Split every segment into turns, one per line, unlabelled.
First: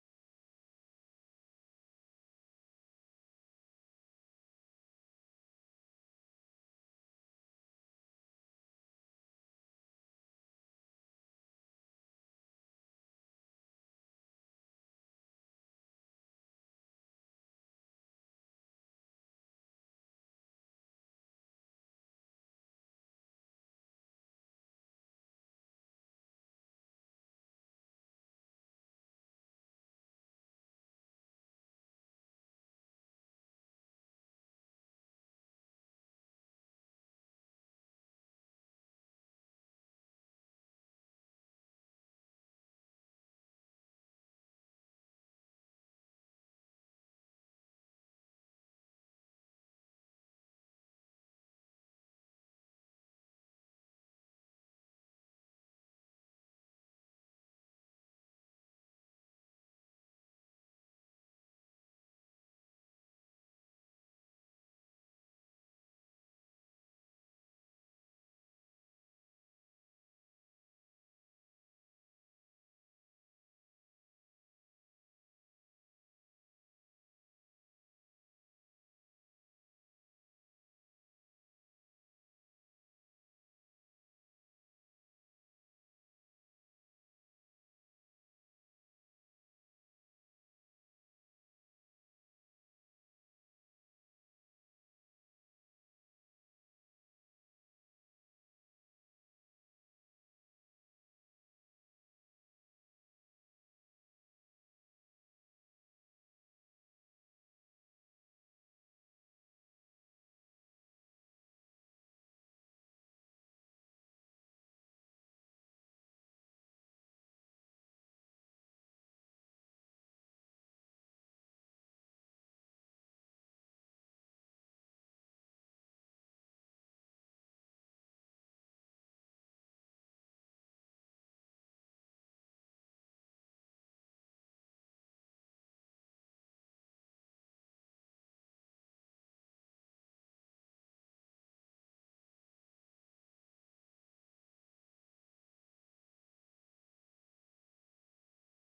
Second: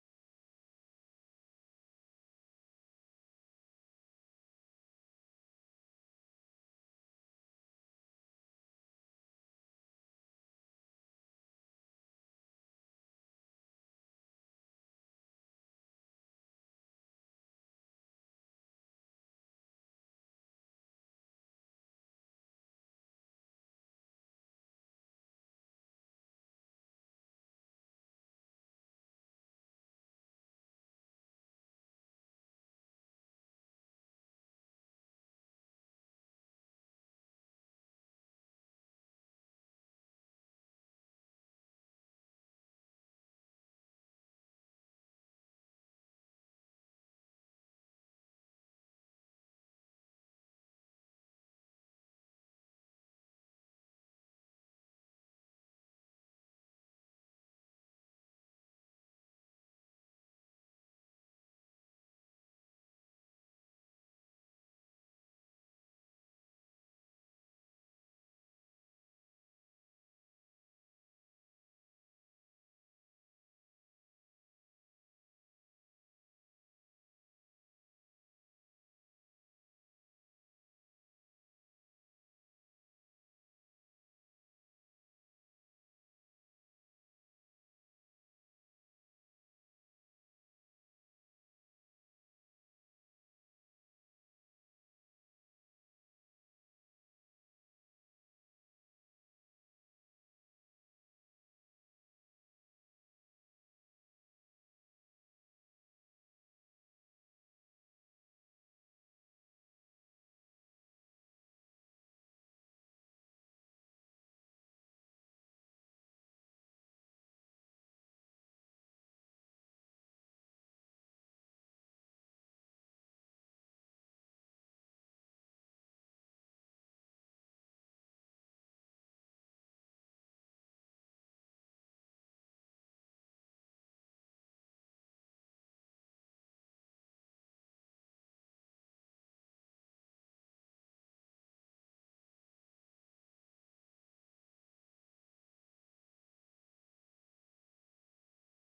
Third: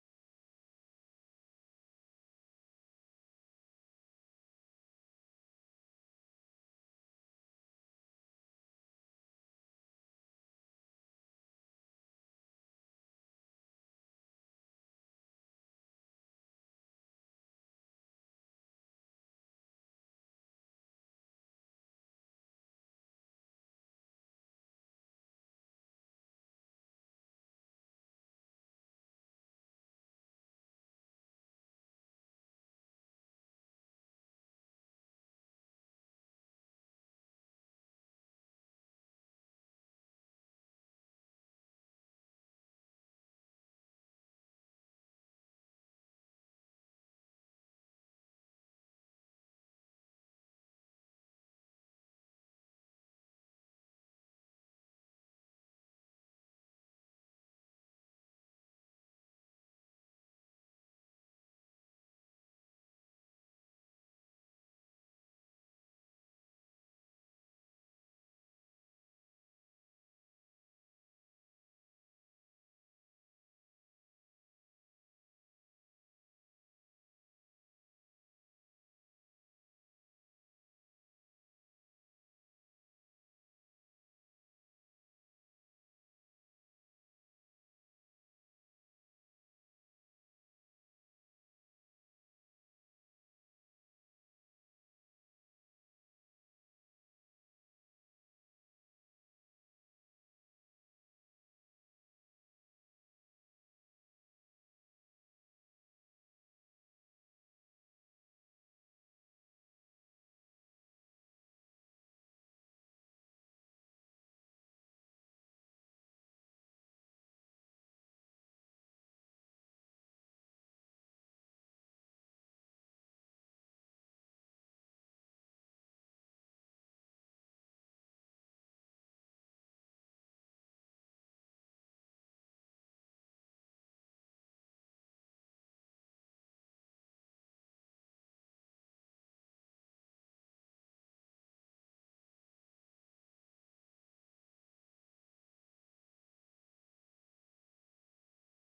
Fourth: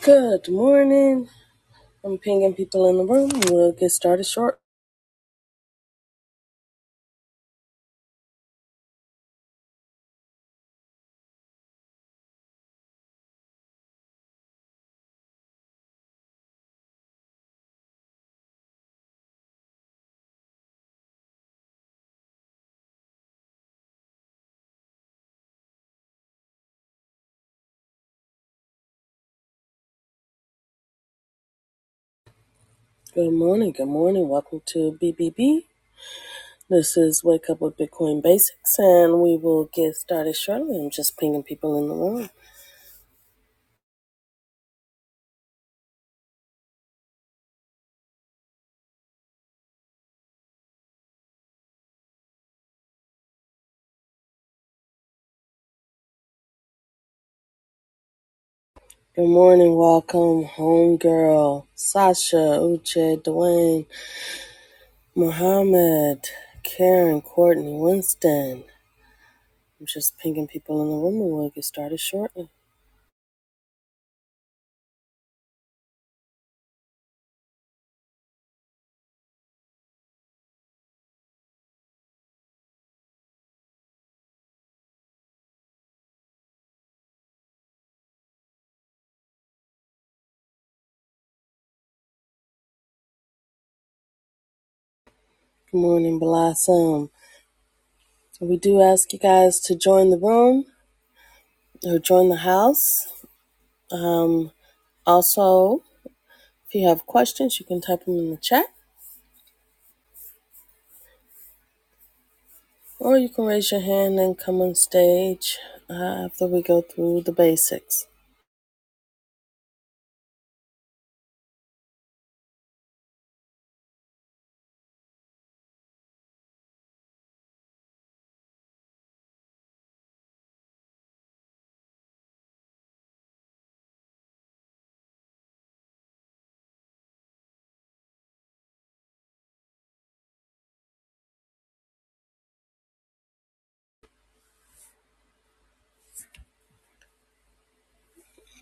Good morning. I'm pinging people in the room. We'll get started short. Good morning. Good morning. Welcome to BBB. This is Wake Up with Bitcoin Basics, and we will get started shortly. I'm just pinging people in the room. Good morning. Welcome, Homegirl, Sasha, Uche, Dwayne, Muhammad, Karen, Courtney, Winston. I'm just pinging people in the room, and we'll get started shortly. Good morning, Blossom. We do ask you guys to join the room or join the house. Um, also, if you have questions, you can type them in the chat or you can raise your hand and come on stage uh, after we go through the basics.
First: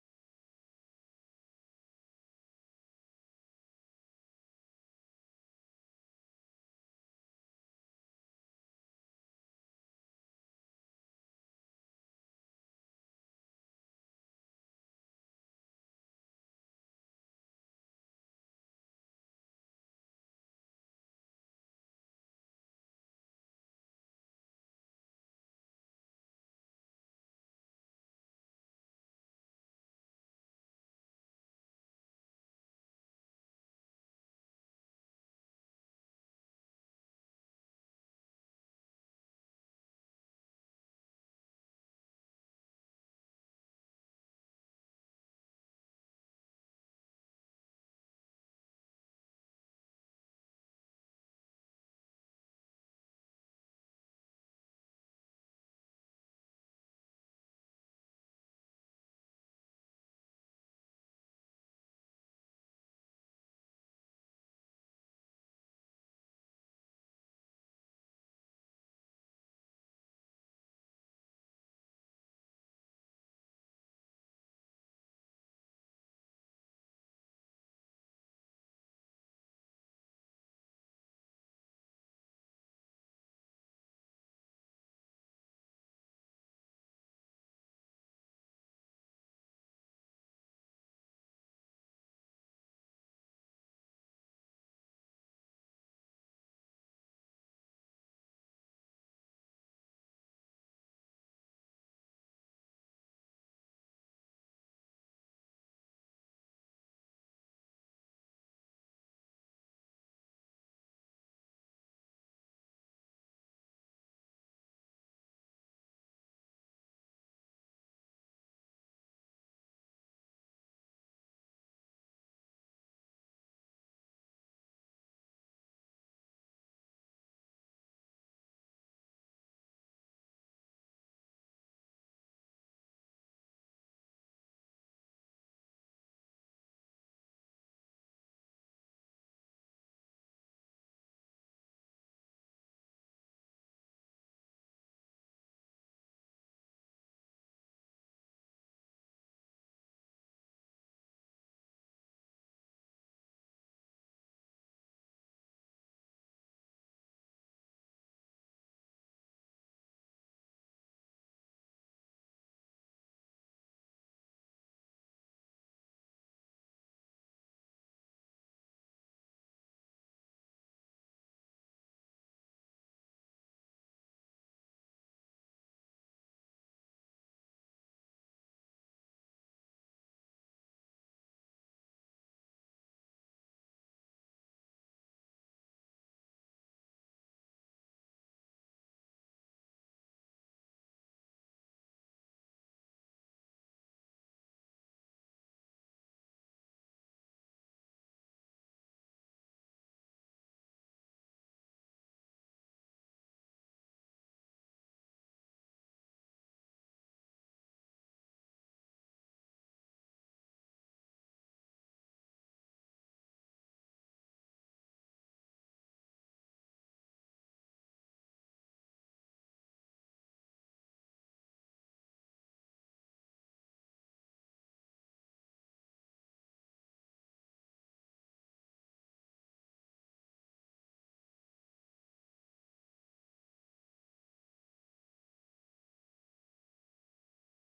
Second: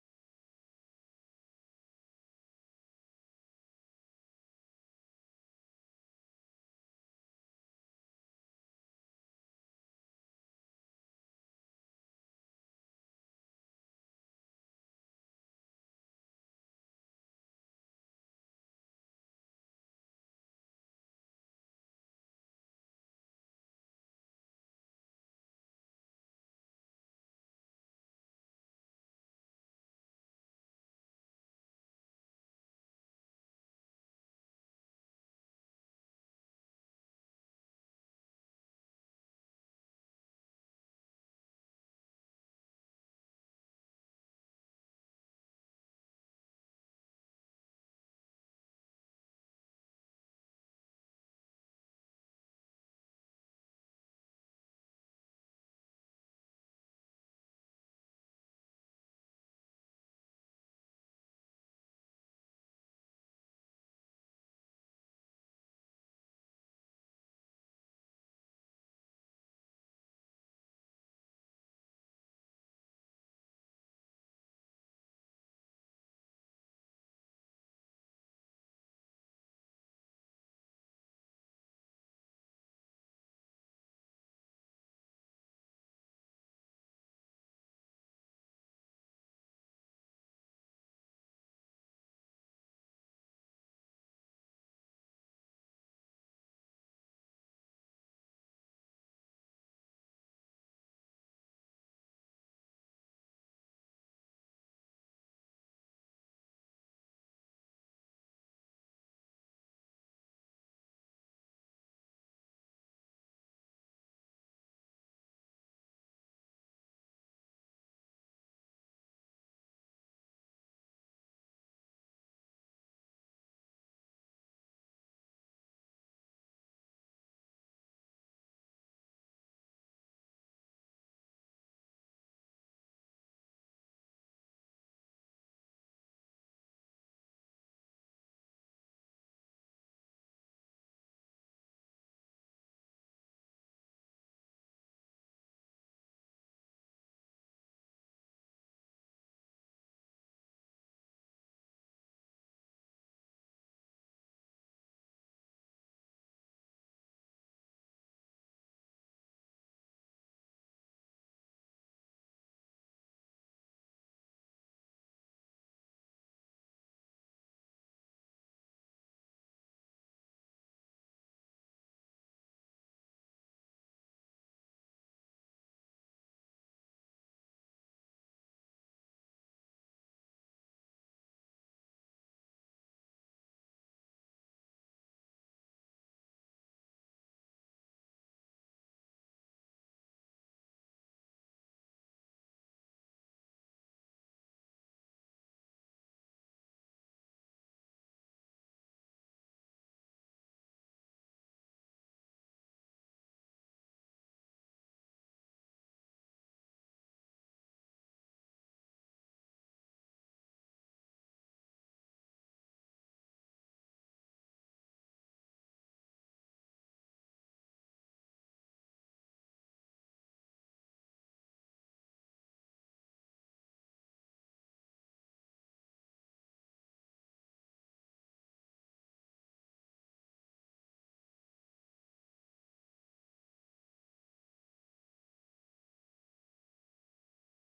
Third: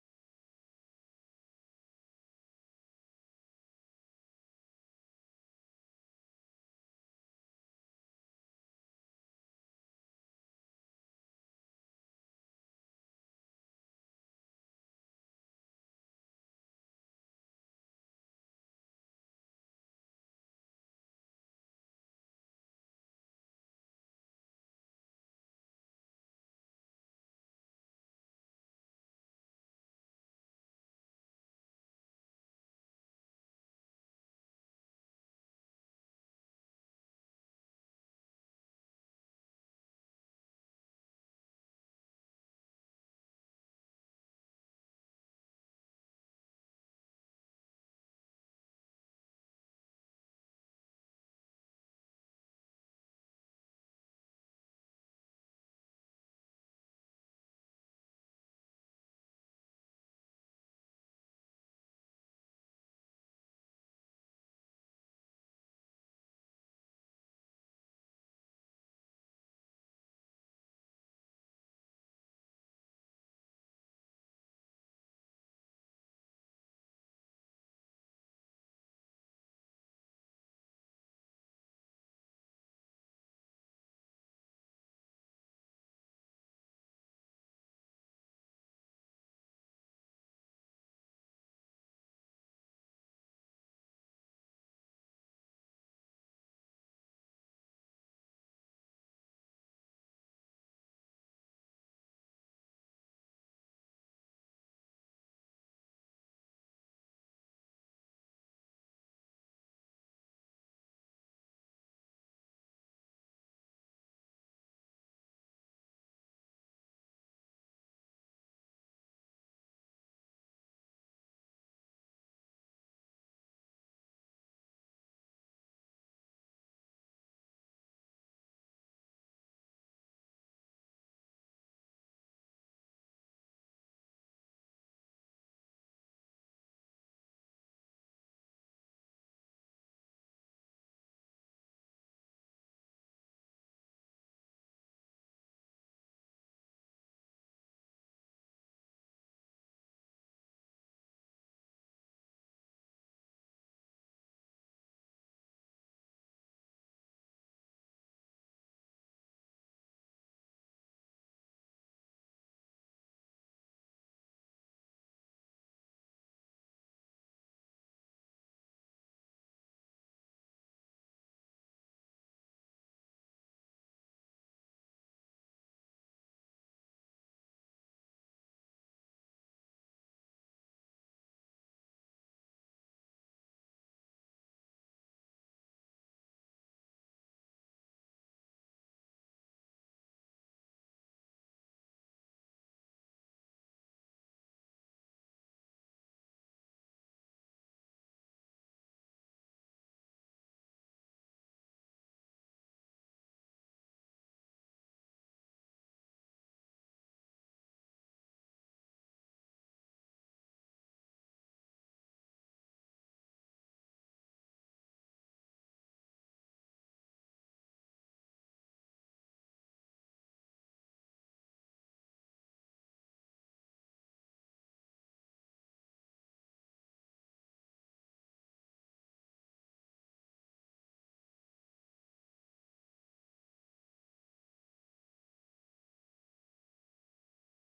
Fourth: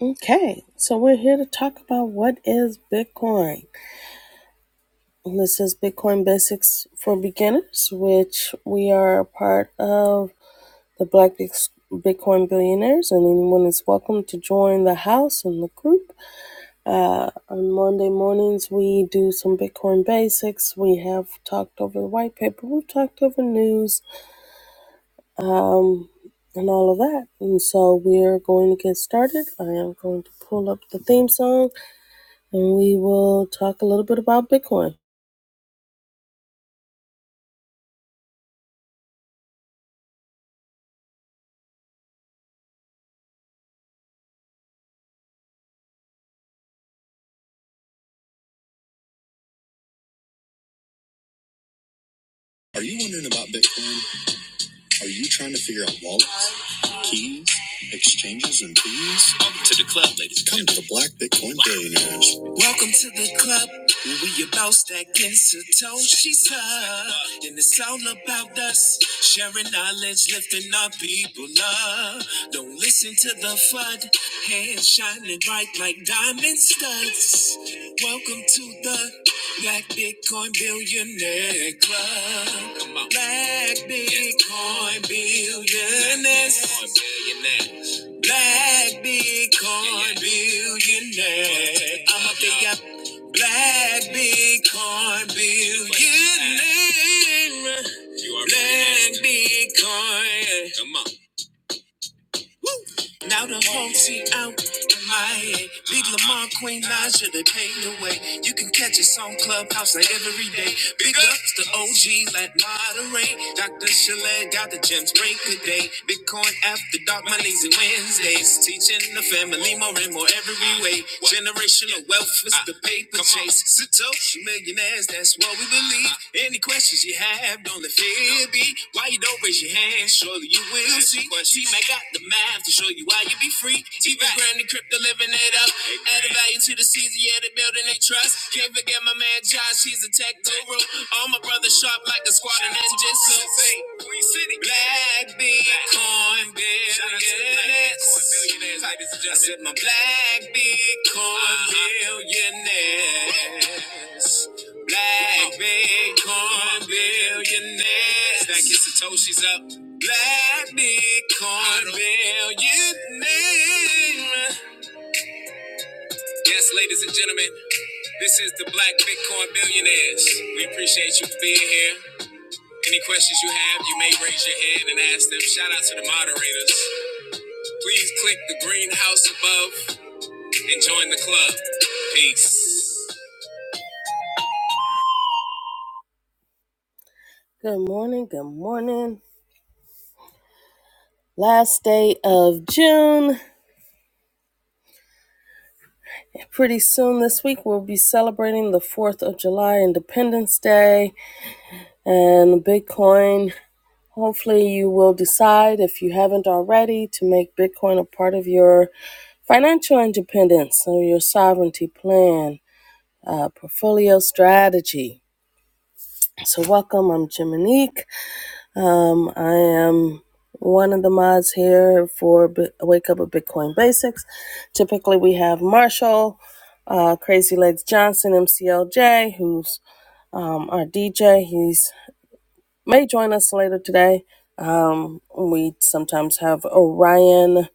Okay, so we're here to talk about what is Bitcoin. This is Bitcoin Basics for Beginners, which we are a part of the Black Bitcoin Billionaires, and anyone is welcome to join the house and the group Uh, on Monday mornings, we do some Bitcoin basics. We have talked over the white paper. We've talked over news um, and all of that. And so we're going to get started. I am going to pull up the theme song and we will talk a little bit about Bitcoin. Are you wondering about Bitcoin? Are you trying to figure out wallets, keys, exchanges, and fees? Welcome to the club, ladies. Come to the Black Bitcoin Billionaires, Welcome to the club. We about stacking Satoshi's up. And it's all about us. Sharing knowledge, lifting our people up. Don't listen to the FUD. Hands shining bright like diamond studs. Welcome to the Black Bitcoin Billionaire Club. Black Bitcoin Billionaires. Black Bitcoin billionaire. I'm up there, yeah. Black Bitcoin billionaire. Black Bitcoin. Come on. Now the whole team out in my Miami. Big Lamar, Queen Naja, they paved the way. You can catch us on Clubhouse like every day. Big ups to OG, let moderate. Dr. Chalet got the gems break today. Bitcoin after dark, my lazy Wednesdays. Teaching the family more and more every way. Generational wealth is the paper chase. Satoshi millionaires, that's what we believe. Any questions you have, don't let fear be. Why you don't raise your hand? Surely you will see. T Mac got the math to show you why you be free. TV grand and crypto living it up. Added value to the season, yeah, they building they trust. Can't forget my man Josh, he's a tech guru. All my brothers sharp like a squad of ninjas. Black Bitcoin billionaires. I said my black Bitcoin billionaires. Black Bitcoin billionaires. That gets Satoshi's up. Black Bitcoin billionaires. Yes, ladies and gentlemen, this is the Black Bitcoin Billionaires. We appreciate you for being here. Any questions you have, you may raise your hand and ask them. Shout out to the moderators. Please click the green house above and join the club. Peace. Good morning. Good morning. Last day of June. Pretty soon this week, we'll be celebrating the 4th of July, Independence Day, and Bitcoin. Hopefully, you will decide, if you haven't already, to make Bitcoin a part of your financial independence or your sovereignty plan, uh, portfolio strategy. So, welcome. I'm Jiminique. Um, I am one of the mods here for B- Wake Up with Bitcoin Basics. Typically, we have Marshall, uh, Crazy Legs Johnson, MCLJ, who's um, our DJ. He's may join us later today. Um, we sometimes have Orion.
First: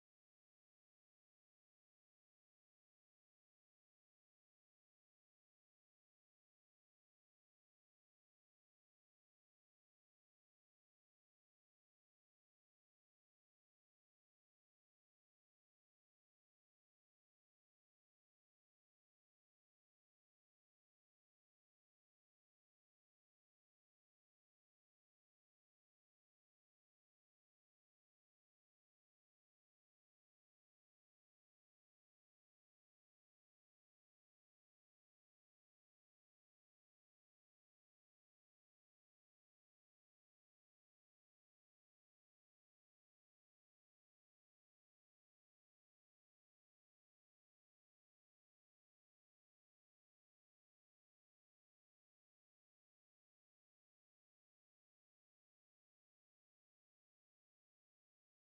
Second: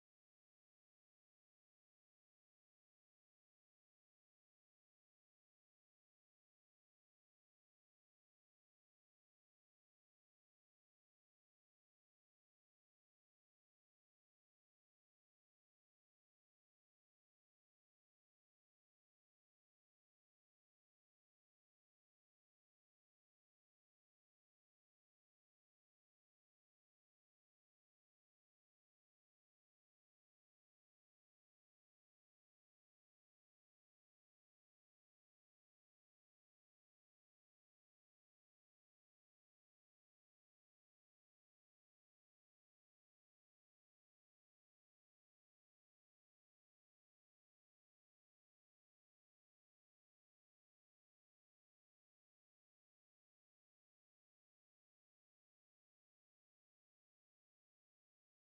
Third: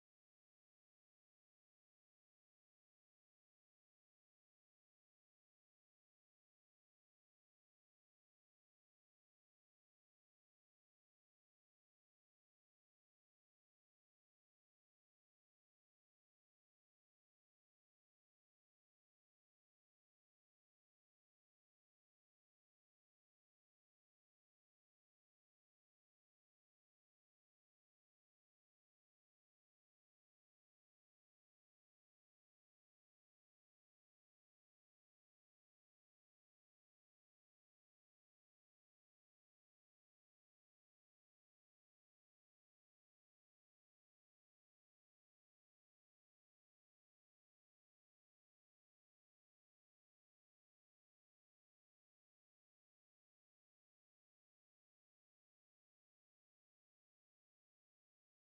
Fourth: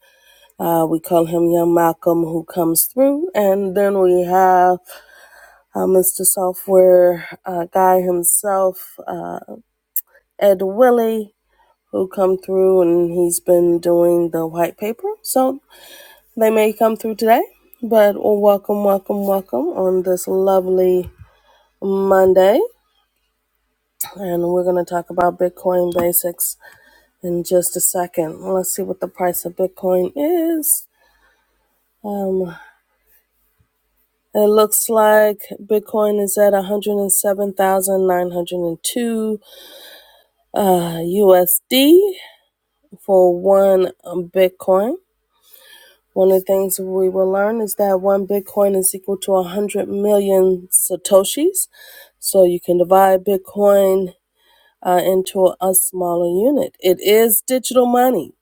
Uh, we call him Young Malcolm, who comes through, and then we have uh, Mr. Software uh, Guy himself, uh, Ed Willie. who come through and he's been doing the white paper. So they may come through today, but welcome, welcome, welcome on this lovely Monday. And we're going to talk about Bitcoin basics in just a second. Let's see what the price of Bitcoin is. Um, it looks like Bitcoin is at 107,902 uh, USD for one Bitcoin. One of the things we will learn is that one Bitcoin is equal to 100 million Satoshis. So you can divide Bitcoin uh, into a smaller unit. It is digital money.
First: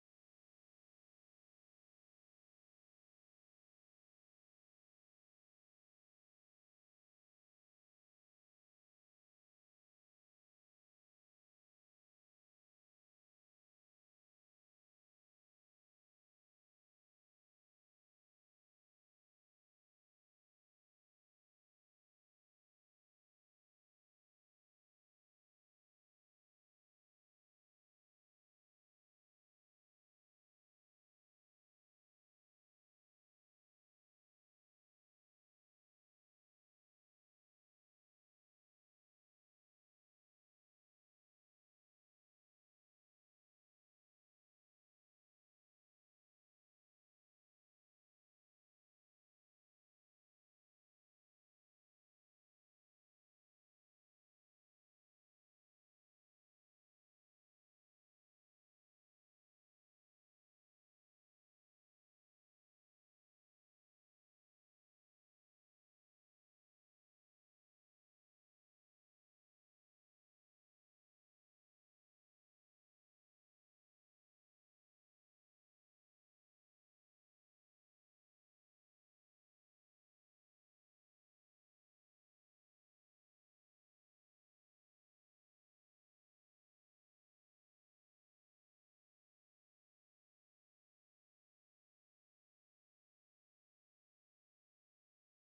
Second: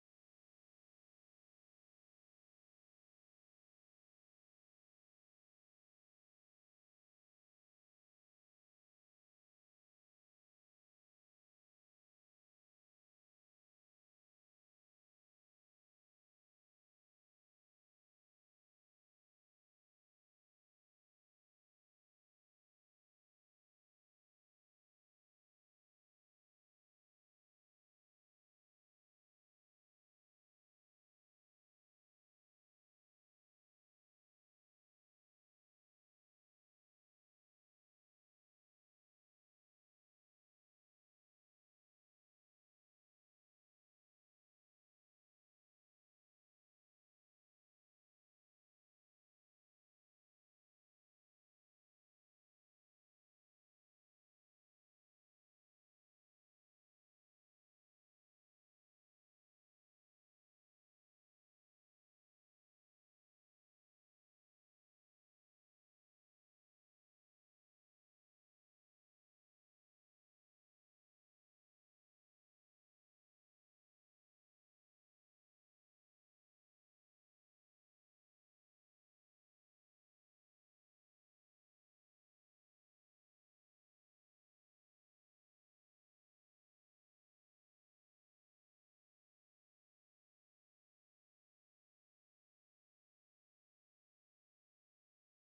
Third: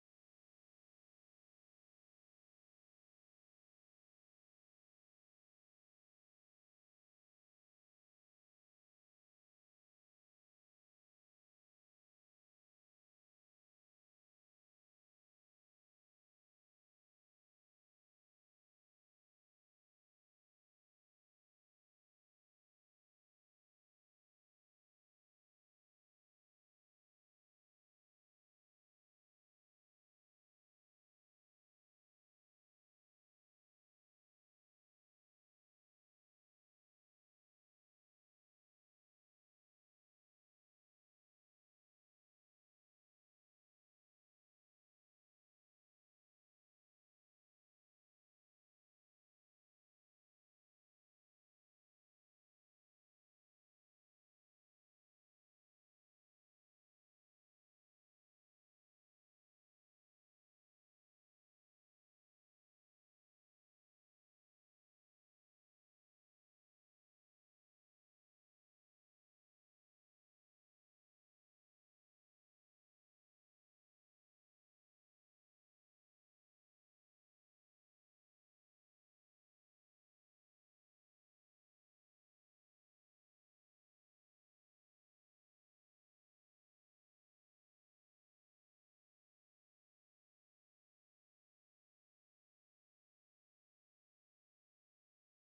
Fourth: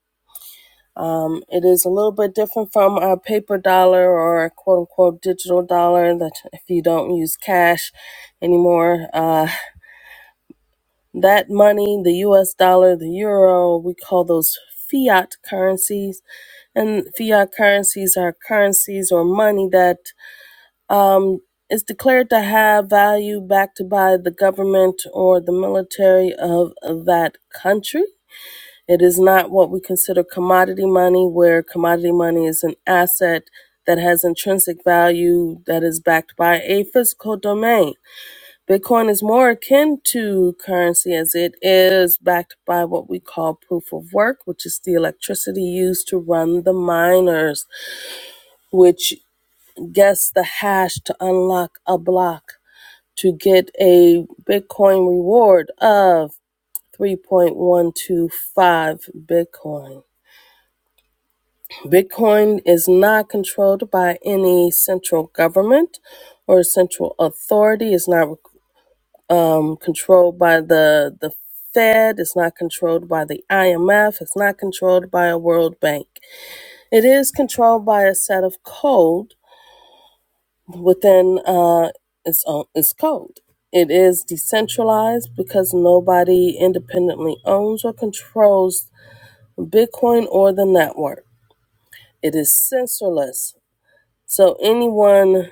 Um, it is a little bit different from our paper dollar or quote unquote digital dollar that if you don't use cash anymore, uh, that money, the US dollar, the euro, we call those fiat currencies. And fiat currencies are currencies or money that Um, it's declared to have value backed by the government or the military of that country. It is not what we consider commodity money, where commodity money is an asset that has intrinsic value that is backed by a physical domain. Bitcoin is more akin to currency as it is backed by what we call proof of work, which is the electricity used to run the miners, which guess the hash to unlock a block to get a Bitcoin reward of 3.125 Bitcoin. Bitcoin is not controlled by any central government or central authority. It's not um, controlled by the, the Fed. It's not controlled by the IMF. It's not controlled by a World Bank. It is controlled by a set of code within uh, its own its code. It is decentralized because nobody independently owns or controls Bitcoin or the network. It is censorless, so anyone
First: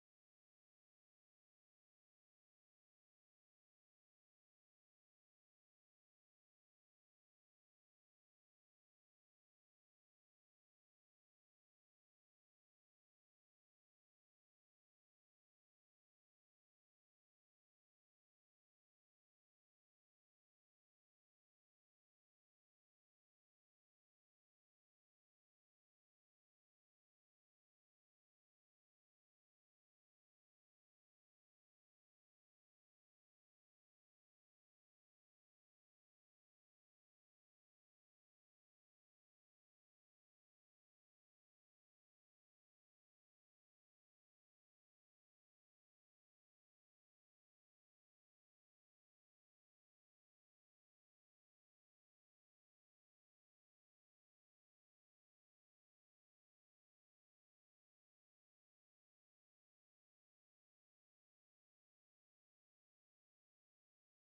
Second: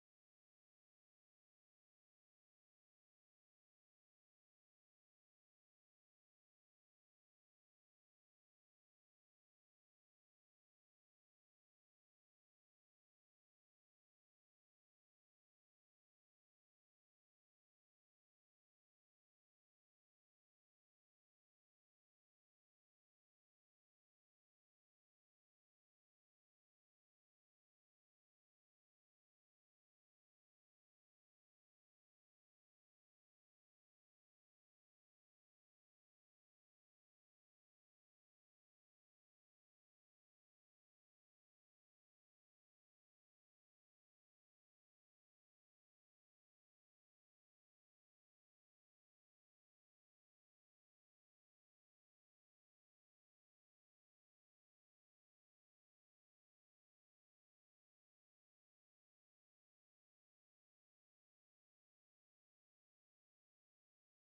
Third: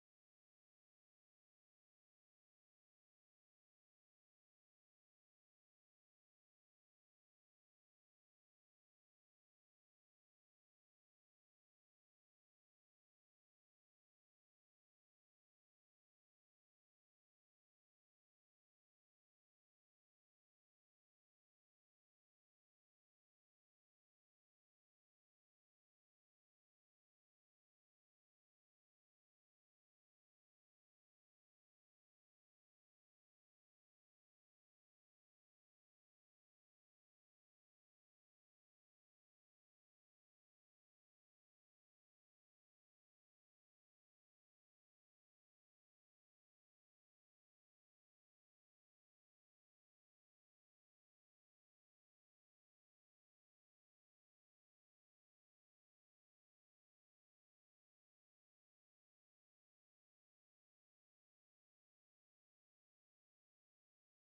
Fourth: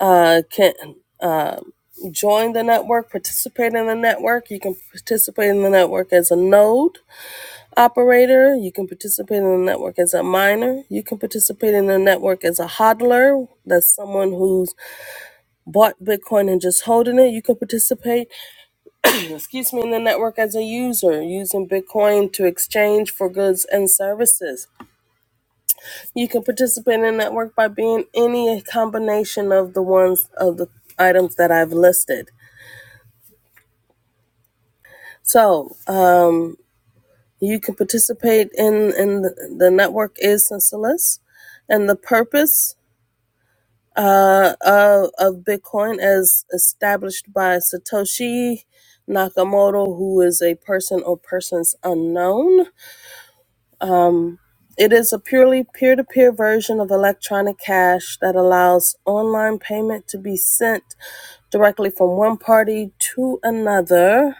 uh, can uh, join the network, participate in the network. You can participate in the network as a node operator. You can participate in the network as a miner. You can participate in the network as a hodler. That's someone who's bought Bitcoin and just holding it, you can participate, excuse me, in the network as a user, using Bitcoin to exchange for goods and services. You can participate in the network by being any combination of the ones of the items that I've listed. So uh, you can participate in, in the, the network is senseless. And the purpose uh, of, of Bitcoin as established by Satoshi Nakamoto, who is a person or persons unknown. It is a purely peer to peer version of electronic cash that allows online payment to be sent directly from one party to another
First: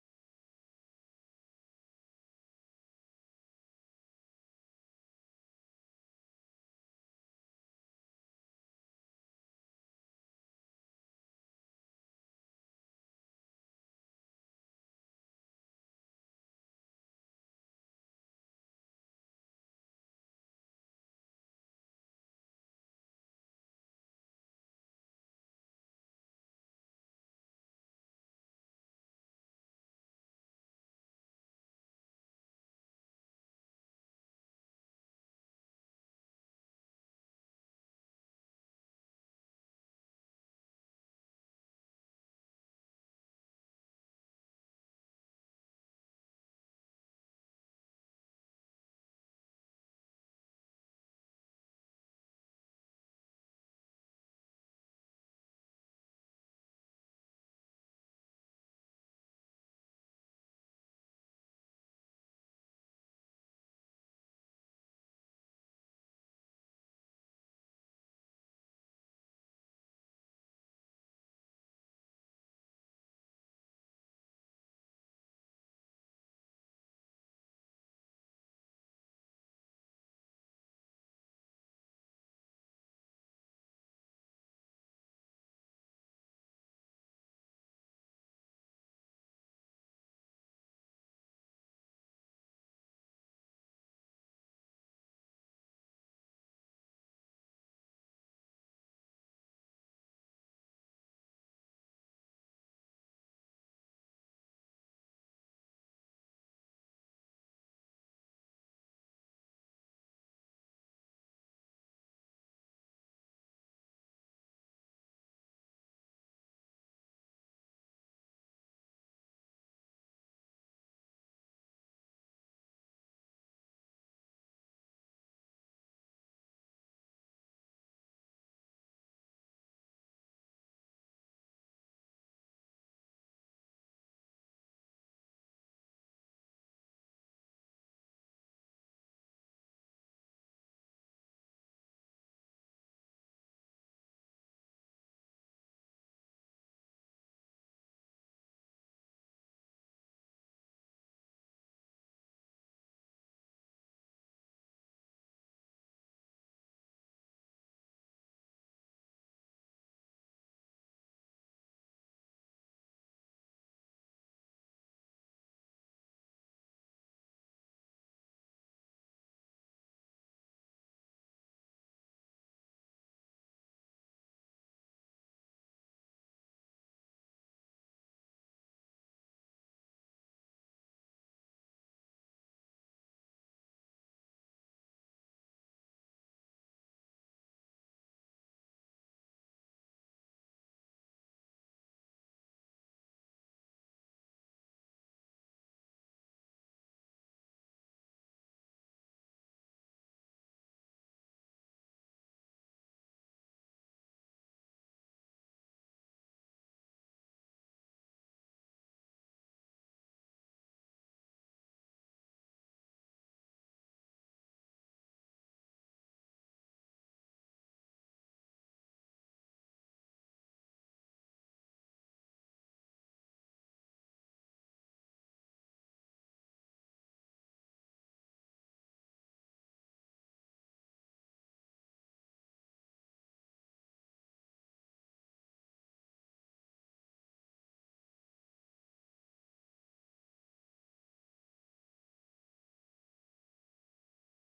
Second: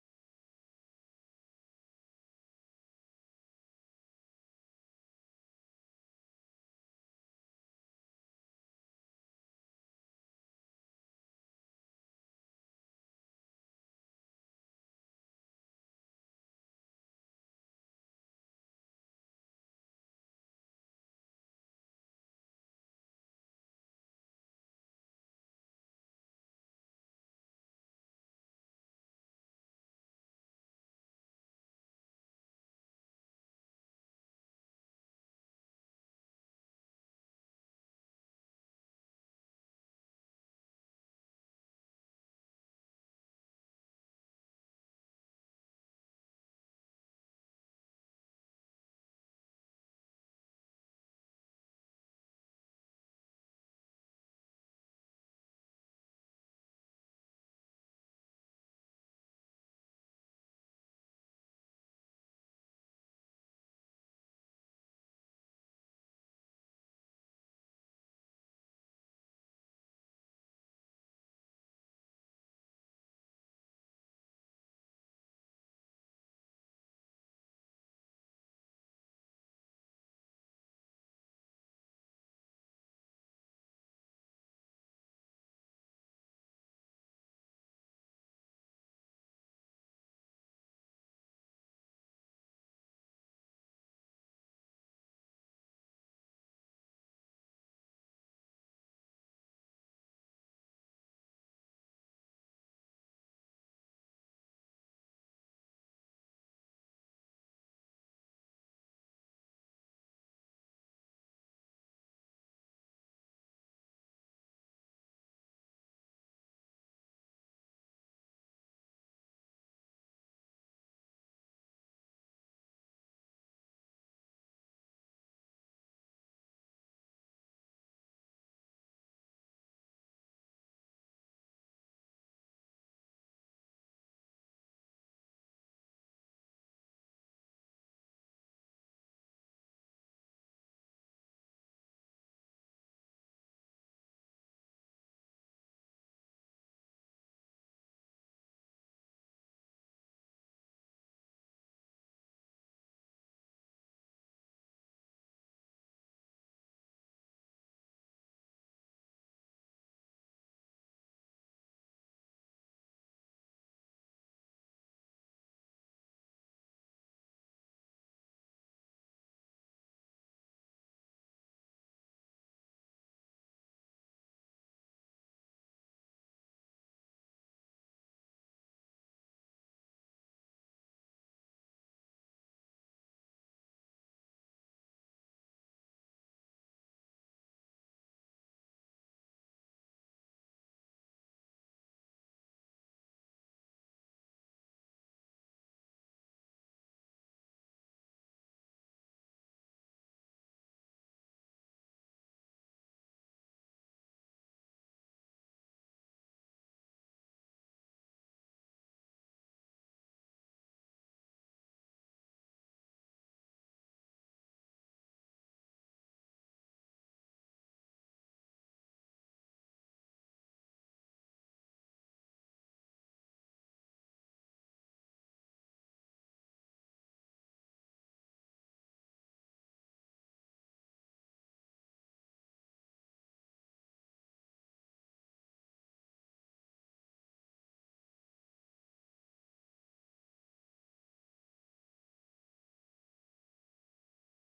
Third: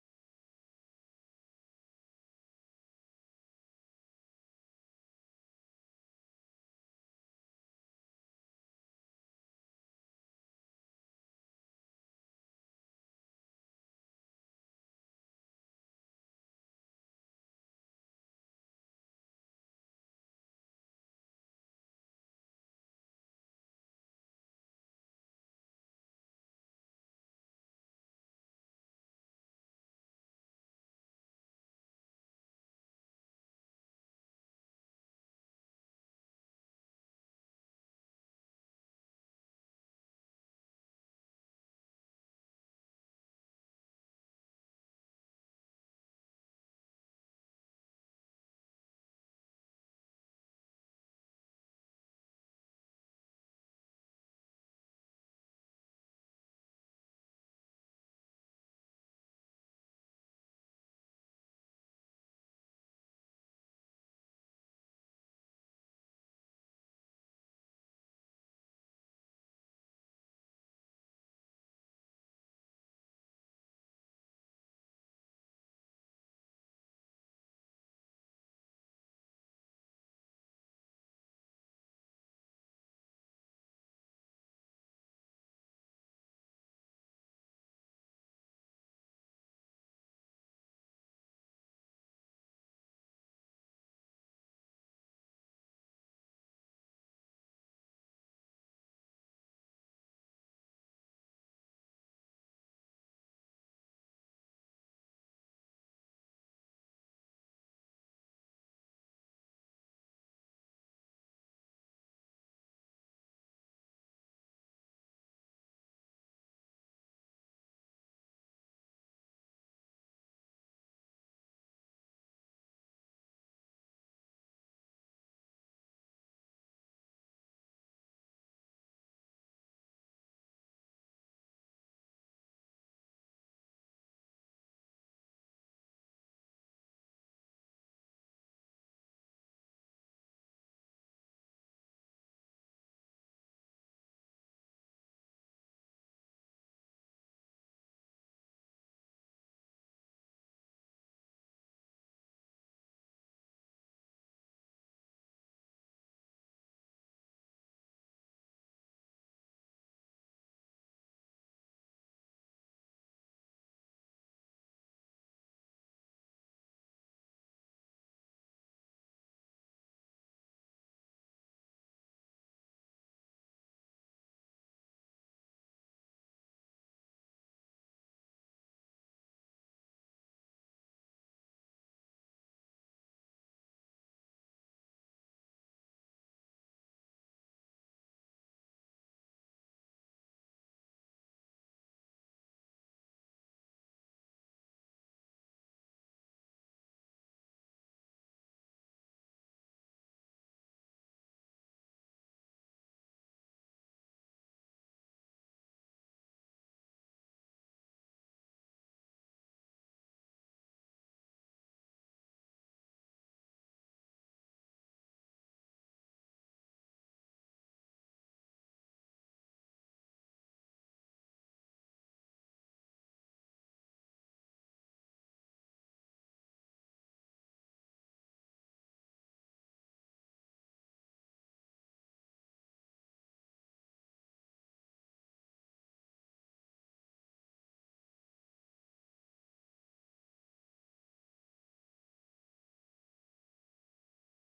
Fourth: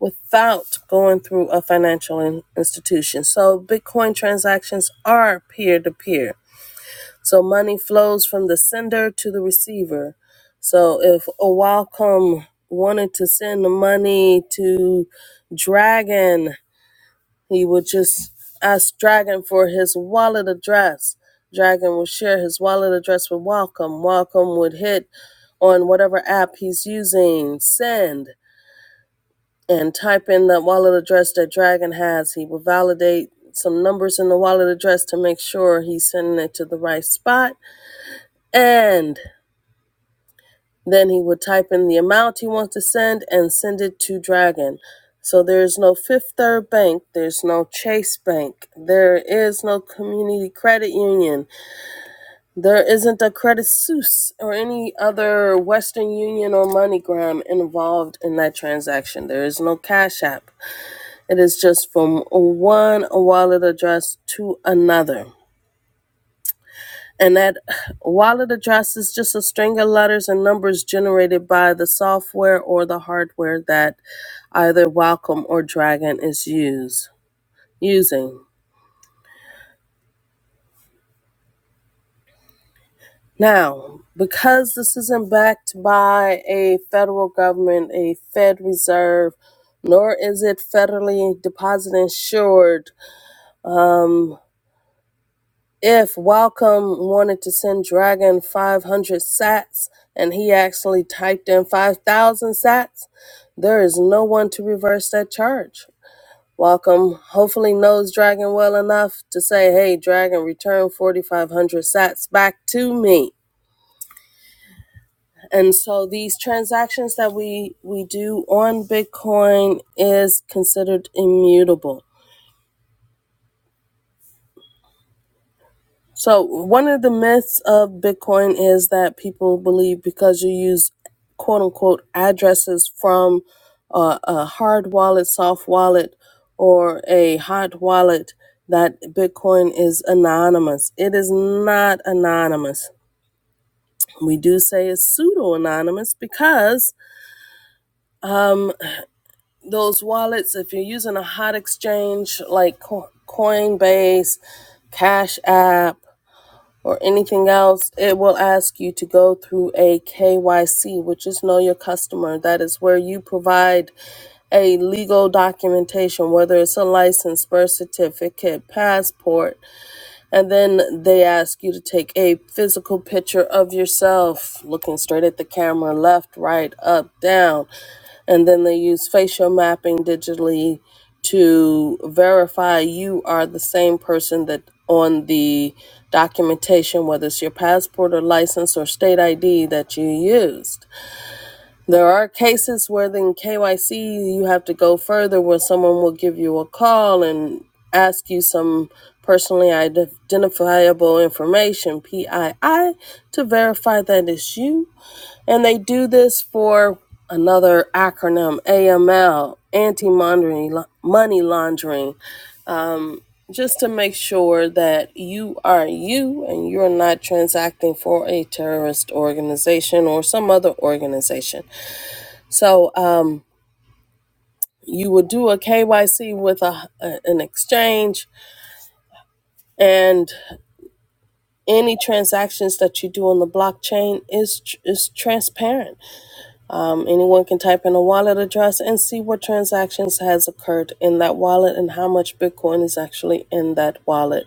without going through a financial in- institution. So Bitcoin transactions are peer to peer So money flows from the sender to the receiver. So if a Wacom wanted to send the money to Dragon, he would just ask Dragon for his wallet address. Dragon will share his wallet address with Wacom. Wacom would hit on whatever app he's using, send, and type in that wallet address that Dragon has. He will validate some numbers in the wallet address to make sure he's sending it to the right spot. And Then he would type in the amount he wants to send and send it to Dragon. So there's no Fifth Third Bank, there's no Chase Bank, there is no Community Credit Union, there isn't a Credit Suisse or any other Western Union or MoneyGram involved in that transaction. There is no Cash App. It is just from one wallet address to another. And that wallet address is just a string of letters and numbers generated by the software or the hardware that either Welcome or Dragon is use, using. Now, because this isn't backed by a federal government, a Fed Reserve, nor is it federally deposit insured, Um. If Welcome wanted to send Dragon 500 sats and he actually typed in 5,000 sats, there is no one to reverse that charge. Welcome hopefully knows Dragon well enough to say, hey, Dragon, return 4,500 sats back to me. And so these transactions that we, we do on Bitcoin is considered immutable. So, one of the myths of Bitcoin is that people believe because you use quote unquote addresses from uh, a hard wallet, soft wallet, or a hot wallet, that Bitcoin is anonymous. It is not anonymous. We do say it's pseudo anonymous because those wallets, if you're using a hot exchange like Coinbase, Cash App, or anything else, it will ask you to go through a KYC, which is Know Your Customer. That is where you provide a legal documentation, whether it's a license, birth certificate, passport, and then they ask you to take a physical picture of yourself, looking straight at the camera, left, right, up, down and then they use facial mapping digitally to verify you are the same person that on the documentation, whether it's your passport or license or state ID that you used. There are cases where in KYC you have to go further where someone will give you a call and ask you some personally identifiable information, PII, to verify that it's you and they do this for another acronym, AML, anti money laundering, just to make sure that you are you and you're not transacting for a terrorist organization or some other organization. So, um, you would do a KYC with a, a- an exchange, and any transactions that you do on the blockchain is is transparent. Anyone can type in a wallet address and see what transactions has occurred in that wallet and how much Bitcoin is actually in that wallet.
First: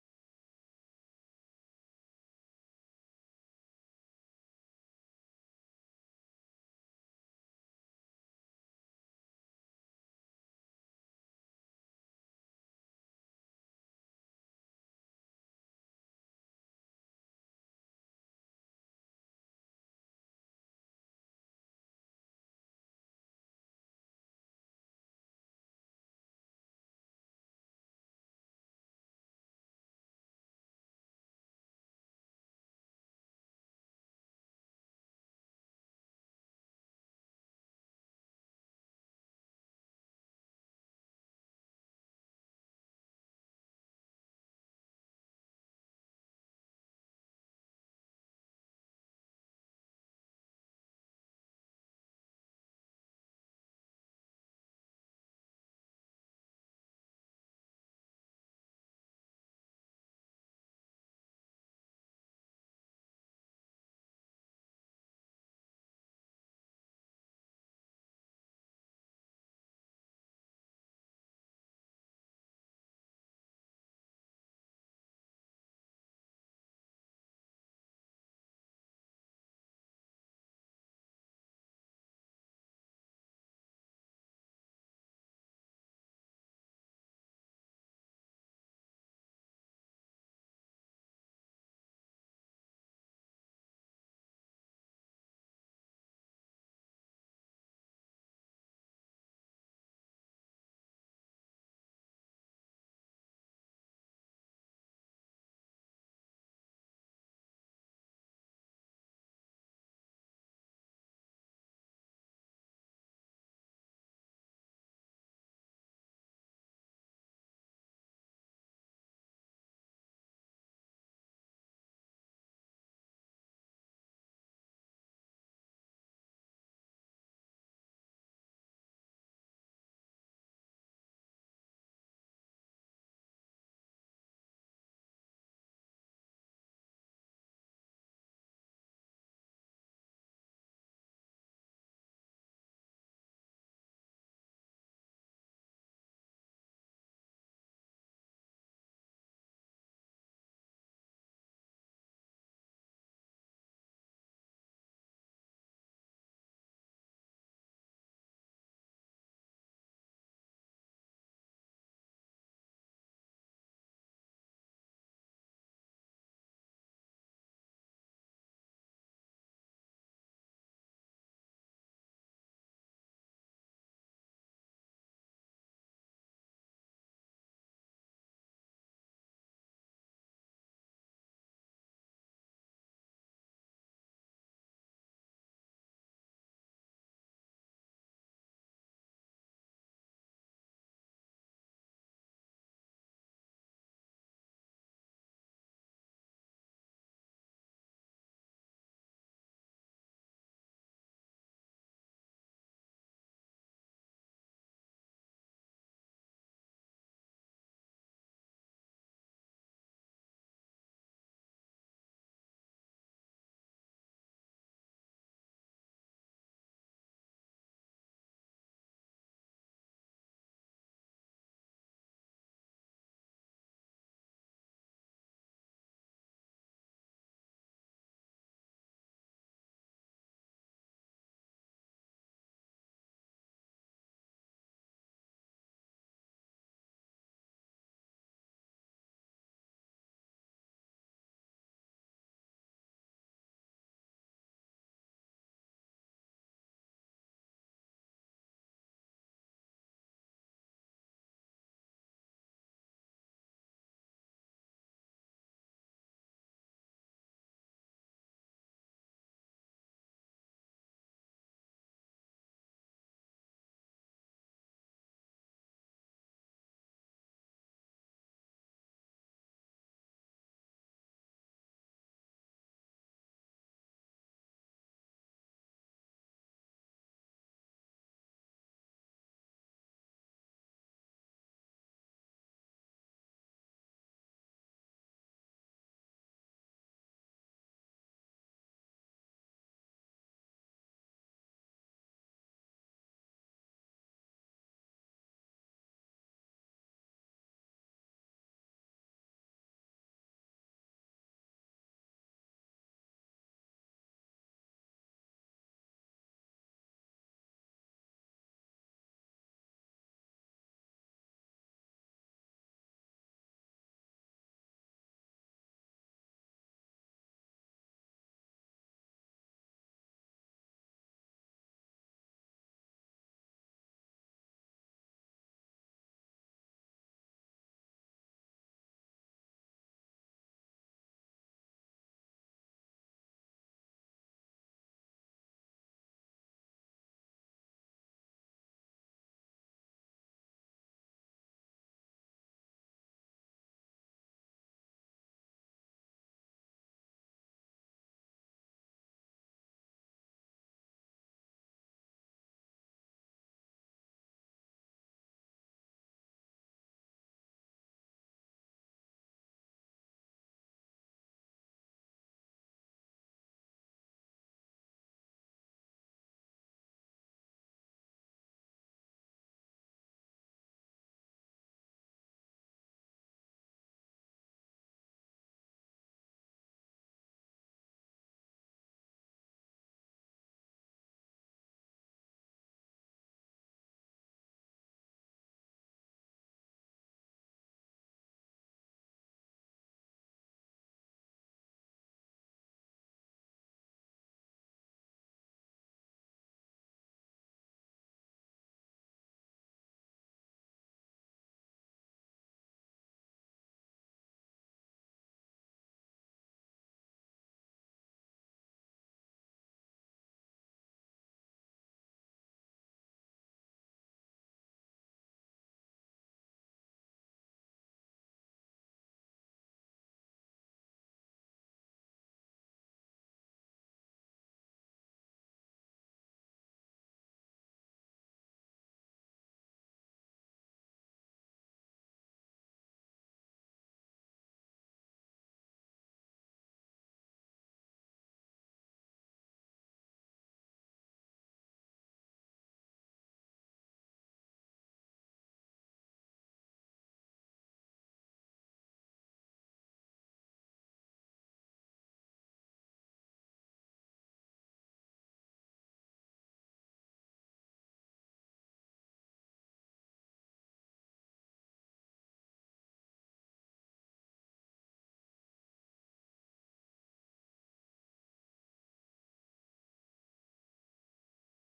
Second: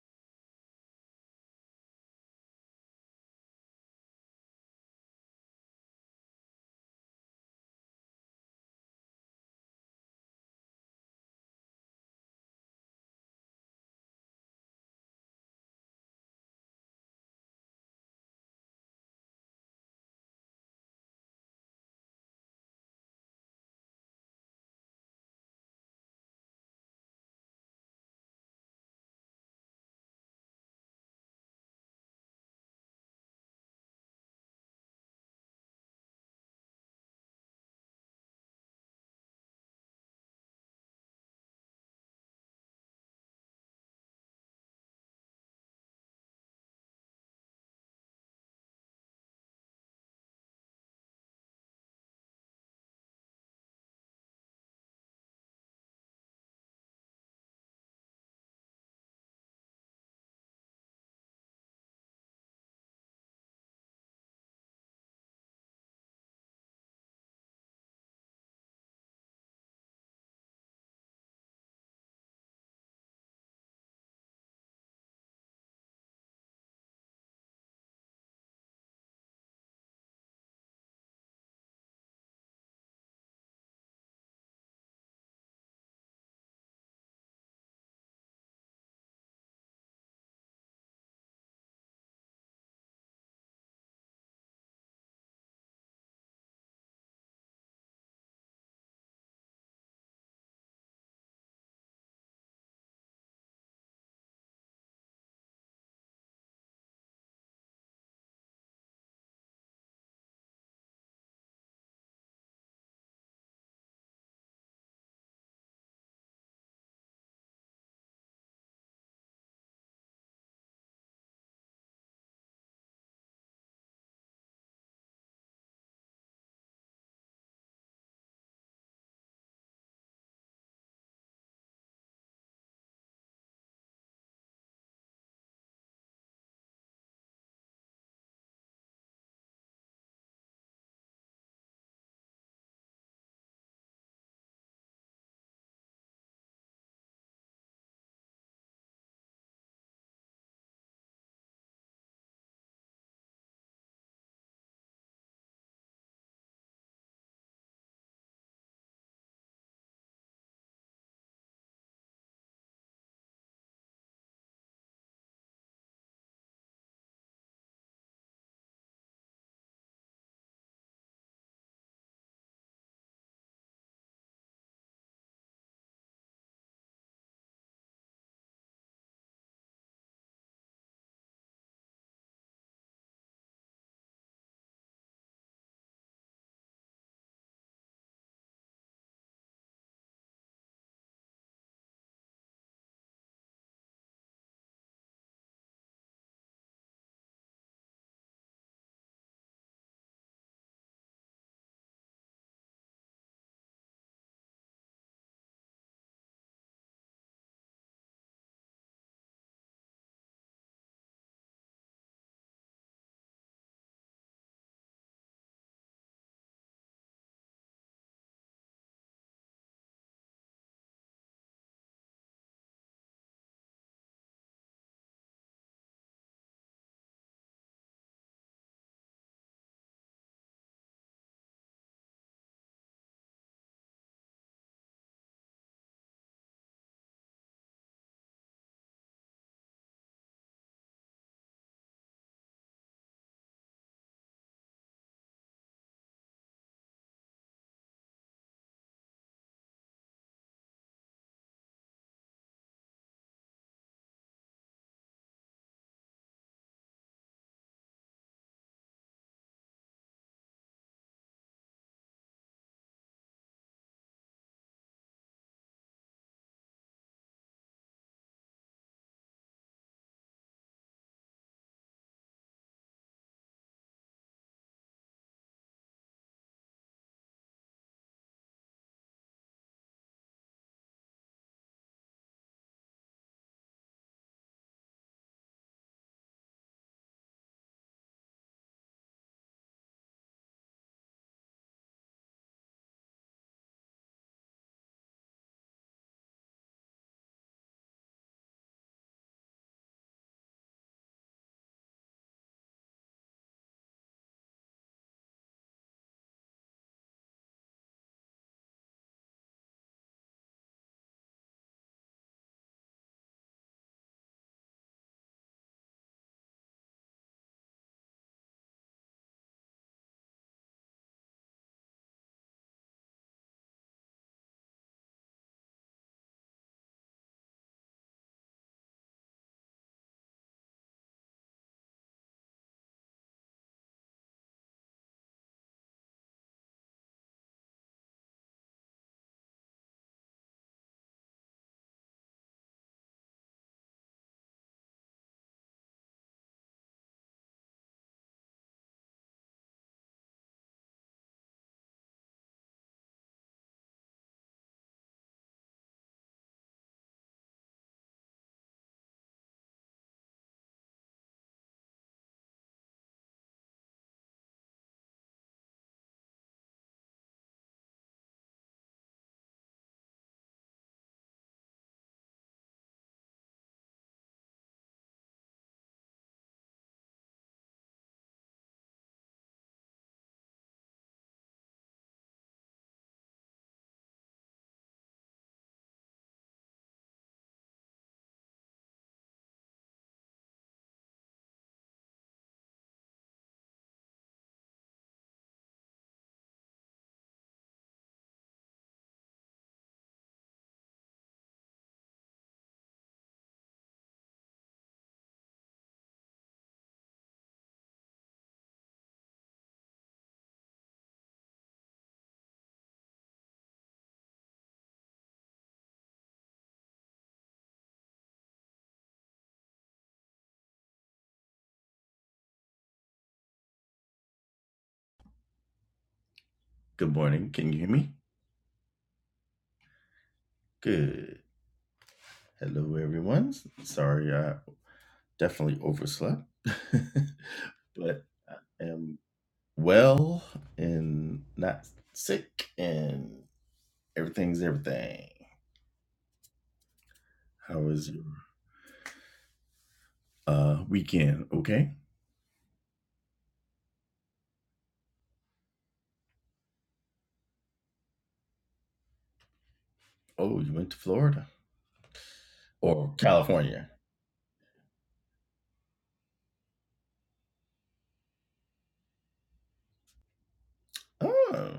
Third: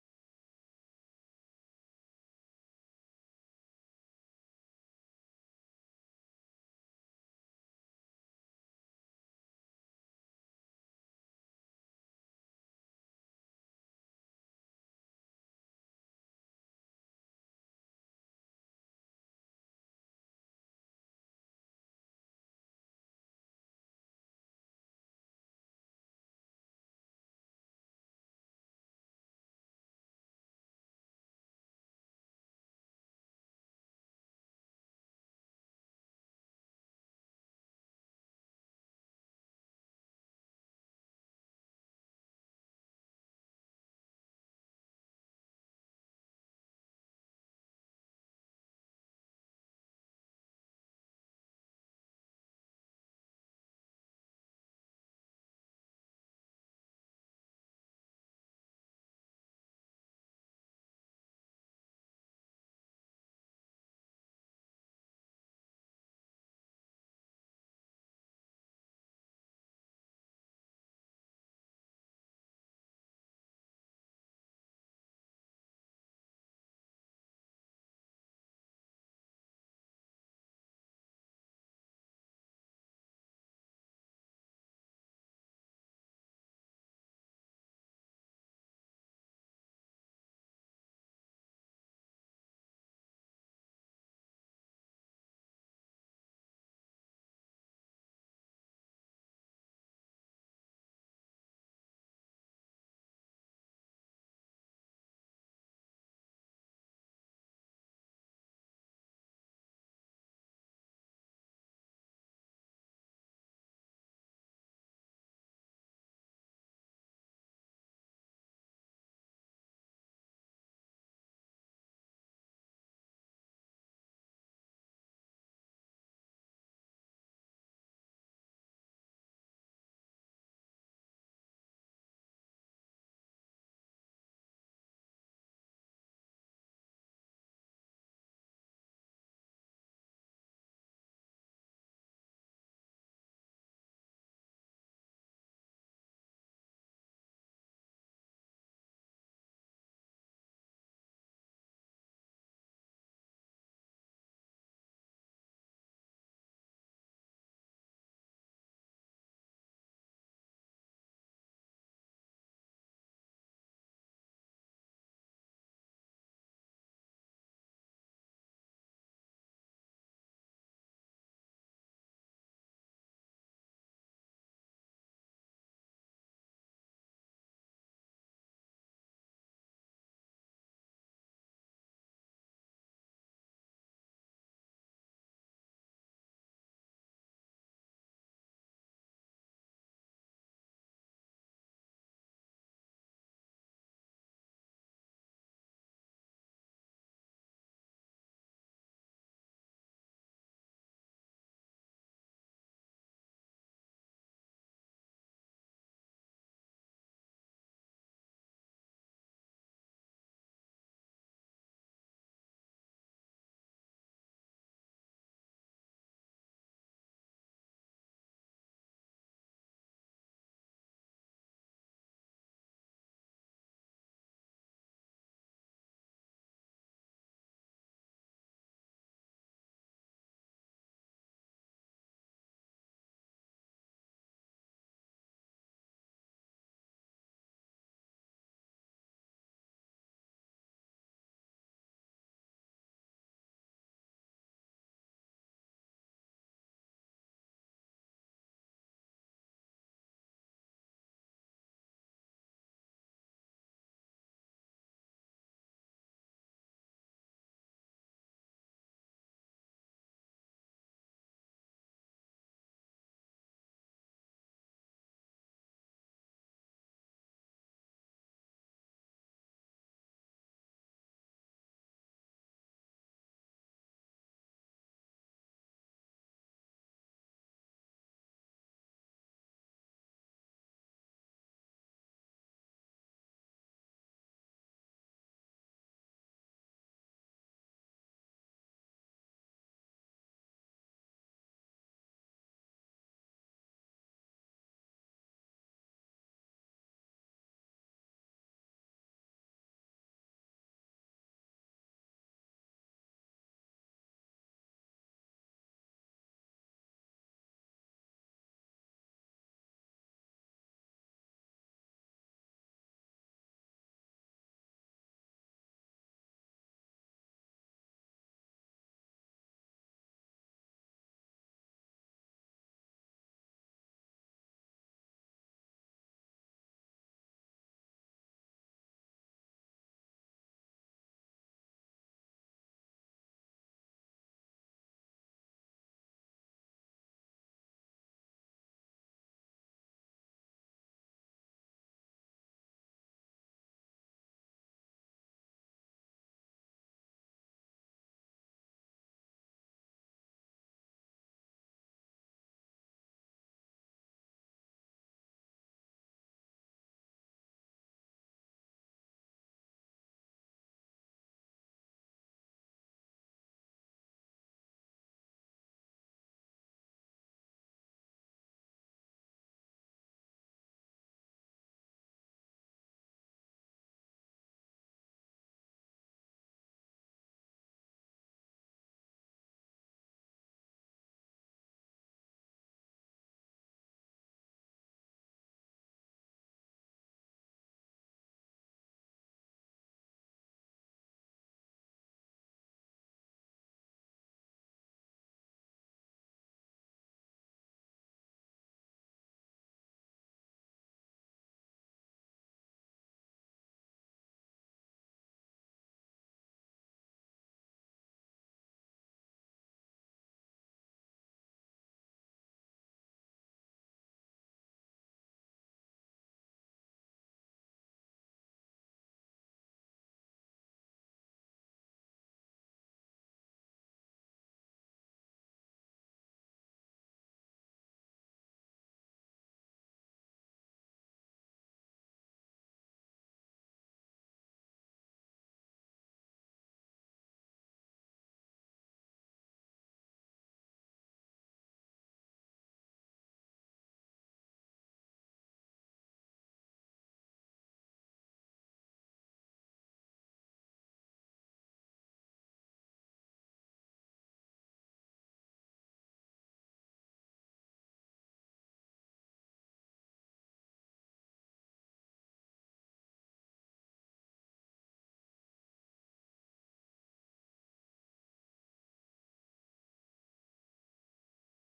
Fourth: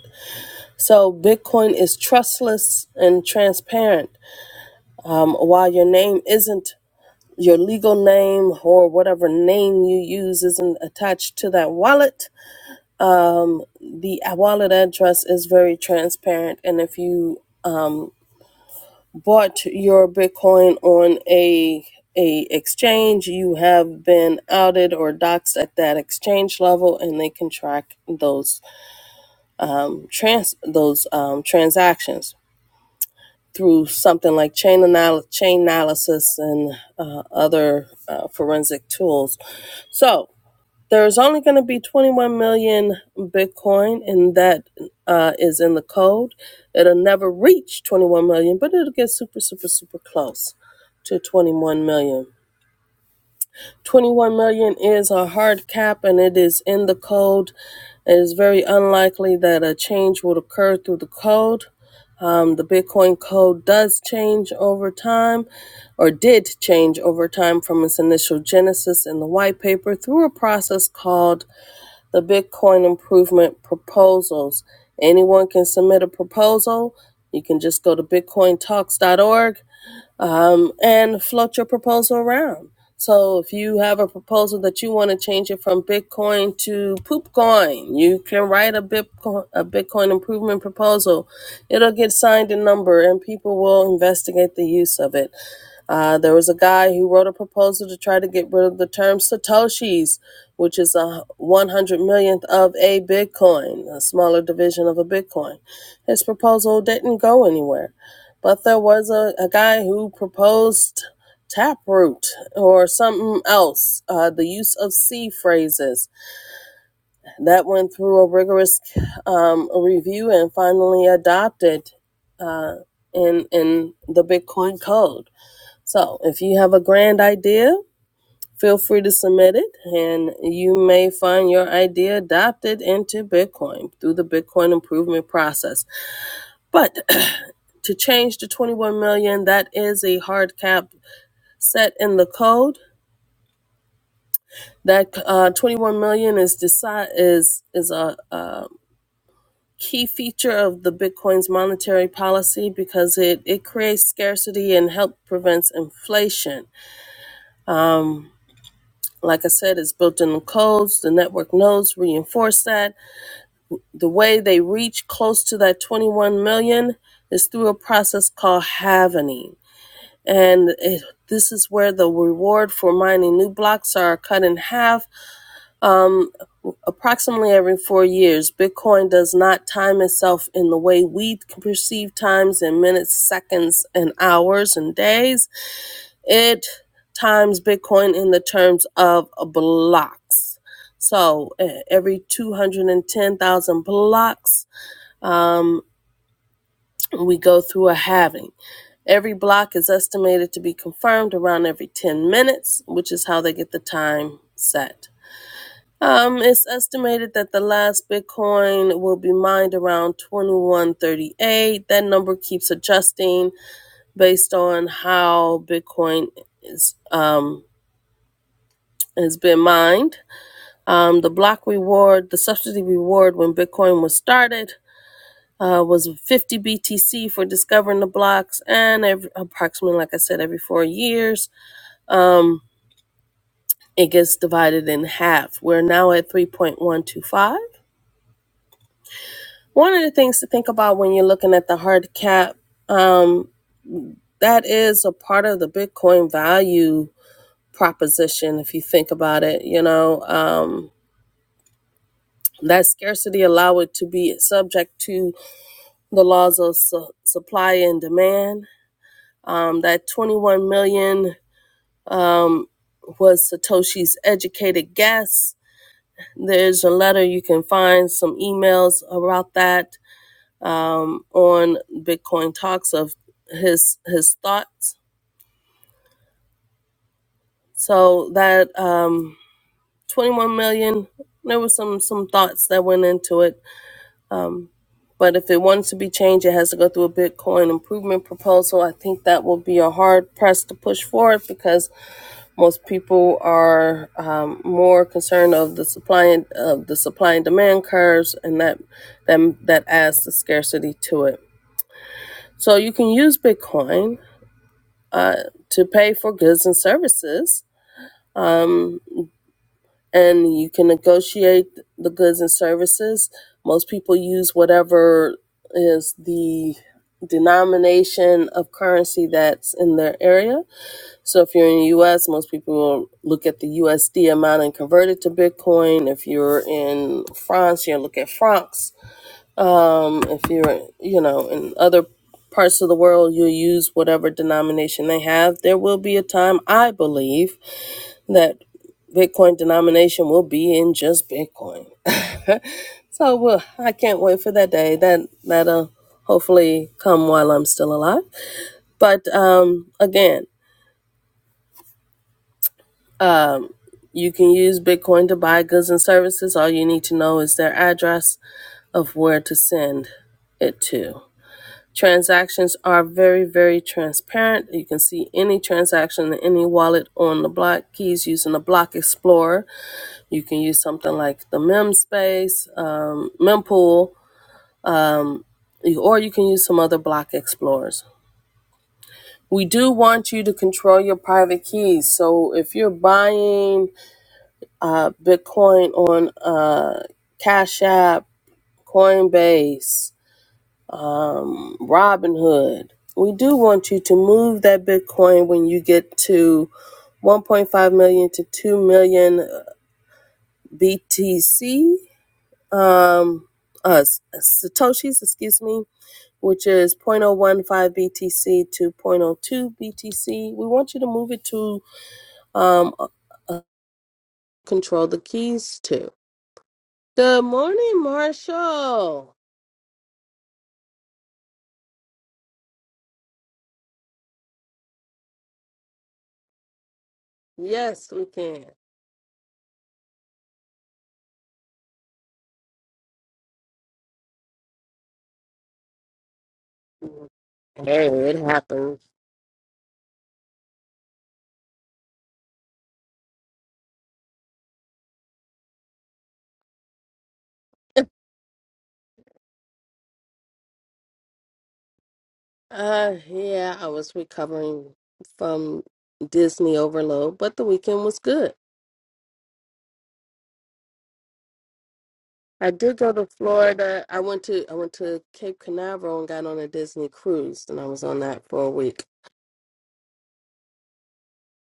So Bitcoin is trustless and transparent. Um, while your name isn't your legal name or whatever name you use isn't attached to that wallet, the wallet address is very transparent. And if you bought your Bitcoin on a a exchange, you have been outed or doxxed at that exchange level, and they can track those trans those um, transactions through something like chain anal- chain analysis and uh, other uh, forensic tools. So. There's only going to be 21 million Bitcoin, and that uh, is in the code. It'll never reach 21 million, but it'll get super, super, super close to 21 million. 21 million is a hard cap, and it is in the code. It is very unlikely that a change would occur through the code. Um, the Bitcoin code does change over time, or did change over time from its initial genesis in the white paper through a process called the Bitcoin improvement proposals. Anyone can submit a proposal. You can just go to bitcointalks.org um, and float your proposal around. So if you have a proposal that you want to change it from Bitcoin to Poopcoin, you can write a Bitcoin, a Bitcoin improvement proposal. It'll get signed and numbered, and people will investigate the use of it. Uh, there was a guy who wrote a proposal to try to get rid of the term Satoshis, which is a 100 millionth of a Bitcoin, a smaller division of a Bitcoin. His proposal didn't go anywhere. But there was a, a guy who proposed taproot or something else, uh, the use of C phrases. That went through a rigorous um, review and finally adopted uh, in, in the Bitcoin code. So, if you have a grand idea, feel free to submit it, and you may find your idea adopted into Bitcoin through the Bitcoin improvement process. But to change to 21 million, that is a hard cap set in the code. That uh, 21 million is decide is is a, a key feature of the Bitcoin's monetary policy because it it creates scarcity and help prevents inflation. Um. Like I said, it's built in the codes. The network nodes reinforce that. The way they reach close to that 21 million is through a process called halvening. And it, this is where the reward for mining new blocks are cut in half. Um, approximately every four years, Bitcoin does not time itself in the way we perceive times in minutes, seconds, and hours and days it times Bitcoin in the terms of blocks. So eh, every 210,000 blocks, um, we go through a halving. Every block is estimated to be confirmed around every 10 minutes, which is how they get the time set. Um, it's estimated that the last Bitcoin will be mined around 2138. That number keeps adjusting based on how Bitcoin is. Um, has been mined. Um, the block reward, the subsidy reward when Bitcoin was started, uh, was 50 BTC for discovering the blocks, and every, approximately, like I said, every four years, um, it gets divided in half. We're now at 3.125. One two five. One of the things to think about when you're looking at the hard cap, um, that is a part of the Bitcoin value proposition. If you think about it, you know, um, that scarcity allow it to be subject to the laws of su- supply and demand. Um, that 21 million um, was Satoshi's educated guess. There's a letter you can find some emails about that um, on Bitcoin Talks of his his thoughts. So that um, 21 million, there were some some thoughts that went into it. But if it wants to be changed, it has to go through a Bitcoin improvement proposal. I think that will be a hard press to push forward because Most people are um, more concerned of the supply and of the supply and demand curves, and that that that adds the scarcity to it. So you can use Bitcoin uh, to pay for goods and services, and you can negotiate the goods and services. Most people use whatever is the denomination of currency that's in their area So if you're in the US, most people will look at the USD amount and convert it to Bitcoin. If you're in France, you'll look at francs. Um, If you're, you know, in other parts of the world, you'll use whatever denomination they have. There will be a time, I believe, that Bitcoin denomination will be in just Bitcoin. So well, I can't wait for that day. That that'll hopefully come while I'm still alive. But um, again. You can use Bitcoin to buy goods and services. All you need to know is their address of where to send it to. Transactions are very, very transparent. You can see any transaction in any wallet on the block keys using the Block Explorer. You can use something like the MemSpace, um, Mempool, or you can use some other Block Explorers. We do want you to control your private keys. So if you're buying uh, Bitcoin on uh, Cash App, Coinbase, um, Robinhood. We do want you to move that Bitcoin when you get to 1.5 million to 2 million BTC, um, uh, Satoshis, excuse me, which is 0.015 BTC to zero point zero 0.02 BTC. We want you to move it to um, uh, uh, control the keys to. Good morning, Marshall.
Good morning. Can you hear
Yes,
me?
we can.
Good. Hello, everyone. Sorry, I definitely overslept,
Hey,
but
it happens.
am well and not sick, and everything's everything. How was your uh, weekend? Okay.
Uh, yeah, I was recovering from Disney overload, but the weekend was good.
Oh, you went to Florida
I did go
or
to
California?
Florida. I went to I went to Cape Canaveral and got on a Disney cruise, and I was on that for a week.
Oh,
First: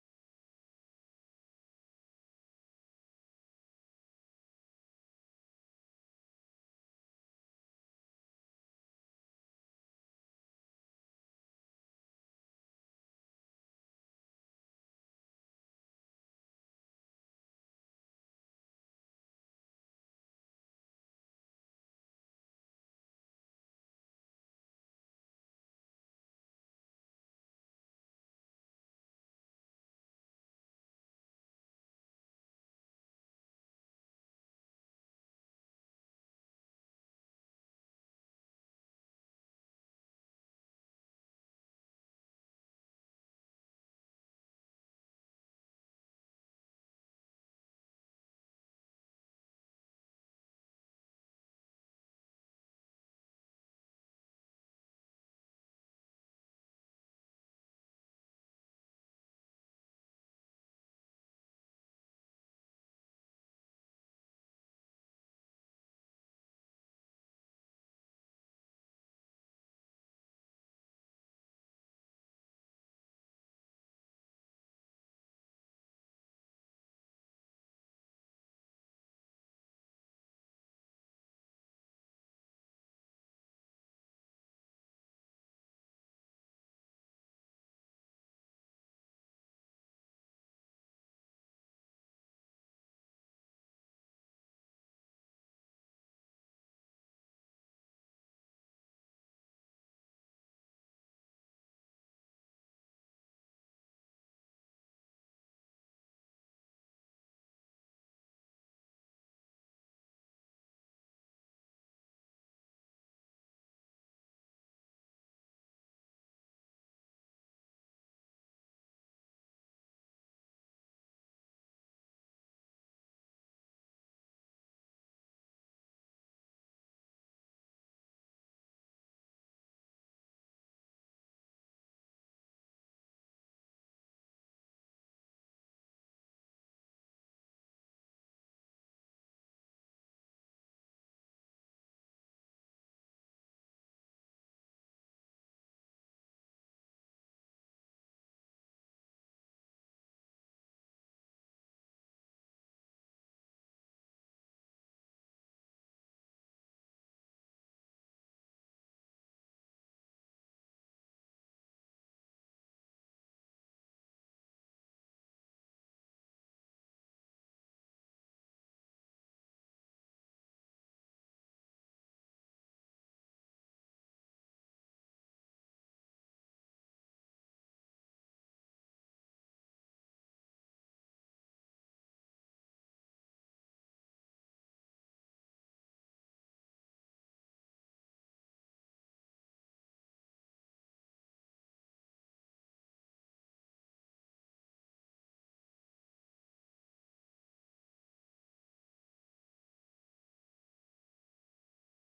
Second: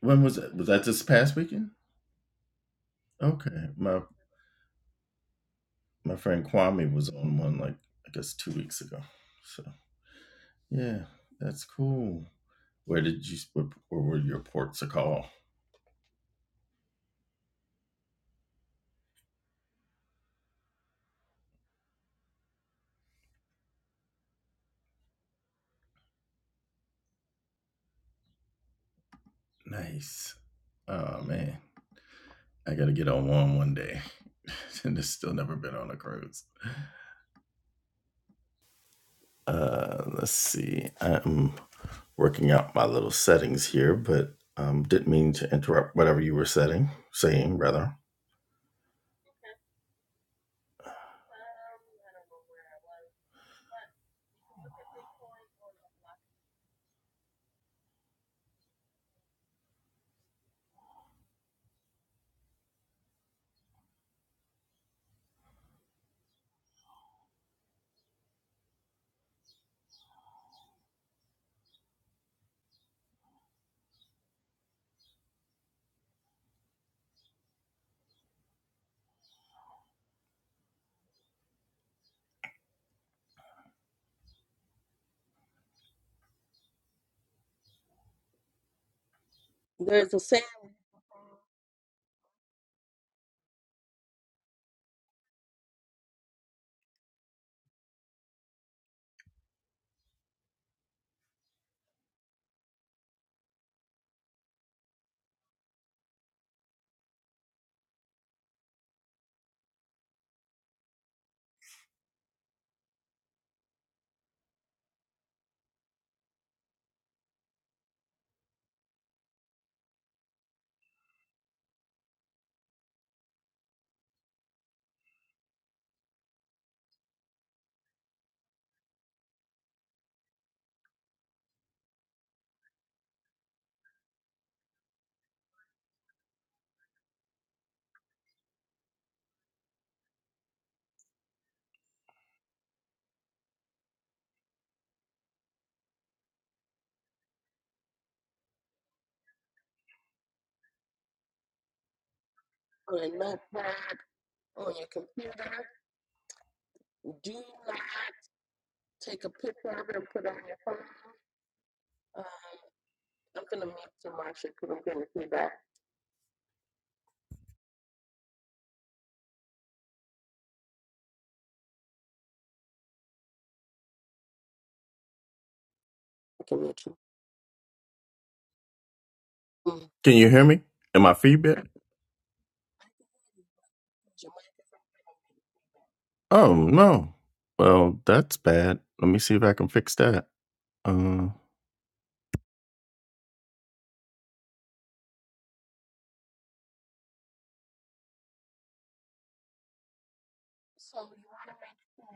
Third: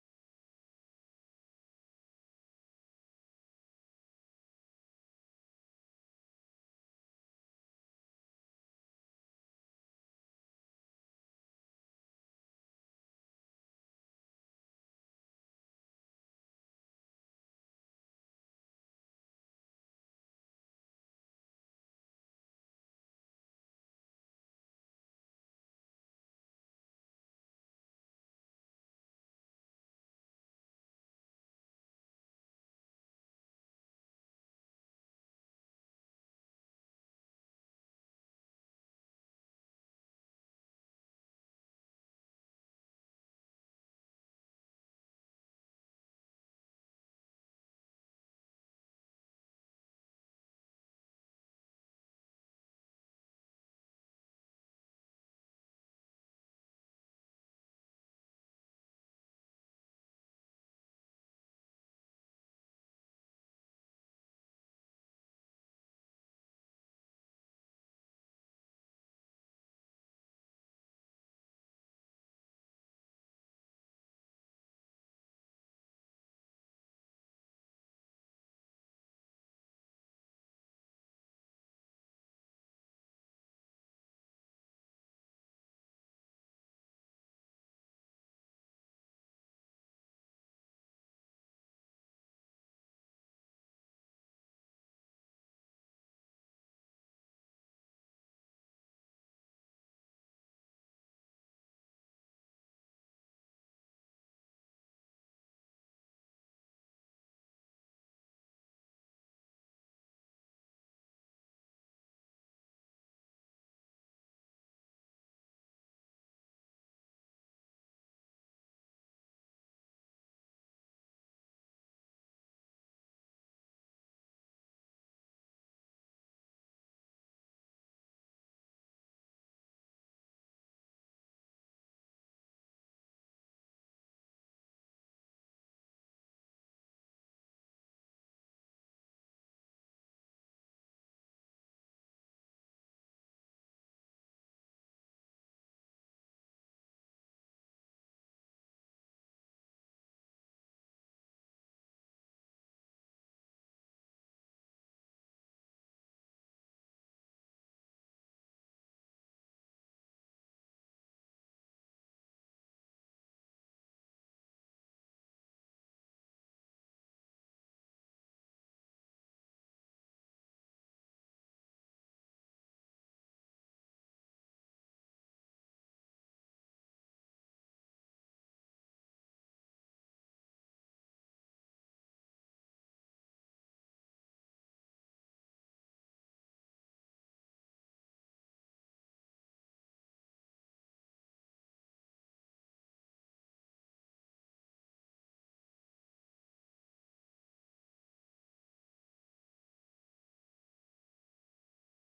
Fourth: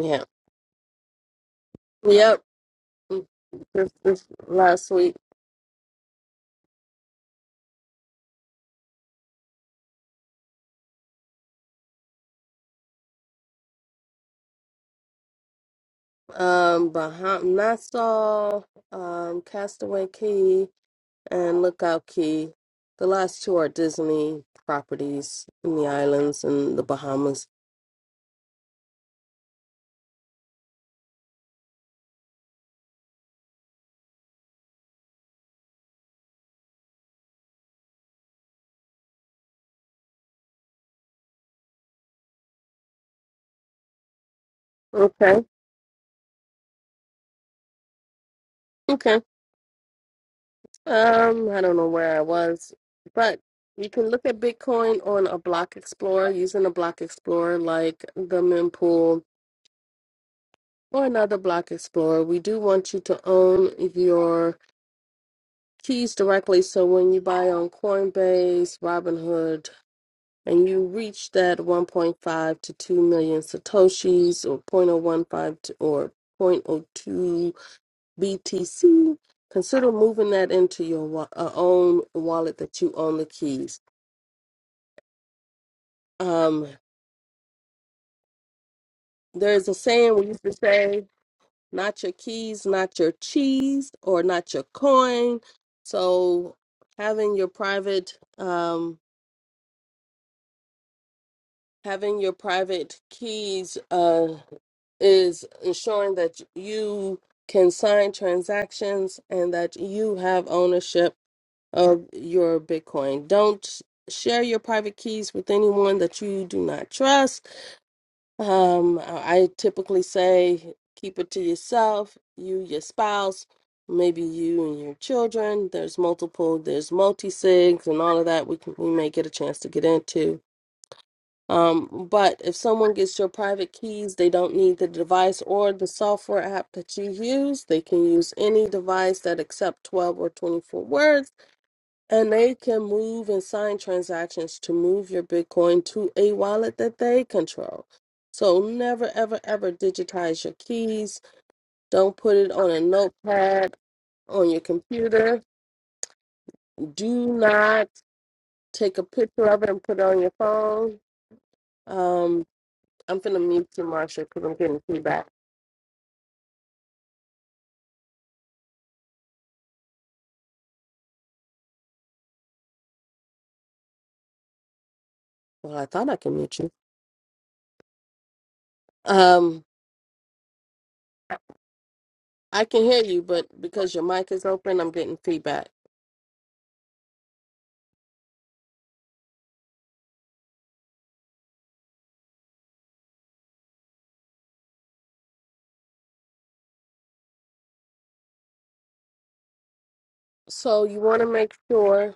when was that? Was that this past weekend?
yep. Mm,
Okay,
This,
my
this last week,
my friend Kwame was on one like I guess two weeks ago. So yeah, that's cool. Where did you? Where, were your ports of call?
um, Baham Nassau, um, Castaway Key, and Lookout Key. The last two are Disney properties in the islands in the Bahamas.
Nice. Oh man, I gotta get on one one day. and it's still never been on a cruise. Uh, let's see. I'm working out my little settings here, but um, didn't mean
Okay.
to interrupt whatever you were setting, saying rather.
Okay. Um, I don't know where I was, but you can look at Bitcoin on a block explorer using a block explorer like the mempool or another block explorer. We do want you to own your keys directly. So when you buy on Coinbase, Robinhood, and you reach that 1.5 to 2 million satoshis or point oh one five to, or point oh two BTC, consider moving that into your wa- uh, own wallet that you own the keys Um, there's a saying we used to say, not your keys, not your cheese, or not your coin. So having your private um having your private keys uh is ensuring that you can sign transactions and that you have ownership of your Bitcoin. Don't share your private keys with anyone that you do not trust Um, I typically say keep it to yourself, you, your spouse, maybe you and your children. There's multiple, there's multi sigs and all of that. We can, we may get a chance to get into. Um, but if someone gets your private keys, they don't need the device or the software app that you use. They can use any device that accept 12 or 24 words and they can move and sign transactions to move your Bitcoin to a wallet that they control. So never, ever, ever digitize your keys. Don't put it on a notepad on your computer. Do not take a picture of it and put it on your phone. Um, I'm finna mute you, Marsha, because I'm getting feedback. Well, I thought I could mute you. Um,
Can you hear me? Am I feedback?
I can hear you, but because your mic is open, I'm getting feedback.
Oh no. Well, that's bad. Let me see if I can fix that. Uh,
So you want to make sure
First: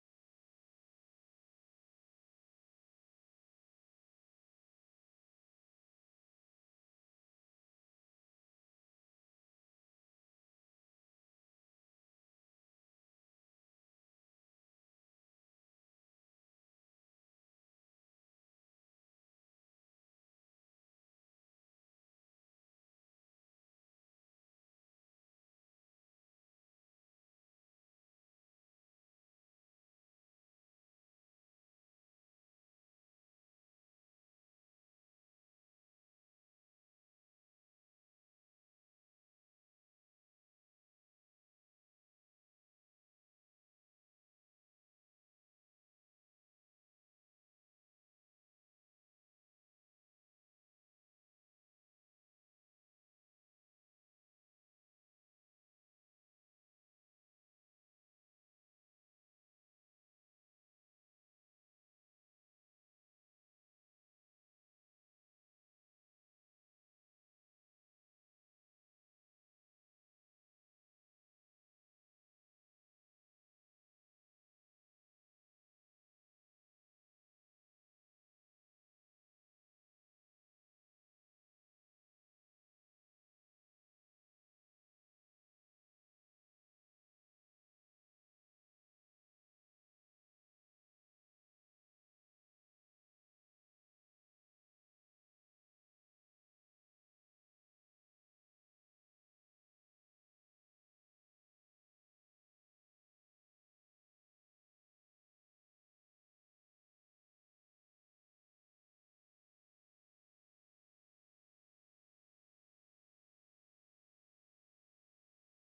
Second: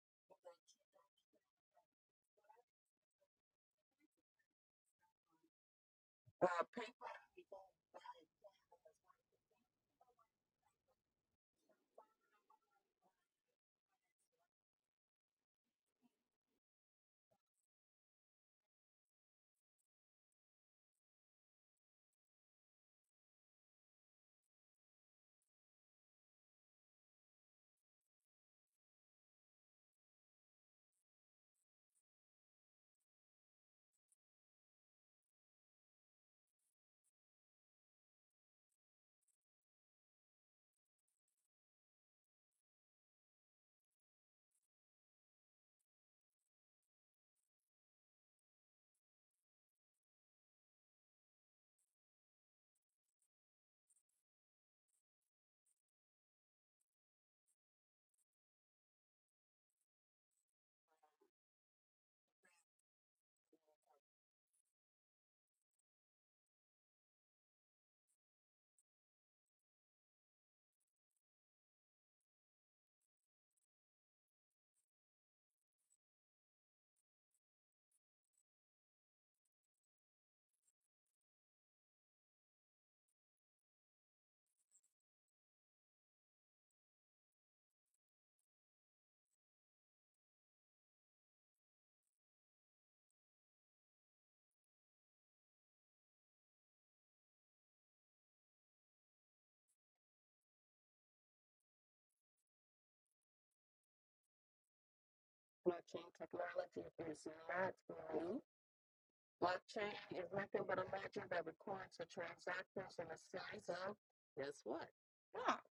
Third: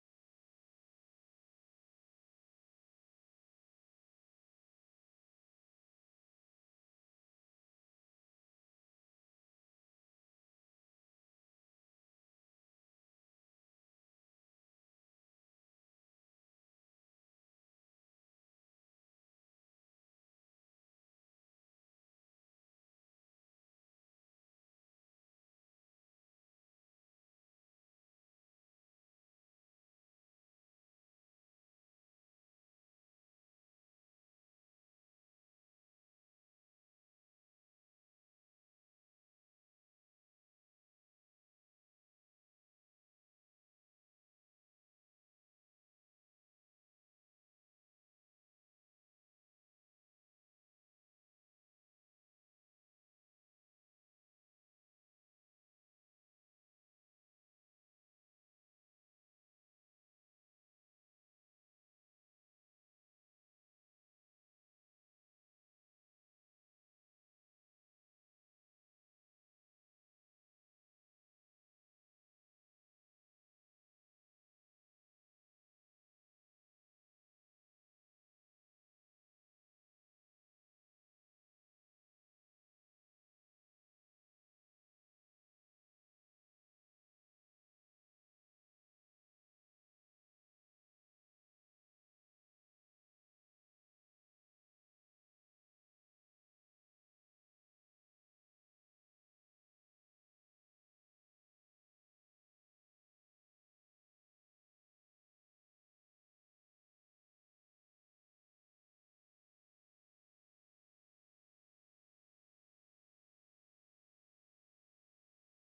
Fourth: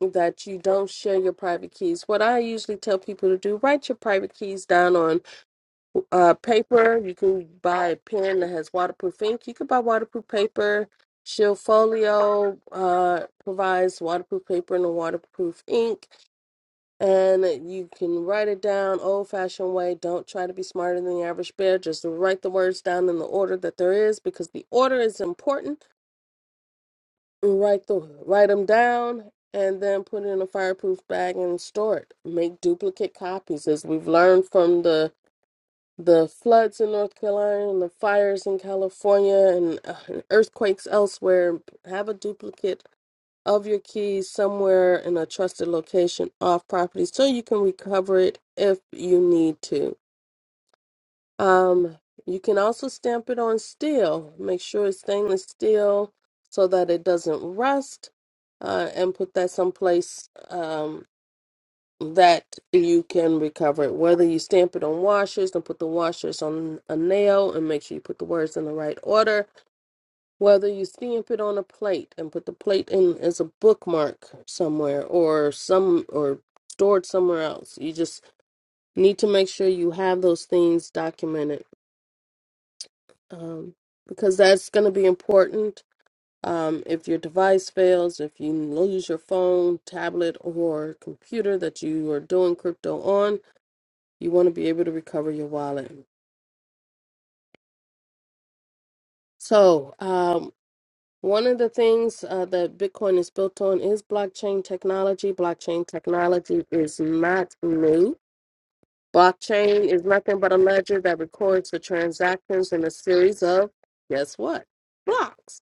that you don't share your private keys. What I usually tell people to do, write your private keys down on uh paper you can buy a pen that has waterproof ink you can buy waterproof paper shield folio uh provides waterproof paper and a waterproof ink and you can write it down old fashioned way don't try to be smarter than the average bear just write the words down in the order that there is because the order is important write the write them down and then put it in a fireproof bag and store it make duplicate copies as we've learned from the the floods in North Carolina and the fires in California and uh, earthquakes elsewhere, have a duplicate of your keys somewhere in a trusted location off property so you can recover it if you need to. Um, you can also stamp it on steel. Make sure it's stainless steel so that it doesn't rust. Uh, and put that someplace Um, that you can recover it. Whether you stamp it on washers and put the washers on a nail and make sure you put the words in the right order, whether you stamp it on a plate and put the plate in as a bookmark somewhere or some or stored somewhere else. You just need to make sure you have those things documented um, because that's going to be important. Um, if your device fails, if you lose your phone, tablet, or computer that you are doing crypto on, You want to be able to recover your wallet. So, um, one of the things uh, that Bitcoin is built on is blockchain technology. Blockchain technology is not new. Blockchain is nothing but a ledger that records the transactions in a series of, guess what, blocks.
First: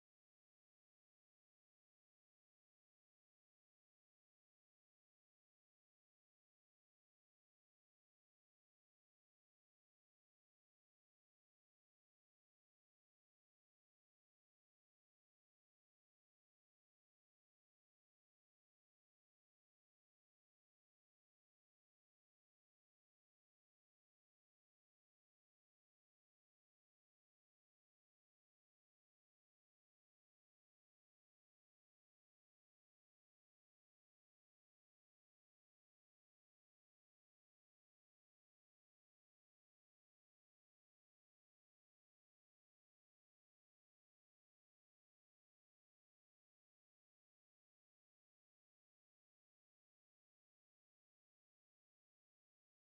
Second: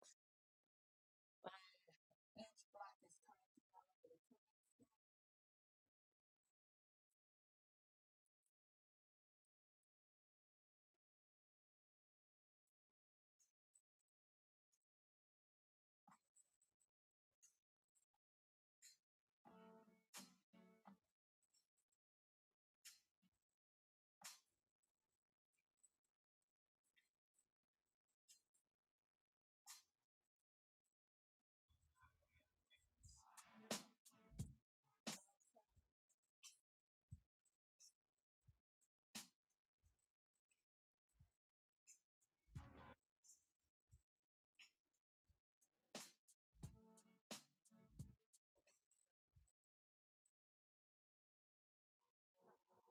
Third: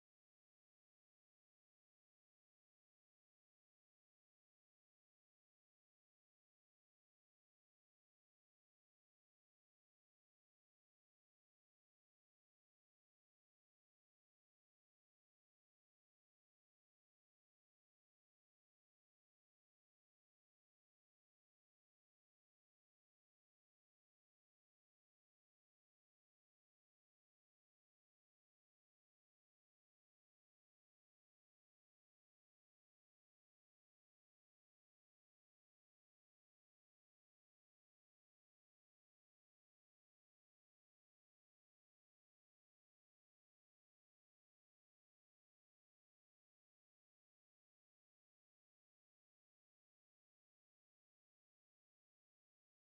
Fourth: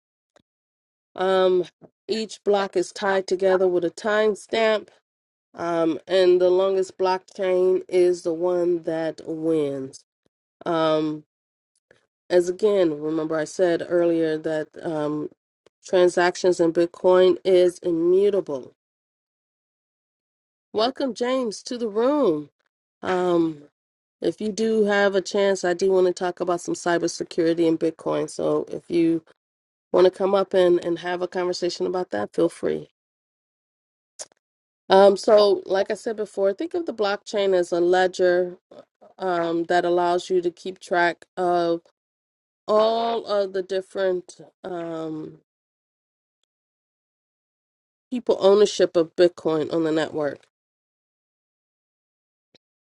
Um, each block is tied together with a timestamp, um, and the longest blockchain is the one that wins. Um, as again, remember I said earlier that um, transactions in Bitcoin is immutable. Welcome, James, to the room. Um, if you do have a chance, I do want to talk about some cybersecurity in Bitcoin. So if you want to come up and, and have a conversation about that, feel free. Um, so, like I said before, think of the blockchain as a ledger um, that allows you to keep track of all of the different. um, people ownership of Bitcoin on the network.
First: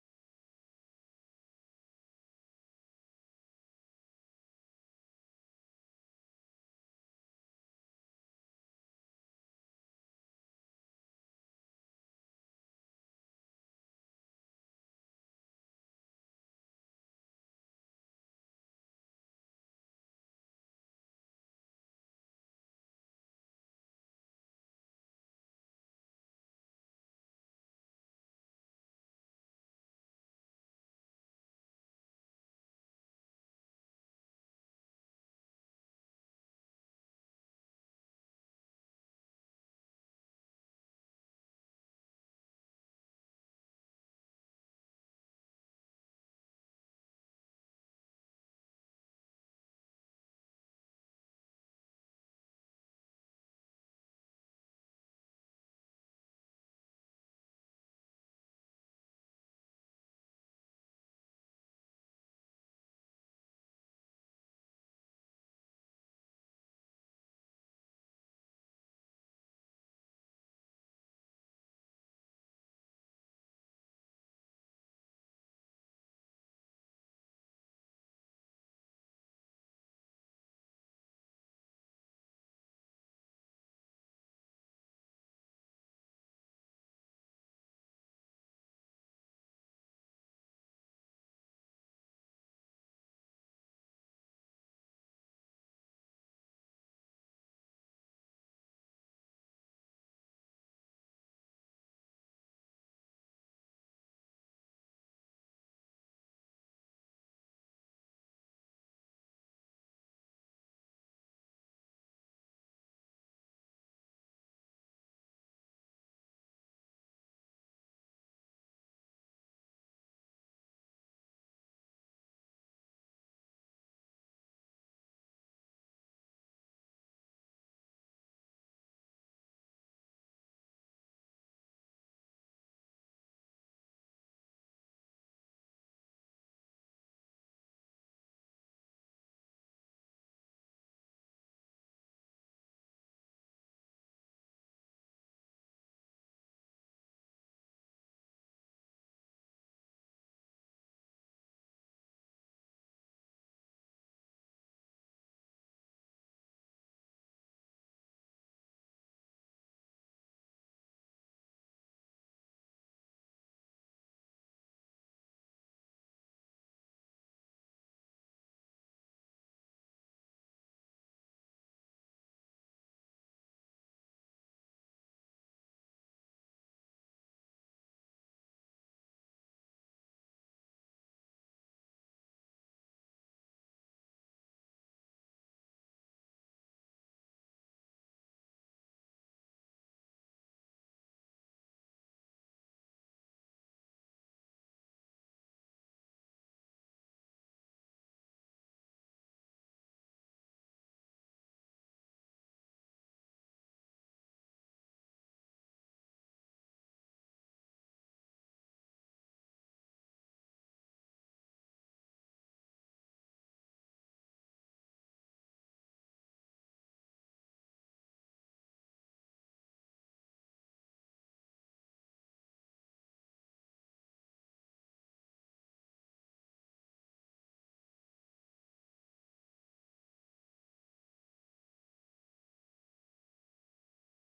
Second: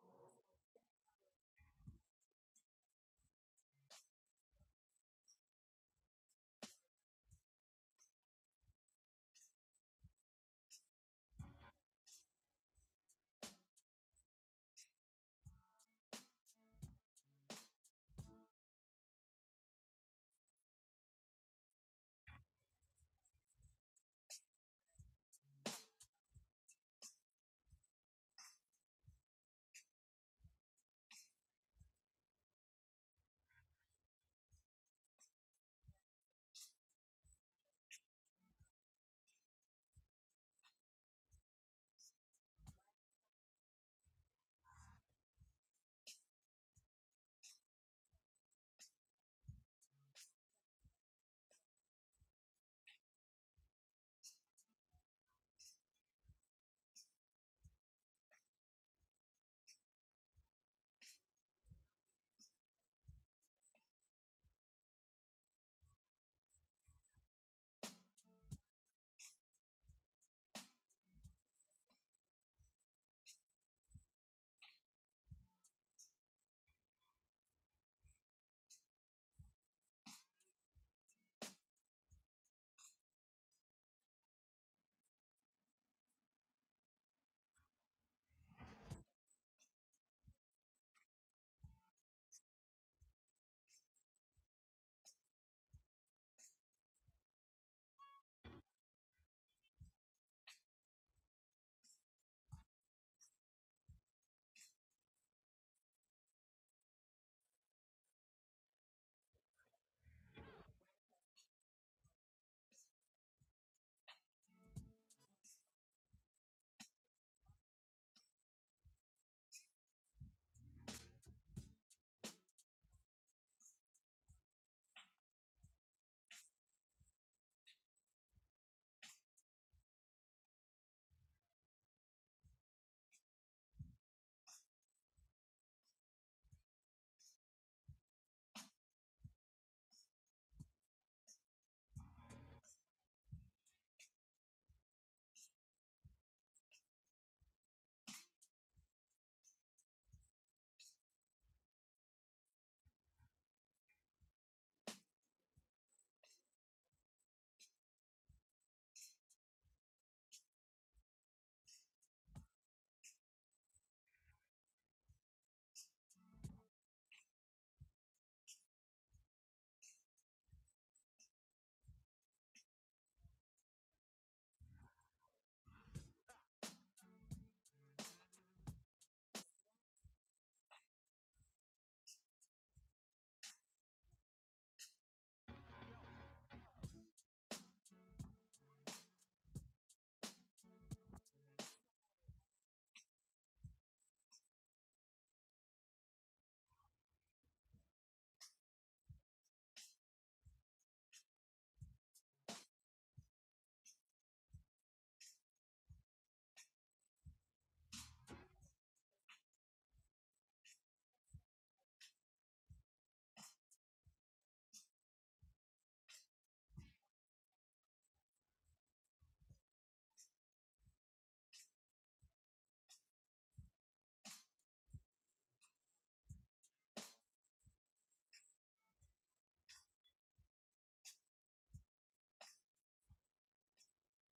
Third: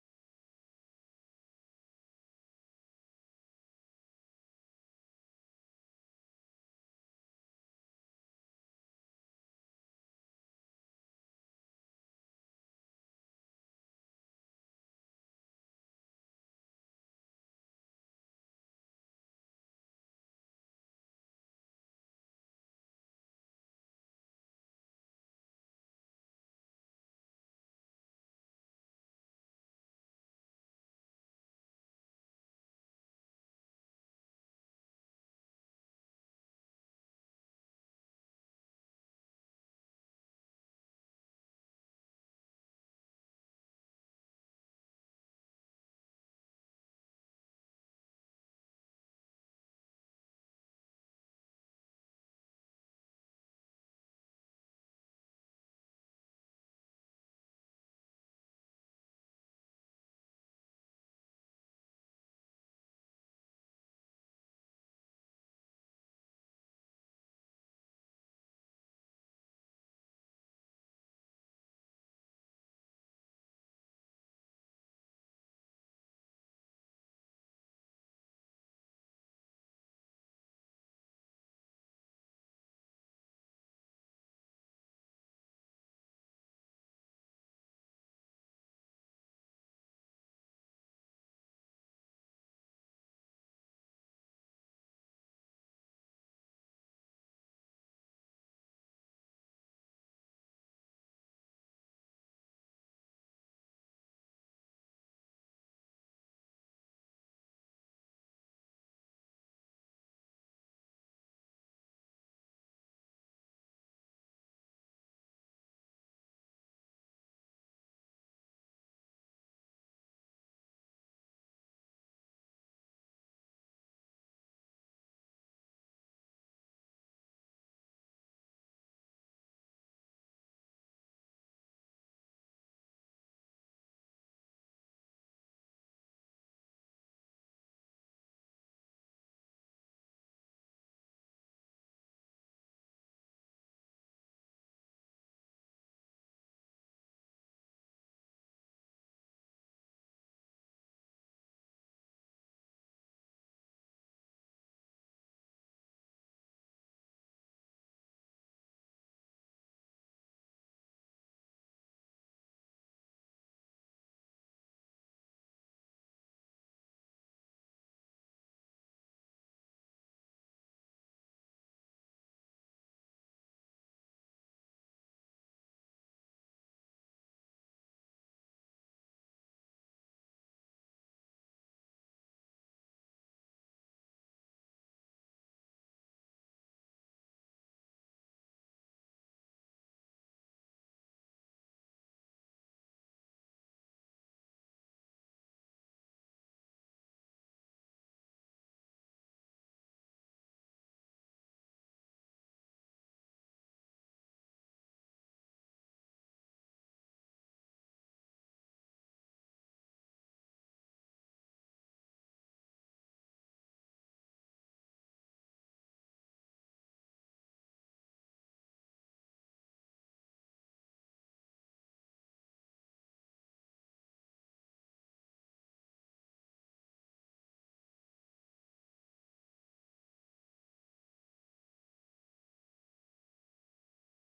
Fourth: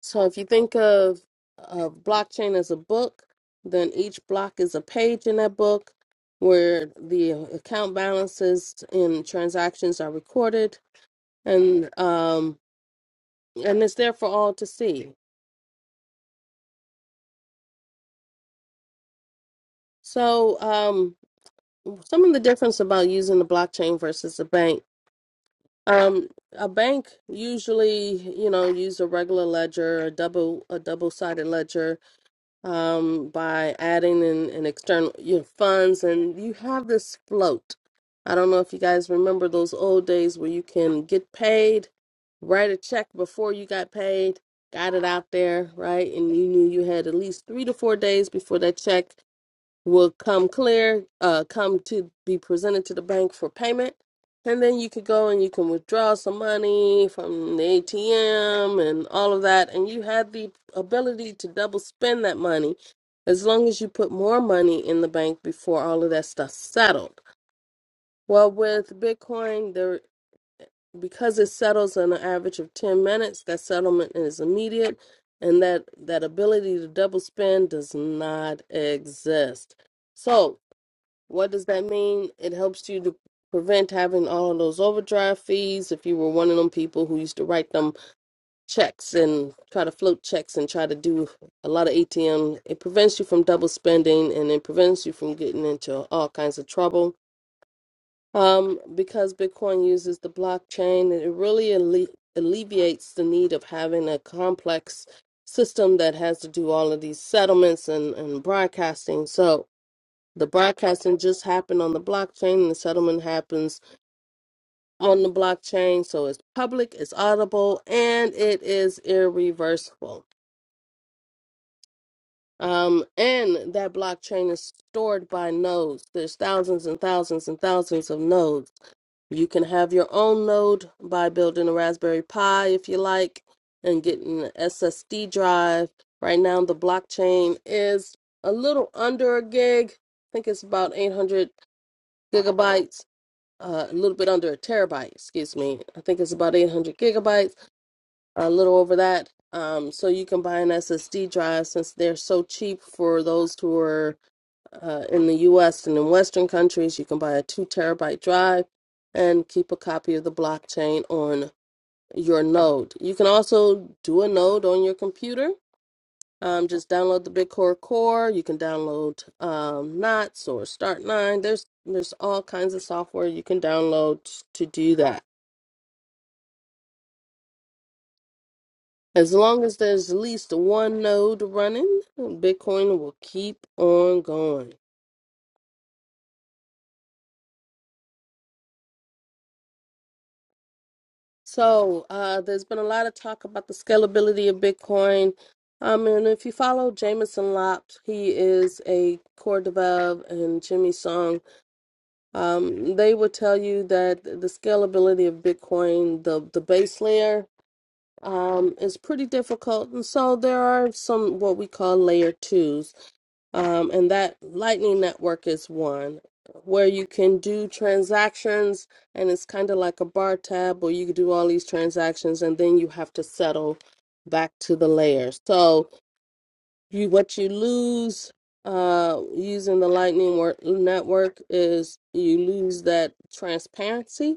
So if you think of a blockchain as a book, then each block is a page in that book where the account balances and transactions are recorded, and um, and it's there for all to see. So um, some of the difference about using the blockchain versus a bank. Um, a bank usually, you know, use a regular ledger, a double a double-sided ledger, um, by adding in, in external your funds, and you have this float. I don't know if you guys remember those old days where you can get paid, write a check before you got paid, got it out there, right? And you knew you had at least three to four days before that check will come clear, uh, come to be presented to the bank for payment. And then you could go and you can withdraw some money from the ATM and all of that. And you had the ability to double spend that money as long as you put more money in the bank before all of that stuff settled. Well, with Bitcoin, there because it settles on an average of 10 minutes, that settlement is immediate and that that ability to double spend does not exist. So, what does that mean? It helps you to prevent having all of those overdraft fees if you were one of them people who used to write them checks and try to float checks and try to do a lot of ATM. It prevents you from double spending and it prevents you from getting into all kinds of trouble. Um, because Bitcoin uses the blockchain, it really alle- alleviates the need of having a complex system that has to do all of these settlements and, and broadcasting. So, the broadcasting just happened on the blockchain, and the settlement happens on the blockchain. So it's public, it's audible, and it is irreversible. Um, and that blockchain is stored by nodes. There's thousands and thousands and thousands of nodes. You can have your own node by building a Raspberry Pi if you like, and getting an SSD drive. Right now, the blockchain is a little under a gig. I think it's about 800 gigabytes uh, a little bit under a terabyte, excuse me. I think it's about 800 gigabytes, a little over that. Um, so you can buy an SSD drive since they're so cheap for those who are uh, in the US and in Western countries. You can buy a two terabyte drive and keep a copy of the blockchain on your node. You can also do a node on your computer um, just download the BitCore Core. You can download um, Knots or Start Nine. There's there's all kinds of software you can download to do that. As long as there's at least one node running, Bitcoin will keep on going. So uh, there's been a lot of talk about the scalability of Bitcoin. Um, and if you follow Jameson Lopt, he is a core dev and Jimmy Song Um, they would tell you that the scalability of Bitcoin, the the base layer, um, is pretty difficult, and so there are some what we call layer twos, um, and that Lightning Network is one where you can do transactions, and it's kind of like a bar tab where you can do all these transactions, and then you have to settle back to the layer. So you what you lose uh using the lightning work, network is you lose that transparency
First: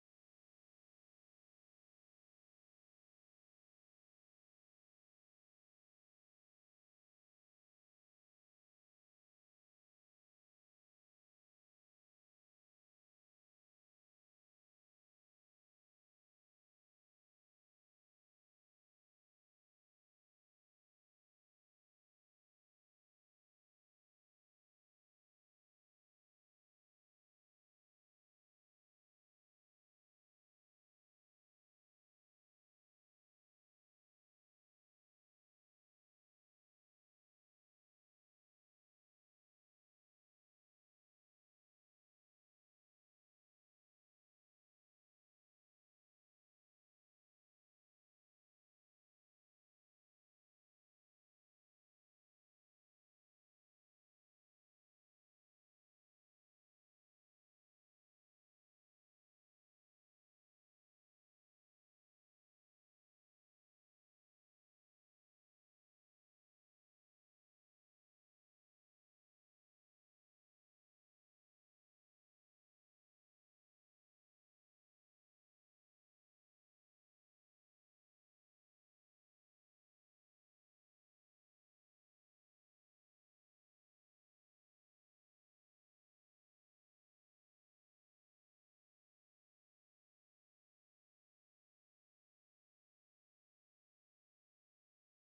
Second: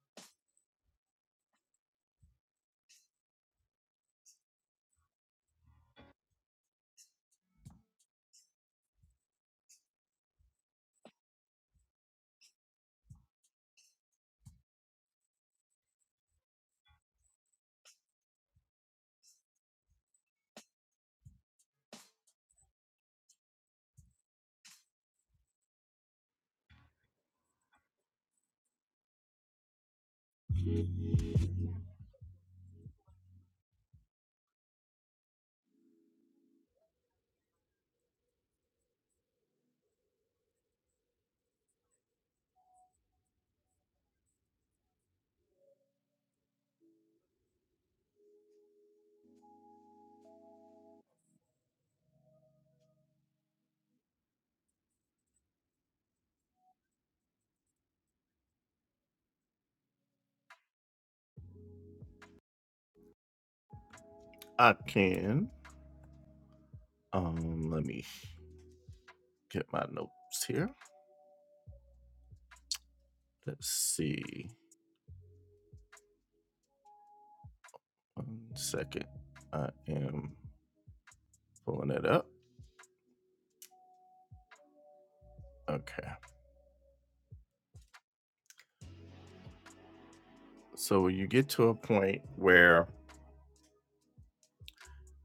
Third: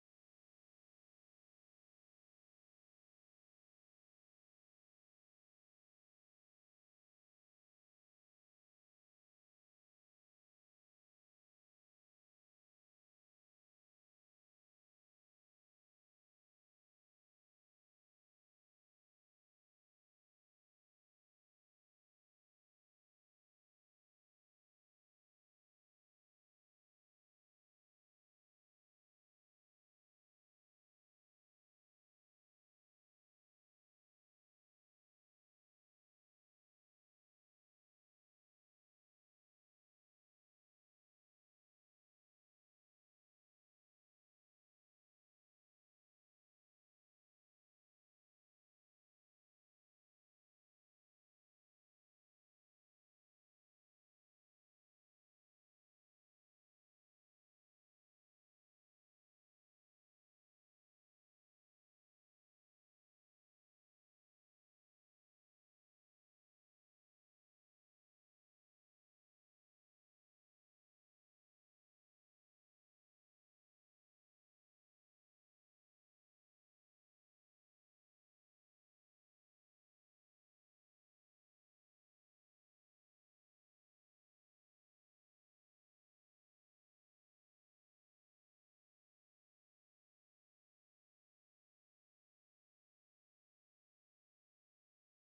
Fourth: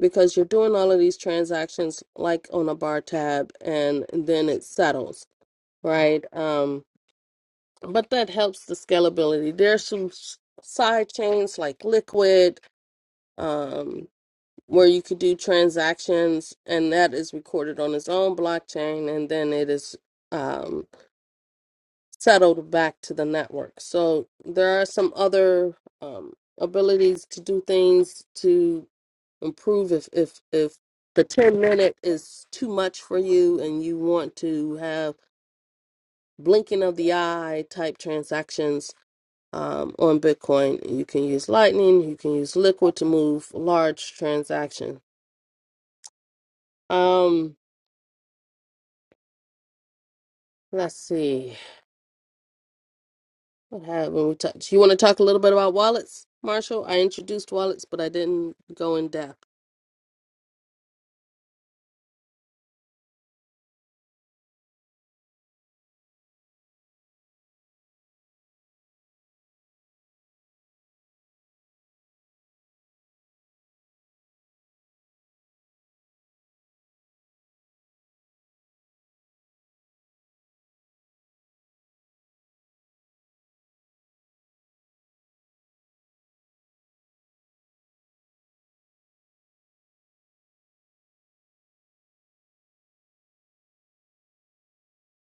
because you're doing all of these transactions like on a bar tab and then it settles right um but that helps the scalability there's some s- side chains like liquid um where you could do transactions and that is recorded on its own blockchain and then it is um. settled back to the network. So there are some other um, abilities to do things to improve if if if the 10 minute is too much for you and you want to have blinking of the eye type transactions um, on Bitcoin, you can use Lightning, you can use Liquid to move large transactions. Um, let's see what happened. We touch. You want to talk a little bit about wallets, Marshall? I introduced wallets, but I didn't go in depth.
I can. Um, let me get my notes here. Let's see. One second. I am pulling it up. Okay. So you get to a point where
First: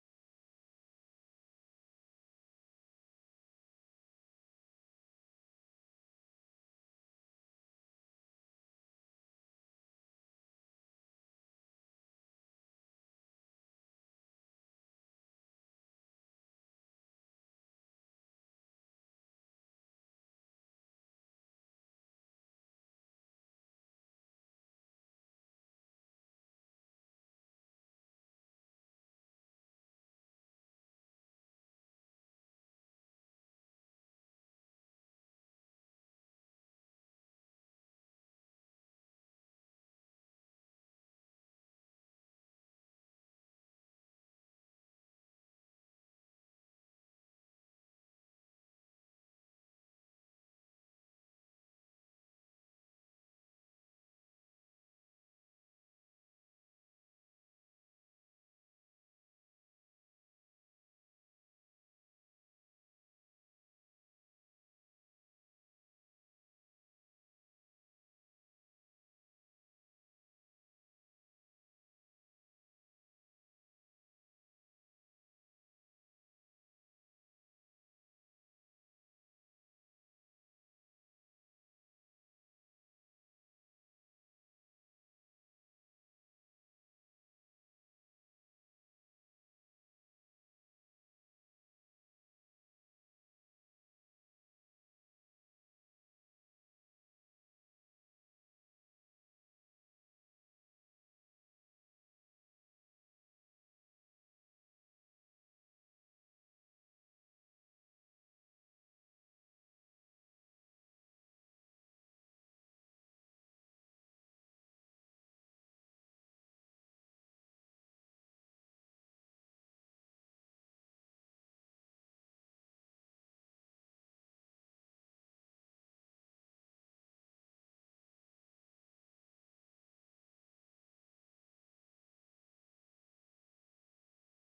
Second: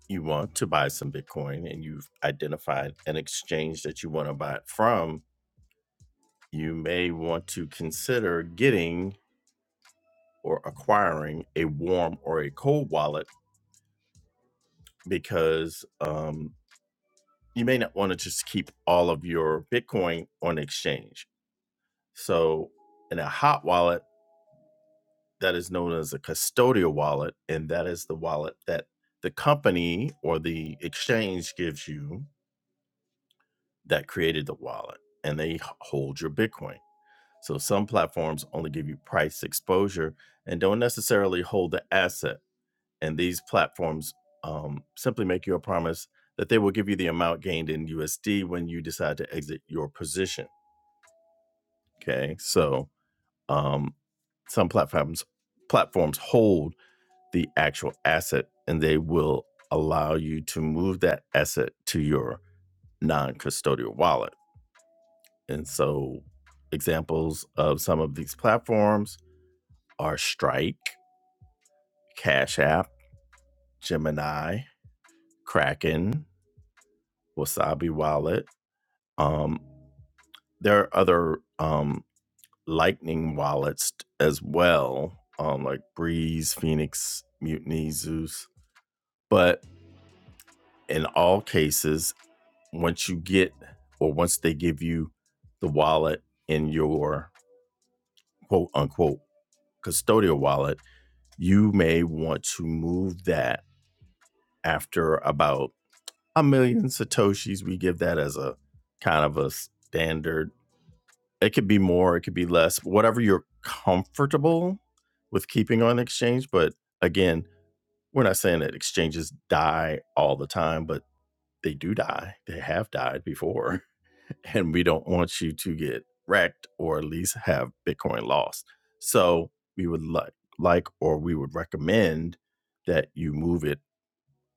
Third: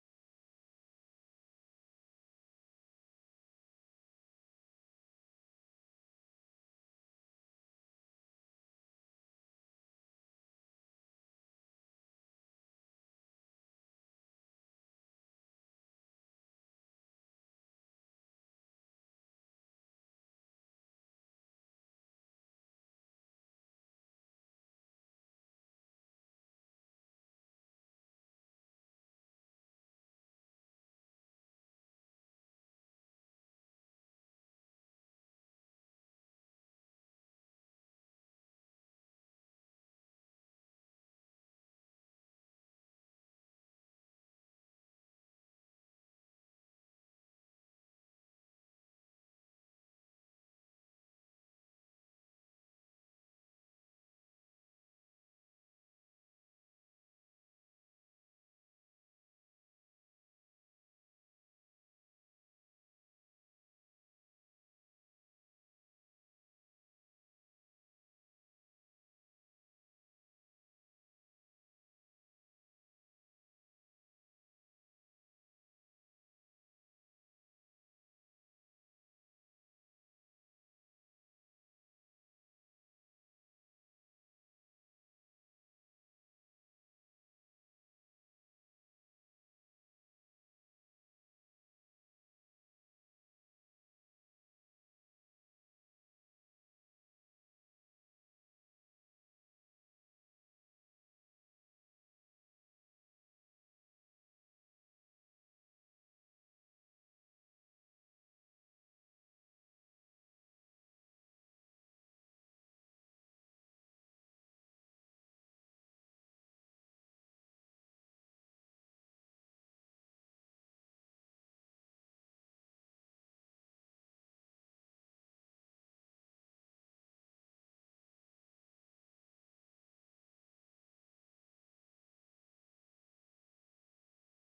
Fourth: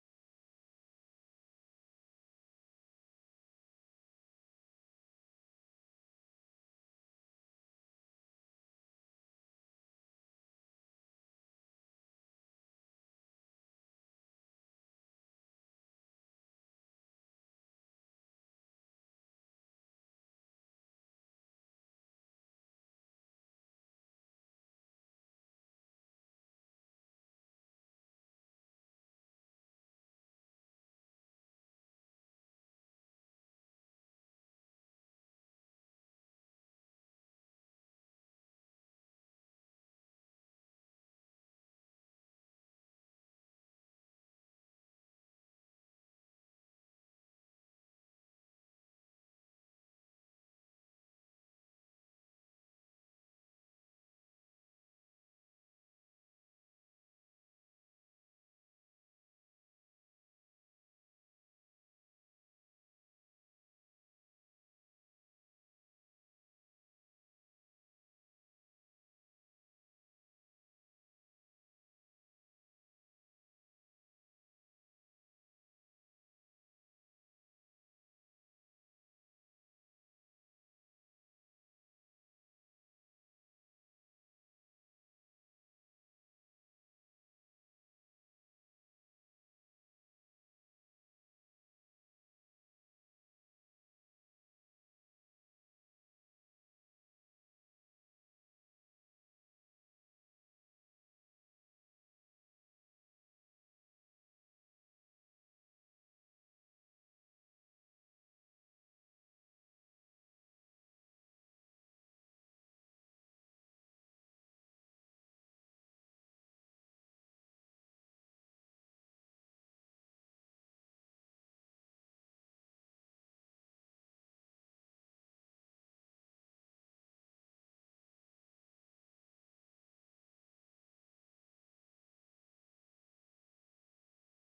you want to buy some Bitcoin and you've identified an exchange that you want to buy it from, you may want to consider getting or acquiring a warm or a cold wallet because um, you may not want to just keep all of your Bitcoin on exchange. So in a hot wallet, that is known as a custodial wallet, and that is the wallet that the company or the exchange gives you that created the wallet, and they h- hold your Bitcoin. So some platforms only give you price exposure and don't necessarily hold the asset. And these platforms um, simply make you a promise that they will give you the amount gained in USD when you decide to exit your position. Okay, so um, some platforms platforms hold the actual asset and they will allow you to move that asset to your non-custodial wallet and so examples of some of these platforms are strike cash app gemini kraken wasabi wallet um, there are other um, lightning wallets as well um, like breeze phoenix mutiny zeus but in all cases once you get or once they give you the wallet in your quote unquote custodial wallet, you may want to move that after about a million satoshis. We give that as a kind of a standard. It could be more, it could be less, whatever you're comfortable with keeping on exchange. But again, we're not saying that exchanges die all the time, but they do die. They have died before. and we don't want you to get wrecked or at least have Bitcoin lost. So we would like, like, or we would recommend that you move it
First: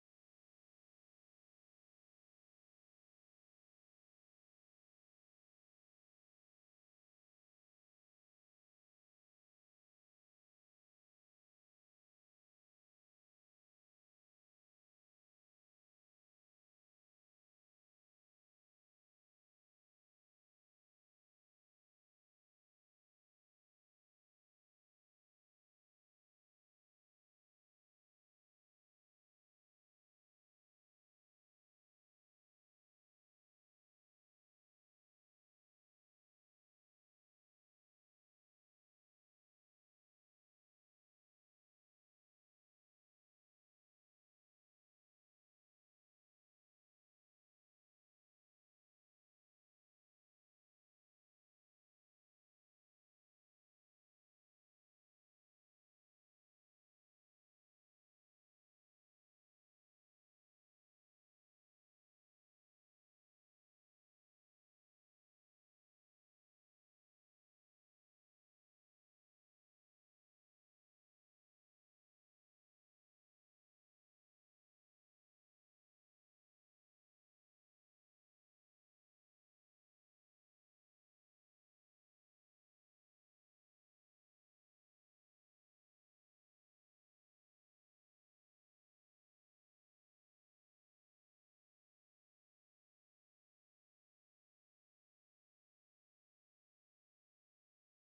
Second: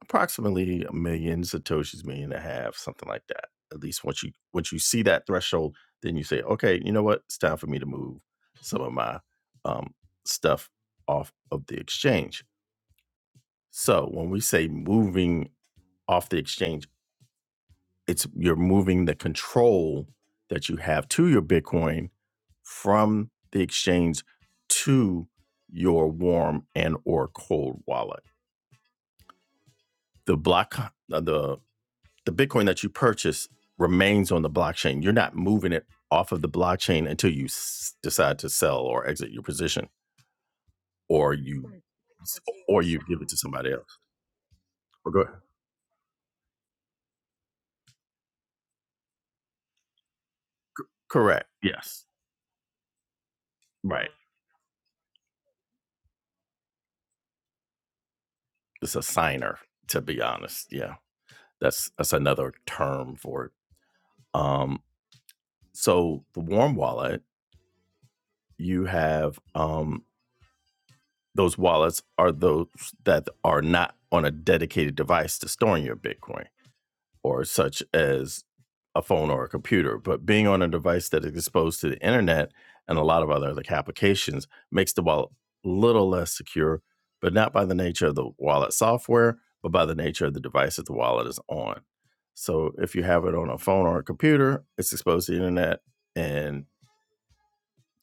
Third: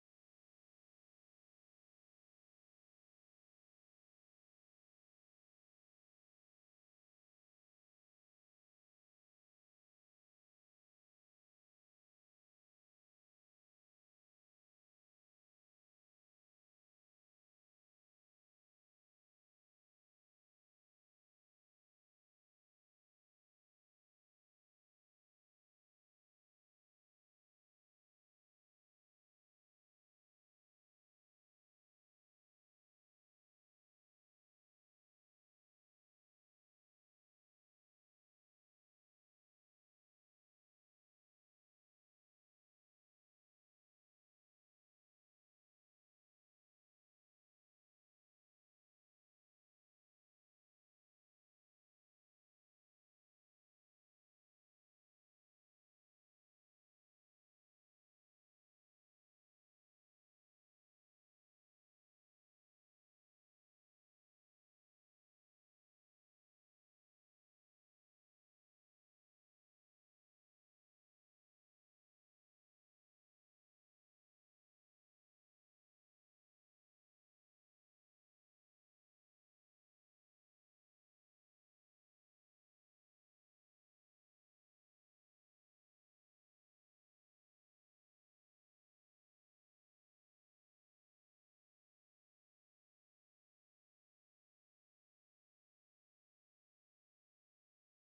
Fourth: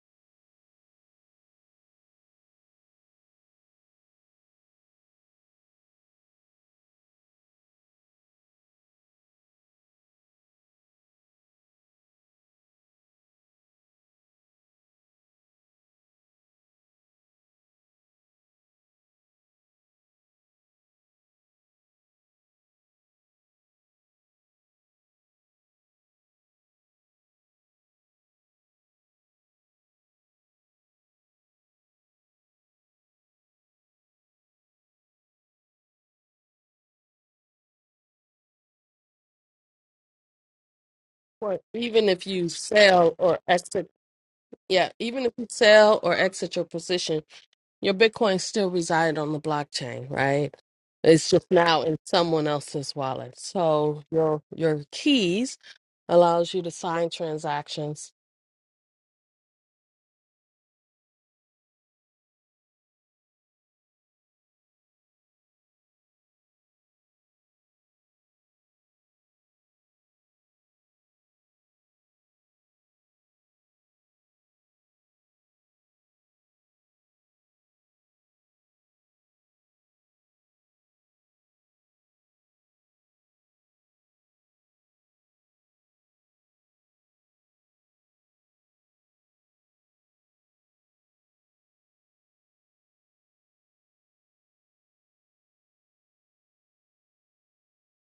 approximately a million satoshis, million and a half, something like that. At least once you once you see that threshold, then you say, okay, you know what, it's time for me to move some of my um, stuff off of the exchange. So when we say moving off the exchange it's you're moving the control that you have to your Bitcoin from the exchange to your warm and or cold wallet. The block uh, the the Bitcoin that you purchase remains on the blockchain. You're not moving it off of the blockchain until you s- decide to sell or exit your position or
Well,
you
even if you
or you
sell
give it to
or
somebody
exit,
else.
yeah,
Or go
even if
ahead.
you sell or exit your position, your Bitcoin still reside on the blockchain, right? It's just
Correct.
now in
Yes.
someone else's wallet. So
Right.
your your keys allows you to sign transactions.
It's a signer to be honest. Yeah. That's that's another term for it. Um, so the warm wallet, you have um, those wallets are those that are not on a dedicated device to storing your Bitcoin, or such as a phone or a computer. But being on a device that is exposed to the internet and a lot of other like applications makes the wallet a little less secure, but not by the nature of the wallet software, but by the nature of the device that the wallet is on. So if you have it on a phone or a computer, it's exposed to the internet and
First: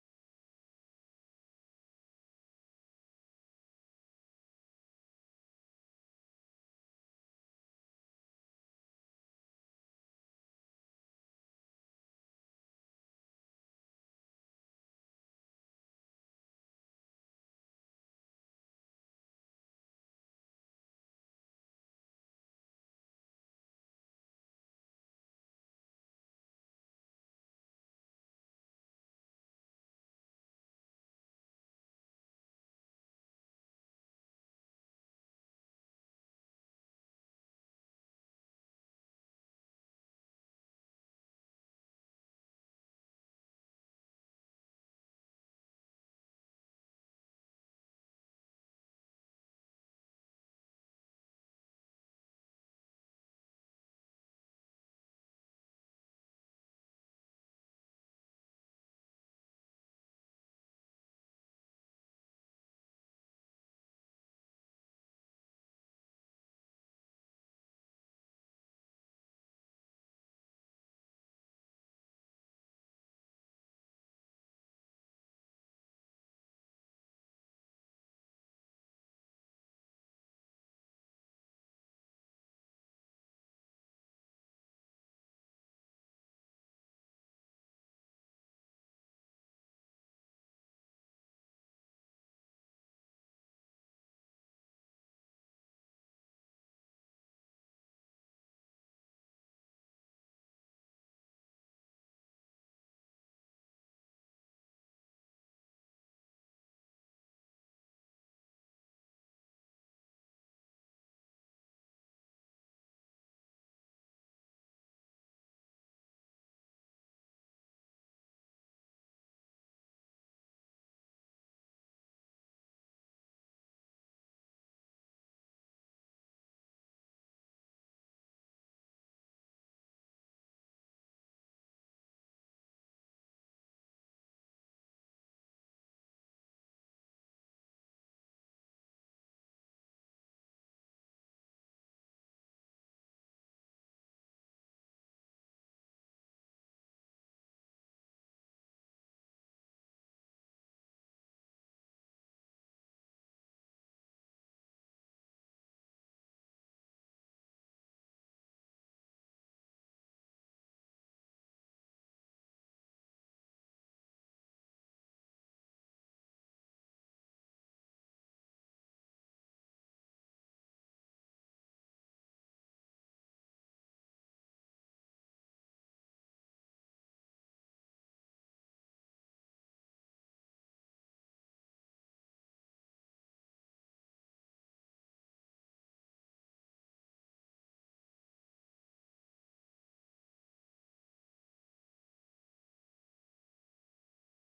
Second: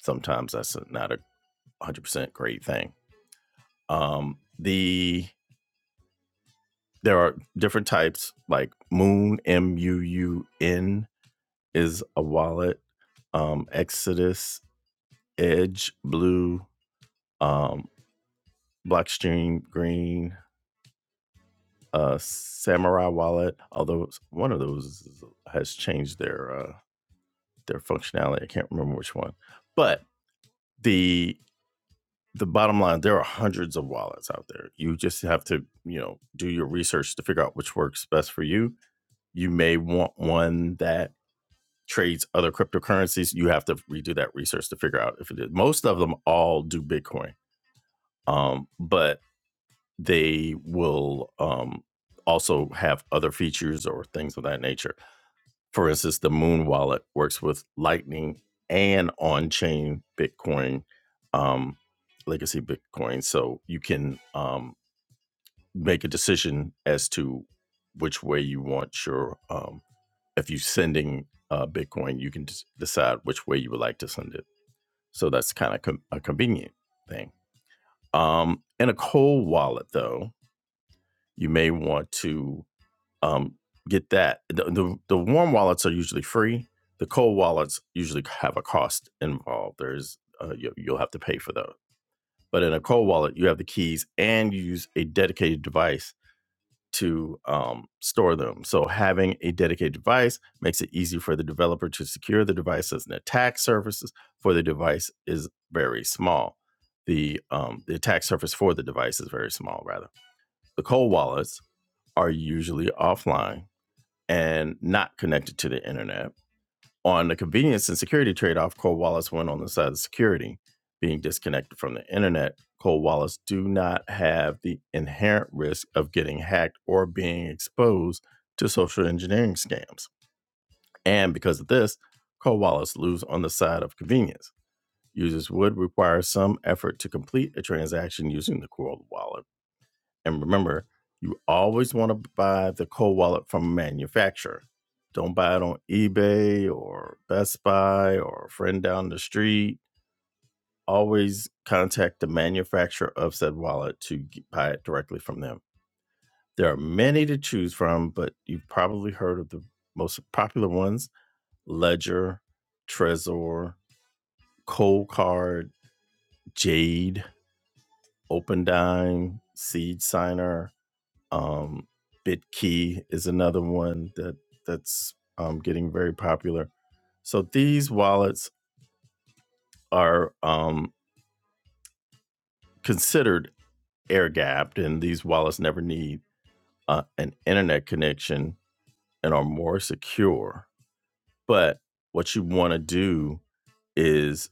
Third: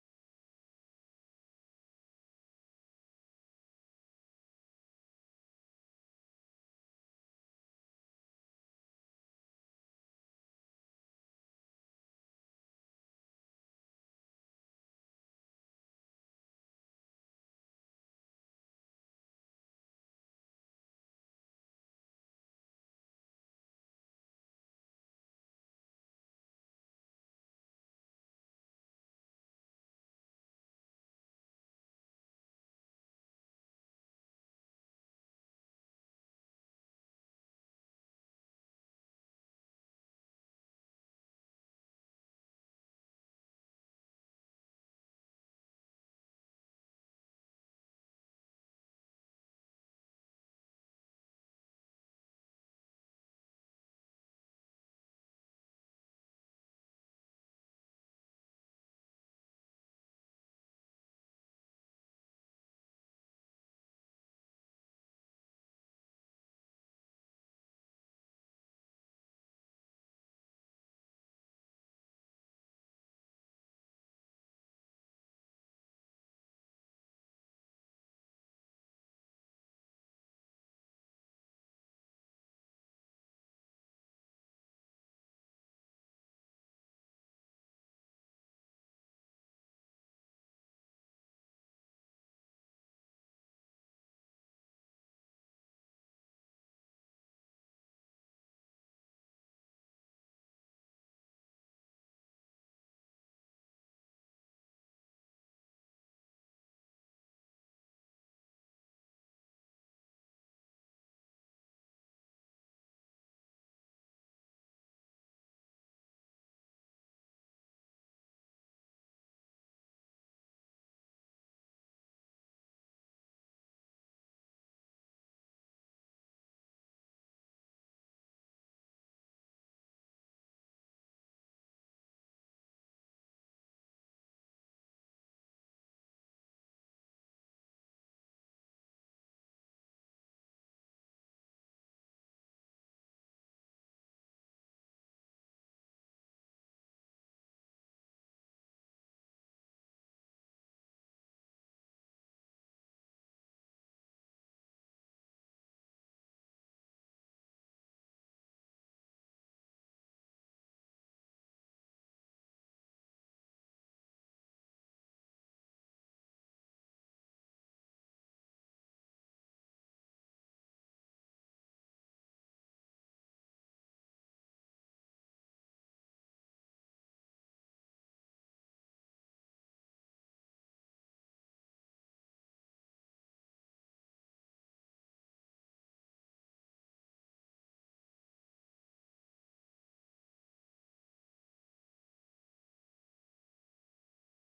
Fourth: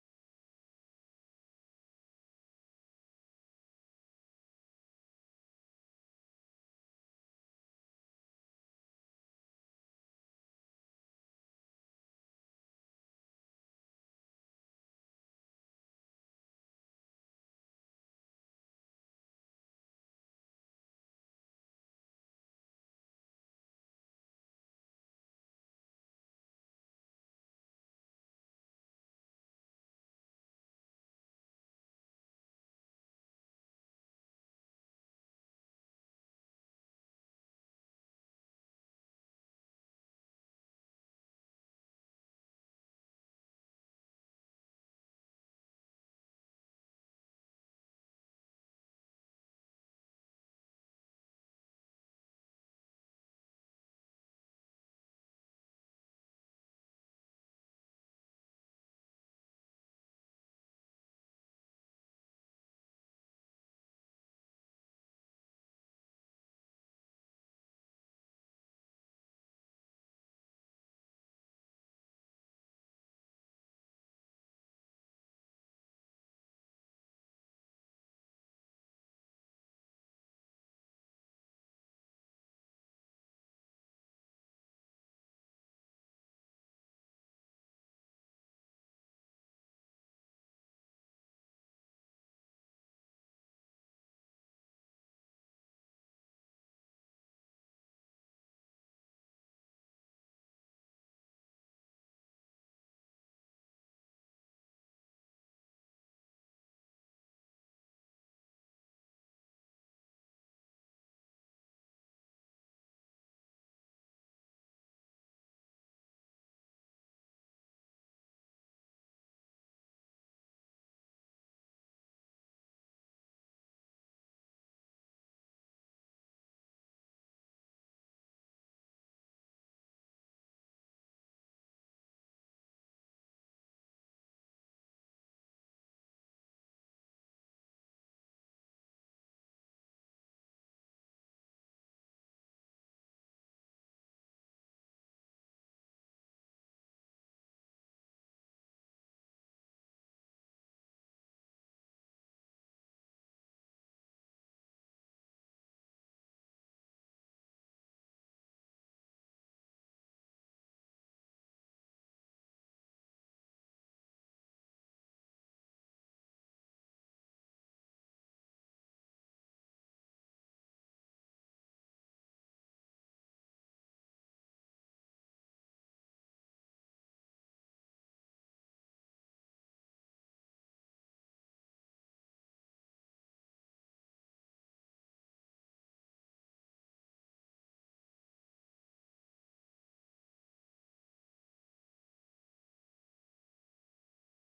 sometimes that's not a 100% great thing. Um, the there are different types like Moon M U U N is a wallet, um, Exodus, Edge, Blue, um, Blockstream, Green, uh, Samurai Wallet. Although one of those has changed their uh, their functionality, I can't remember which one. But the the bottom line there are hundreds of wallets out there you just have to you know do your research to figure out which works best for you you may want one that trades other cryptocurrencies you have to redo that research to figure out if it is most of them all do bitcoin um, but they will um, also have other features or things of that nature for instance, the Moon Wallet works with Lightning and on chain Bitcoin, um, legacy Bitcoin. So you can um, make a decision as to which way you want your, um, if you're sending uh, Bitcoin, you can just decide which way you would like to send it. So that's kind of com- a convenient thing. Um, in a cold wallet, though, you may want to um, get that. The, the the warm wallets are usually free. The cold wallets usually have a cost involved. There's uh, you, you'll have to pay for those. But in a cold wallet, you have the keys and you use a dedicated device to um, store them. So having a dedicated device makes it easy for the developer to secure the devices and attack surfaces for the device is very small. The um, the attack surface for the device is very small. Rather, the cold wallets are usually offline and not connected to the internet. On the convenience and security trade off, Cole Wallace went on the side of security. Being disconnected from the internet, Cole Wallace do not have the inherent risk of getting hacked or being exposed to social engineering scams. And because of this, Cole Wallace lose on the side of convenience. Users would require some effort to complete a transaction using the Cole Wallet and remember, you always want to buy the cold wallet from a manufacturer. Don't buy it on eBay or Best Buy or a friend down the street. Always contact the manufacturer of said wallet to buy it directly from them. There are many to choose from, but you've probably heard of the most popular ones Ledger, Trezor, Cold Card, Jade, OpenDime, Seed Signer, Um, Bitkey is another one that that's um, getting very popular. So these wallets are um, considered air gapped, and these wallets never need uh, an internet connection and are more secure. But what you want to do is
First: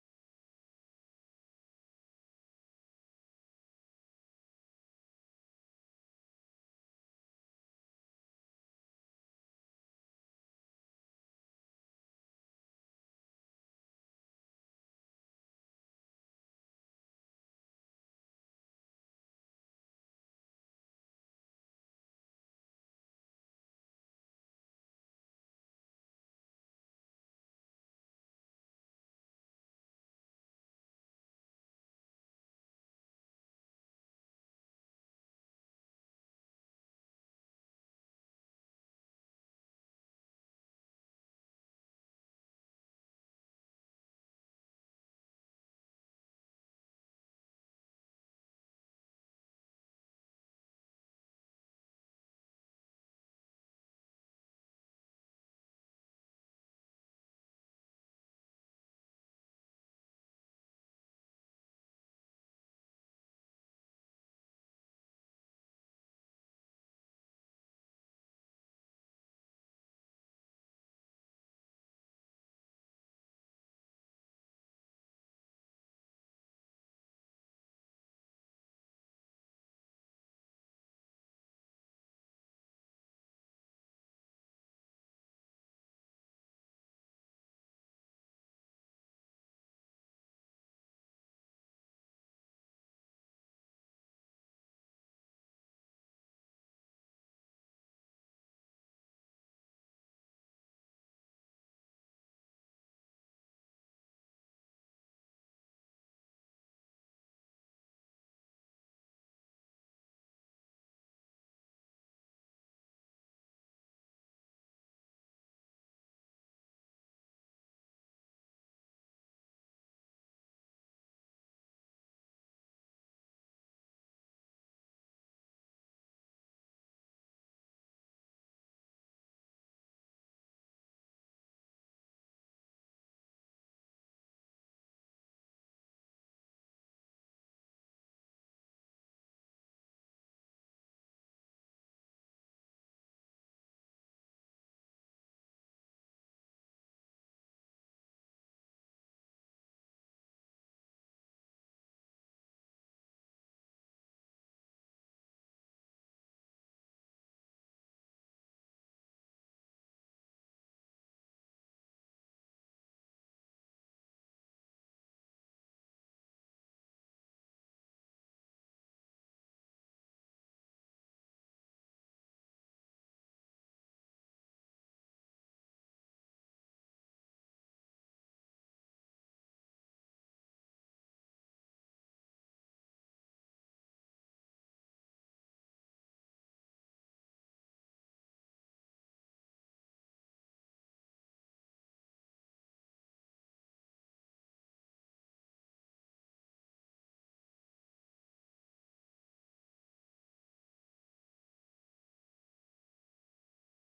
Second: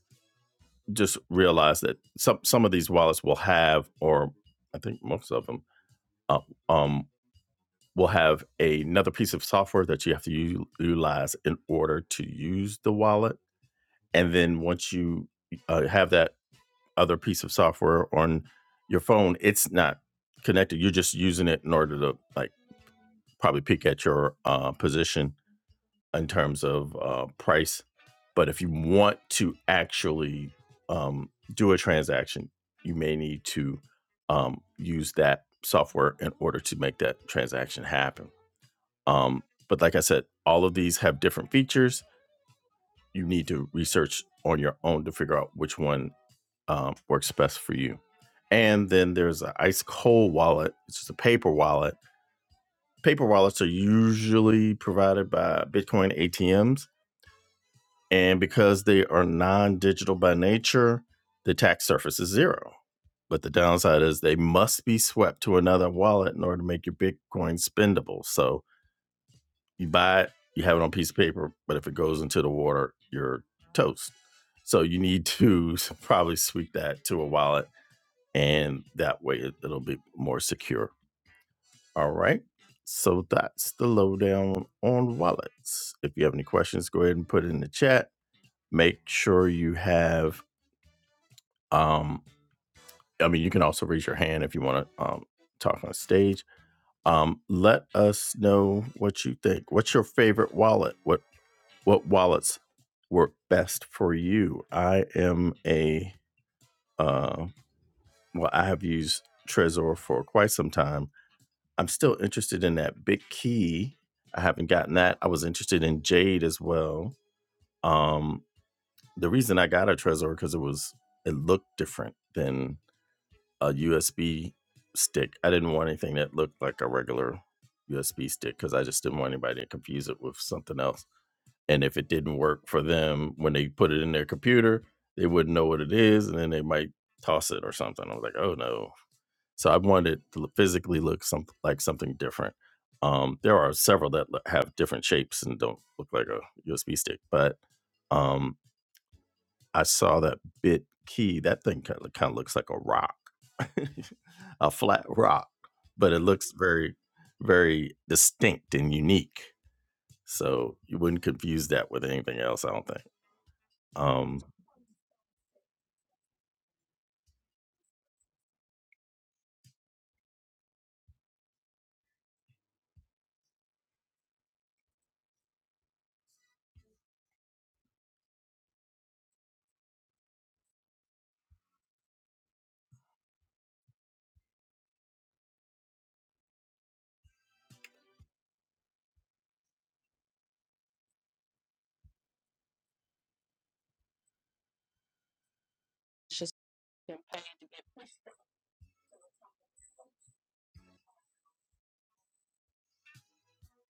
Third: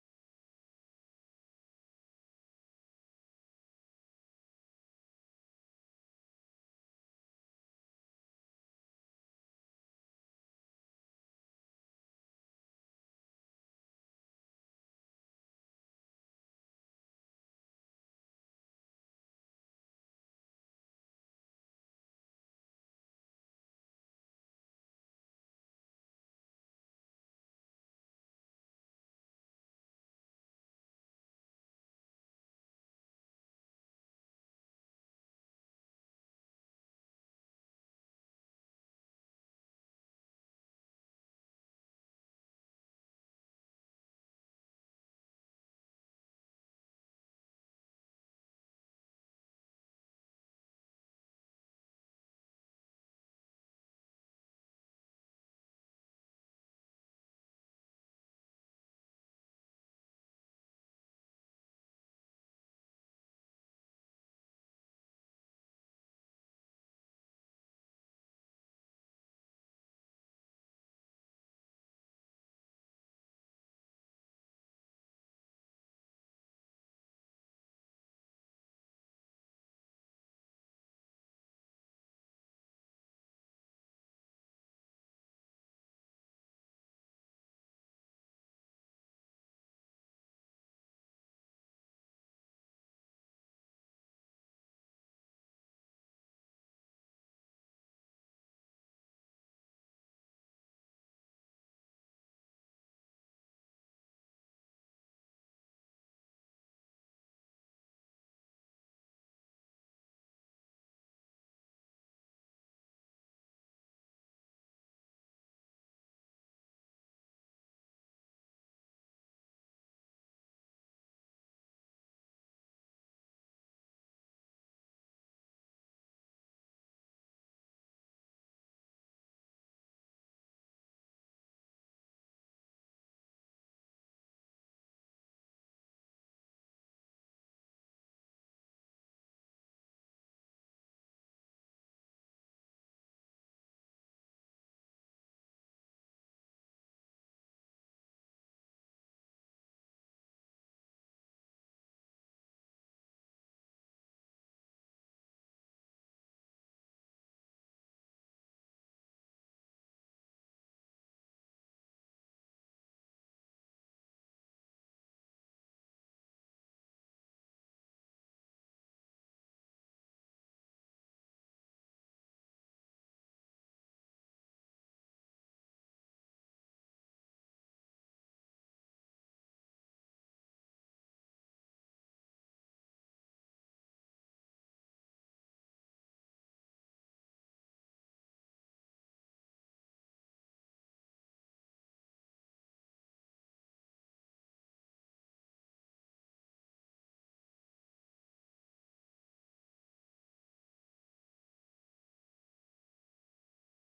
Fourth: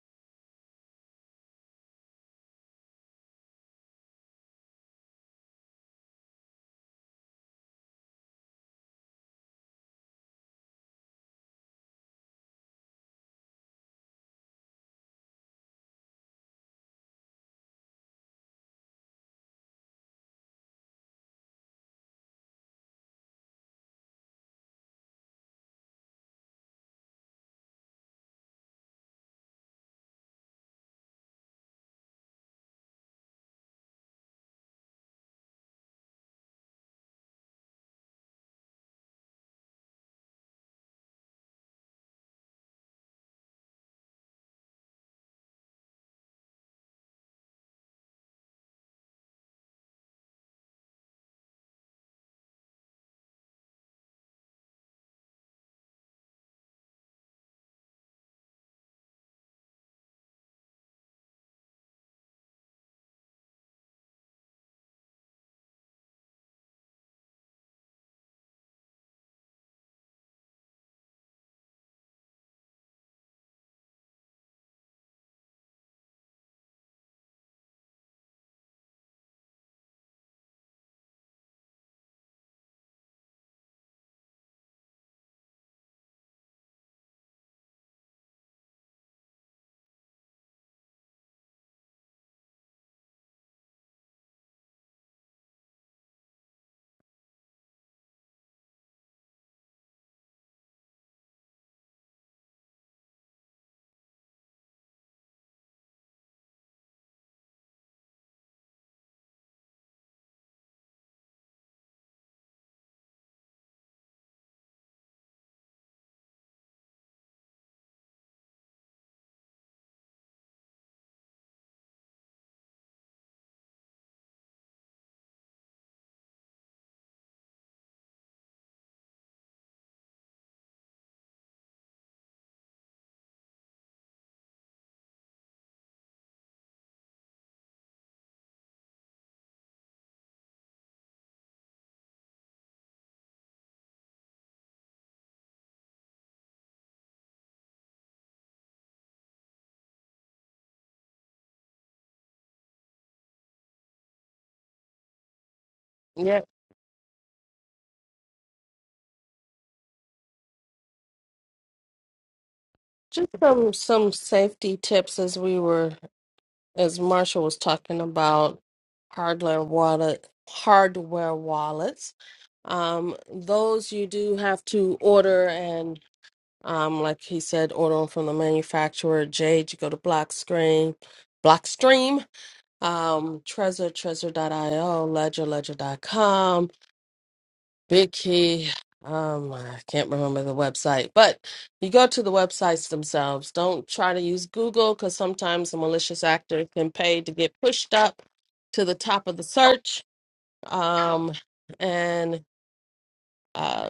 just realize that some some of these wallets will have, or I think most of them, uh, um, will have a, another piece of software that you have to u- utilize in order to use the wallet. And then once you uh, have that other piece of software on your phone, it's not connected. You're just using it in order to like probably peek at your uh, position in terms of uh, price. But if you want to actually um, do a transaction, you may need to um, use that software in order to make that transaction happen. Um, but like I said, all of these have different features. You need to research on your own to figure out which one um, works best for you. And then there's an ice cold wallet, which is a paper wallet. Paper wallets are usually provided by Bitcoin ATMs. And because they are non digital by nature, the tax surface is zero. But the downside is they must be swept to another wallet in order to make your Bitcoin spendable. So you buy it, you have it on a piece of paper, but if it goes into the water, you're toast. So you need to probably sweep that to a wallet, and that way it, it'll be more secure. All right. So that's the lowdown on wallets. If you have any questions, go ahead and put it in the chat. Make sure you have. Um, I mean, you can also raise your hand if you want to um, talk on stage. Um, let us know what you think. What's your favorite wallet? What what wallets work best for you. I am a uh, well, I have used Trezor for quite some time. I'm still interested in that Big Key. I haven't gotten that. I was interested in Jade as well. Um, the reason I got a Trezor because it was it looked different than a USB stick. I didn't want anything that looked like a regular USB stick because I just didn't want anybody to confuse it with something else. and if it didn't work for them when they put it in their computer they wouldn't know what it is and then they might toss it or something i was like oh no so i wanted to look- physically look some, like something different um, there are several that lo- have different shapes and don't look like a usb stick but um, i saw that bit key that thing kind of, kind of looks like a rock a flat rock but it
Yeah,
looks very very distinct and unique so you wouldn't confuse that with anything else i don't think
just some some
um,
safety tips as we were as Marshall was talking about hardware wallet hardware wallets. Um, those you do have to order and Um, like he said, order 'em from the manufacturer. Jade, you go to Blockstream, Blockstream, um, Trezor, Trezor.io, Ledger, Ledger.com, Big Key. Um, I can't remember the website, but you go to the websites themselves. Don't try to use Google because sometimes a malicious actor can pay to get pushed up to the top of the search. Um, and uh,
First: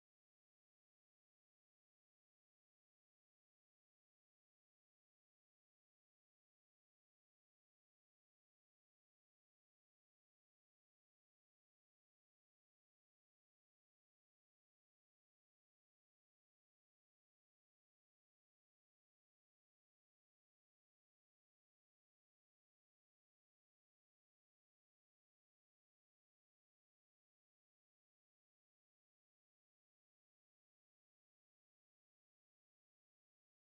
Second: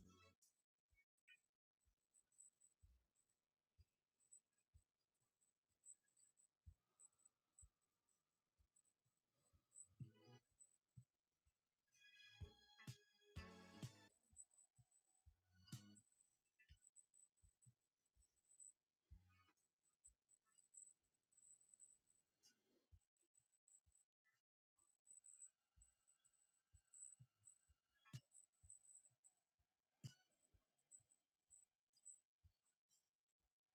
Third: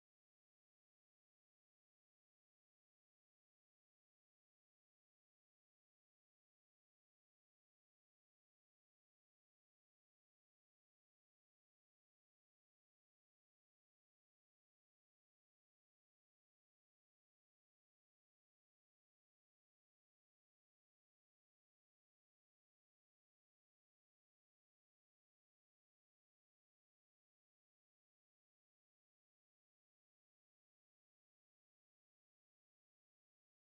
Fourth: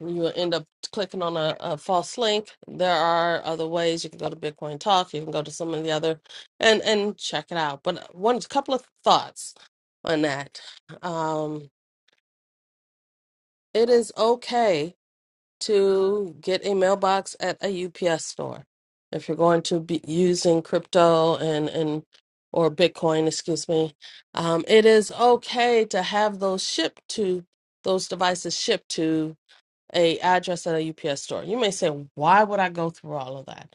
you will end up clicking on a, a false link. There are other ways. You can go to Bitcoin Talk. You can go to some of the other and and check it out. But uh, one couple of thoughts on that. Um, it is okay to get a mailbox at a UPS store if you're going to be using crypto and and or Bitcoin, excuse me. Um, it is okay to have those shipped to those devices shipped to a address at a UPS store. You may say, why would I go through all of that?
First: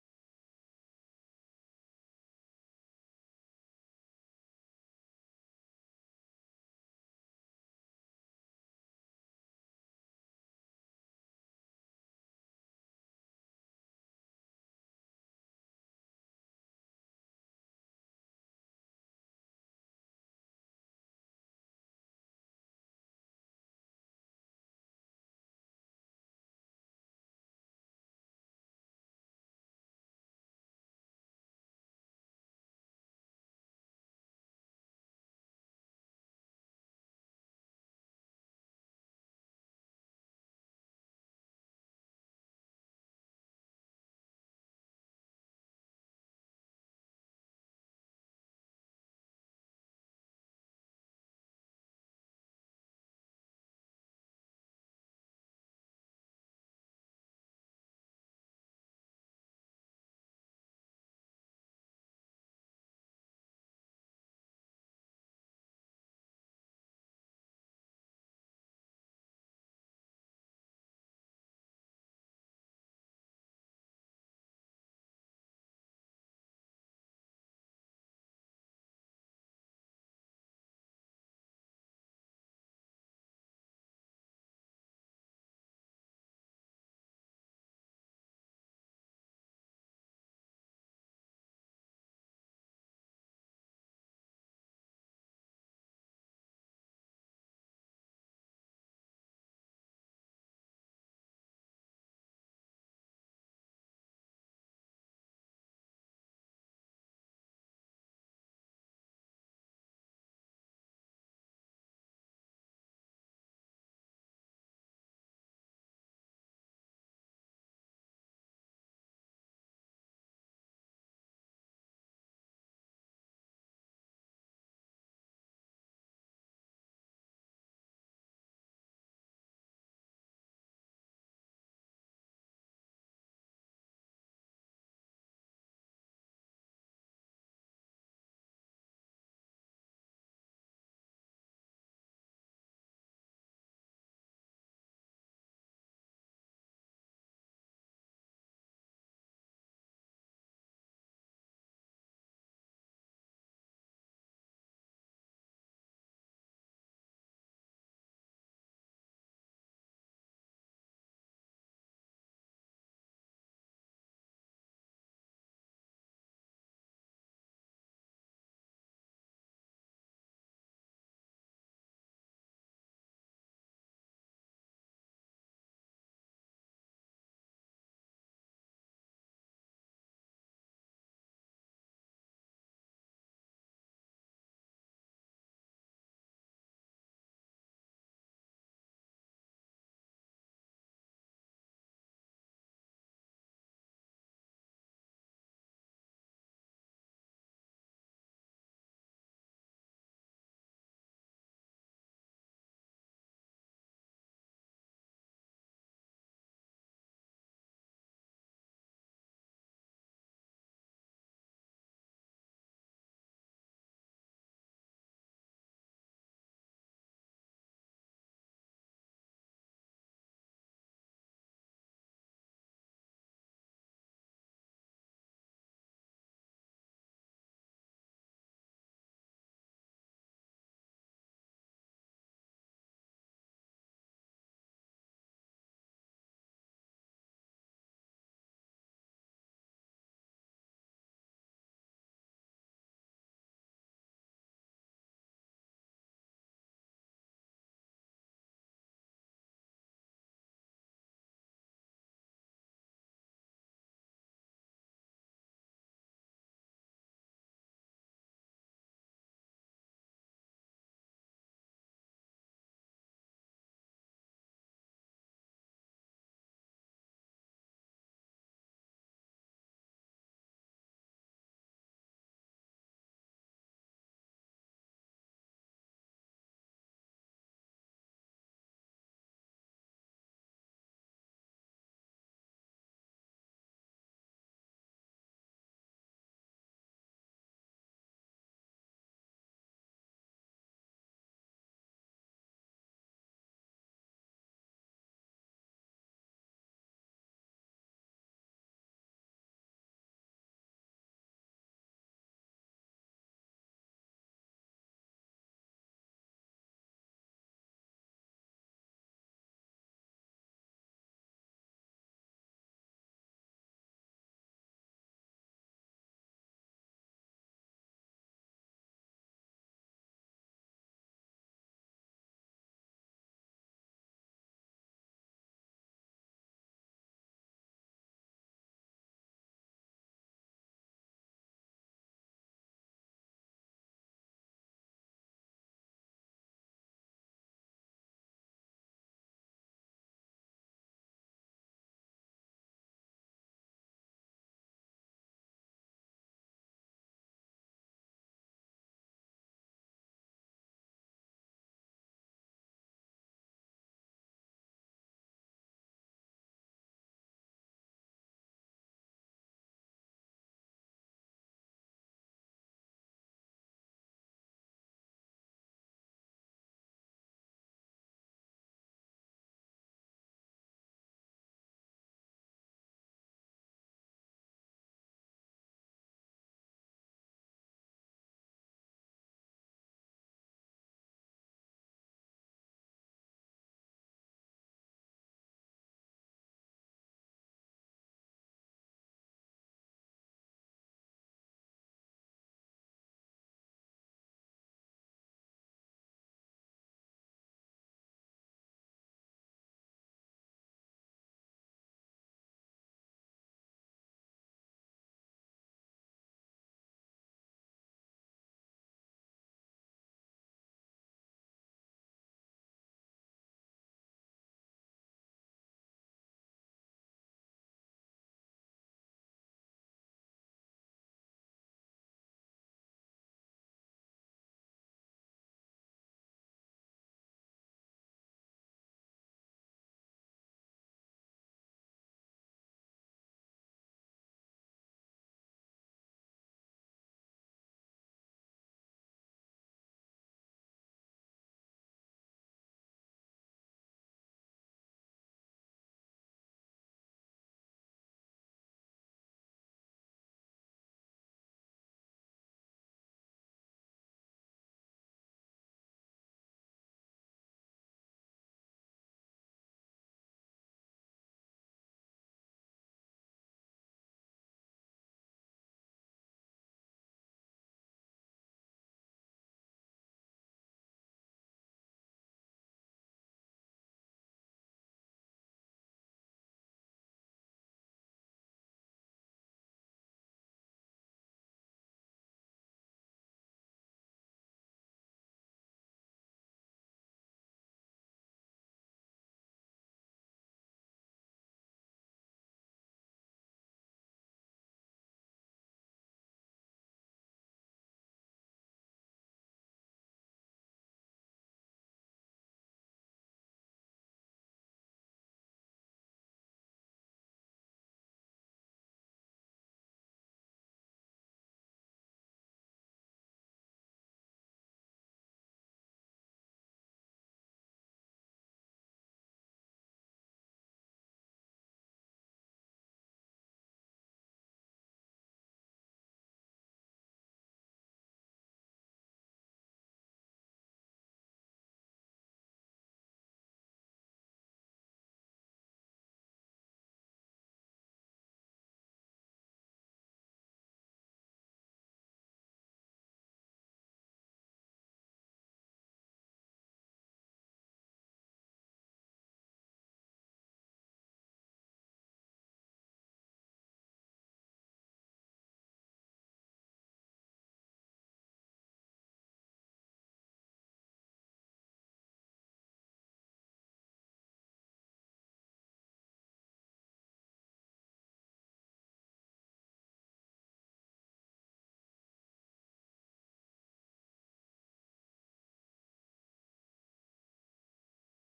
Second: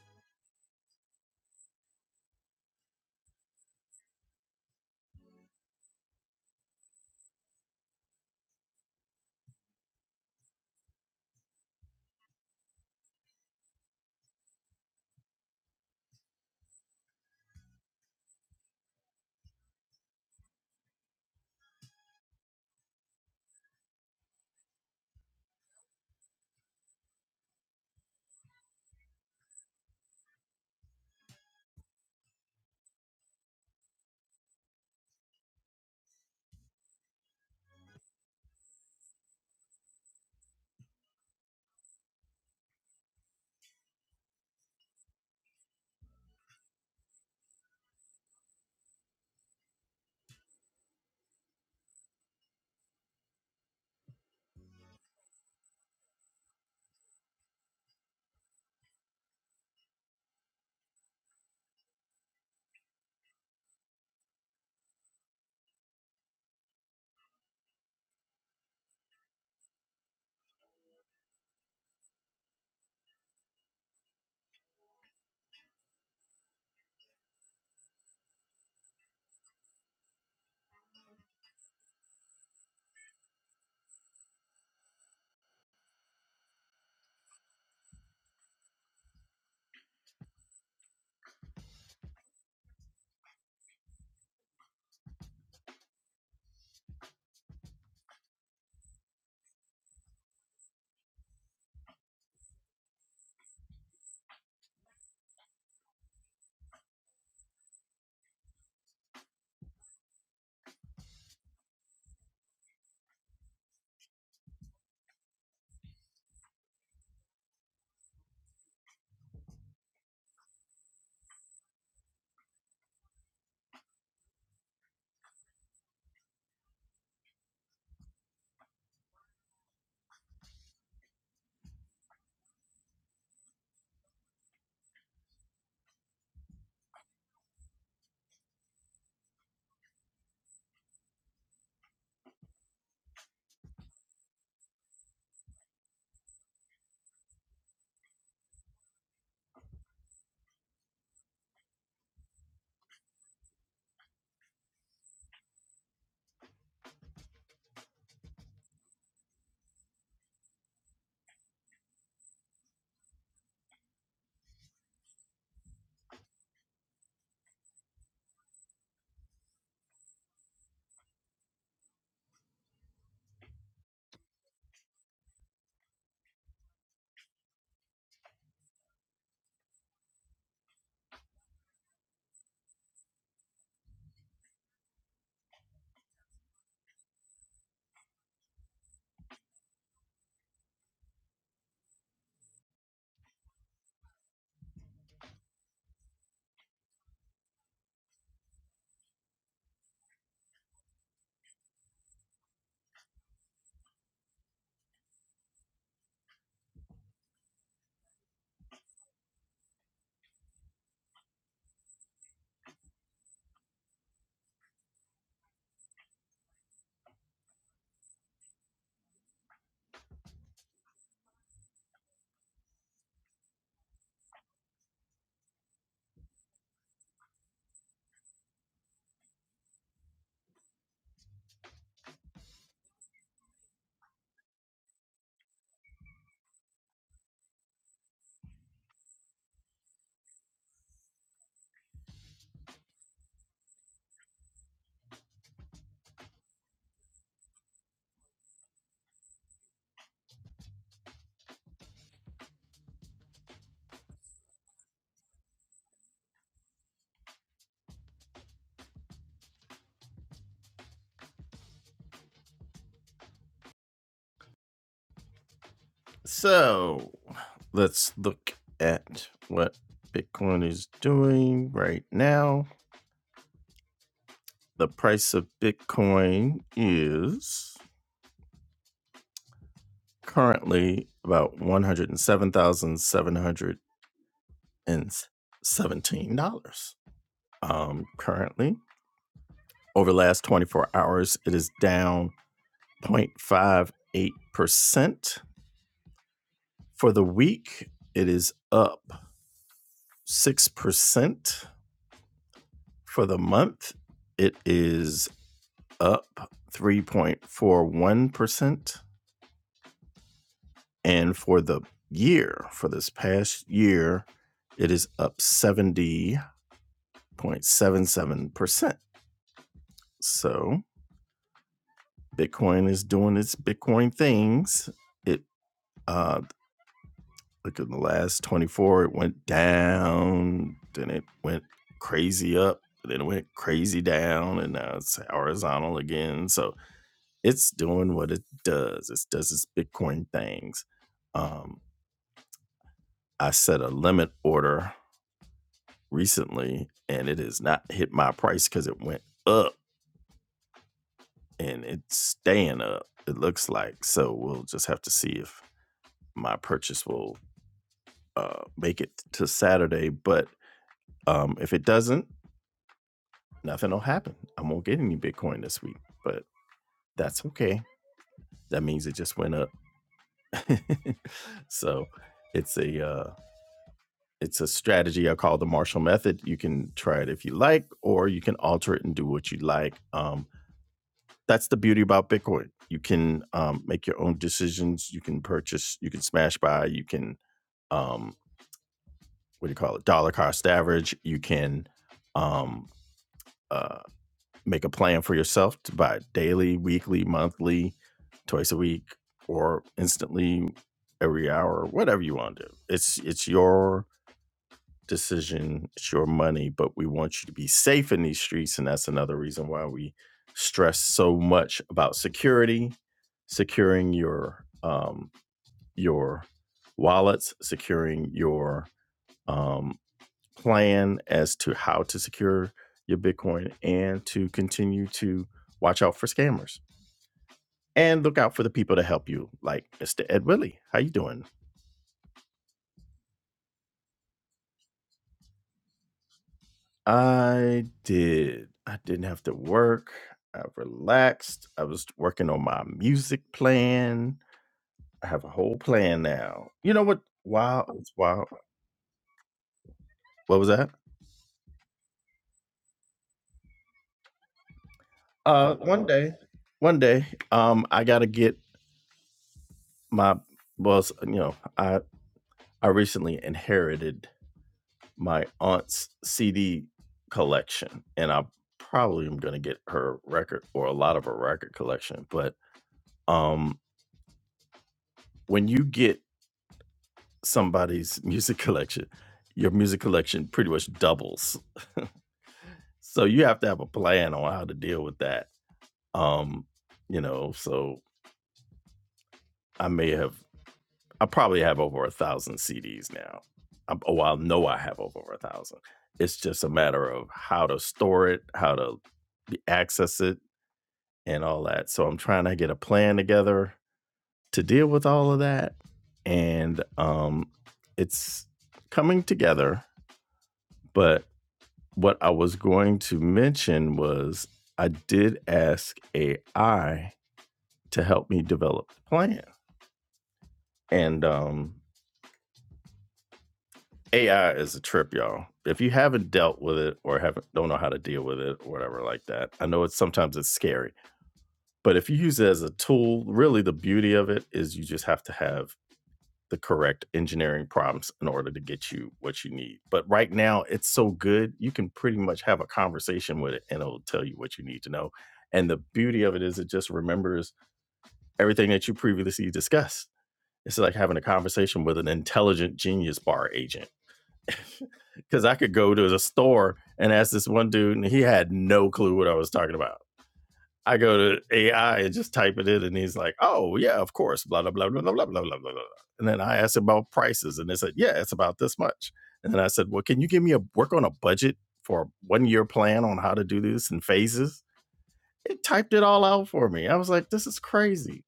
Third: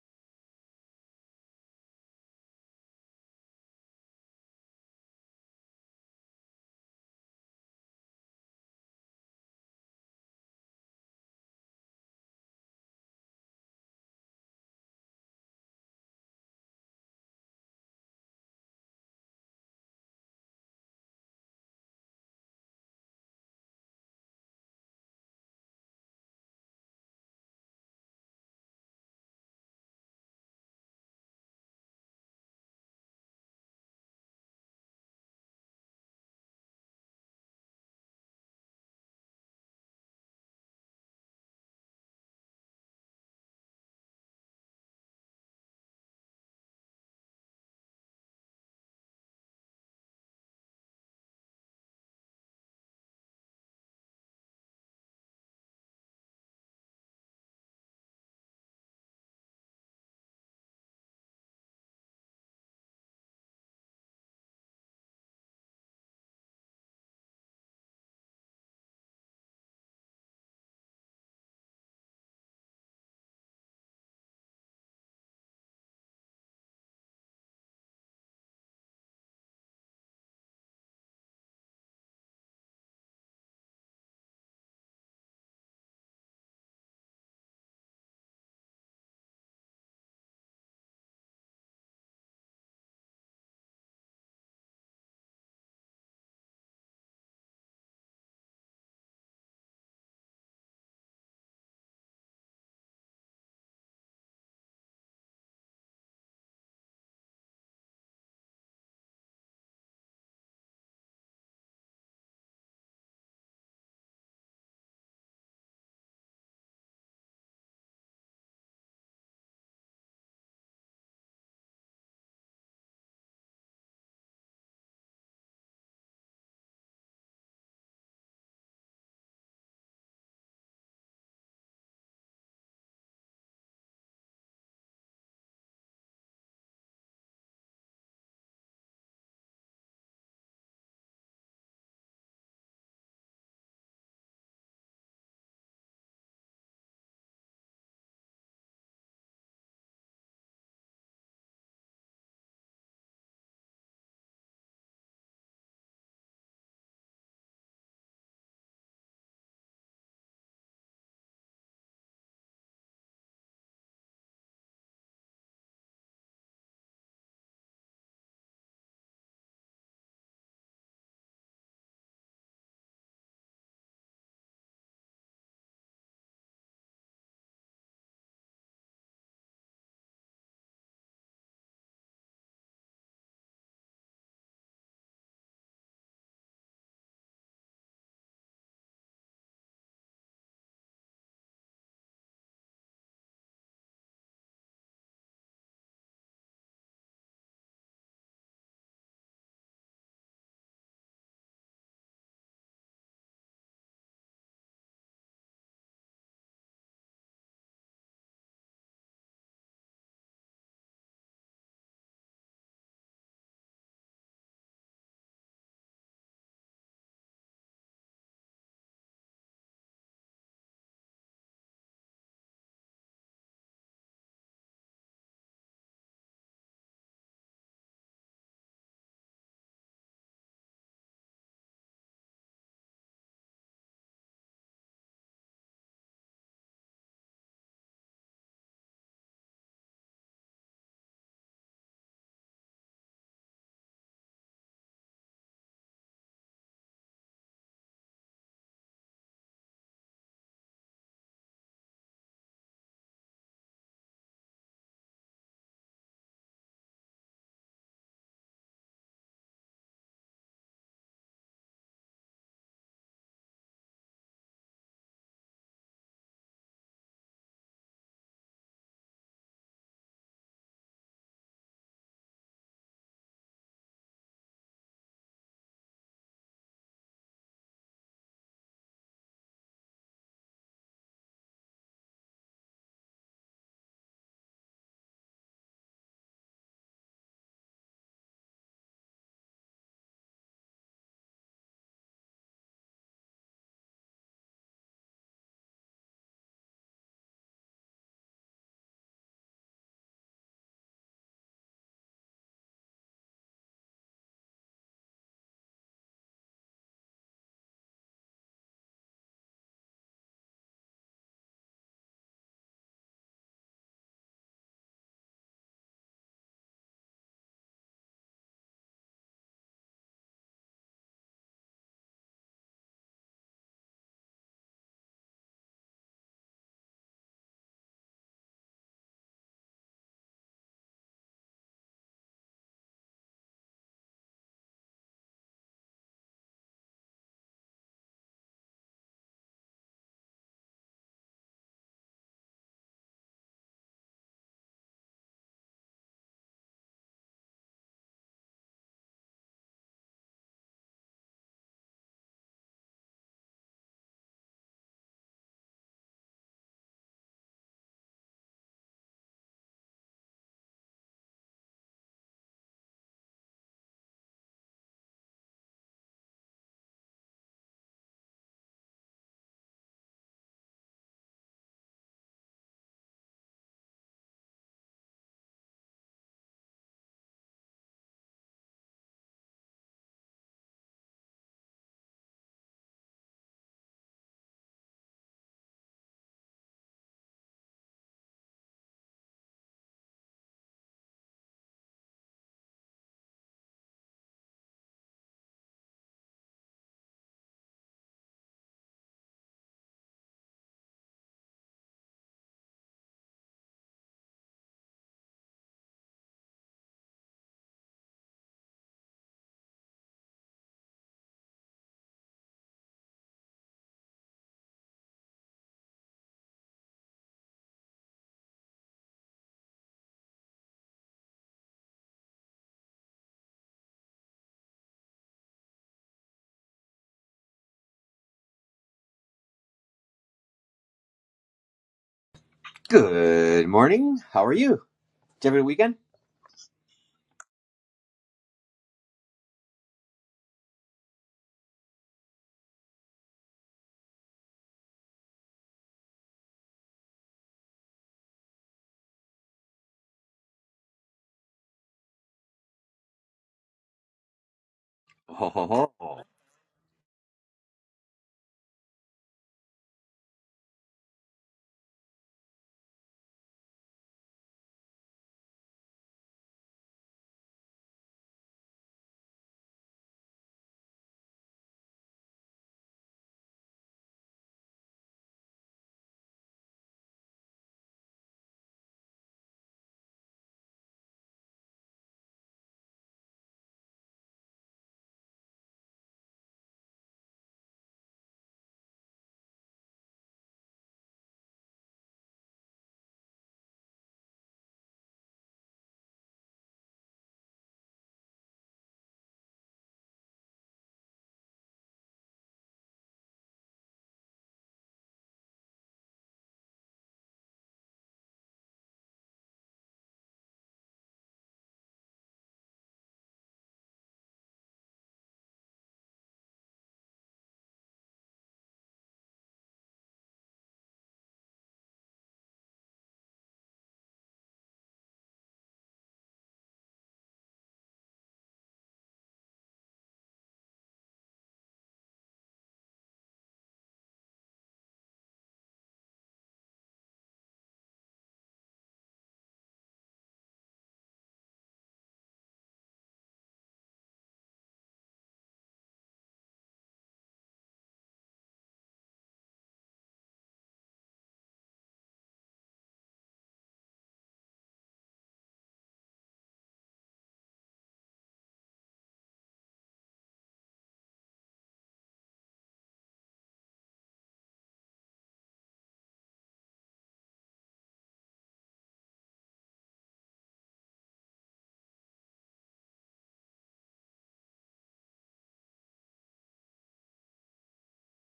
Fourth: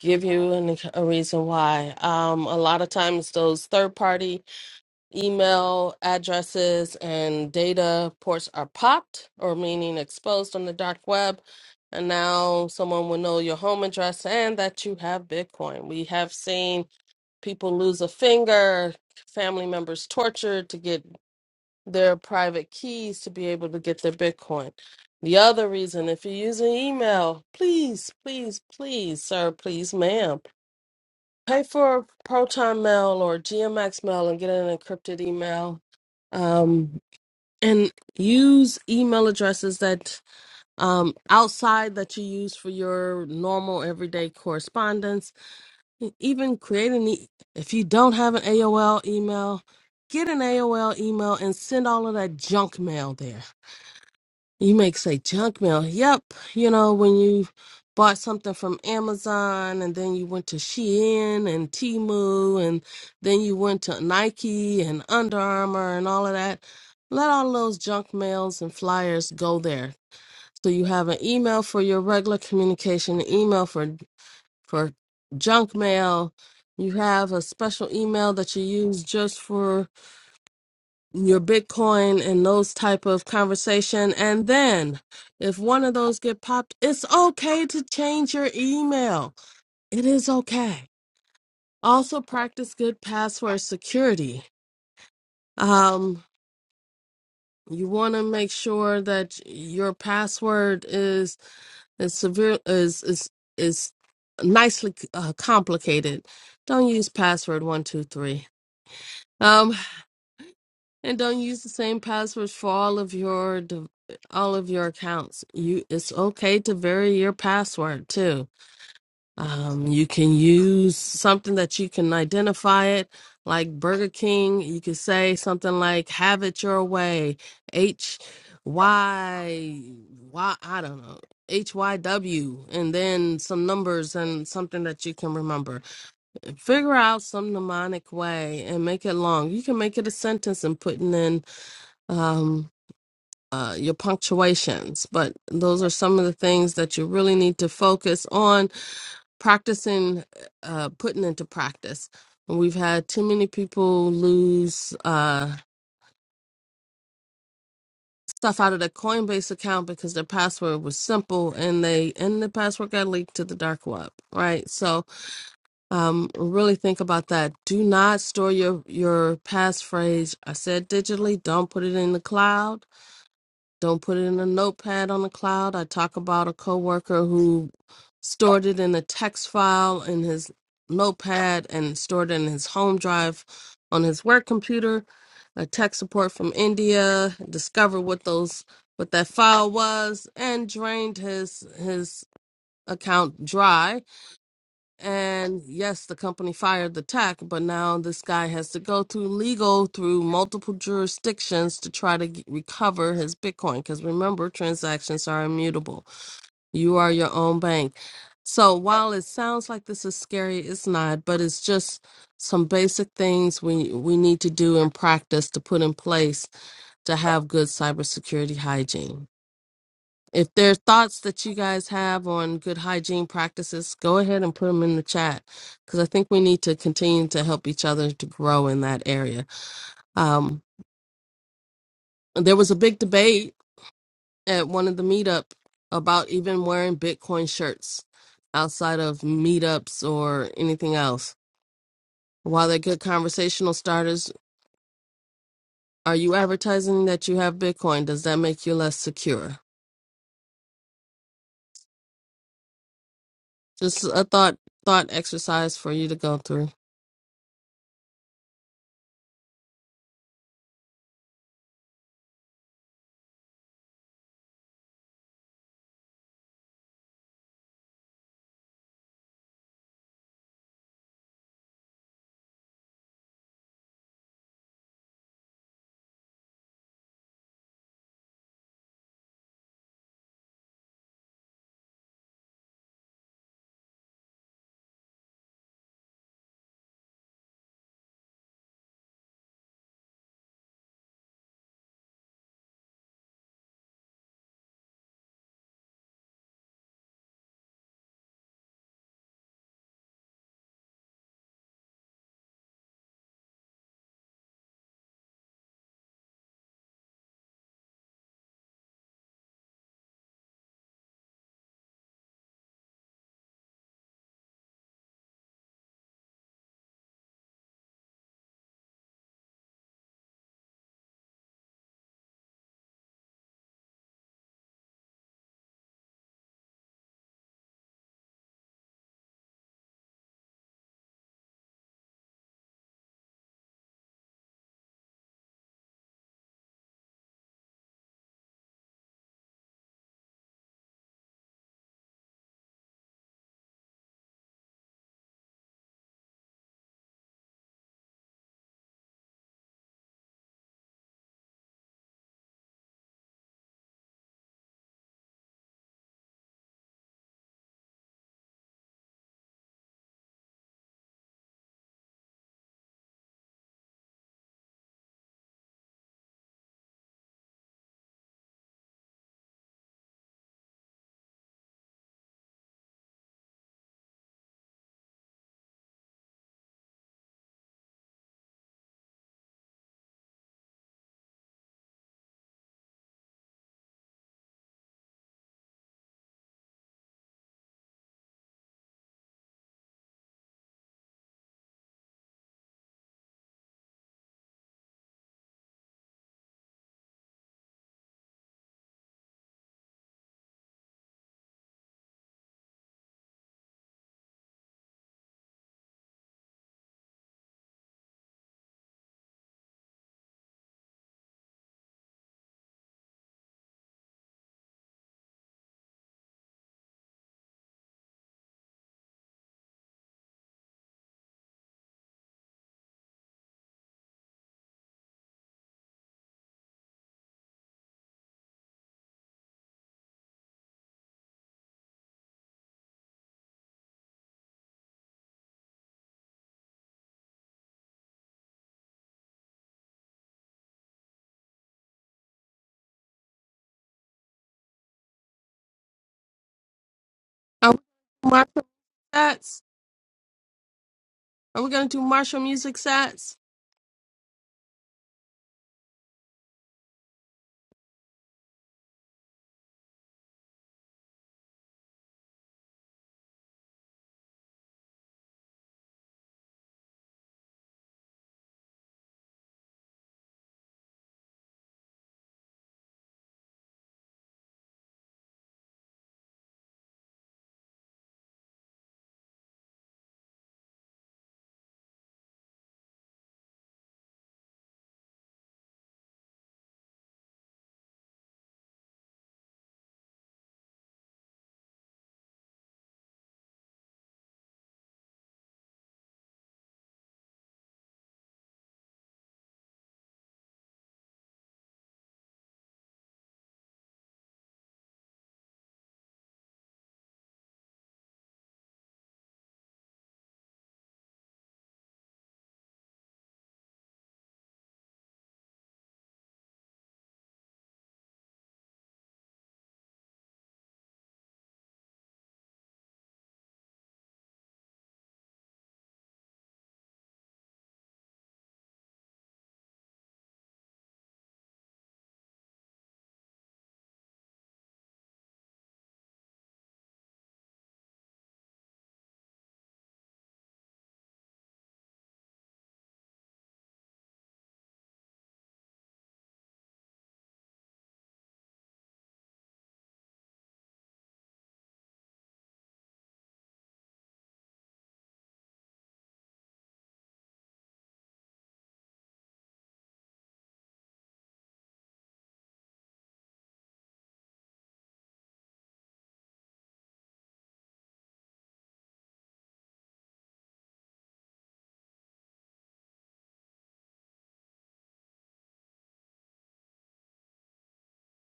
Give you an, a reason why. Um, a lot of times, those third party email addresses and data ports are popped, or meaning exposed on the dark web. And now someone will know your home address and that you have Bitcoin. We have seen people lose a finger, family members tortured to get their private keys to be able to get their Bitcoin. The other reason, if you're using email, please, please, please, sir, please, ma'am, pay for Proton Mail or GMX Mail and get an encrypted email. Um, and use email addresses that um, outside that you use for your normal everyday correspondence. E, Even create an e- if you don't have an AOL email, get an AOL email and send all of that junk mail there you may say junk mail. Yep. You know, when you bought something from Amazon and then you went to Shein and Temu and then you went to Nike and Under Armour and all of that, let all those junk mails and flyers go there. So you have an email for your regular communication, an email for for junk mail. You have a special email that you use just for your bitcoin and those type of conversation and then if one of those get popped it's okay to change your email it is okay also practice good password security um you want to make sure that your password is is severe is is is nicely uh, complicated don't use password 123 And don't use the same passwords for all of your d- all of your accounts. You it's okay to vary your password too. Um, you can use something that you can identify it, like Burger King. You could say something like "Have it your way," H Y Y. I don't know. H Y W and then some numbers and something that you can remember. Figure out some mnemonic way and make it long. You can make it a sentence and putting in um, uh, your punctuations. But those are some of the things that you really need to focus on practicing, uh, putting into practice. And We've had too many people lose uh, stuff out of their Coinbase account because their password was simple and they and the password got leaked to the dark web, right? So um, really think about that. Do not store your your passphrase. I said digitally. Don't put it in the cloud Don't put it in a notepad on the cloud. I talk about a coworker who stored it in a text file in his notepad and stored it in his home drive on his work computer. A tech support from India discovered what those what that file was and drained his his account dry and yes, the company fired the tech, but now this guy has to go through legal through multiple jurisdictions to try to g recover his Bitcoin. Because remember, transactions are immutable. You are your own bank. So while it sounds like this is scary, it's not. But it's just some basic things we we need to do in practice to put in place to have good cybersecurity hygiene. If there are thoughts that you guys have on good hygiene practices, go ahead and put them in the chat because I think we need to continue to help each other to grow in that area. Um, there was a big debate at one of the meetup about even wearing Bitcoin shirts outside of meetups or anything else. While they're good conversational starters, are you advertising that you have Bitcoin? Does that make you less secure? Just a thought thought exercise for you to go through.
so let's look at what Bitcoin is doing right now. The price of Bitcoin is currently about one hundred and seven thousand seven hundred and seventeen dollars. Um, currently, over the last twenty four hours, it is down 058 percent. For the week, it is up six percent For the month, it is up 3.41%. And for the year, for this past year, it is up 70.77%. So Bitcoin is doing its Bitcoin things. It, uh, look at the last 24, it went down, then it went crazy up, then it went crazy down, and now it's horizontal again. So it's doing what it does. It does its Bitcoin things. Um, I set a limit order recently, and it has not hit my price because it went up and it's staying up. It looks like so. We'll just have to see if my purchase will uh, make it to Saturday. But um, if it doesn't, nothing will happen. I won't get any Bitcoin this week, but that's okay. That means it just went up. so it's a uh, It's a strategy I call the Marshall Method. You can try it if you like, or you can alter it and do what you like. Um, that's the beauty about Bitcoin. You can um, make your own decisions. You can purchase. You can smash buy. You can um, what do you call it? Dollar cost average. You can um, uh, make a plan for yourself to buy daily, weekly, monthly, twice a week, or instantly every hour, whatever you want to do. It's it's your decision. It's your money, but we want you to be safe in these streets. And that's another reason why we stress so much about security, securing your um, your wallets, securing your um, plan as to how to secure your Bitcoin, and to continue to watch out for scammers and look out for the people to help you, like Mr. Ed Willie. How you doing?
Good morning. How are you? Did you have a good weekend?
I did. I didn't have to work. I relaxed. I was working on my music plan. I have a whole plan now. You know what?
Are
Wow, it's
we-
wow.
Mark, stats?
What was that?
Are we gonna do martial music sets?
Ho
Uh,
ho
one
ho.
day, one day, um, I gotta get my well, s- you know, I I recently inherited my aunt's CD collection, and I probably am gonna get her record or a lot of her record collection. But um, when you get somebody's music collection, your music collection pretty much doubles. So you have to have a plan on how to deal with that. Um, you know, so I may have, I probably have over a thousand CDs now. i oh, I know I have over a thousand. It's just a matter of how to store it, how to access it, and all that. So I'm trying to get a plan together to deal with all of that, and um, it's coming together. But What I was going to mention was I did ask AI to help me develop the plan. And um, AI is a trip, y'all. If you haven't dealt with it or haven't don't know how to deal with it or whatever like that, I know it's sometimes it's scary. But if you use it as a tool, really the beauty of it is you just have to have the correct engineering prompts in order to get you what you need. But right now, it's so good, you can pretty much have a conversation with it and it'll tell you what you need to know. And the beauty of it is, it just remembers everything that you previously discussed. It's like having a conversation with an intelligent genius bar agent. Because I could go to the store and ask this one dude, and he had no clue what I was talking about I go to AI and just type it in, and he's like, "Oh yeah, of course." Blah blah blah blah blah blah blah blah. blah. And then I asked about prices, and they said, "Yeah, it's about this much." And then I said, "Well, can you give me a work on a budget for a one year plan on how to do this in phases?" It typed it all out for me. I was like, "This is crazy."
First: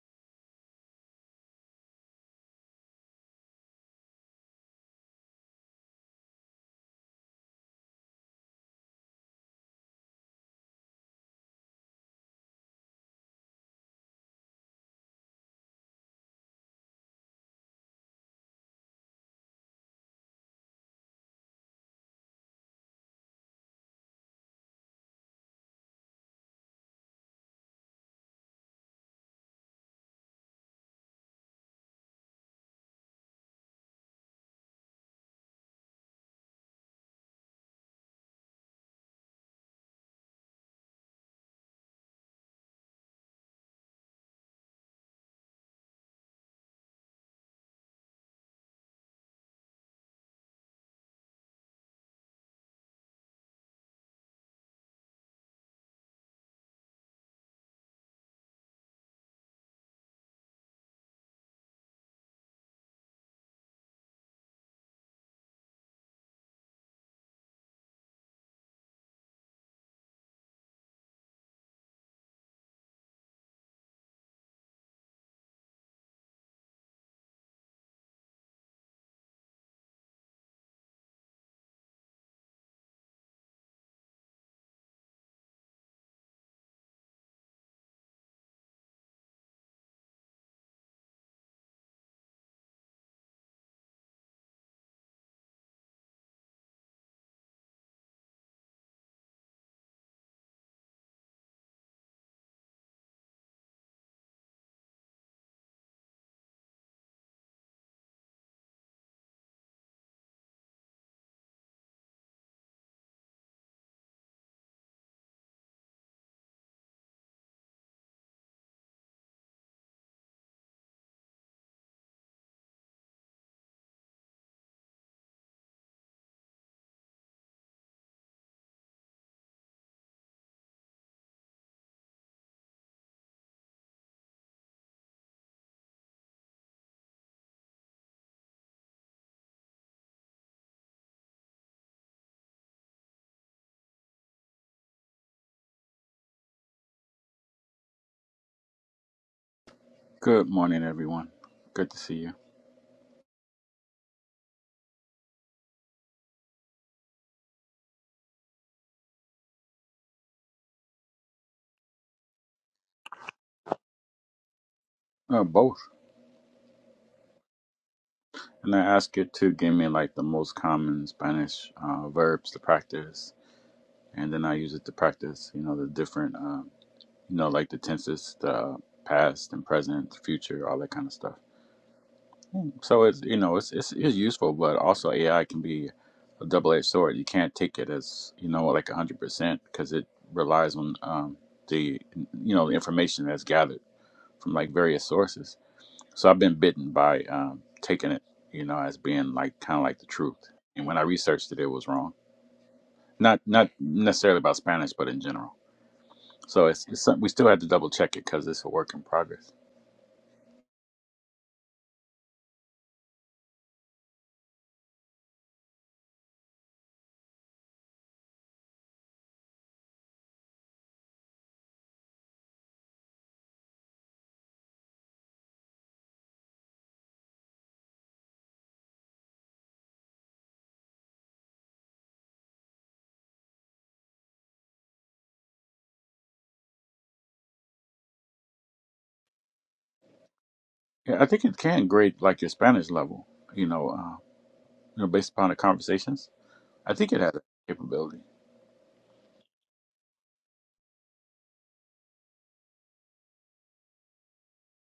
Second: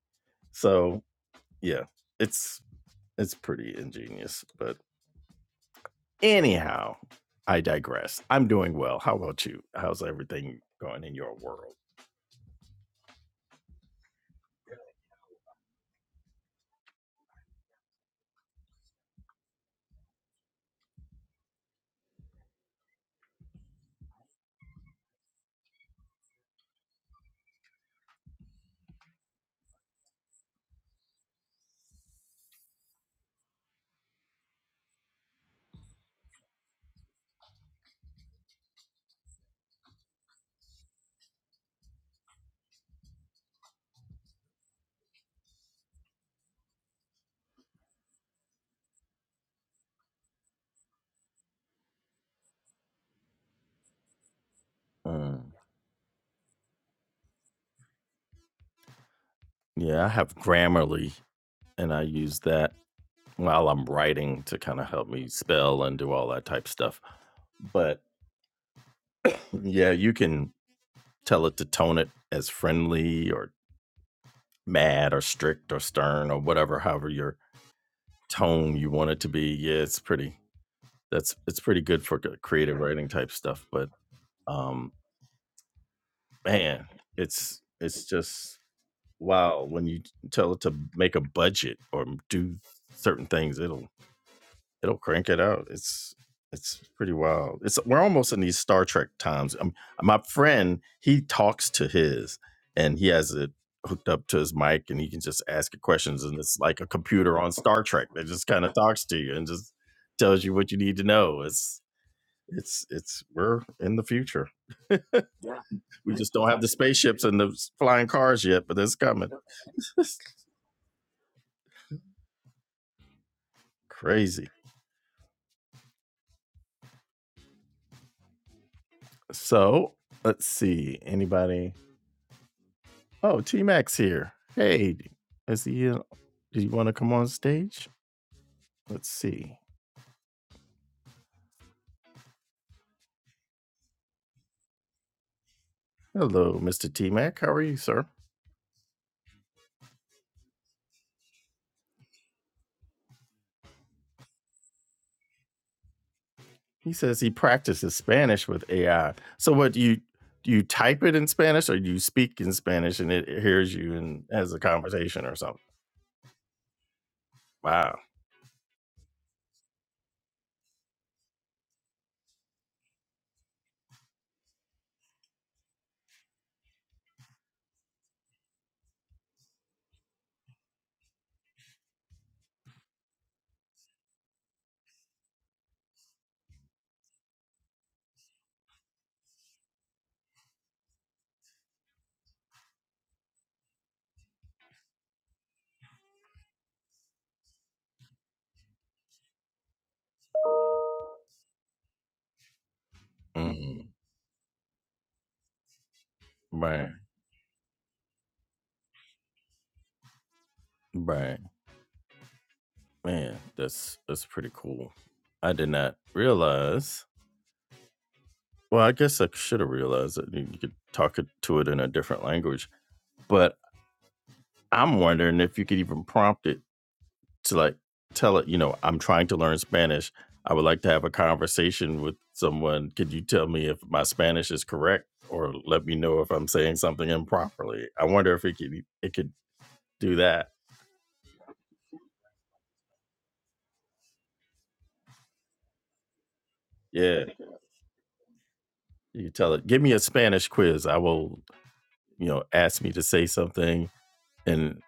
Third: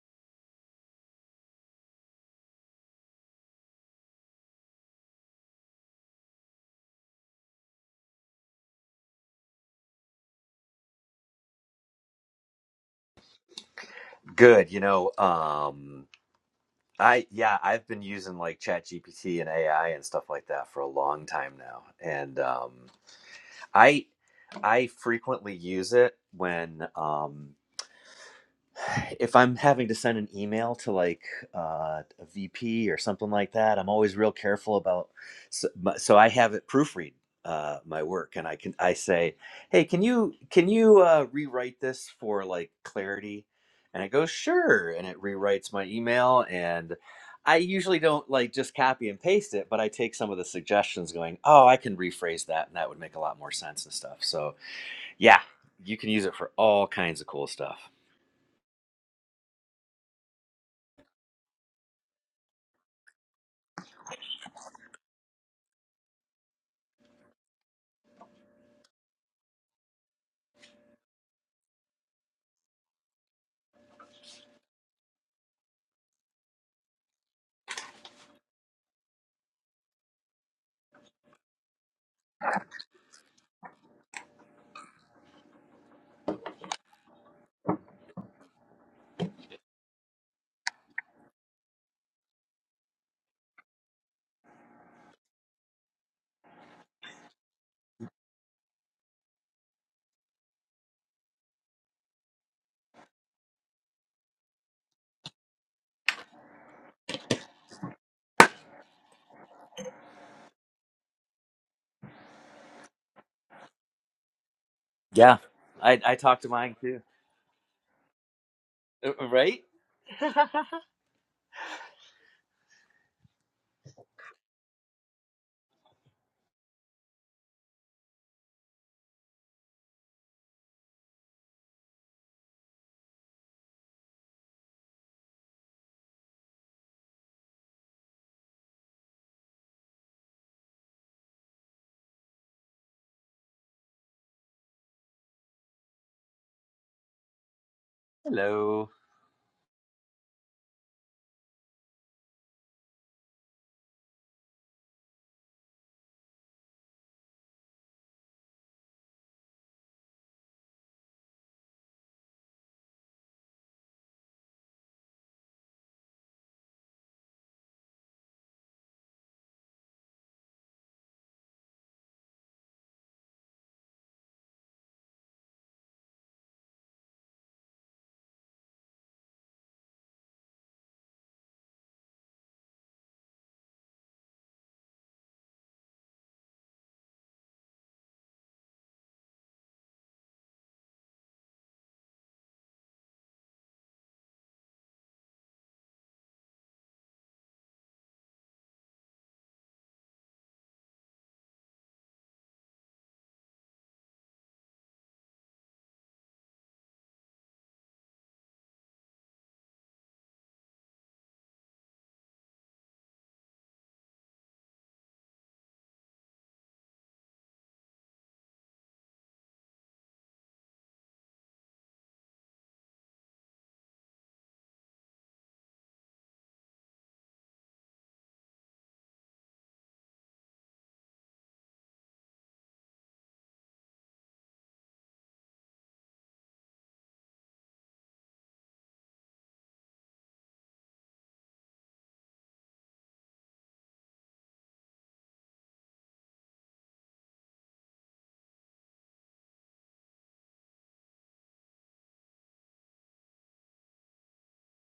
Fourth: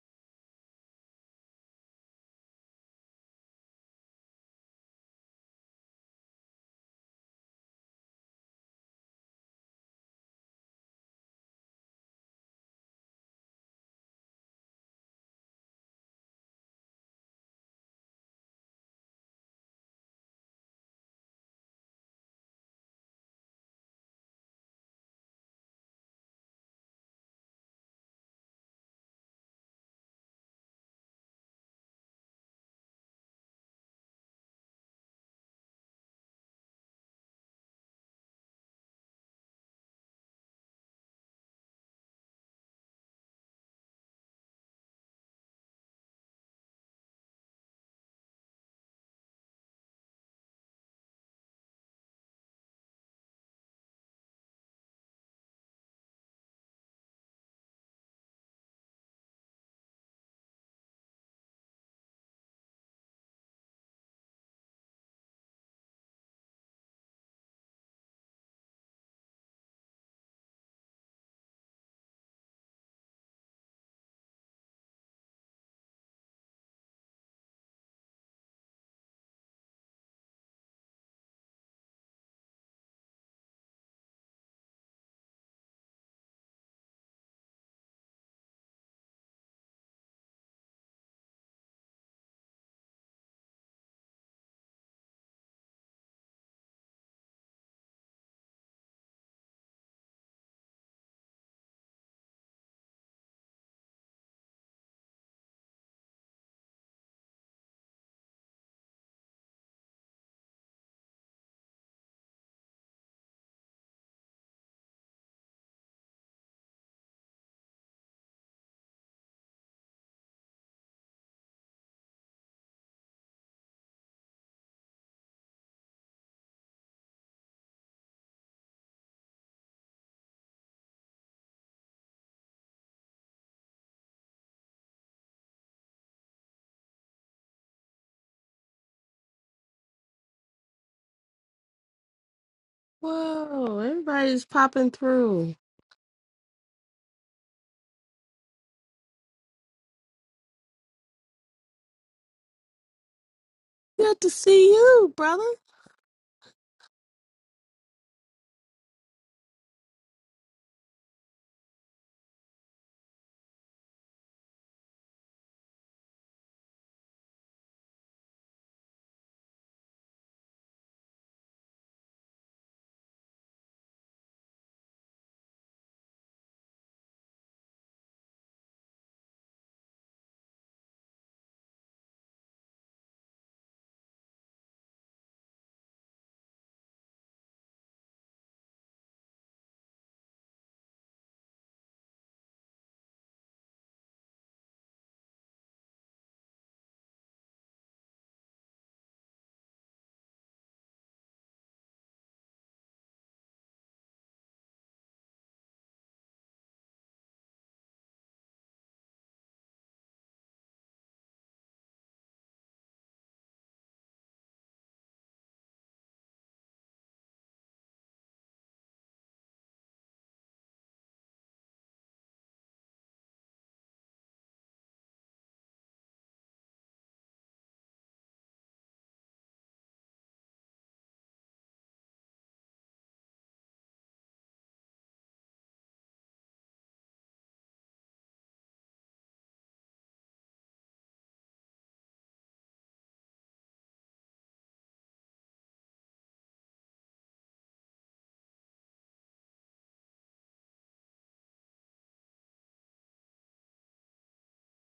So yeah, it's it's pretty ingenious. But anyhow, I digress. I'm doing well. How about you? How's everything going in your world?
Good. You know, um, I yeah, I've been using like Chat GPT and AI and stuff like that for a long time now, and um, I I frequently use it when um, if I'm having to send an email to like uh, a VP or something like that, I'm always real careful about. So, so I have it proofread uh, my work, and I can I say, "Hey, can you can you uh, rewrite this for like clarity?" And it goes, "Sure," and it rewrites my email. And I usually don't like just copy and paste it, but I take some of the suggestions, going, "Oh, I can rephrase that, and that would make a lot more sense and stuff." So yeah,
Mm.
you can use it for all kinds of cool stuff.
Yeah, I have Grammarly and I use that while I'm writing to kind of help me spell and do all that type stuff. But yeah, you can tell it to tone it as friendly or mad or strict or stern or whatever, however your tone you want it to be. Yeah, it's pretty. That's it's pretty good for c- creative writing type stuff. But um, man, it's it's just wow when you tell it to make a budget or do certain things, it'll it'll crank it out. It's it's pretty wild. It's we're almost in these Star Trek times. Um, my friend he talks to his, and he has it hooked up to his mic, and he can just ask it questions, and it's like a computer on Star Trek that just kind of talks to you and just tells you what you need to know. It's it's it's we're in the future.
Yeah, I
We
I
just
talked to
don't have the
mine too.
spaceships and the flying cars yet, but it's
Uh,
coming.
Right?
Crazy. So let's see. Anybody? Oh, T Max here. Hey, is he? Uh, do you want to come on stage? Let's see.
Whoa, everybody's popping through.
Hello, Mr. T Mac. How are you, sir?
Hello.
Good morning, everyone. Good to see you.
Good to see you, brother.
He says he practices Spanish with AI. So, what do you do you type it in Spanish, or you speak in Spanish and it hears you and has a conversation or
Uh,
something?
both.
Wow.
And I ask you to give me like the most common Spanish uh, verbs to practice, and then I use it to practice. You know the different, uh, you know, like the tenses, the past and present, future, all that kind of stuff. Hmm. So it's you know it's it's, it's useful, but also AI can be a double-edged sword. You can't take it as you know like hundred percent because it relies on um, the you know the information that's gathered from like various sources. So I've been bitten by um, taking it, you know, as being like kind of like the truth. And when I researched it, it was wrong. Not not
Mm,
necessarily about Spanish, but in general. So it's,
right.
it's some- we still had to double check it because it's a work in progress.
Right. Man, that's that's pretty cool. I did not realize. Well, I guess I should have realized that you could talk it- to it in a different language, but I'm wondering if you could even prompt it to like tell it, you know, I'm trying to learn Spanish. I would like to have a conversation with someone. Could you tell me if my Spanish is correct or let me know if I'm saying something improperly? I wonder if it could it could do that.
Yeah, I think it can grade like your Spanish level, you know, uh, you know, based upon the conversations. I think it
Yeah.
has that capability.
You tell it, give me a Spanish quiz. I will, you know, ask me to say something and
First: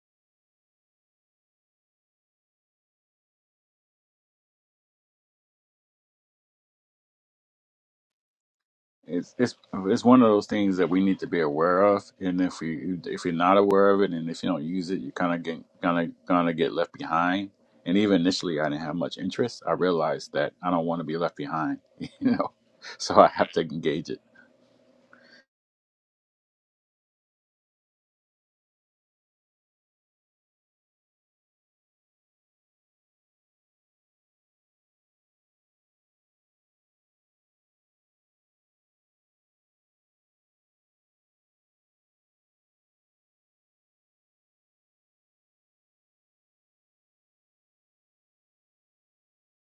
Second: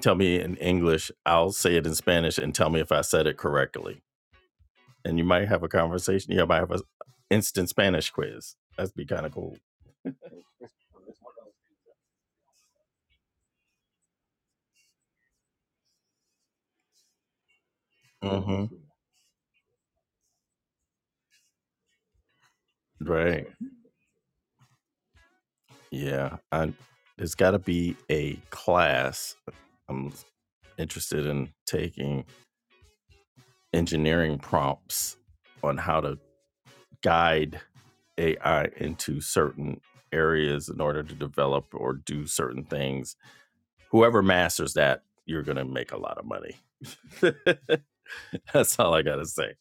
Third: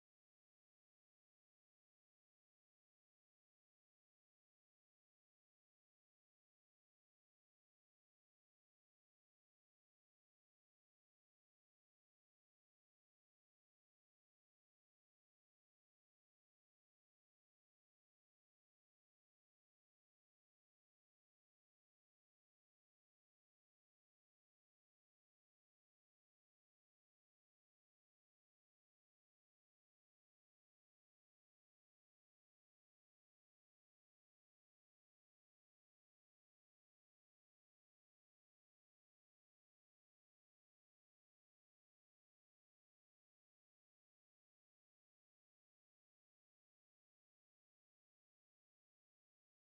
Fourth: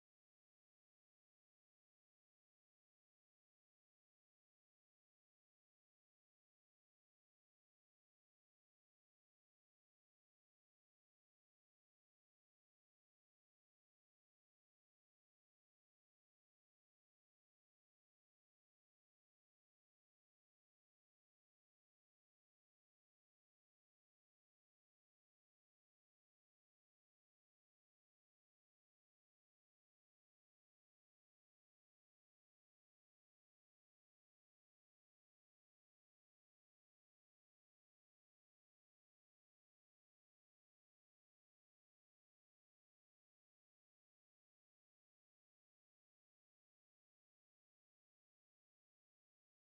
tell me in English. I'll say it in Spanish and tell me if I said it correctly. And you might have a conversation. You might have an instant Spanish quiz. That'd be kind of
it's
cool.
it's it's one of those things that we need to be aware of and if we if you're not aware of it and if you don't use it you kind of get kind of gonna get left behind and even initially
hmm
i didn't have much interest i realized that i don't want to be left behind you know so i
Right.
have to engage it
Yeah. I it's gotta be a class. I'm interested in taking engineering prompts on how to guide AI into certain areas in order to develop or do certain things. Whoever masters that, you're gonna make a lot of money. That's all I gotta say.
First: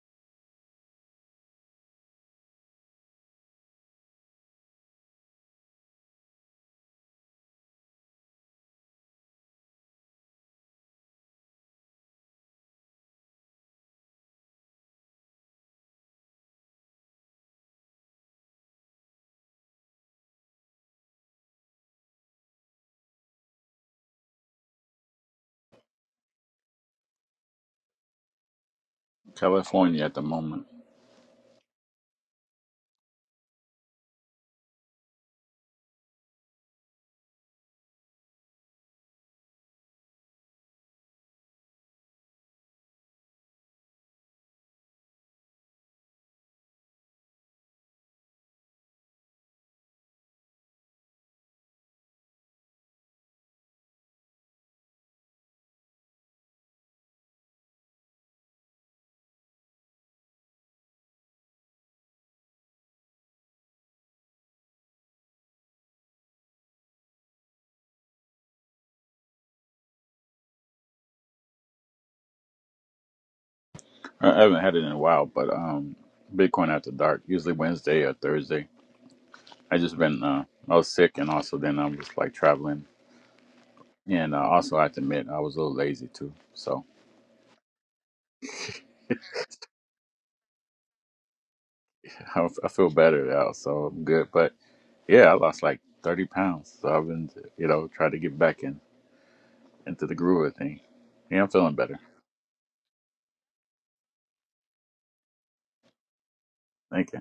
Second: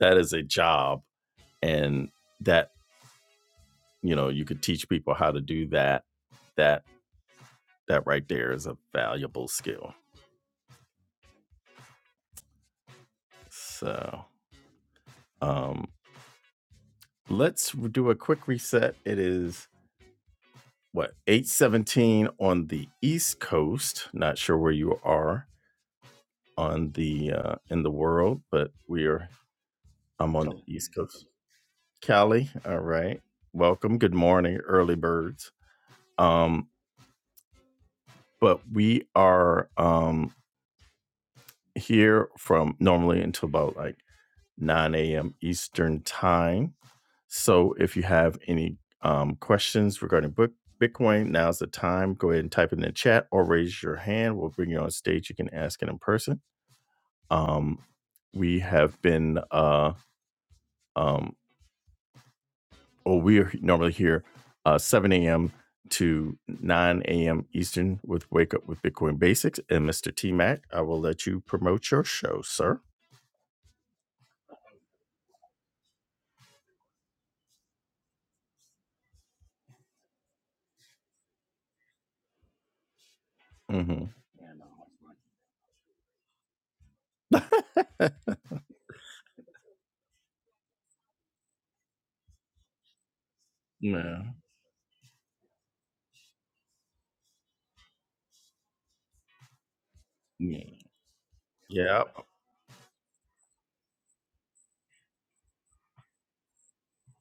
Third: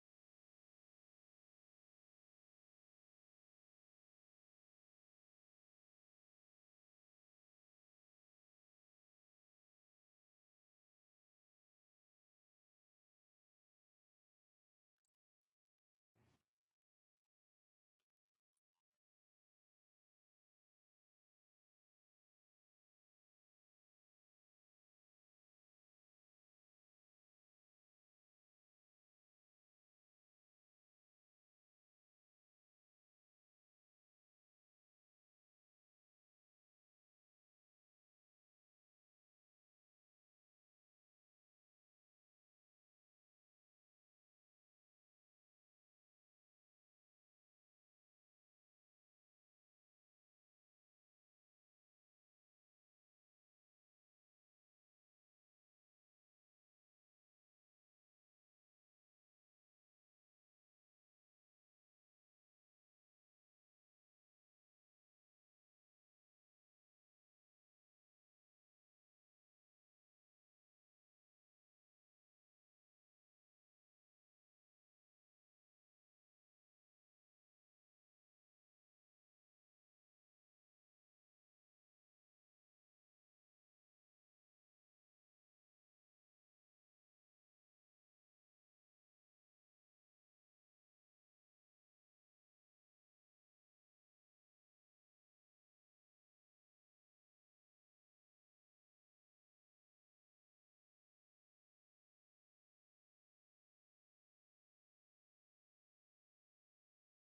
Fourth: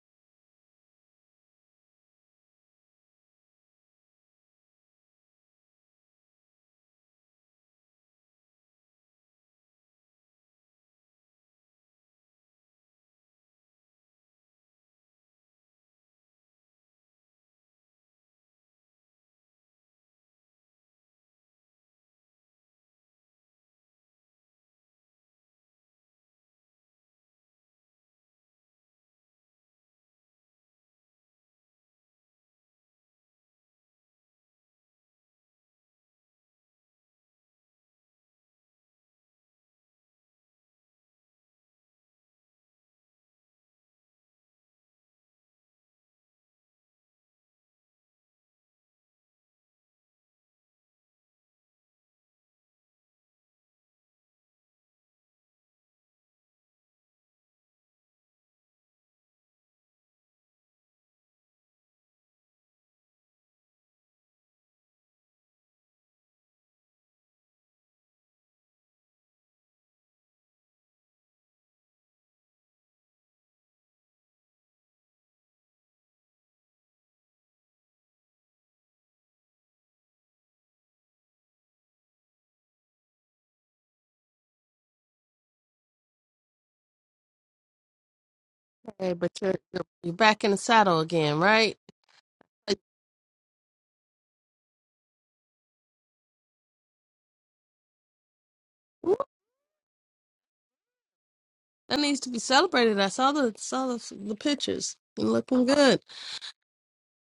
That is a job and that, you know, you could teach people how to do that. That that right there is a valuable skill. So um, let's do a quick reset. It is what 817 on the east coast not sure where you are on the uh in the world but we are
california at the
i'm on the
moment
east coast cali all right welcome good morning early birds um but we are um here from normally until about like 9 a.m eastern time So if you have any um, questions regarding book Bitcoin, now's the time. Go ahead and type it in the chat or raise your hand. We'll bring you on stage. You can ask it in person. Um, we have been, uh, um, well, we are normally here uh, 7 a.m. to 9 a.m. Eastern with Wake Up with Bitcoin Basics. And Mr. T Mac, I will let you promote your show, sir.
i I haven't had it in a while but um bitcoin after dark usually wednesday or thursday i just been uh i was sick and also then i was like traveling
Mm-hmm.
and uh, also i have to admit i was a little lazy too so
Hey, but you're you're, you're back in the saddle again, right?
I, I
Like,
feel better now, so I'm
Yeah.
good. But yeah, I lost like 30 pounds, so I've been, you know, trying to get back in
woo,
into the groove of
Yeah.
things. Yeah, I'm feeling
That
better.
needs
Yep.
to be celebrated. I saw the saw the, the pictures. You're looking good.
Thank you.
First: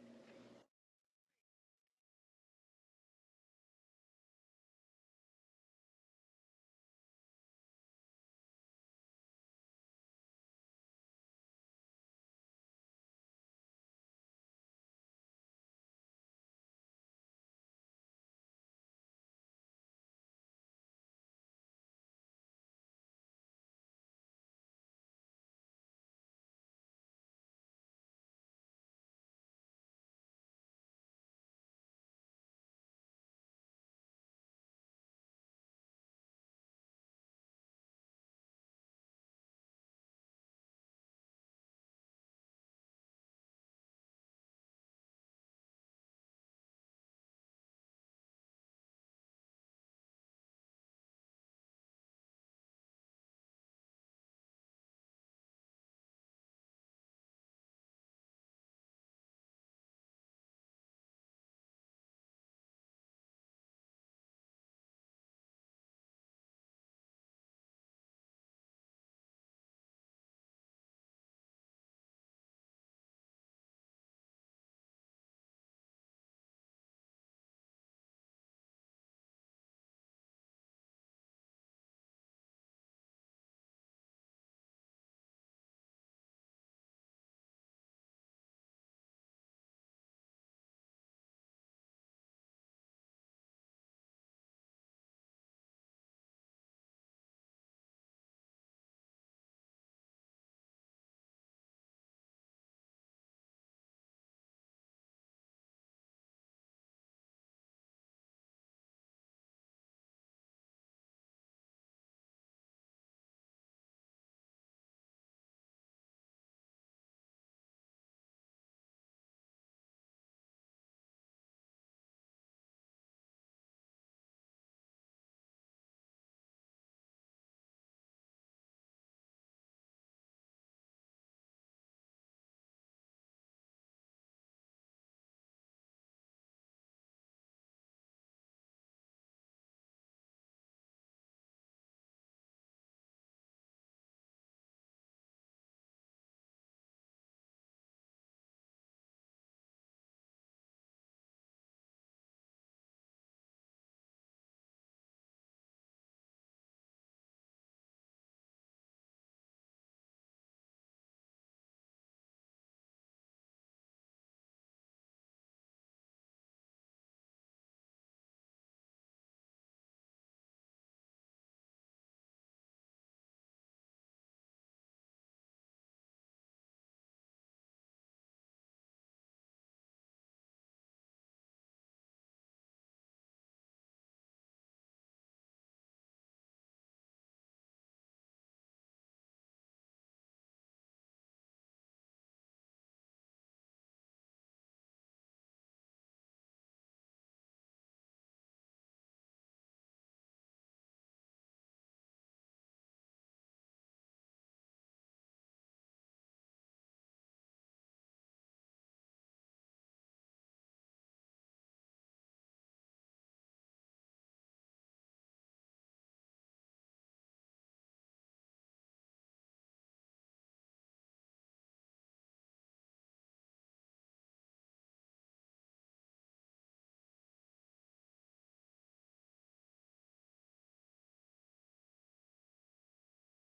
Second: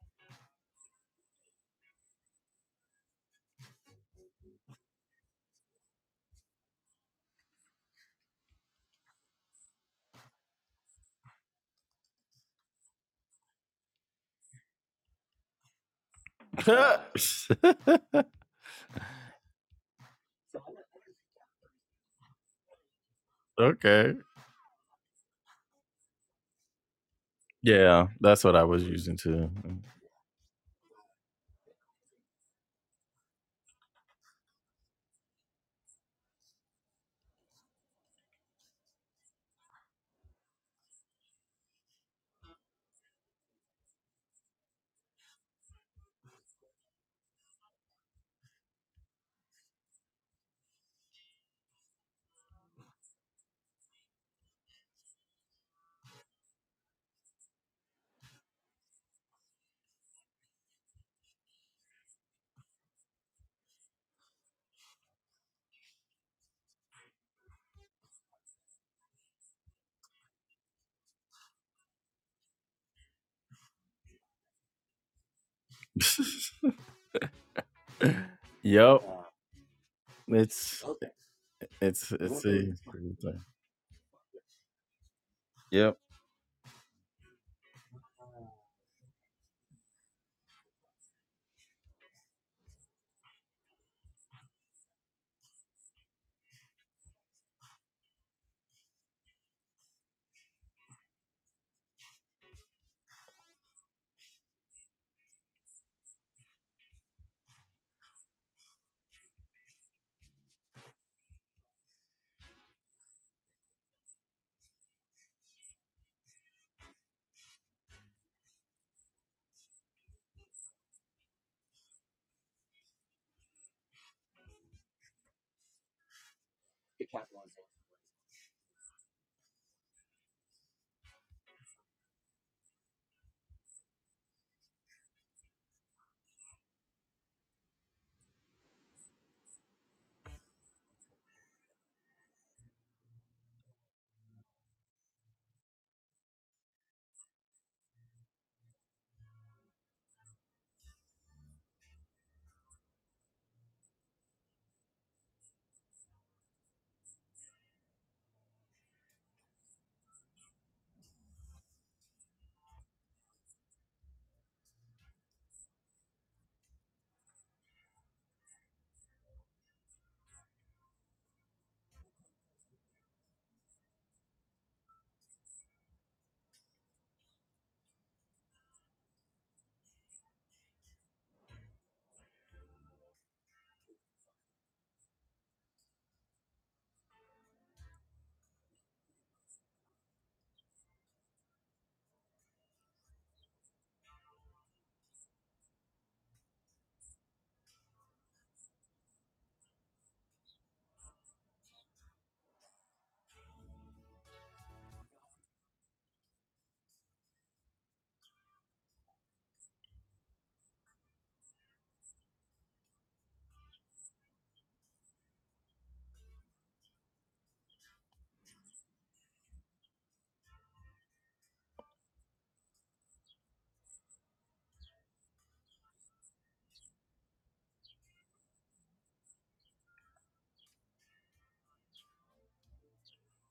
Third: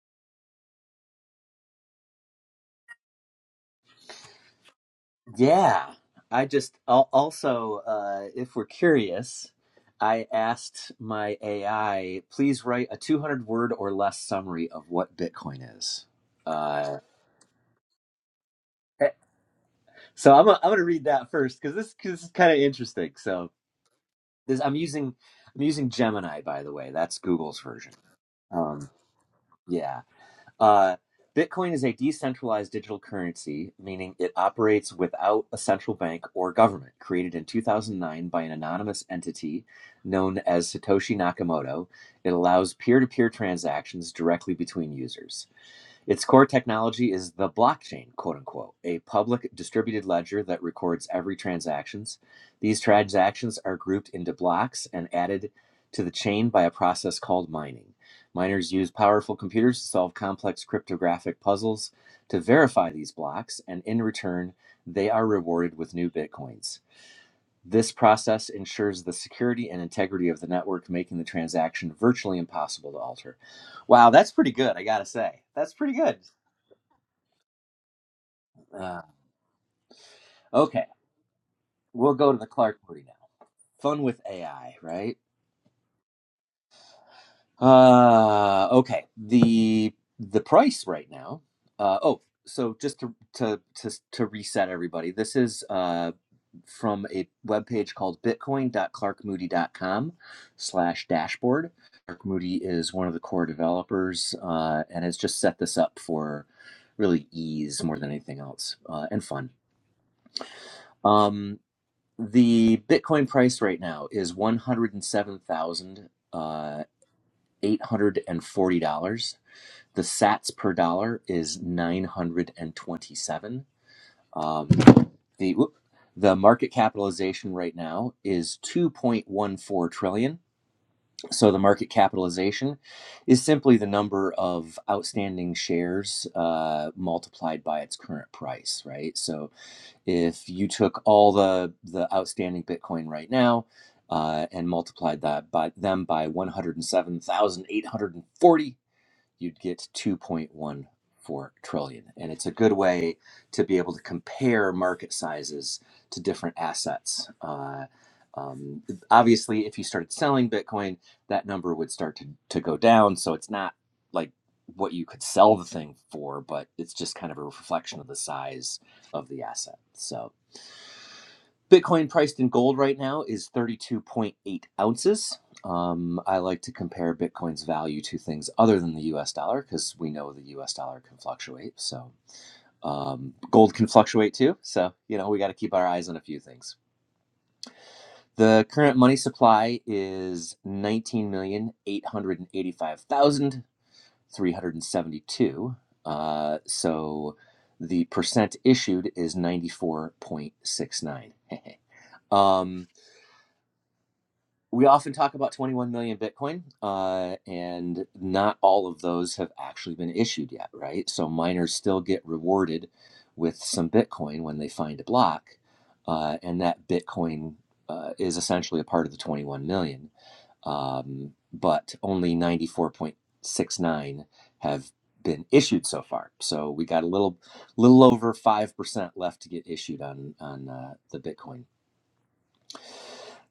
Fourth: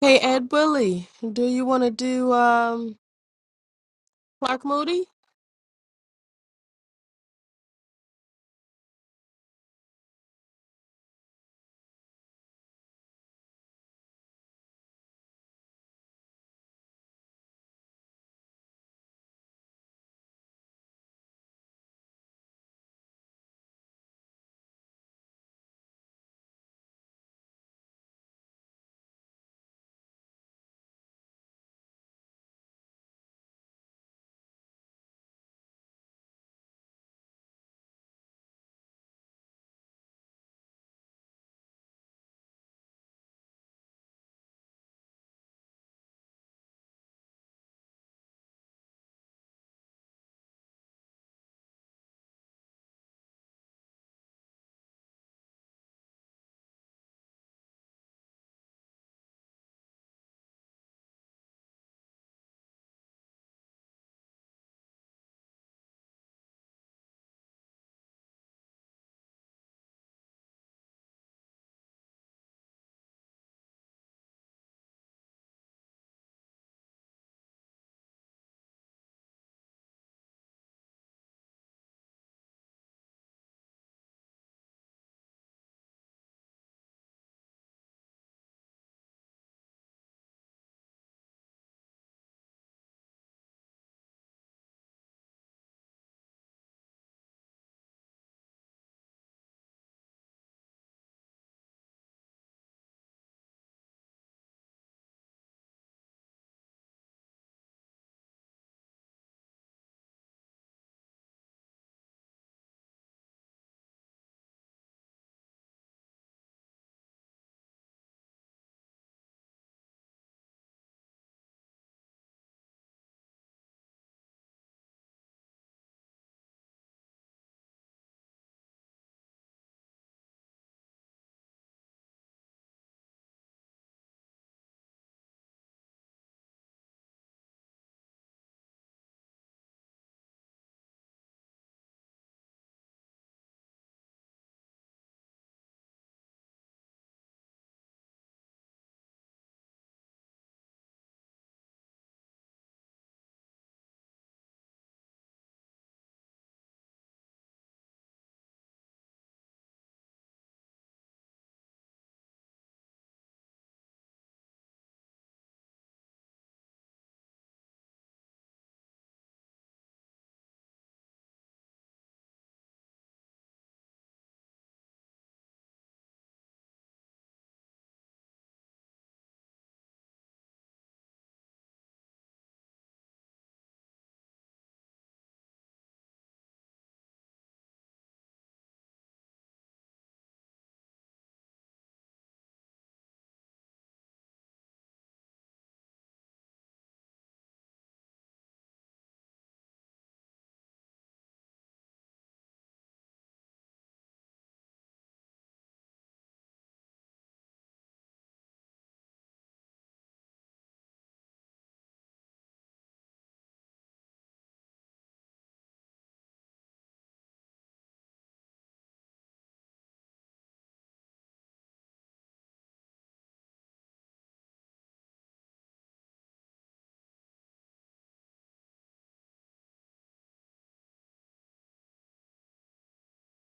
Hey, Ed Willie, do you want to do um Clark Moody?
Yeah, I just al- also, uh, if we're curious, I asked my AI, please write a 200 word or less summary of what Bitcoin is. Uh, eh, so I'm gonna- I'm gonna read that first because this, 'cause this is kind of interesting. So
okay.
this I'm using I'm using Gemini by the way. That's Google's version.
Yeah, that's what I was
Um,
using too. Mm-hmm.
yeah. Uh, Bitcoin is a decentralized digital currency, meaning it operates without a central bank or government, created in 2009 by an anonymous entity known as Satoshi Nakamoto. It allows peer to peer transactions directly between users. Its core technology is the blockchain, quote unquote, a public distributed ledger that records every transactions. These transactions are grouped into blocks and added to the chain by a process called mining. Miners use powerful computers to solve complex cryptographic puzzles to verify these blocks, and in return, they are rewarded with new bitcoins. This process ensures the security and integrity of the network, making the transaction virtually impossible to alter. Wow, that's pretty good, I gotta say. That's pretty good.
Yep. Uh,
Uh,
It's
okay,
okay, it's
we'll
it's
go to the Clark
a
Moody now. Fun with AI, right?
Yep.
Uh, okay. The the price right now. Uh, oh, so just to to to to reset everybody, this is uh, from a webpage called bitcoin.clarkmoody.com slash dashboard. Clark Moody is one of the core developers uh, and has just set this up for really ease more than anything else uh, and fun. Um, The Bitcoin price right now is one hundred and seven thousand uh, eight hundred and forty dollars. The Sats per dollar is nine hundred and twenty-seven. Um, the whoop, the market capitalization right now is two point one four trillion. So the market capitalization is simply the number of outstanding shares uh, multiplied by its current price, right? So if you took all the the outstanding Bitcoin right now uh, and multiplied that by them by 107,840, you'd get 2.14 trillion. dollars. And it's a good way to be able to compare market sizes to different assets. Uh, um, obviously, if you started selling Bitcoin, that number would start to, to go down. So it's not like what you could sell the thing for, but it's just kind of a reflection of the size of the asset. So Bitcoin priced in gold right now is 32.8 ounces. Um, I like to compare Bitcoin's value to things other than the US dollar because we know the US dollar can fluctuate. So, um, gold can fluctuate too. So, you know, we got to keep our eyes on a few things. The current money supply is 19,885,372. Uh, so, the percent issued is 94.69. um, we often talk about 21 million Bitcoin, uh, and not all of those have actually been issued yet, right? So miners still get rewarded with some Bitcoin when they find a block, uh, and that Bitcoin uh, is essentially a part of the 21 million. Um, but only 94.69 have been issued so far. So we got a little, little over five percent left to get issued on on uh, the Bitcoin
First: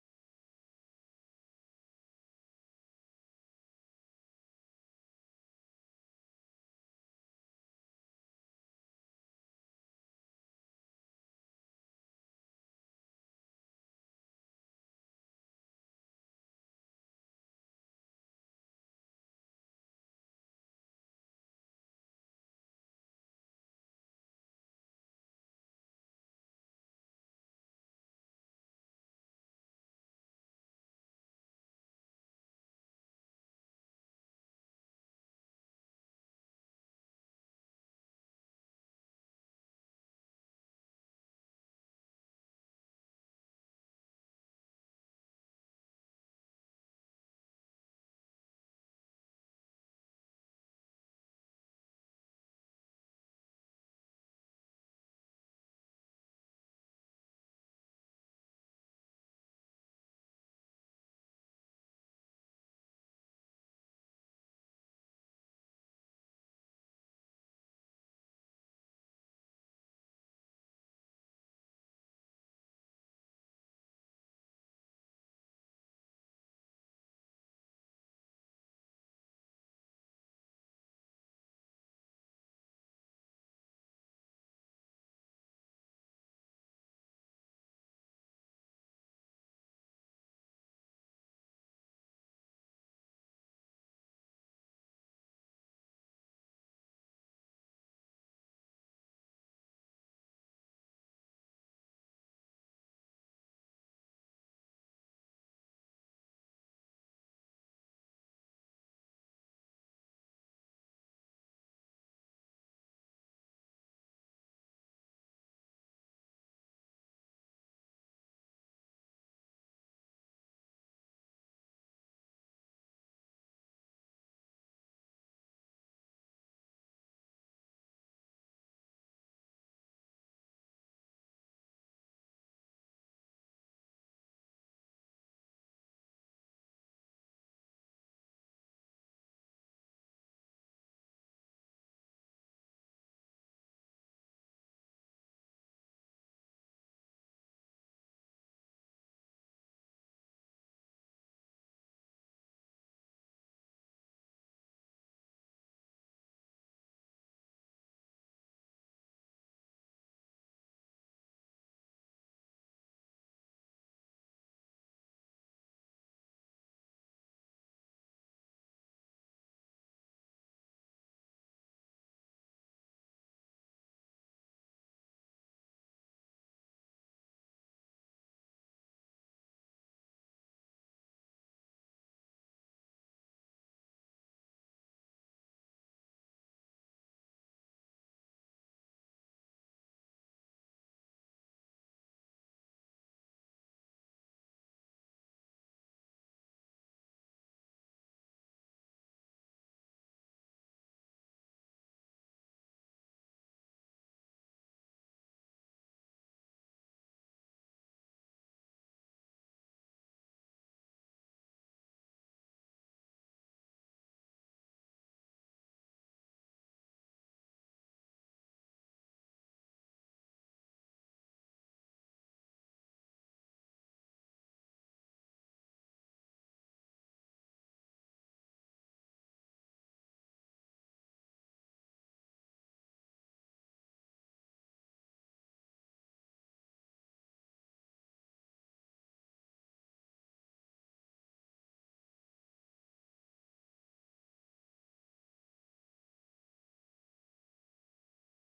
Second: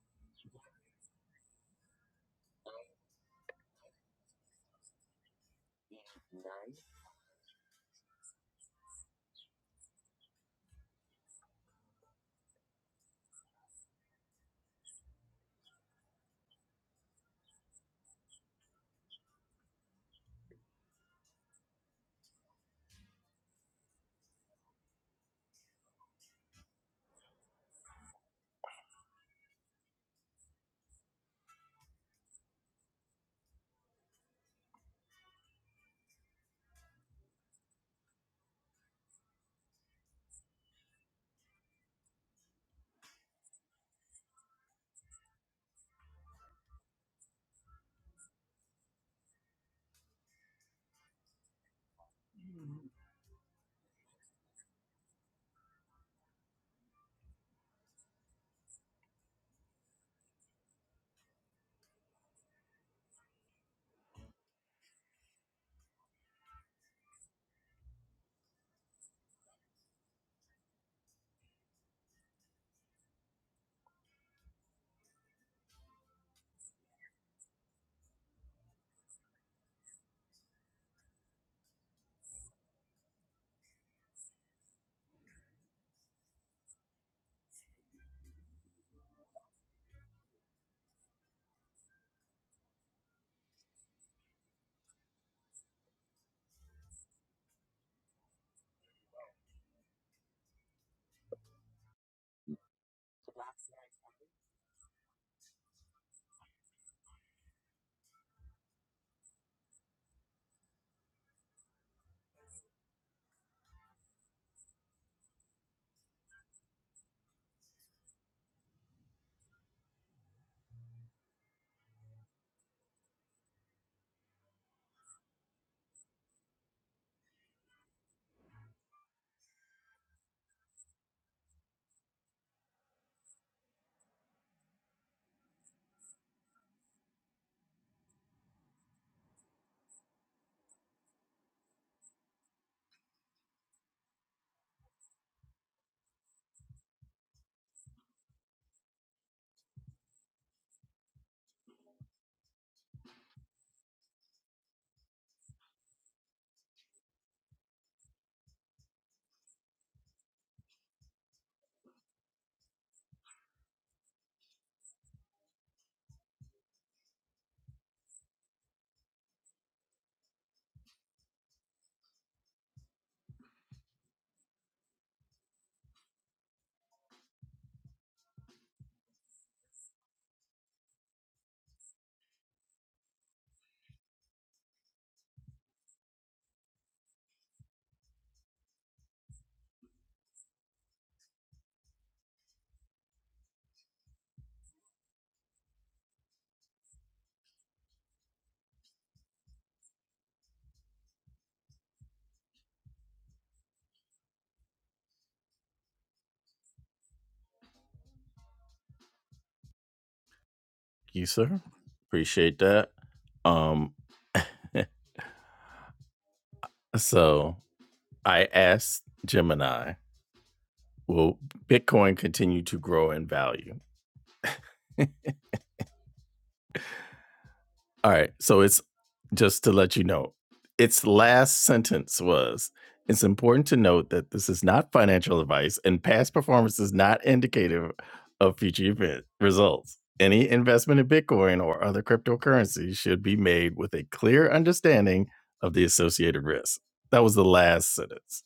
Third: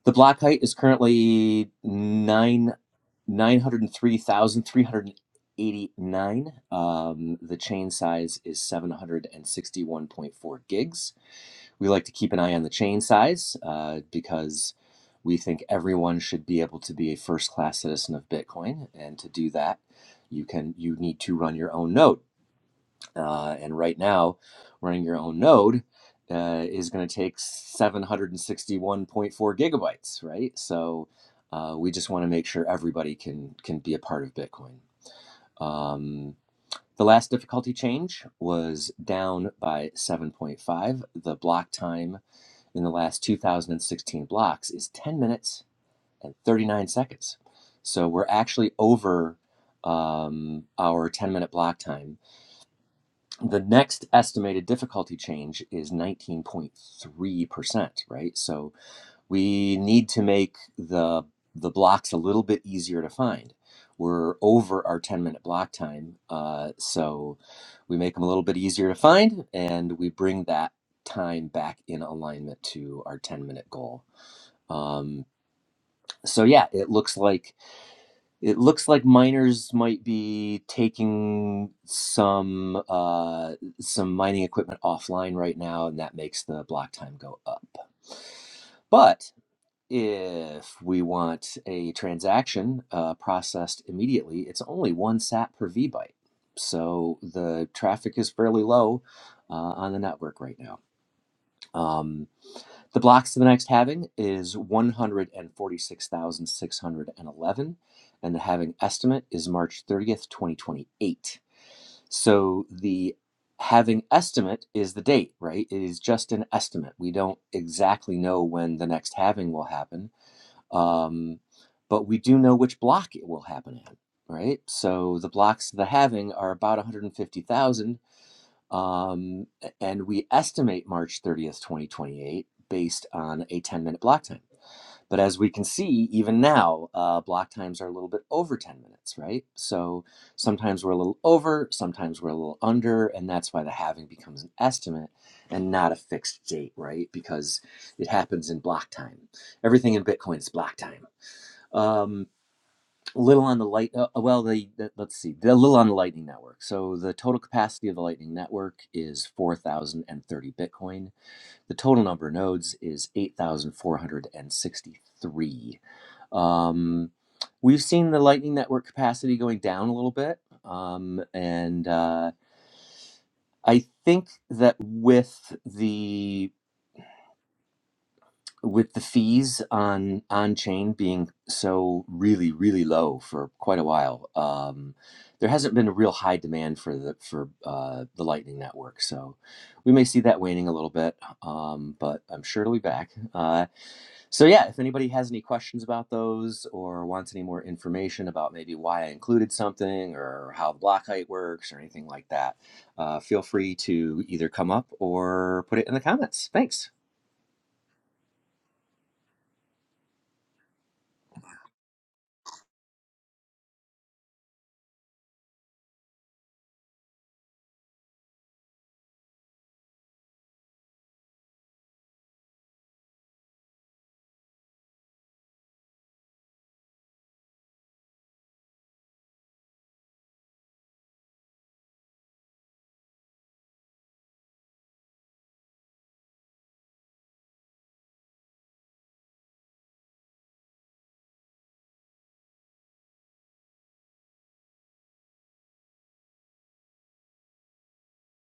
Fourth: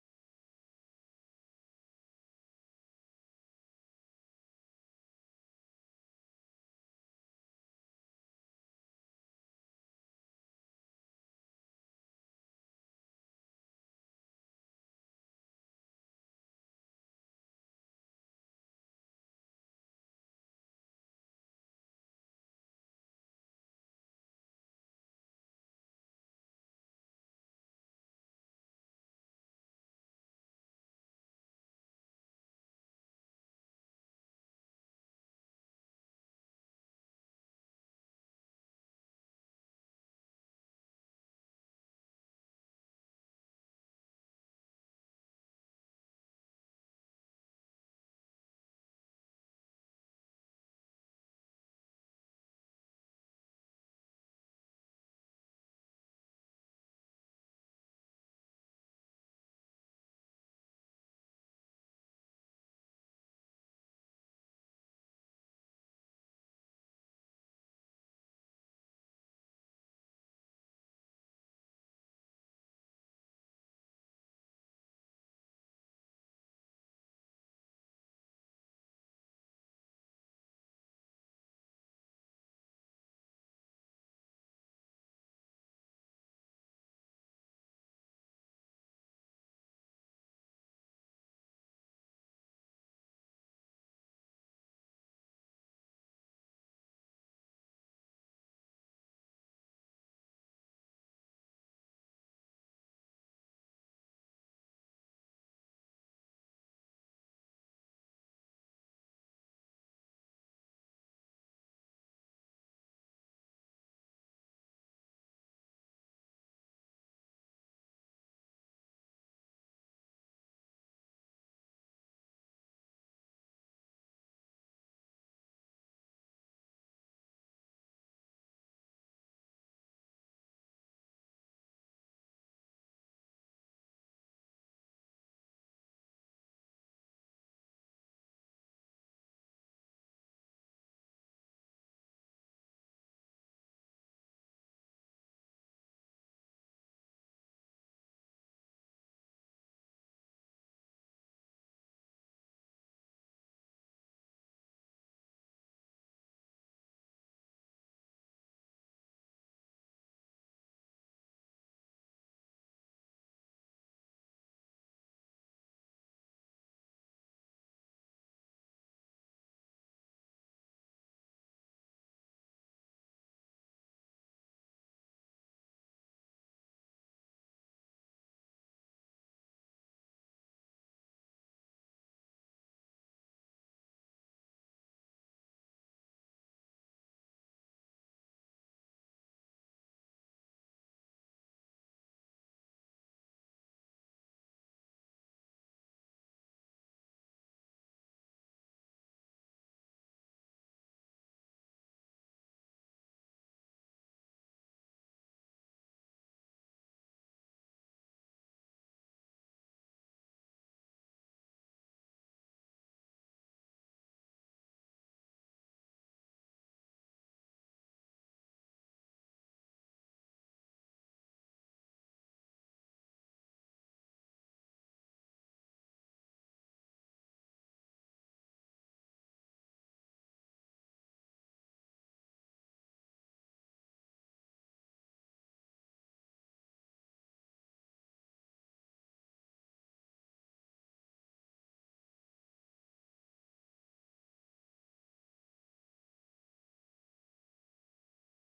the black height is currently nine nine hundred and three thousand three hundred and eighty nine. Um, the chain size is seven hundred and sixty one point four gigs. We like to keep an eye on the chain size uh, because we think everyone should be able to be a first class citizen of Bitcoin, and to do that, you can you need to run your own node. Uh, and right now, running your own node uh, is going to take 761.4 gigabytes, right? So uh, we just want to make sure everybody can can be a part of Bitcoin. Um, the last difficulty change was down by 7.5. The block time in the last 2016 blocks is 10 minutes and 39 seconds. So we're actually over um, our 10 minute block time the next estimated difficulty change is 19.3%, right? So we need to make the the blocks a little bit easier to find. We're over our 10 minute block time, uh, so we make them a little bit easier to find, and we bring that time back in alignment to our 10 minute goal. Um, so yeah, it looks like it looks like miners might be taking some uh, some mining equipment offline right now, and that makes the block time go up. But if we want a transaction uh, processed immediately, it's only one sat per V byte. So the traffic is fairly low uh, on the network right now. Um, the blocks to the next halving is 146,611, and the halving estimate is March 30th, 2028. So the halving estimate is the date, right? It is just an estimate. We don't exactly know when the next halving will happen, um, but we do know which block it will happen at, right? So the blocks to the halving are about 150,000, um, and we estimate March 30th, 2028, based on a 10 minute block time. But as we can see, even now, uh, block times are a little bit over 10 minutes, right? So sometimes we're a little over, sometimes we're a little under, and that's why the halving becomes an estimate and not a fixed date, right? Because it happens in block time. Everything in Bitcoin is block time. Um, little on the light uh, uh, well the, the let's see the little on the lightning network so the total capacity of the lightning network is 4030 bitcoin the total number of nodes is 8463 um, we've seen the lightning network capacity going down a little bit um, and uh, i think that with the with the fees on on chain being so really really low for quite a while um there hasn't been a real high demand for the for uh the lightning network so we may see that waning a little bit um but i'm sure it'll be back uh so yeah if anybody has any questions about those or wants any more information about maybe why i included something or how the block height works or anything like that uh, feel free to either come up or put it in the comments thanks
You sir. Appreciate that. Um so I asked Gemini, will Bitcoin continue to grow in value? All right. So it's just to let you know, its last sentence was it's important to note that this is not financial advice and past performance is not indicative of future event results. Any investment in Bitcoin or other cryptocurrencies should be made with a clear understanding of the associated risks. That was the last sentence.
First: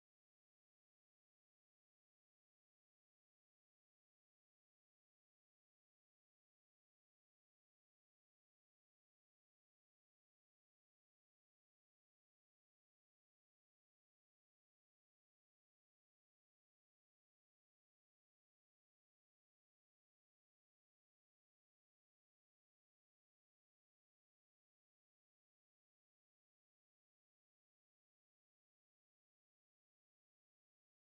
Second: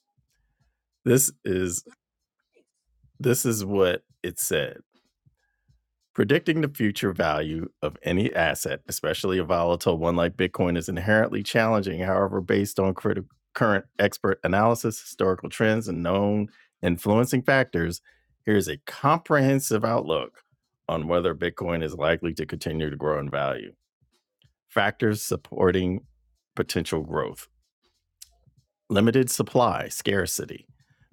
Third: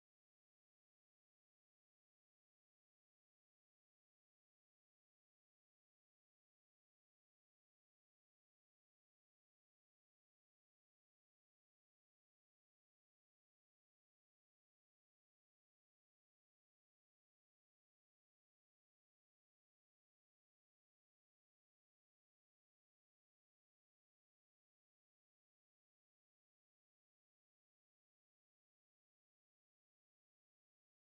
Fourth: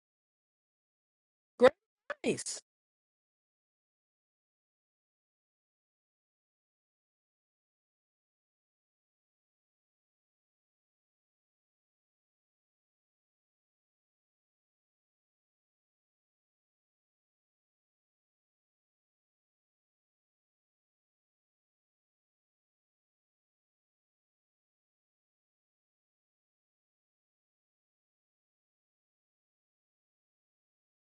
This is
Grace,
this is what it said. Predicting the future value of any asset, especially a volatile one like Bitcoin, is inherently challenging. However, based on criti- current expert analysis, historical trends, and known influencing factors, here's a comprehensive outlook on whether Bitcoin is likely to continue to grow in value, factors supporting potential growth limited supply, scarcity.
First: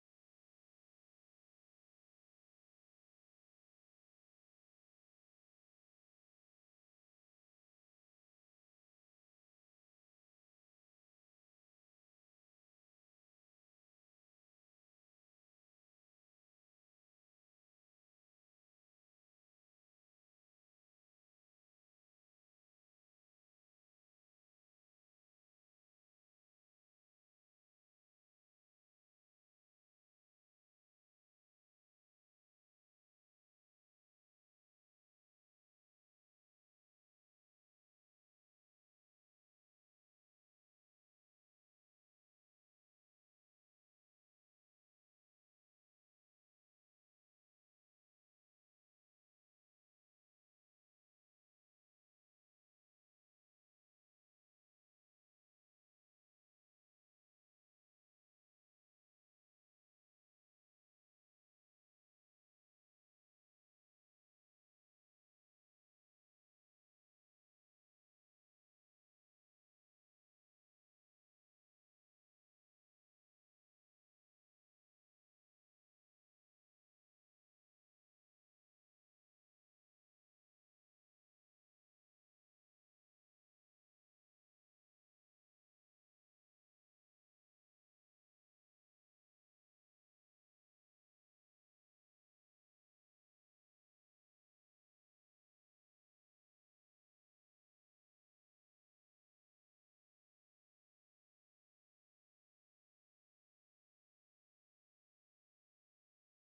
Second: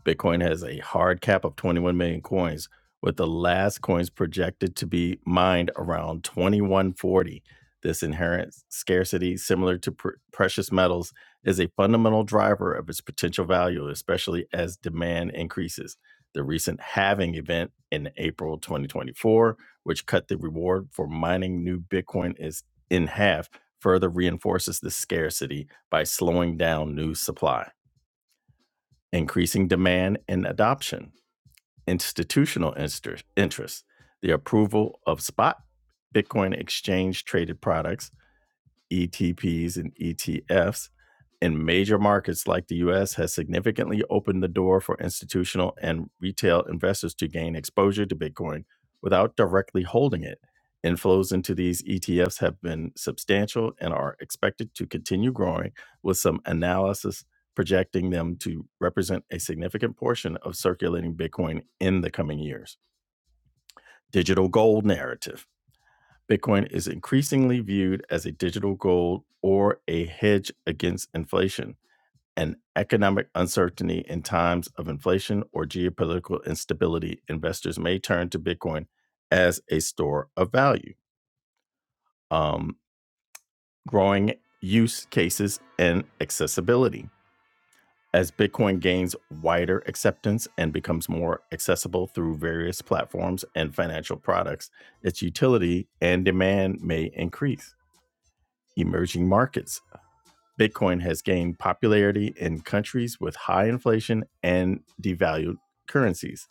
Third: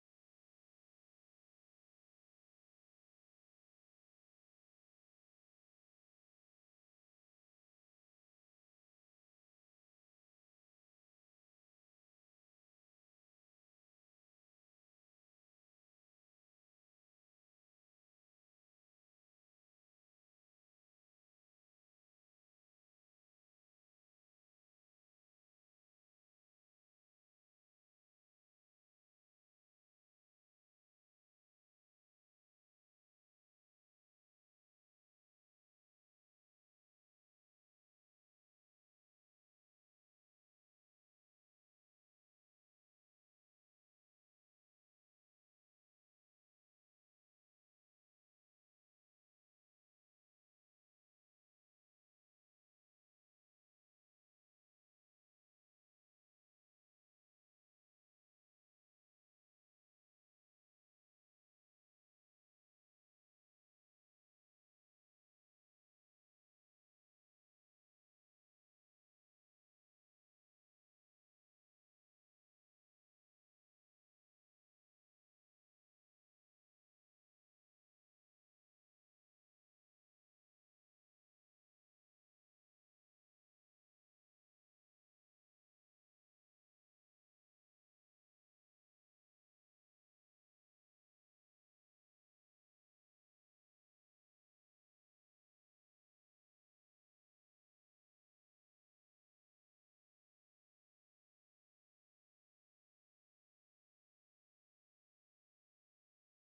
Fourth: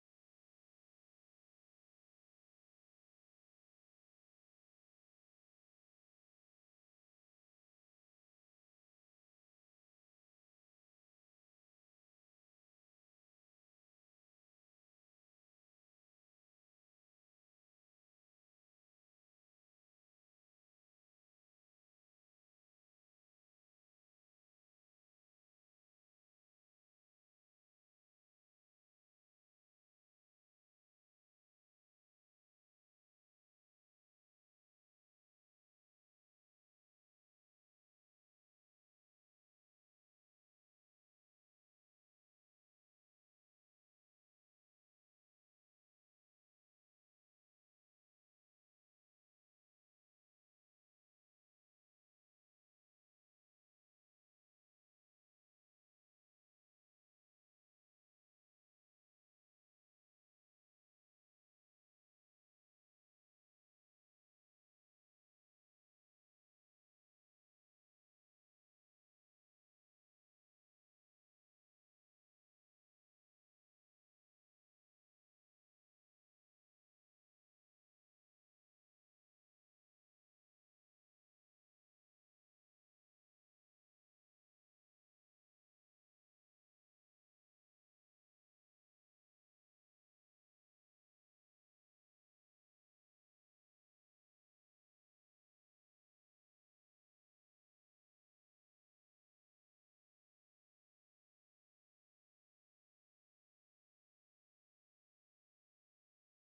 Bitcoin has a hard cap of 21 million coins, with the last coins projected to be mined around 2140. This inherent scarcity, similar to pr- precious metals, is a fundamental driver of its potential value, especially as demand increases. The recent halving event in April 2024, which cut the reward for mining new Bitcoin is in half, further reinforces the scarcity by slowing down new supply, increasing demand and adoption, institutional interest, the approval of spot Bitcoin exchange traded products ETPs and ETFs in major markets like the US has significantly opened the door for institutional and retail investors to gain exposure to Bitcoin without directly holding it. Inflows into these ETFs have been substantial and are expected to continue growing, with some analysis projecting them to represent a significant portion of circulating Bitcoin in the coming years. Digital gold narrative. Bitcoin is increasingly viewed as a digital gold or a hedge against inflation and economic uncertainty in times of inflation or geopolitical instability. Investors may turn to Bitcoin as a store of value. Um, growing use cases and accessibility. As Bitcoin gains wider acceptance and becomes more accessible through various platforms and financial products, its utility and demand may increase. Emerging markets Bitcoin has gained popularity in countries with high inflation and devalued currencies.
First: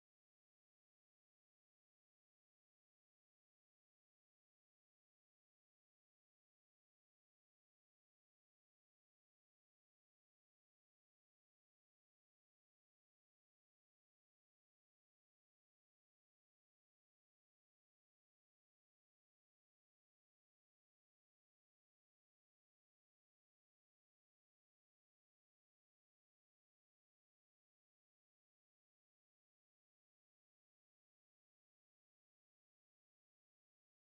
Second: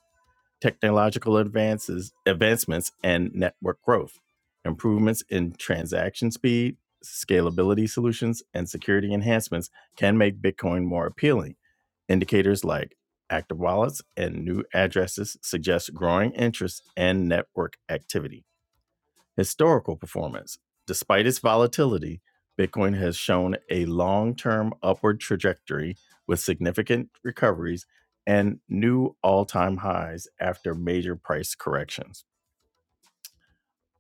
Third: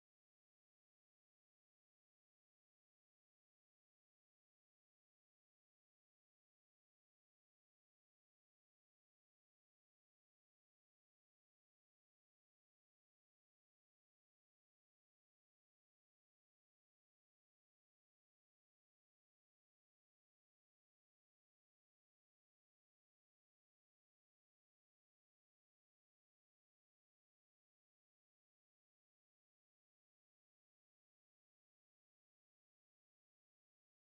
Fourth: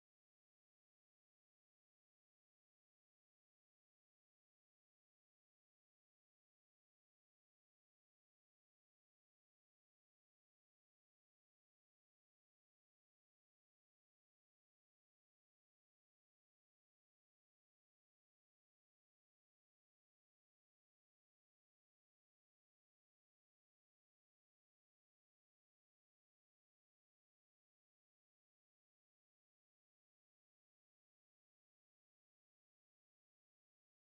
Technological advances, advancements, and network growth, improvements in transaction speed, scalability solutions, and security enhancements can make Bitcoin more appealing. Indicators like active wallets and new addresses suggest growing interest and network activity historical performance. Despite its volatility, Bitcoin has shown a long term upward trajectory with significant recoveries and new all time highs after major price corrections.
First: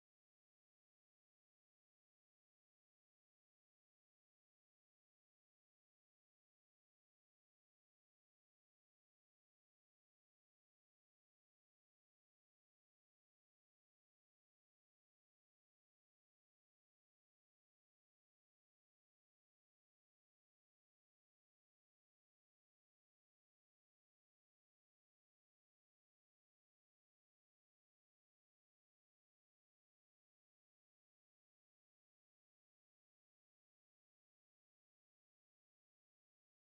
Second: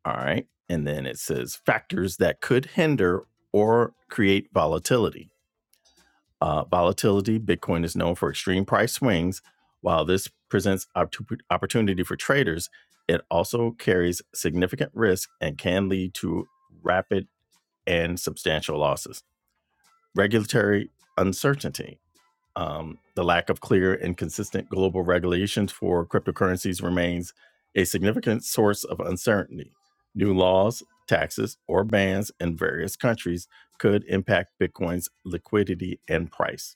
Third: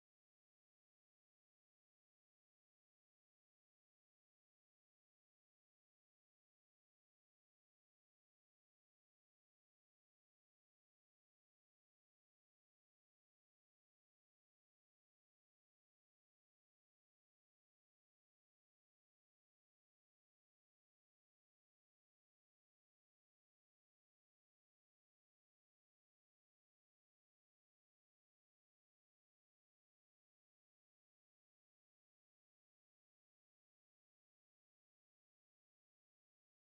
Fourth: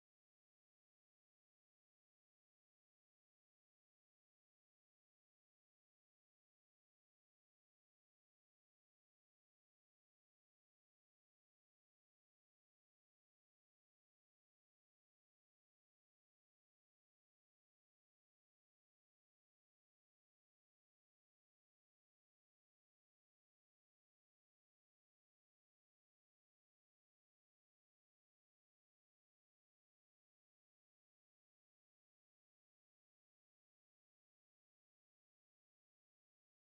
All right. And then it says factors that could hinder or create volatility. Uh, volatility, Bitcoin is known for extreme price swings. While this presents optu- opportunity for traders, it also carries significant risk and can lead to rapid and substantial losses. Regulatory uncertainty. Um, the lack of clear and consistent global regulations for cryptocurrencies remains a significant source of uncertainty. New laws, taxes, or bans in various countries could impact Bitcoin's liquidity and price.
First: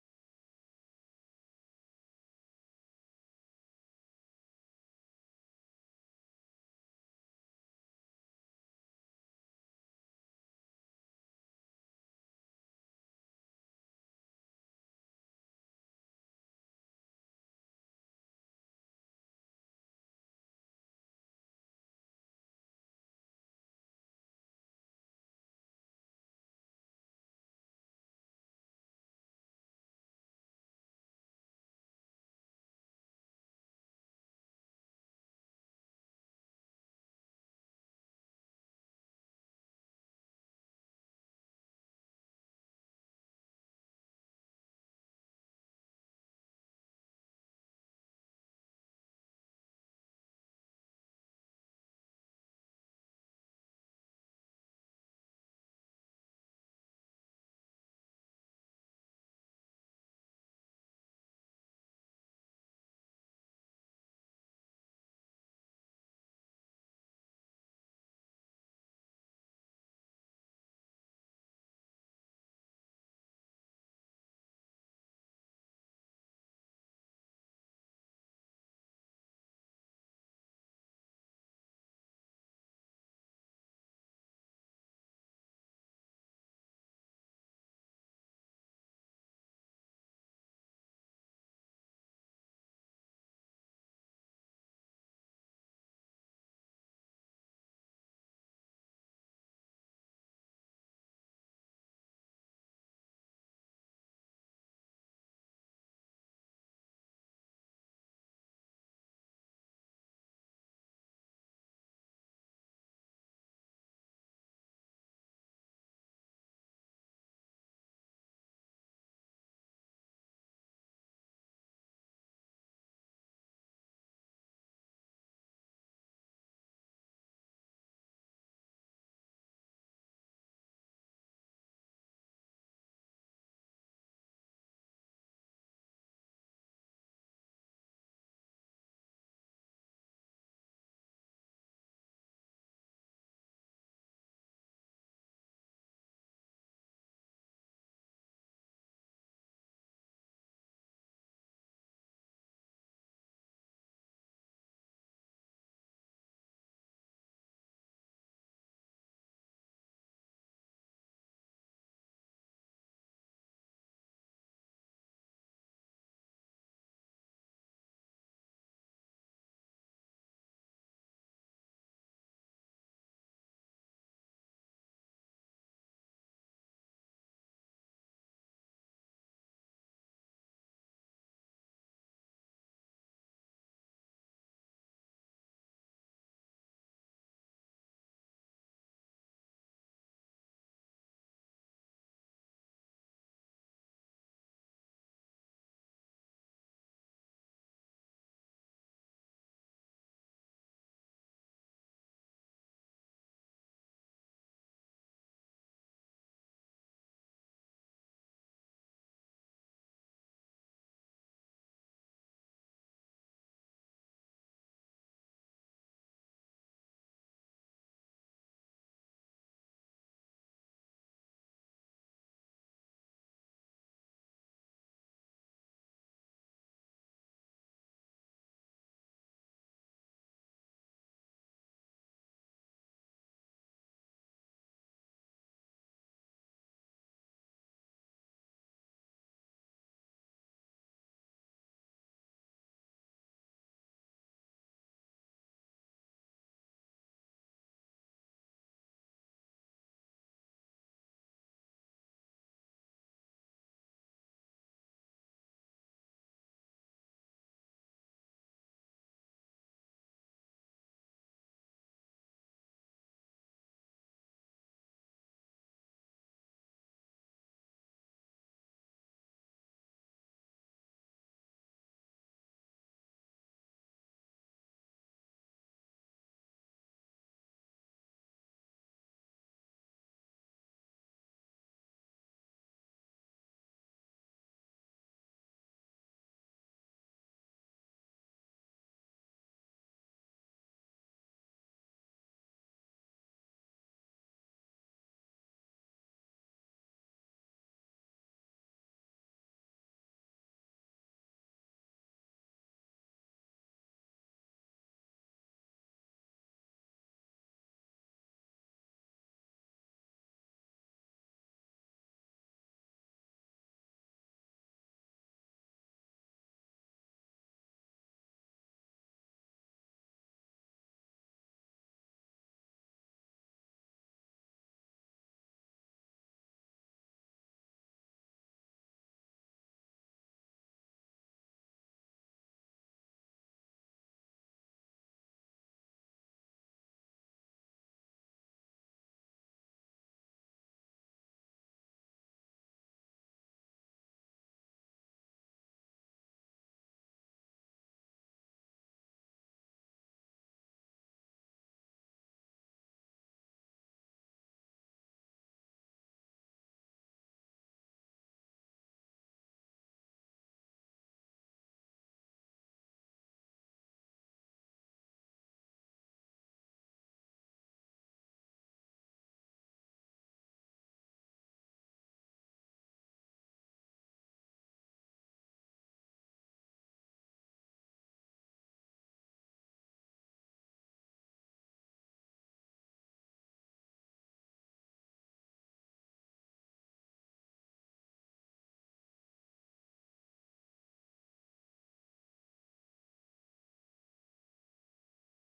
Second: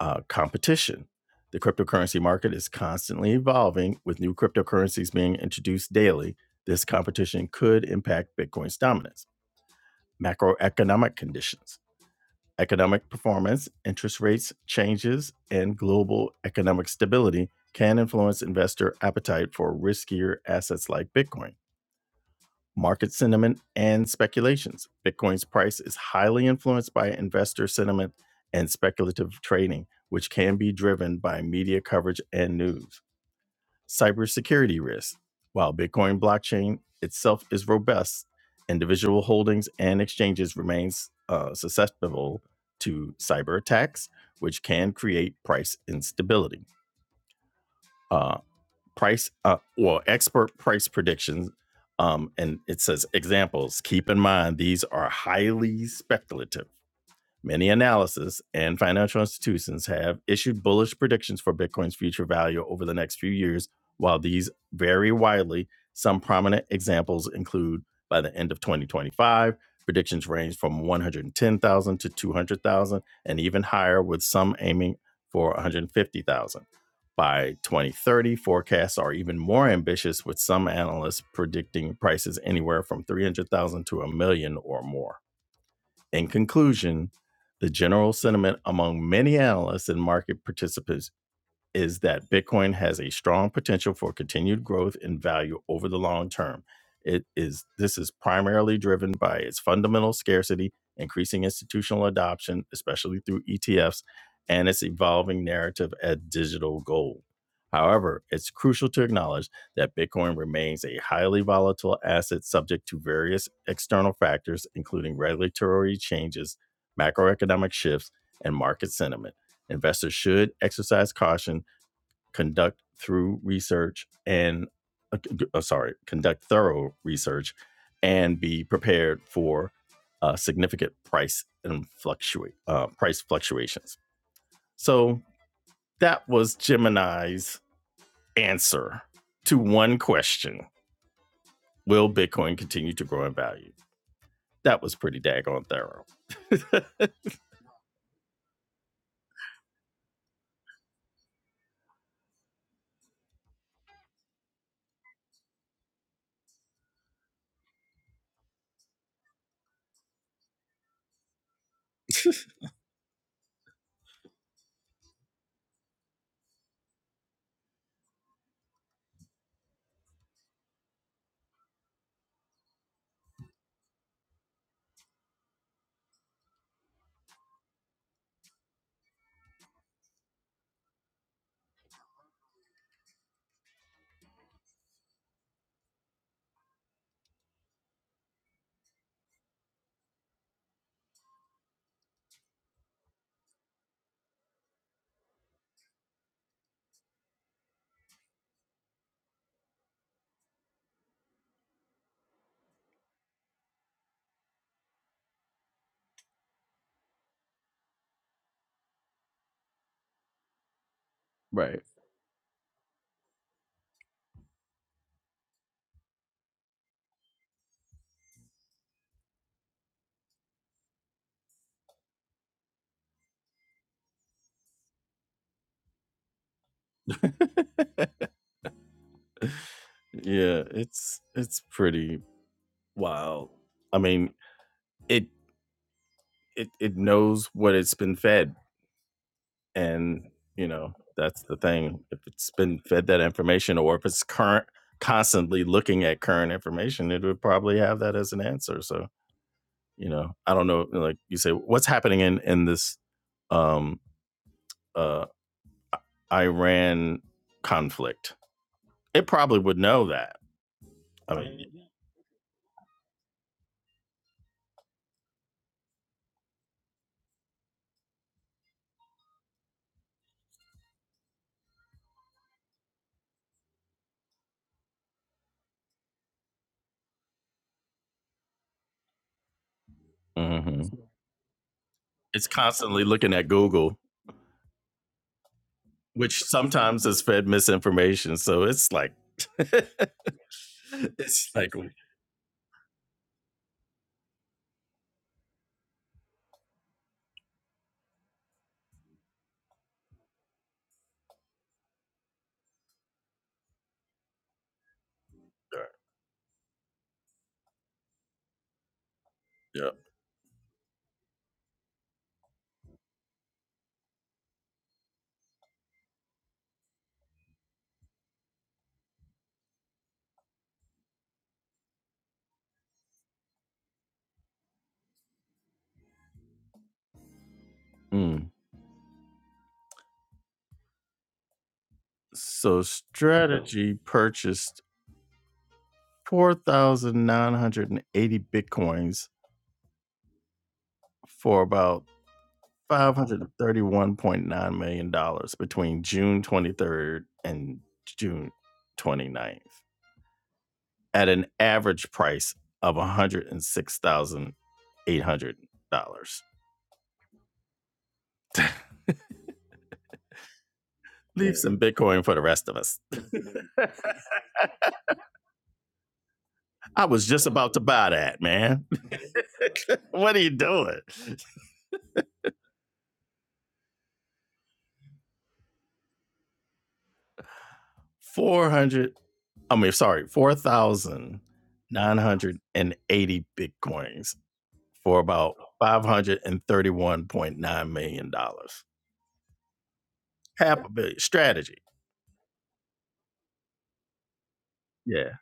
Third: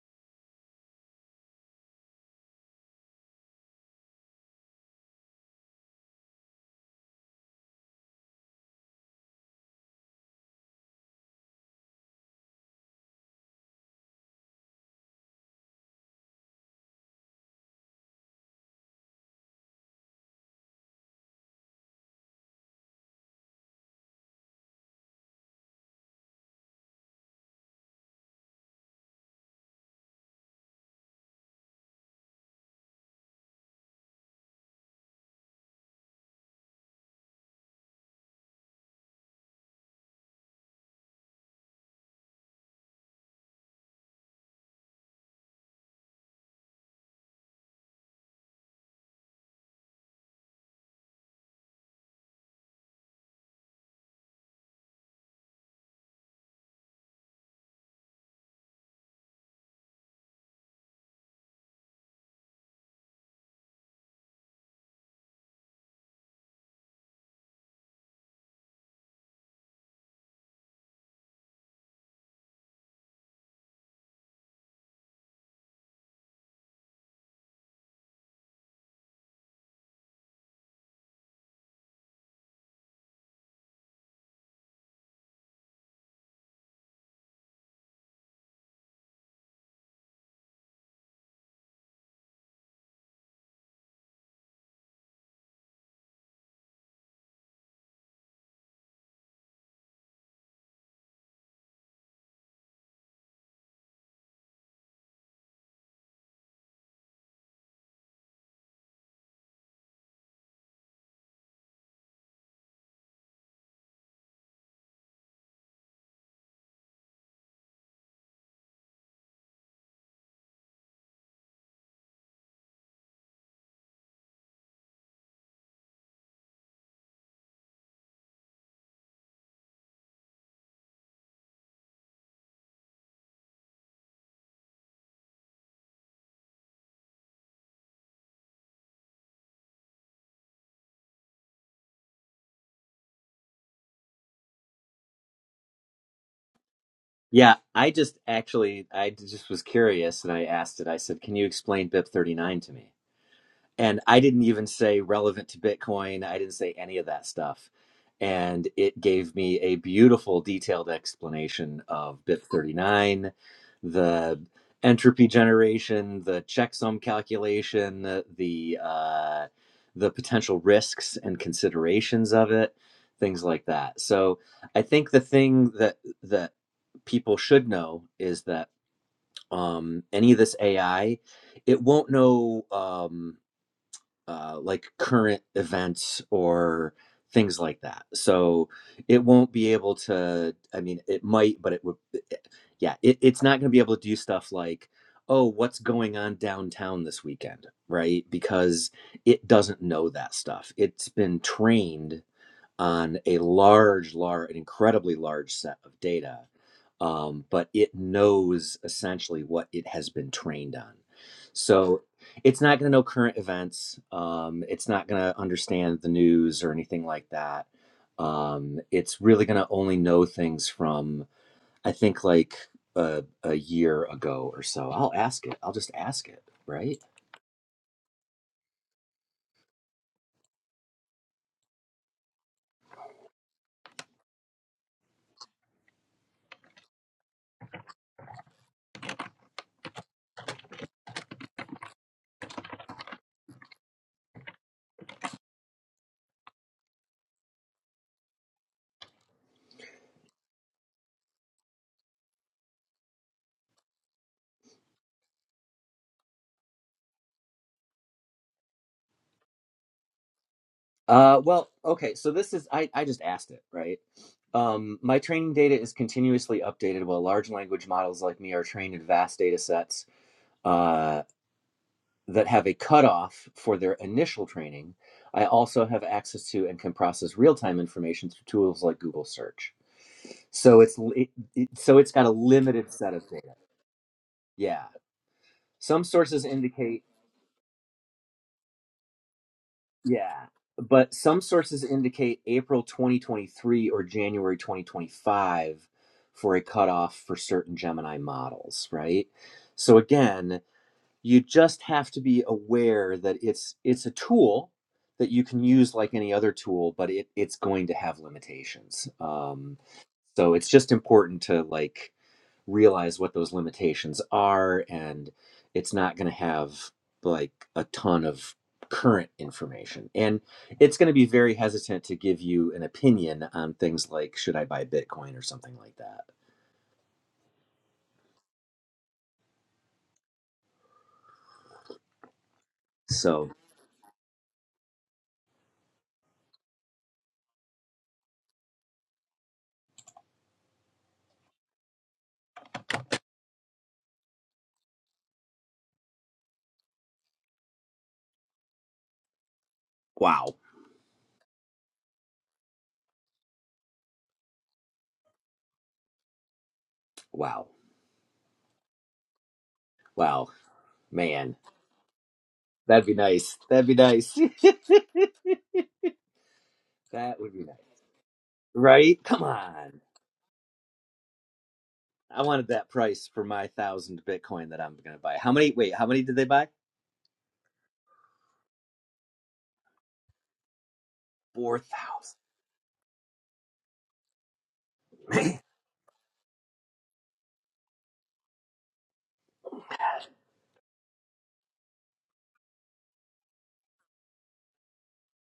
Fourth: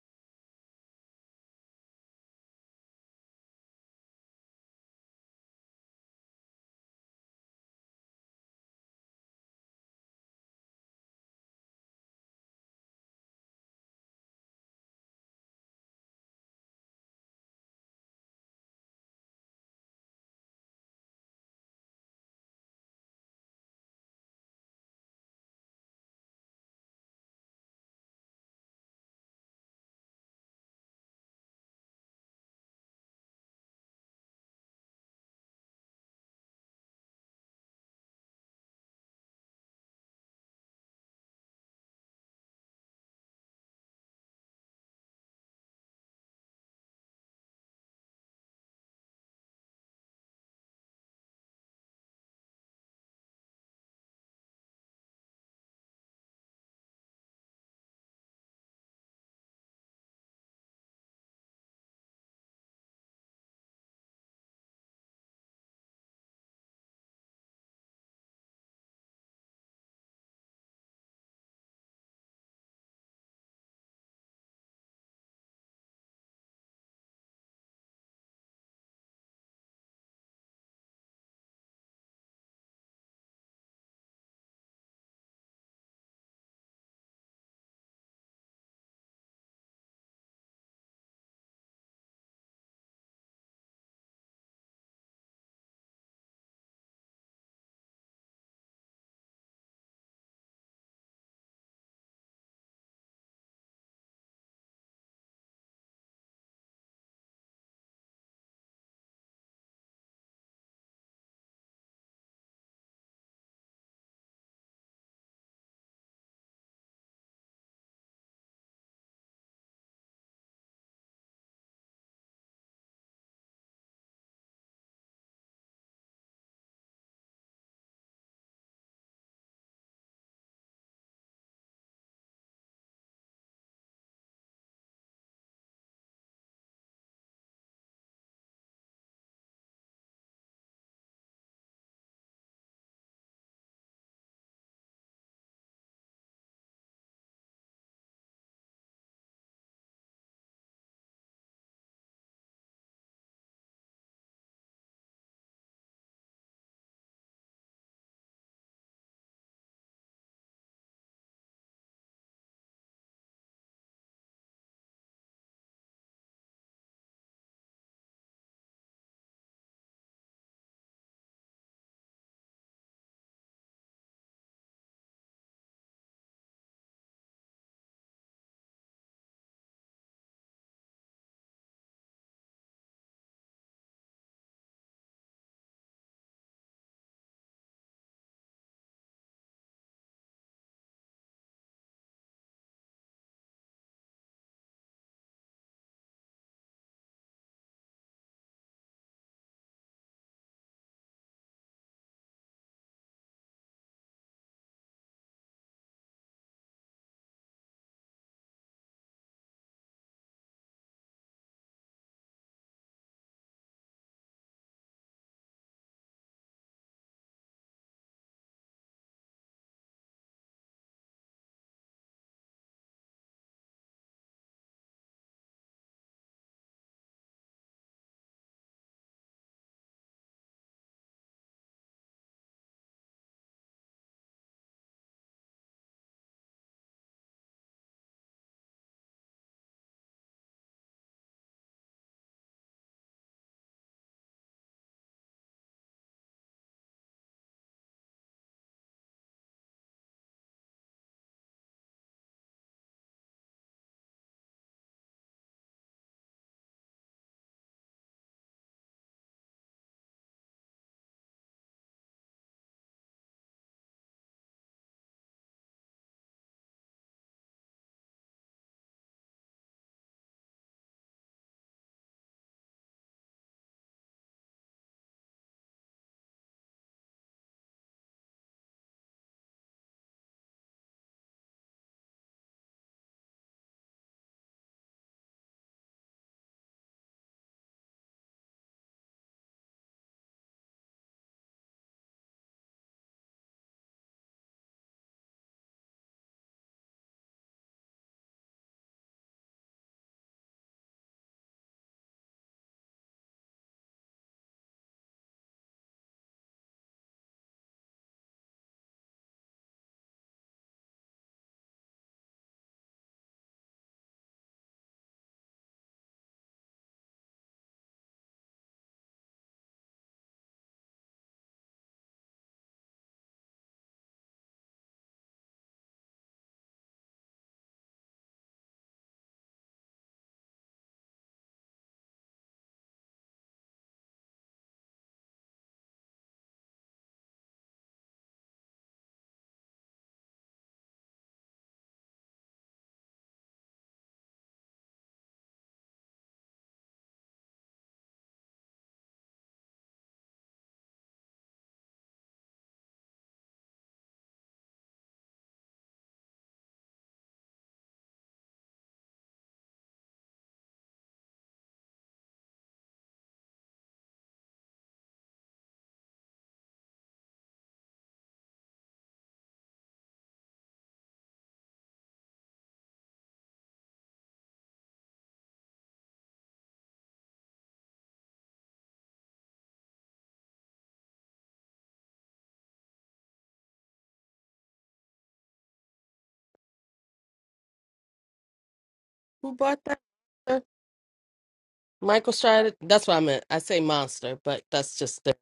Uh, competition. The cryptocurrency market is constantly evolving, with new cryptocurrencies being introduced daily. This competition could impact Bitcoin's dominance. Macroeconomic conditions Economic performance, interest rates changes, and global economic stability can influence investor appetite for riskier assets like Bitcoin. Market sentiment and speculations. Bitcoin's price is highly influenced by investor sentiment and speculative trading, which can be driven by media coverage and news cybersecurity risks. While Bitcoin blockchain itself is robust, individual holdings and exchanges remains uh, susceptible to cyber attacks, which can create price instability. Uh, price, uh, well, expert price predictions, um, and it says examples. Keep in mind these are highly speculative Many analysis and financial institutions have issued bullish predictions for Bitcoin's future value over the next few years. While these vary widely, some prominent examples include by the end of 2025, predictions range from 110,000 to 200,000 and even higher with some aiming for 150,000. By 2030, forecasts are even more ambitious with some analysts predicting prices anywhere from 300,000 to a million or more. In conclusion, the general sentiment among many analysts and market participants is that Bitcoin has a strong potential for continued growth in value over the long term. It is this is primarily driven by its fundamental scarcity, increasing institutional adoption, especially through ETFs, and its evolving narrative as digital gold. However, it's crucial to acknowledge that Bitcoin remains a highly volatile asset subject to various external factors, including regulatory changes, macroeconomic shifts, and market sentiment. Investors should exercise caution conduct through research and uh, uh, sorry, conduct thorough research and be prepared for uh, significant price and fluctuate uh, price fluctuations. So that was Gemini's answer to one question: Will Bitcoin continue to grow in value? That was pretty daggone thorough.
Yeah, I just actually I just was curious and I asked it. I said, "Can you explain BIP 39 to me?" and I didn't even say relevant to Bitcoin. I didn't say any of that stuff. And it gave me a beautiful, detailed explanation of BIP39, the entropy generation, the checksum calculation, the uh, the potential risks and considerations of it, things like that. So I think the thing that that people should know is that um, any of this AI, it won't know. Um, uh, like current events or things like that. So it won't be able to. I mean, it might, but it would. it- yeah, it, it's not going to be able to do stuff like, oh, what's going on downtown this weekend, right? Because it doesn't know that stuff. It's been trained on a large, large, an incredibly large set of data, um, but it knows essentially what it has been trained on.
Right.
So it's not going to know current events. Um, it's not going to understand the news or anything like that. Um, it's really going to only know things from, I think, like a, a year ago or so. I'll ask it. I'll just ask it, right?
Yeah, it's it's pretty wild. I mean, it it it knows what it's been fed and you know that's the thing if it's been fed that information or if it's current constantly looking at current information it would probably have that as an answer so you know i don't know like you say what's happening in in this um uh iran conflict it probably would know that i
Uh,
mean
well, okay, so this is I, I just asked it, right? Um, my training data is continuously updated while large language models like me are trained in vast data sets uh, that have a cutoff for their initial training. I also have access to and can process real-time information through tools like Google search. So it's
mhm.
li- it, it- so it's got a
it's
limited
constantly
set of
looking at
data.
google
Yeah. Some
which
sources indicate
sometimes has fed misinformation. So it's like,
Yeah, but some
it's like,
sources indicate April 2023 or January 2025 for a cutoff for certain Gemini models, right? So again, you just have to be aware that it's it's a tool that you can use like any other tool, but it, it's going to have limitations. Um,
yeah.
so it's just important to like realize what those limitations are and it's not going to have like a ton of current information and it's going to be very hesitant to give you an opinion on things like should i buy bitcoin or something like that
Mm. So
so
Strategy purchased 4,980 Bitcoins for about $531.9 million dollars between June 23rd and June twenty ninth
wow
at an average price of $106,800.
wow wow man
Leave some Bitcoin for the rest of us.
that'd be nice that'd be nice
I was
that
just
would be
about
nice
to buy that, man.
right come on
what are you doing?
i wanted that price for my thousand bitcoin that i'm going to buy how many wait how many did they buy
400, I mean, sorry,
4000
4,980 Bitcoins for about
man
$531.9 million. dollars.
who bought that?
Half a billion. Strategy.
Michael Strider. That's what I meant. I say monster, but that's just
Yeah.
the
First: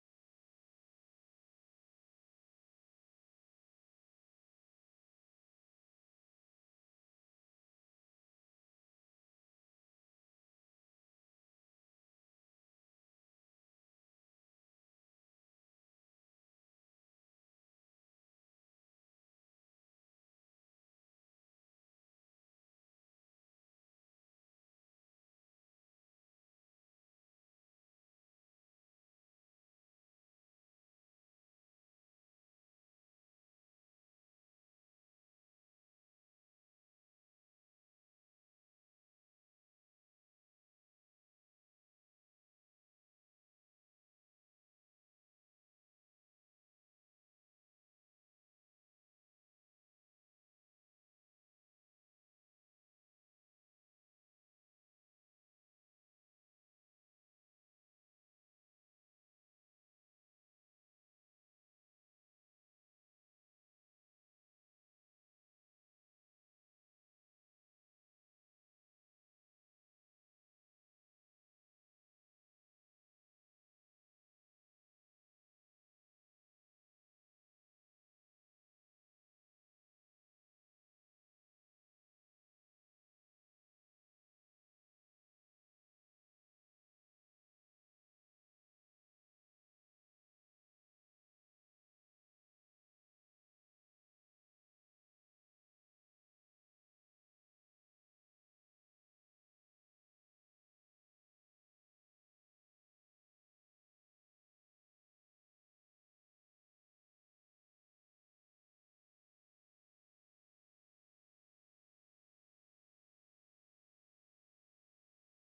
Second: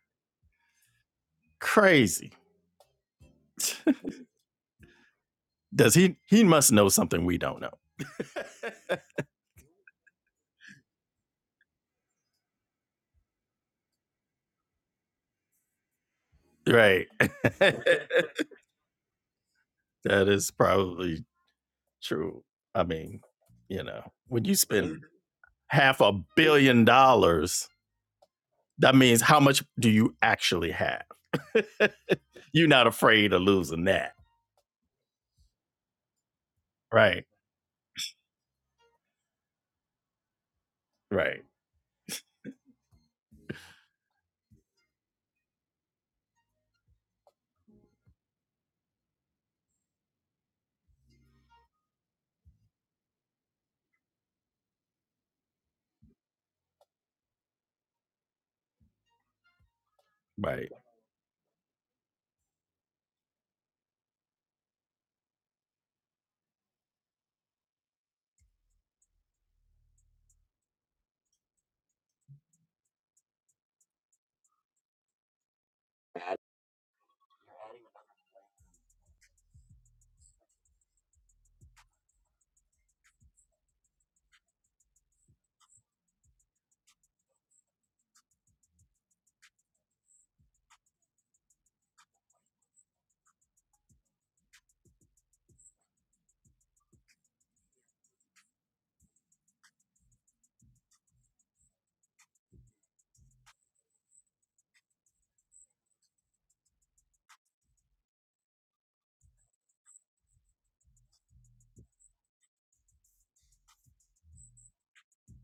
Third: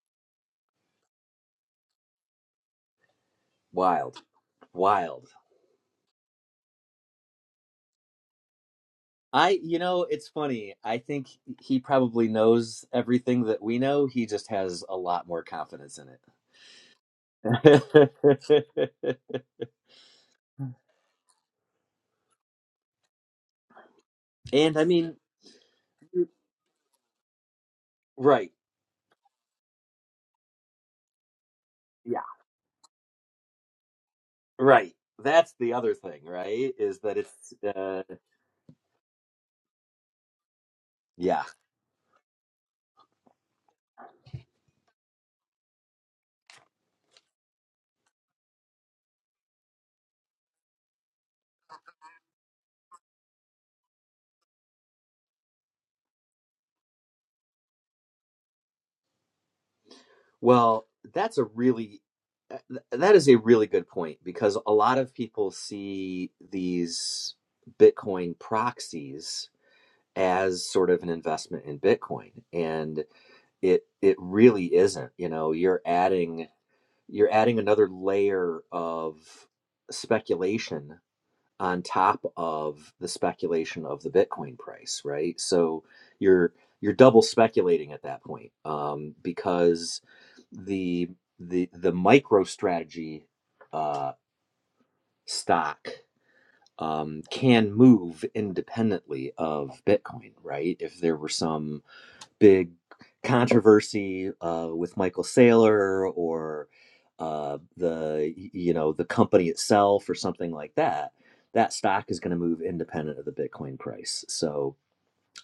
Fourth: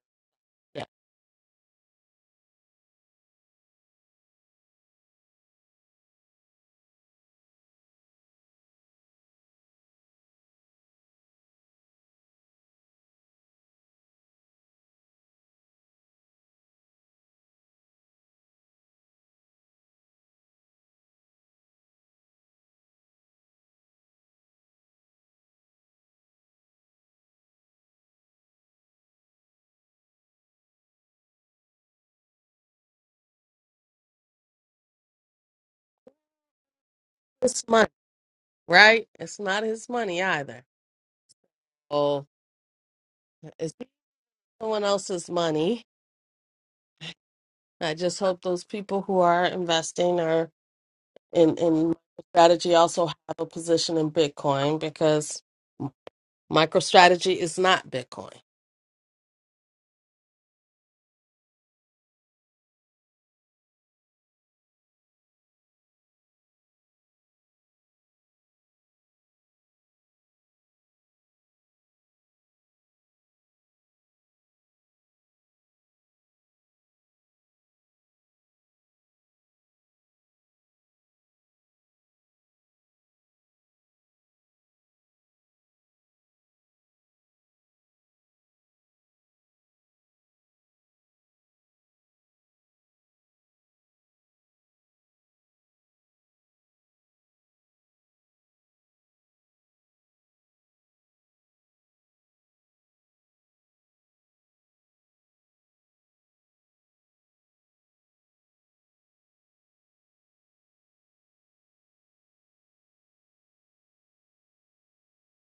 yeah.
Crazy.
wild Wild.
Does he, he must know something we don't know.
I, you know, it's funny. I think he probably knows everything that we know. He just has a lot more confidence in
Right. that
it.
is probably True. I mean, you know, when you
and I
spend
mean,
half a billion dollars,
right.
that means how much do you actually have?
Yeah.
You're not afraid of losing that.
Right. That's the other thing, right? Is that
Right.
it's,
It's money,
uh,
right? It's not his money either.
Right.
yeah.
Oh. someone else's money. I just hope those people who are investing are in in strategy also have a position in Bitcoin because MicroStrategy is not Bitcoin.
Right.
Well, that's a really, uh, th- that is a really good point because a lot of people see these Bitcoin proxies as sort of an investment in Bitcoin. and. it it really isn't you know you're adding you're adding another layer of speculation on top of the speculation of the bitcoin price right so you're you're double speculating at that point um, because the the the micro strategy uh, stock um, can move independently of bitcoin right if there were some big controversy uh, with Michael Saylor or uh, the you know the company itself or something like that, that stock is going to move independent of the Bitcoin price. So,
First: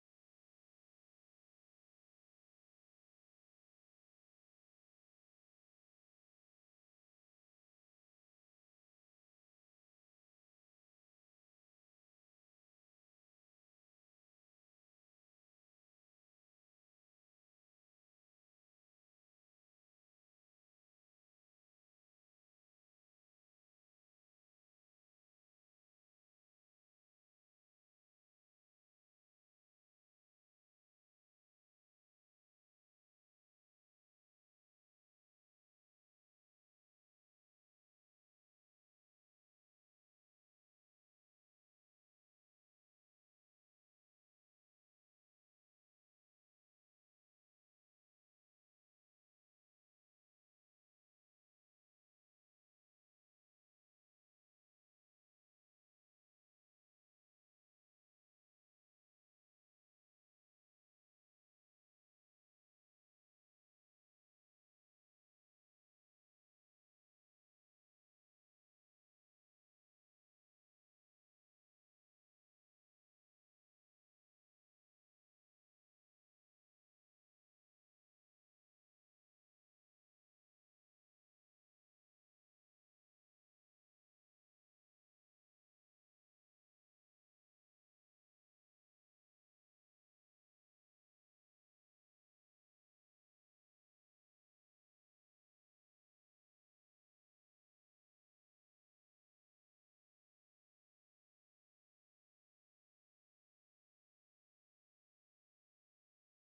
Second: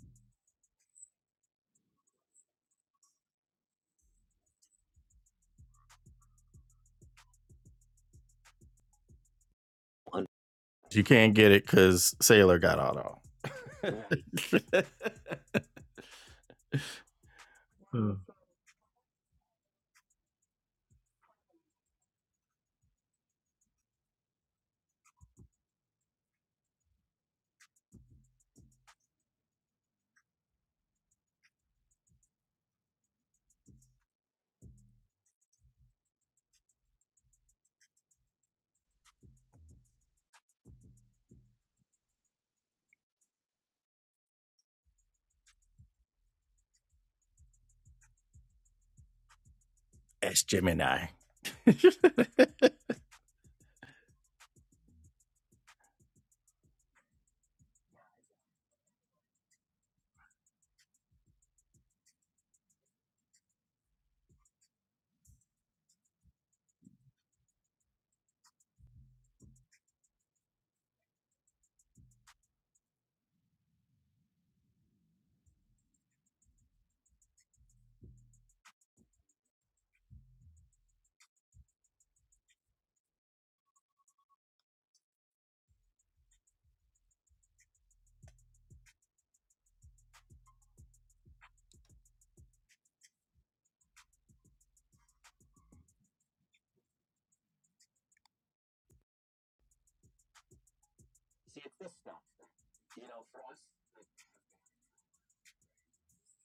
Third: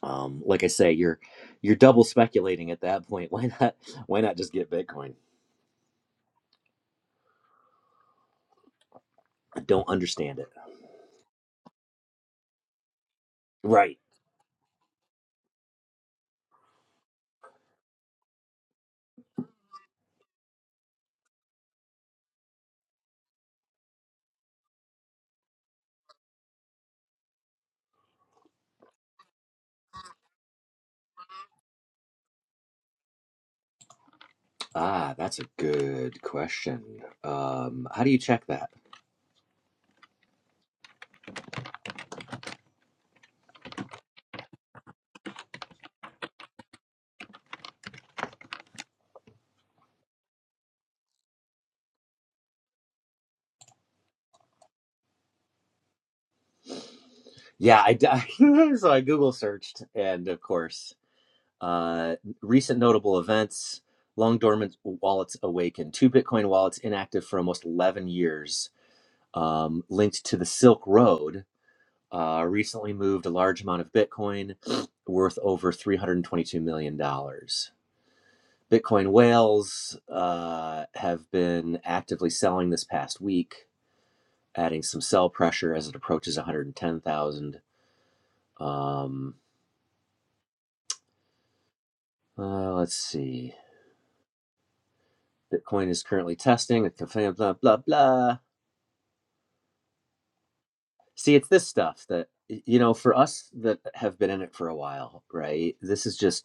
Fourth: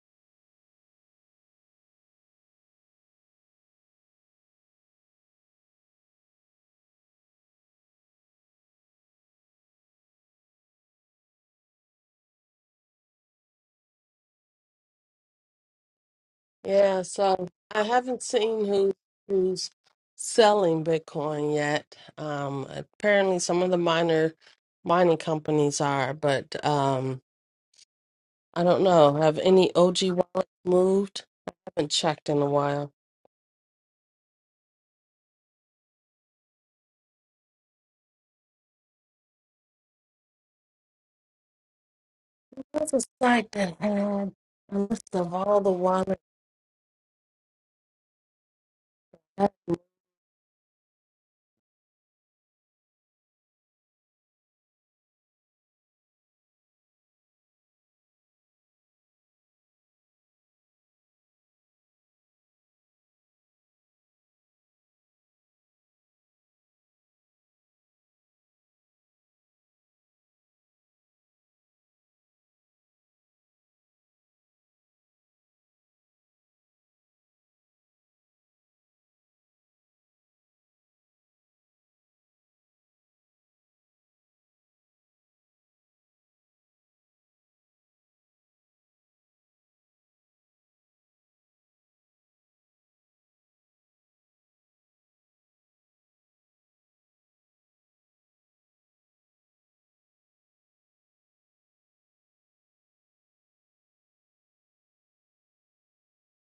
um, like I say, you're you're double speculating at that point. Why not? Why not just get Bitcoin? I don't understand it.
You can't get it because Sailor got all
Right.
that.
Yeah, so I haven't seen who who's selling Bitcoin yet. Um, apparently, some of the minor mining companies are, but um, I don't know. Have any OG wallets moved? I haven't checked in a while.
Ah, that's a good question. Um, how do you check that?
What's a site that had a list of all the water?
Ask Gemini.
Yeah, I d- so I Google searched, and of course, uh, recent notable events long dormant wallets awakened. two bitcoin wallets inactive for almost 11 years um, linked to the silk road uh, recently moved a large amount of bitcoin worth over $322 million dollars. bitcoin whales uh, have been actively selling this past week adding some sell pressure as it approaches 110000 um, uh, let's see bitcoin is currently testing blah blah blah blah See, it's this stuff that you know for us that have been in it for a while, right? This is just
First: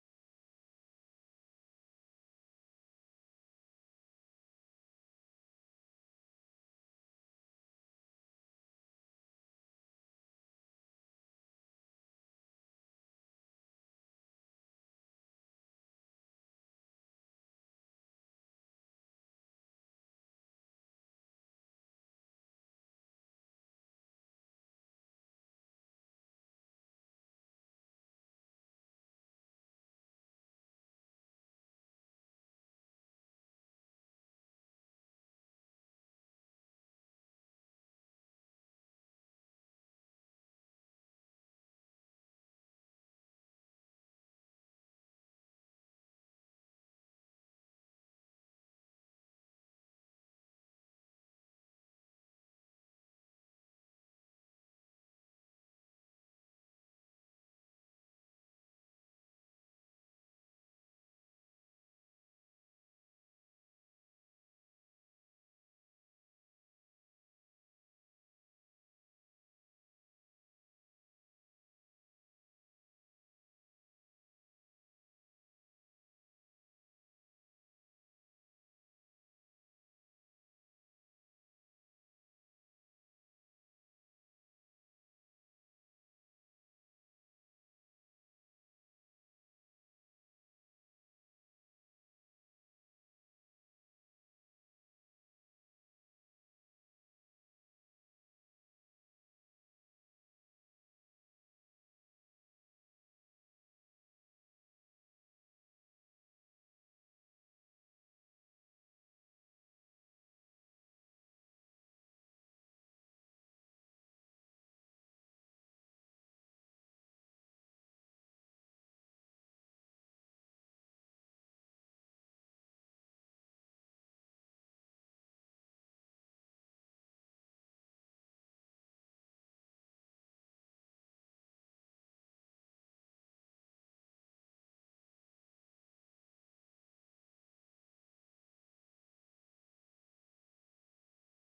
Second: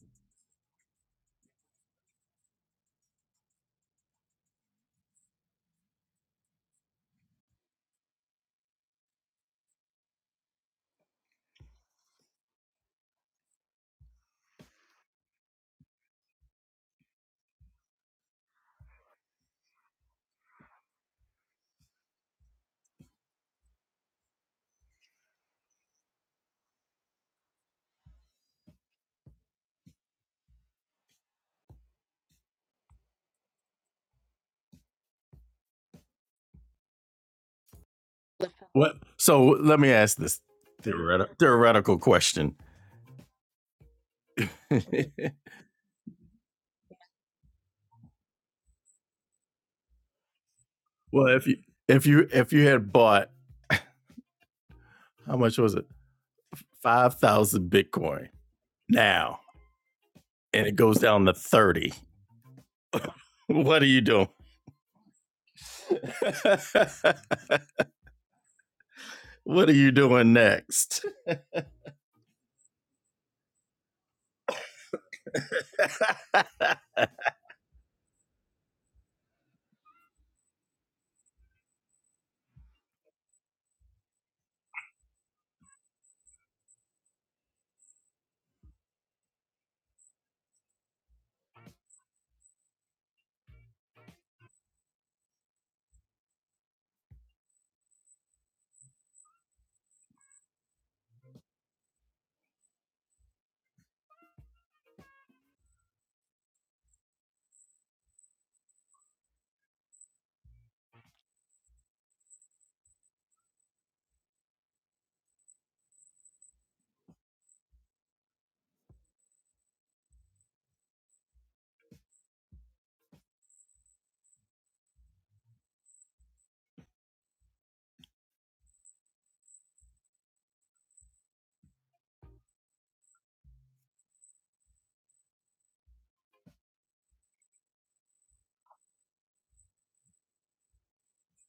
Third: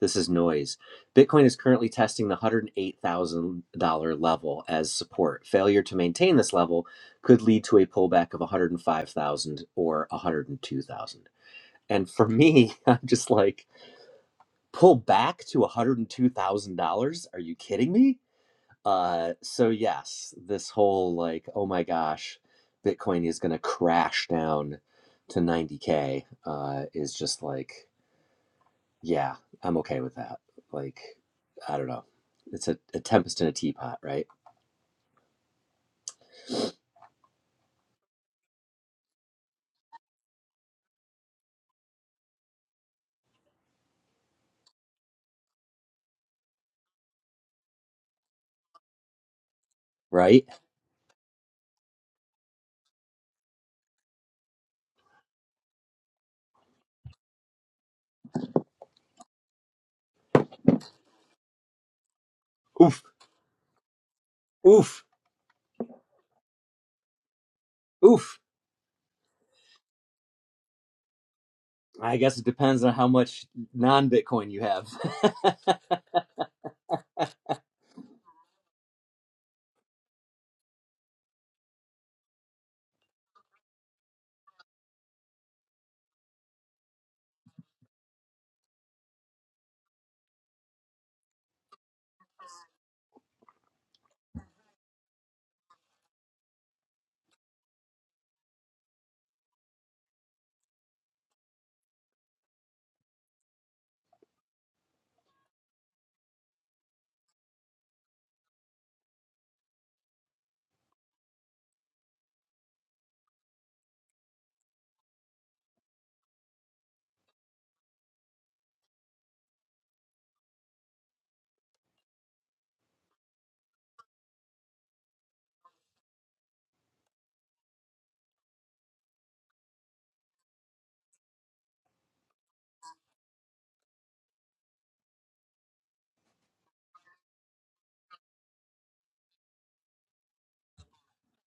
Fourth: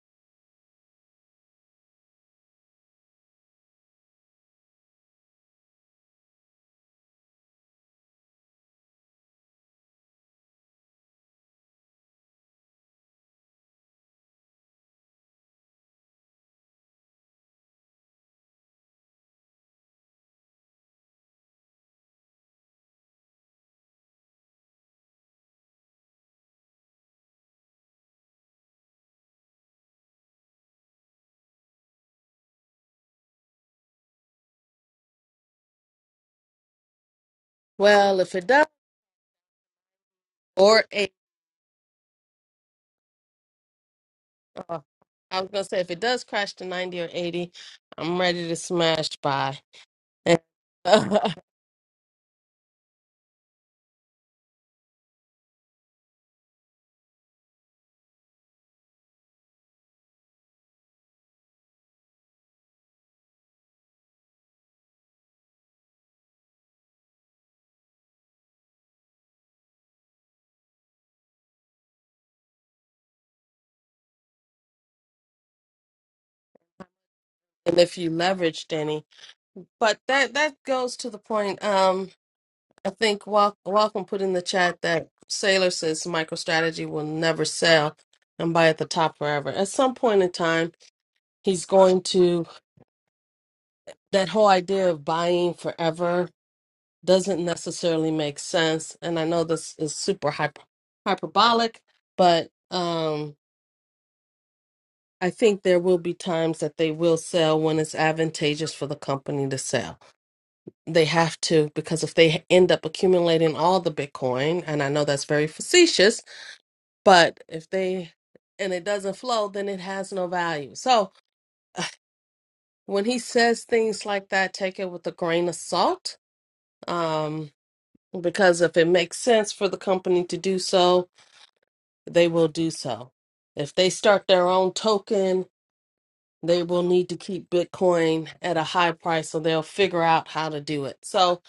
this is noise. Bitcoin is currently testing the $108,000 level as support. Failure to maintain this level could lead to a pullback of 105,000 or 102,000. And for me, I'm just like, pull back to $102,000? Are you kidding me? Uh, so yes, this whole like, oh my gosh, Bitcoin is going to crash down to 90K, uh, is just like, yeah, I'm okay with that. Like, I don't know. It's a, a tempest in a teapot, right?
Well, if it does,
What? So let me ask this
or eight.
theoretical theoretical question.
oh,
well,
I was gonna say if it does crash to ninety or eighty, I'm ready to smash by. And,
Right?
and
if you if you if you had bought how much was it? Five thousand Bitcoin now, and it goes down to thirty.
Oof,
What are you doing?
oof, oof.
what are you doing next?
I guess it depends on how much non-Bitcoin you have.
if you leveraged any, but that that goes to the point. Um, I think Wal- Welcome put in the chat that Sailor says MicroStrategy will never sell and buy at the top forever. At some point in time, he's going to that whole idea of buying forever doesn't necessarily make sense. And I know this is super hyper- hyperbolic, but um, I think there will be times that they will sell when it's advantageous for the company to sell. They have to, because if they end up accumulating all the Bitcoin, and I know that's very facetious, but if they and it doesn't flow, then it has no value. So when he says things like that, take it with a grain of salt. Um, because if it makes sense for the company to do so, they will do so. If they start their own token, they will need to keep Bitcoin at a high price, so they'll figure out how to do it. So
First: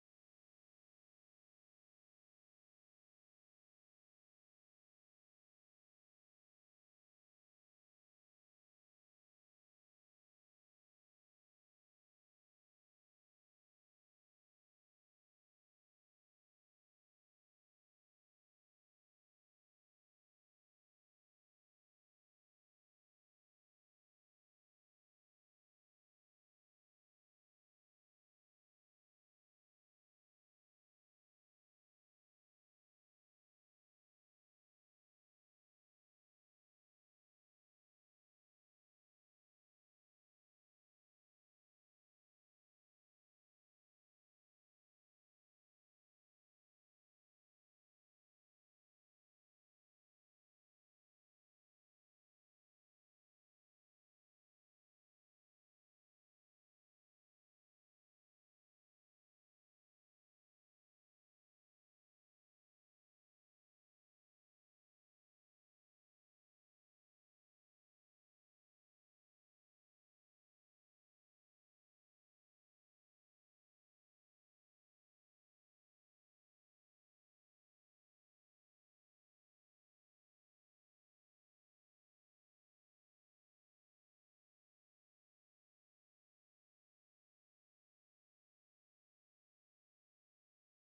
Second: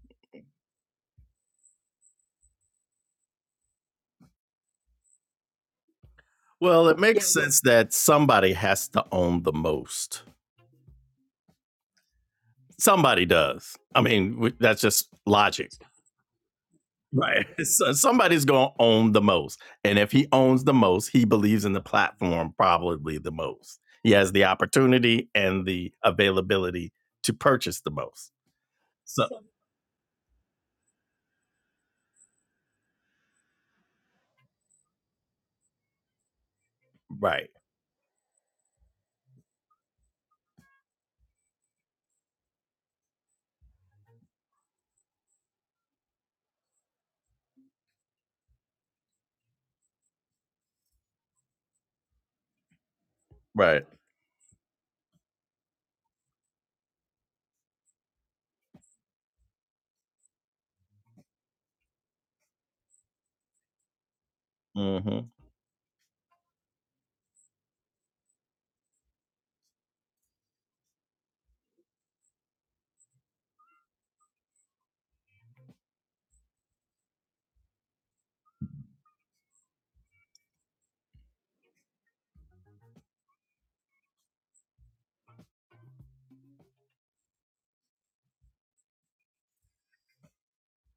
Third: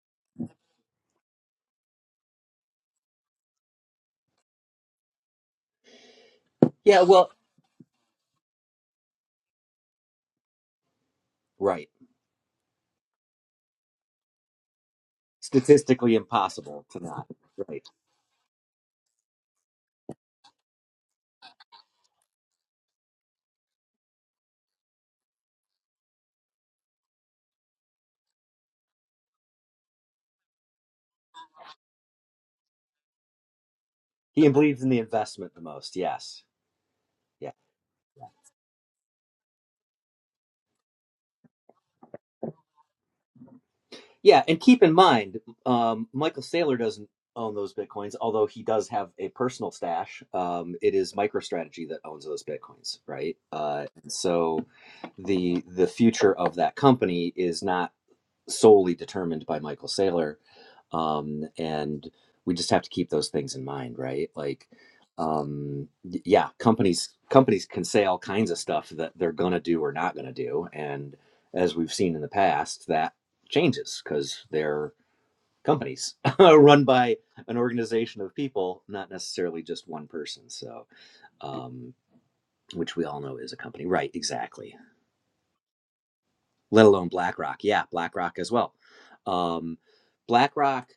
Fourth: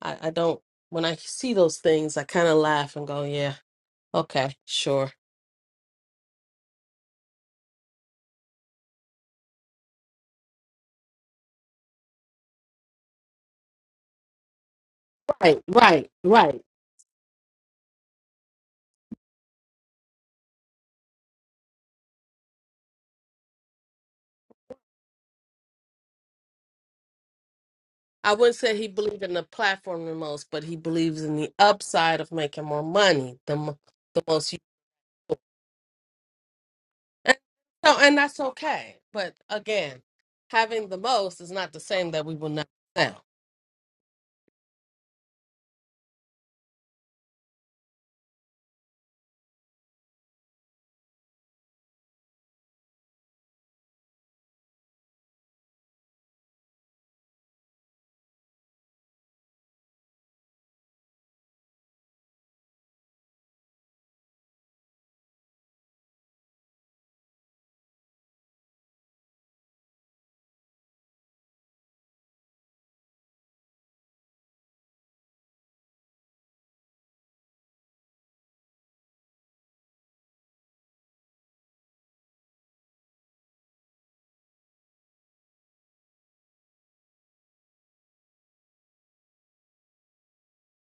I, I don't, when I see those things, I kind of laugh and go, yeah, okay, sure.
well, it
Yeah, well,
makes Yeah. sense that somebody has to own the most.
right.
Somebody does. I mean, that's just
Right,
logic.
right,
Statistically
right.
impossible to not.
Right.
Right.
So somebody's going to own the most. And if he owns the most, he believes in the platform probably the most. He has the opportunity and the availability to purchase the most.
I wouldn't say he believed
So,
in the platform the most, but he believes in the upside of making more money, the, mo- the
He
most you
believes in the investment the most. Yes.
right.
no, and that's okay. But again, having the most is not the same that we will not sell.
Yeah, and keep in mind, um, Michael Saylor doesn't own those bitcoins, although he does have a personal stash. Um, it is MicroStrategy that owns those bitcoins, right?
Right.
Uh, so the the future of that company is not solely determined by Michael Saylor. Um, and we just have to keep those things in mind, right? Like,
hmm
um, yeah, companies companies can say all kinds of stuff that they're gonna do or not gonna do, and as we've seen in the past, that changes because they're companies run by an organization of people, not necessarily just one person. So, um, which we all know is a company, right? Exactly. let alone BlackRock. Yeah, BlackRock as well. Um, BlackRock,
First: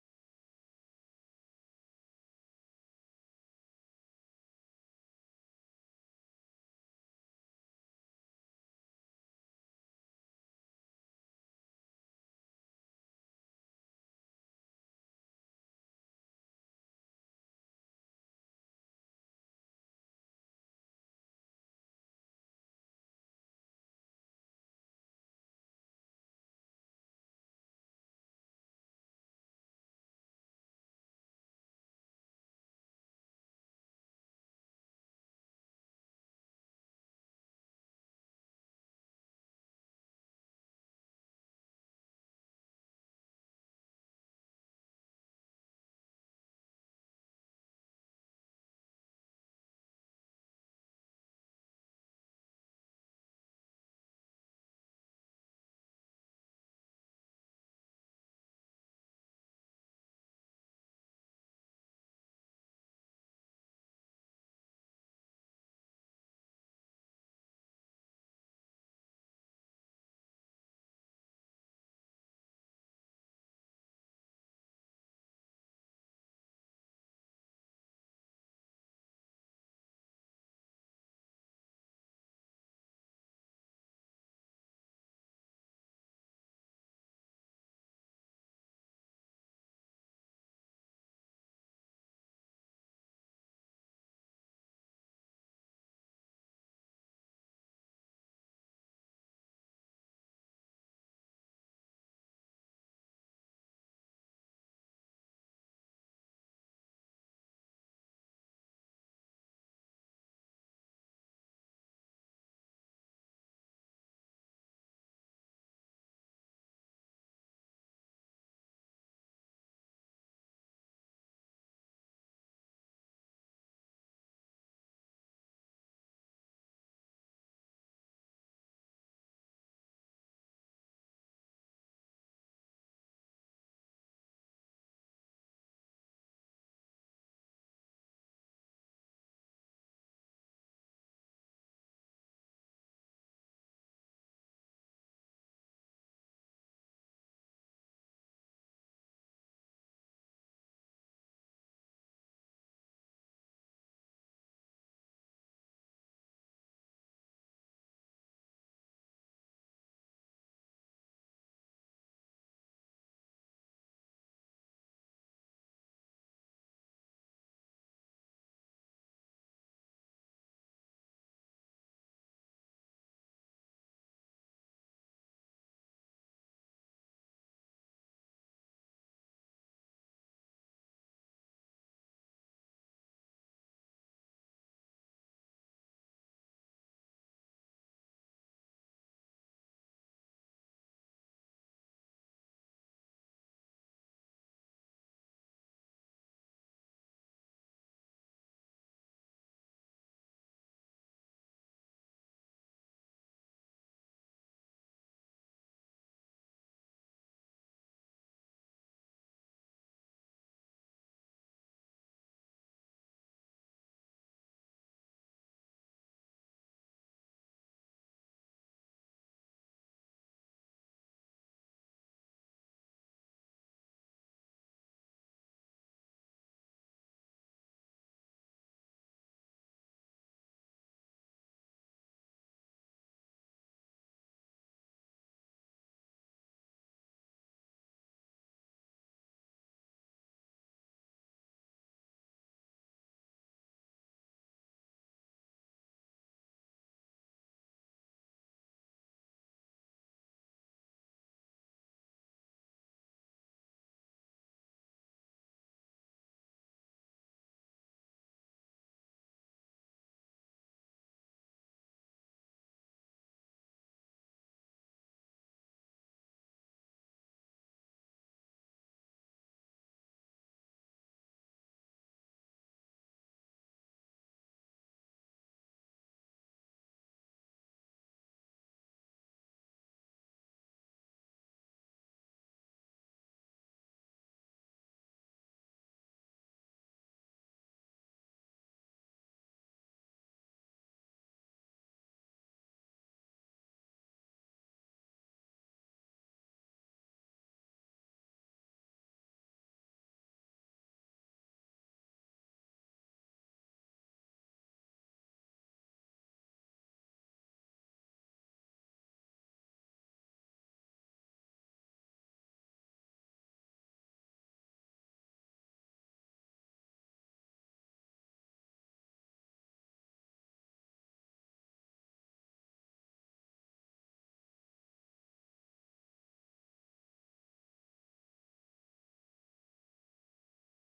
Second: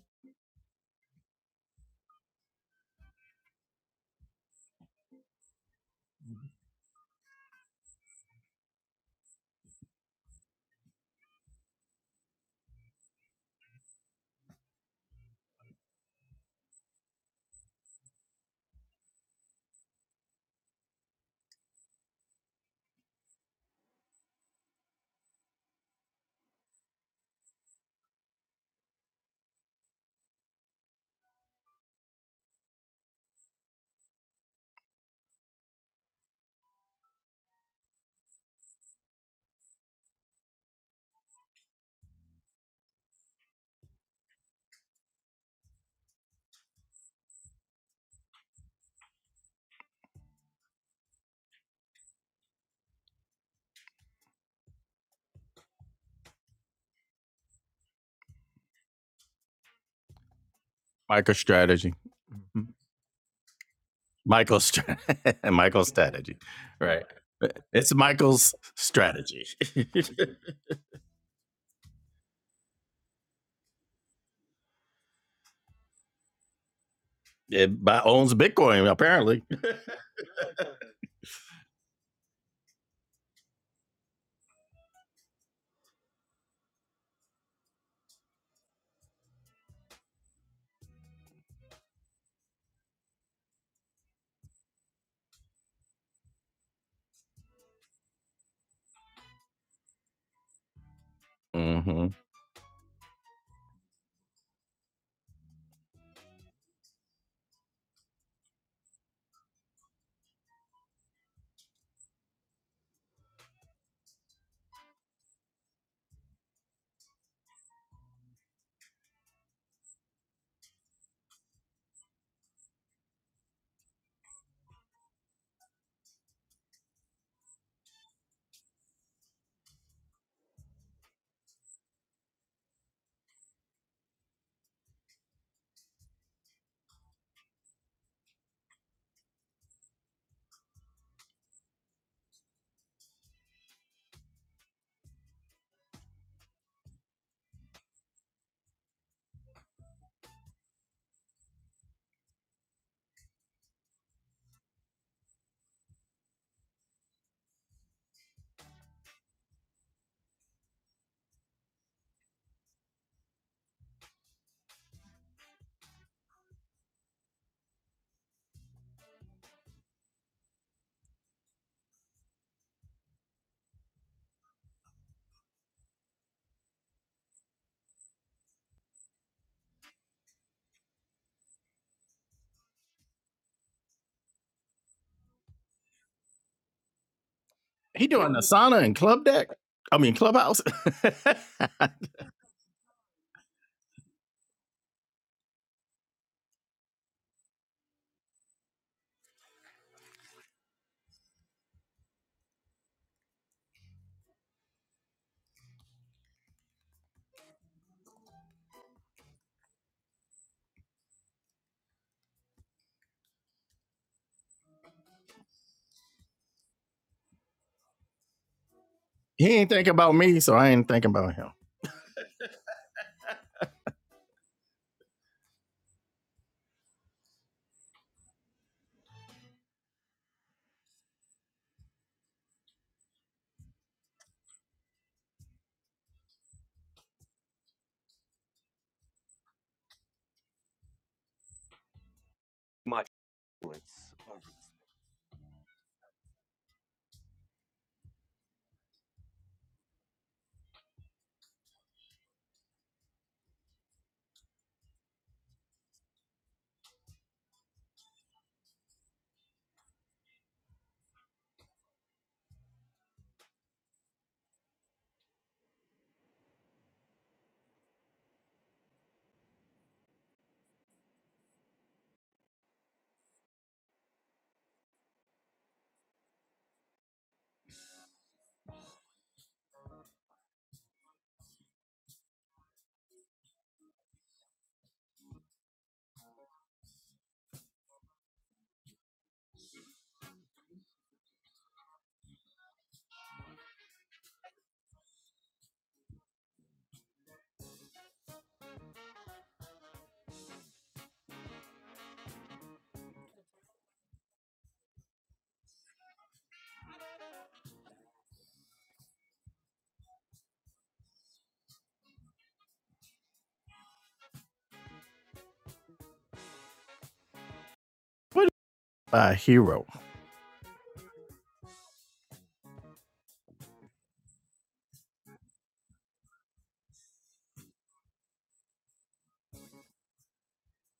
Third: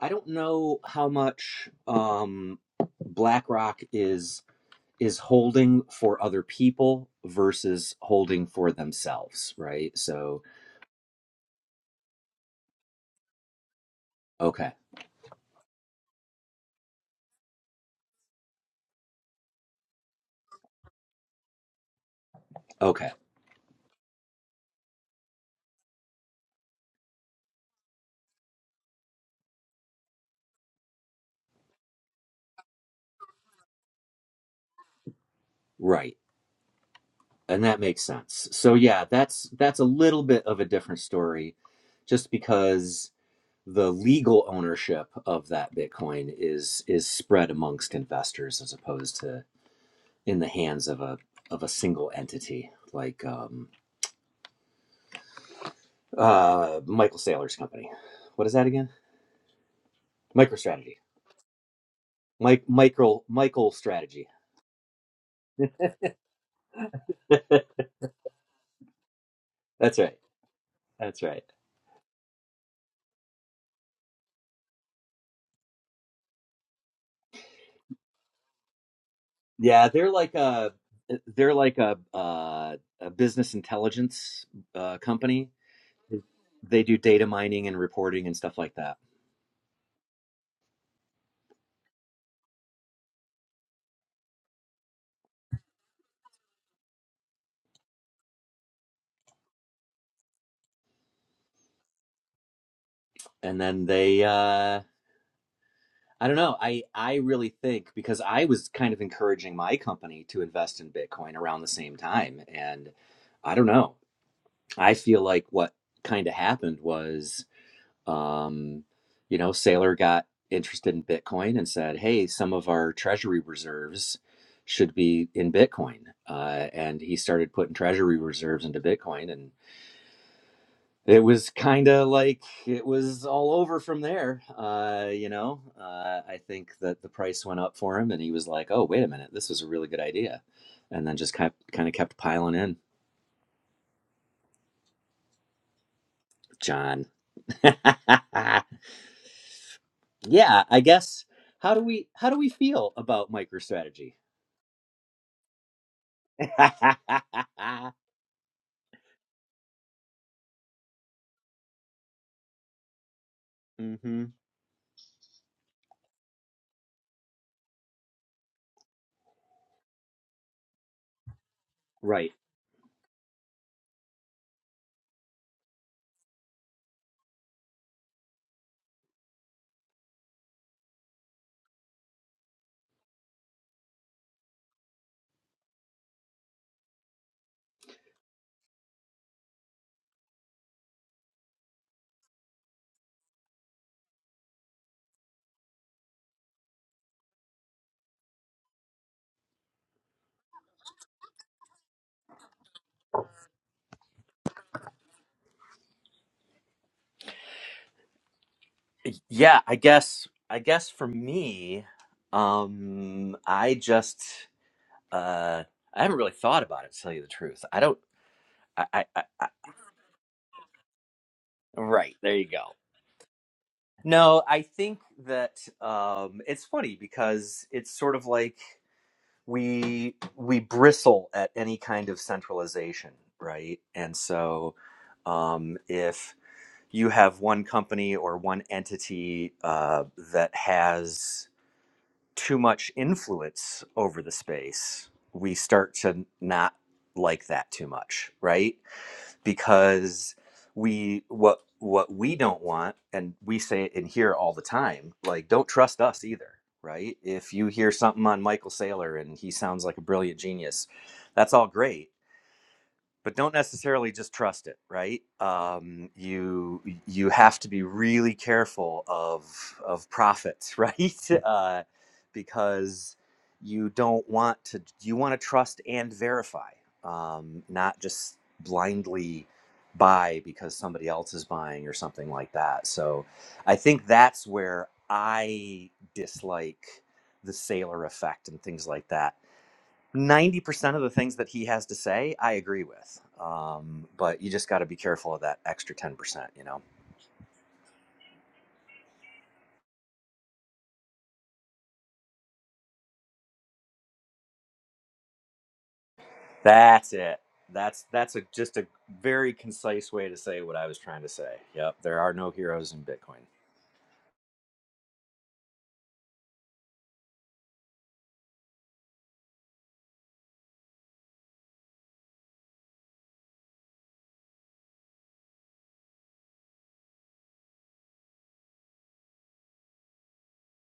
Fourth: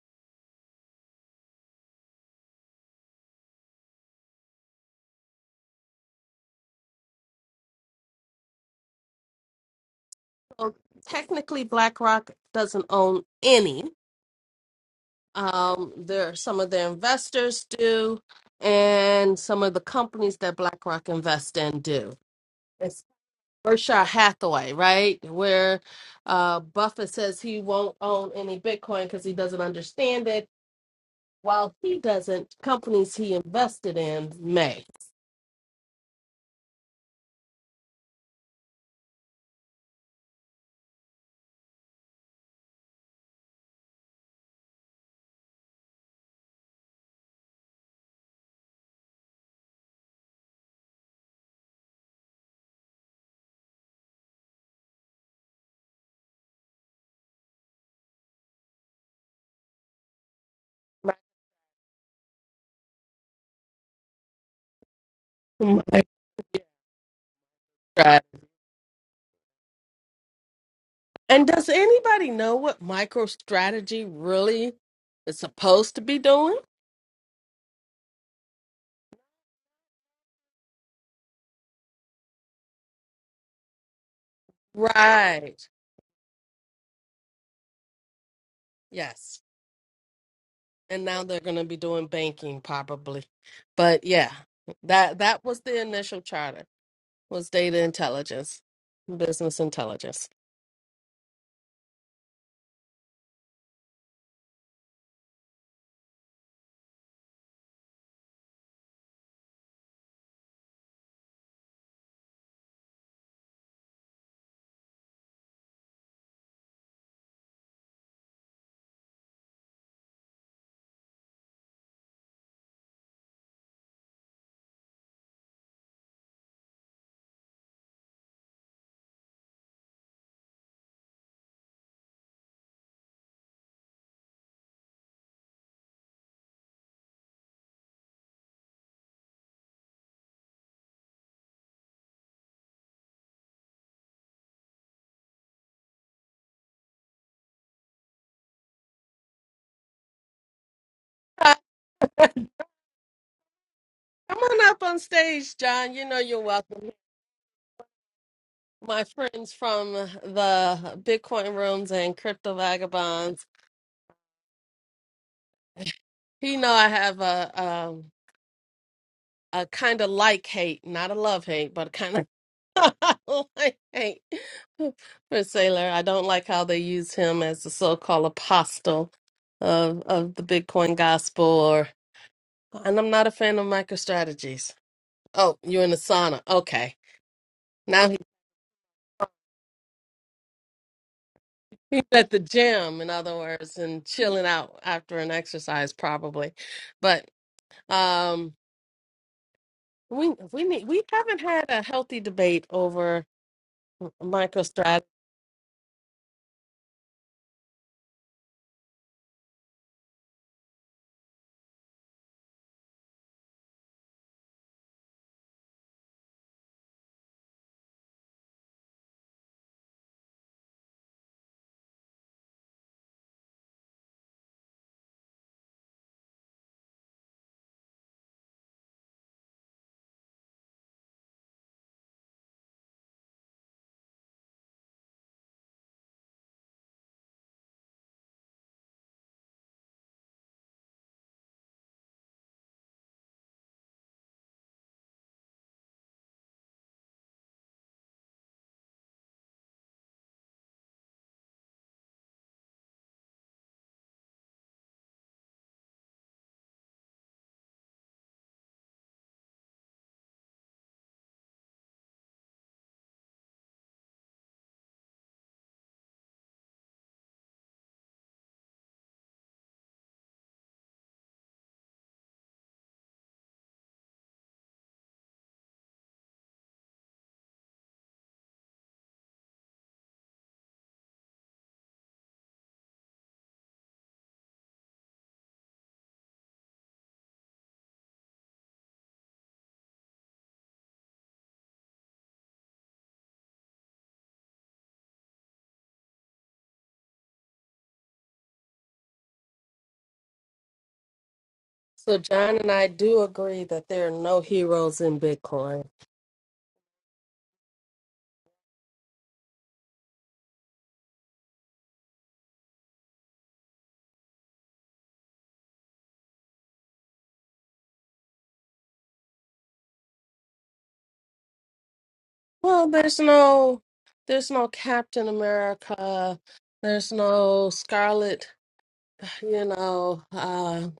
I don't know how much um, BlackRock is is holding for other people versus holding for themselves, right? So,
Well, technically, BlackRock doesn't own any.
okay,
Um, there, some of the investors do, and some of the companies that BlackRock invest in do. It's
okay,
Berkshire Hathaway, right? Where uh, Buffett says he won't own any Bitcoin because he doesn't understand it. While he doesn't, companies he invested in may.
right, and that makes sense. So, yeah, that's that's a little bit of a different story, just because the legal ownership of that Bitcoin is is spread amongst investors as opposed to in the hands of a of a single entity like um, uh, Michael Saylor's company. What is that again? MicroStrategy.
Micro strategy. Mm-hmm.
Mike Michael Michael Strategy.
Michael's stra- Michael's
MicroStrategy.
strategy, right? Eh, It's Michael's strategy.
That's right. That's right.
And does anybody know what MicroStrategy really is supposed to be doing?
it by owns Bitcoin apparently.
Yeah, they're like a they're like a uh, a business intelligence uh, company.
Right.
They do data mining and reporting and stuff like that.
Yes. And now they're going to be doing banking probably. But yeah, that that was the initial charter was data intelligence, business intelligence.
hmm
And then they uh, I don't know. I I really think because I was kind of encouraging my company to invest in Bitcoin around the same time and I don't know. I feel like what kind of happened was, um, you know, Sailor got interested in Bitcoin and said, hey, some of our treasury reserves should be in Bitcoin. Uh, and he started putting treasury reserves into Bitcoin. And it was kind of like it was all over from there. Uh, you know, uh, I think that the price went up for him and he was like, oh, wait a minute, this was a really good idea. And then just kind kind of kept piling in, John. yeah i guess
Uh,
how do we how do we feel about microstrategy
come on up on stage, John. You know you're welcome. My friends from the Bitcoin rooms and crypto vagabonds.
hmm
You know I have a um a kind of like hate, not a love hate, but kind of
right
I hate for Sailor. I don't like how they use him as the so-called apostle of of the Bitcoin gospel. Or and I'm not a fan of MicroStrategies. Oh, you're in the sauna. Okay,
He
now he-
doing Asana and Club Deck. I mean Clubhouse.
he's at the gym, in other words, and chilling out after an exercise, probably. But um, we we need we haven't had a healthy debate over MicroStrategies.
Eh, Yeah, I guess I guess for me, um, I just uh, I haven't really thought about it, to tell you the truth. I don't. I, I, I, I
he ain't thinking about me, so I ain't thinking about him.
right there you go. No, I think that um, it's funny because it's sort of like. we we bristle at any kind of centralization, right? And so, um, if you have one company or one entity uh, that has too much influence over the space, we start to not like that too much, right? because we what what we don't want and we say it in here all the time like don't trust us either right if you hear something on michael saylor and he sounds like a brilliant genius that's all great but don't necessarily just trust it right um, you you have to be really careful of of profits right uh, because you don't want to you want to trust and verify um, not just blindly buy because somebody else is buying or something like that so i think that's where i dislike the sailor effect and things like that 90% of the things that he has to say, I agree with. Um, but you just got to be careful of that extra 10%, you know.
So John and I do agree that there are no heroes in Bitcoin.
That's it. That's that's a just a very concise way to say what I was trying to say. Yep, there are no heroes in Bitcoin.
What a hero.
Well, there's no there's no Captain America. There's no Scarlet, you know, uh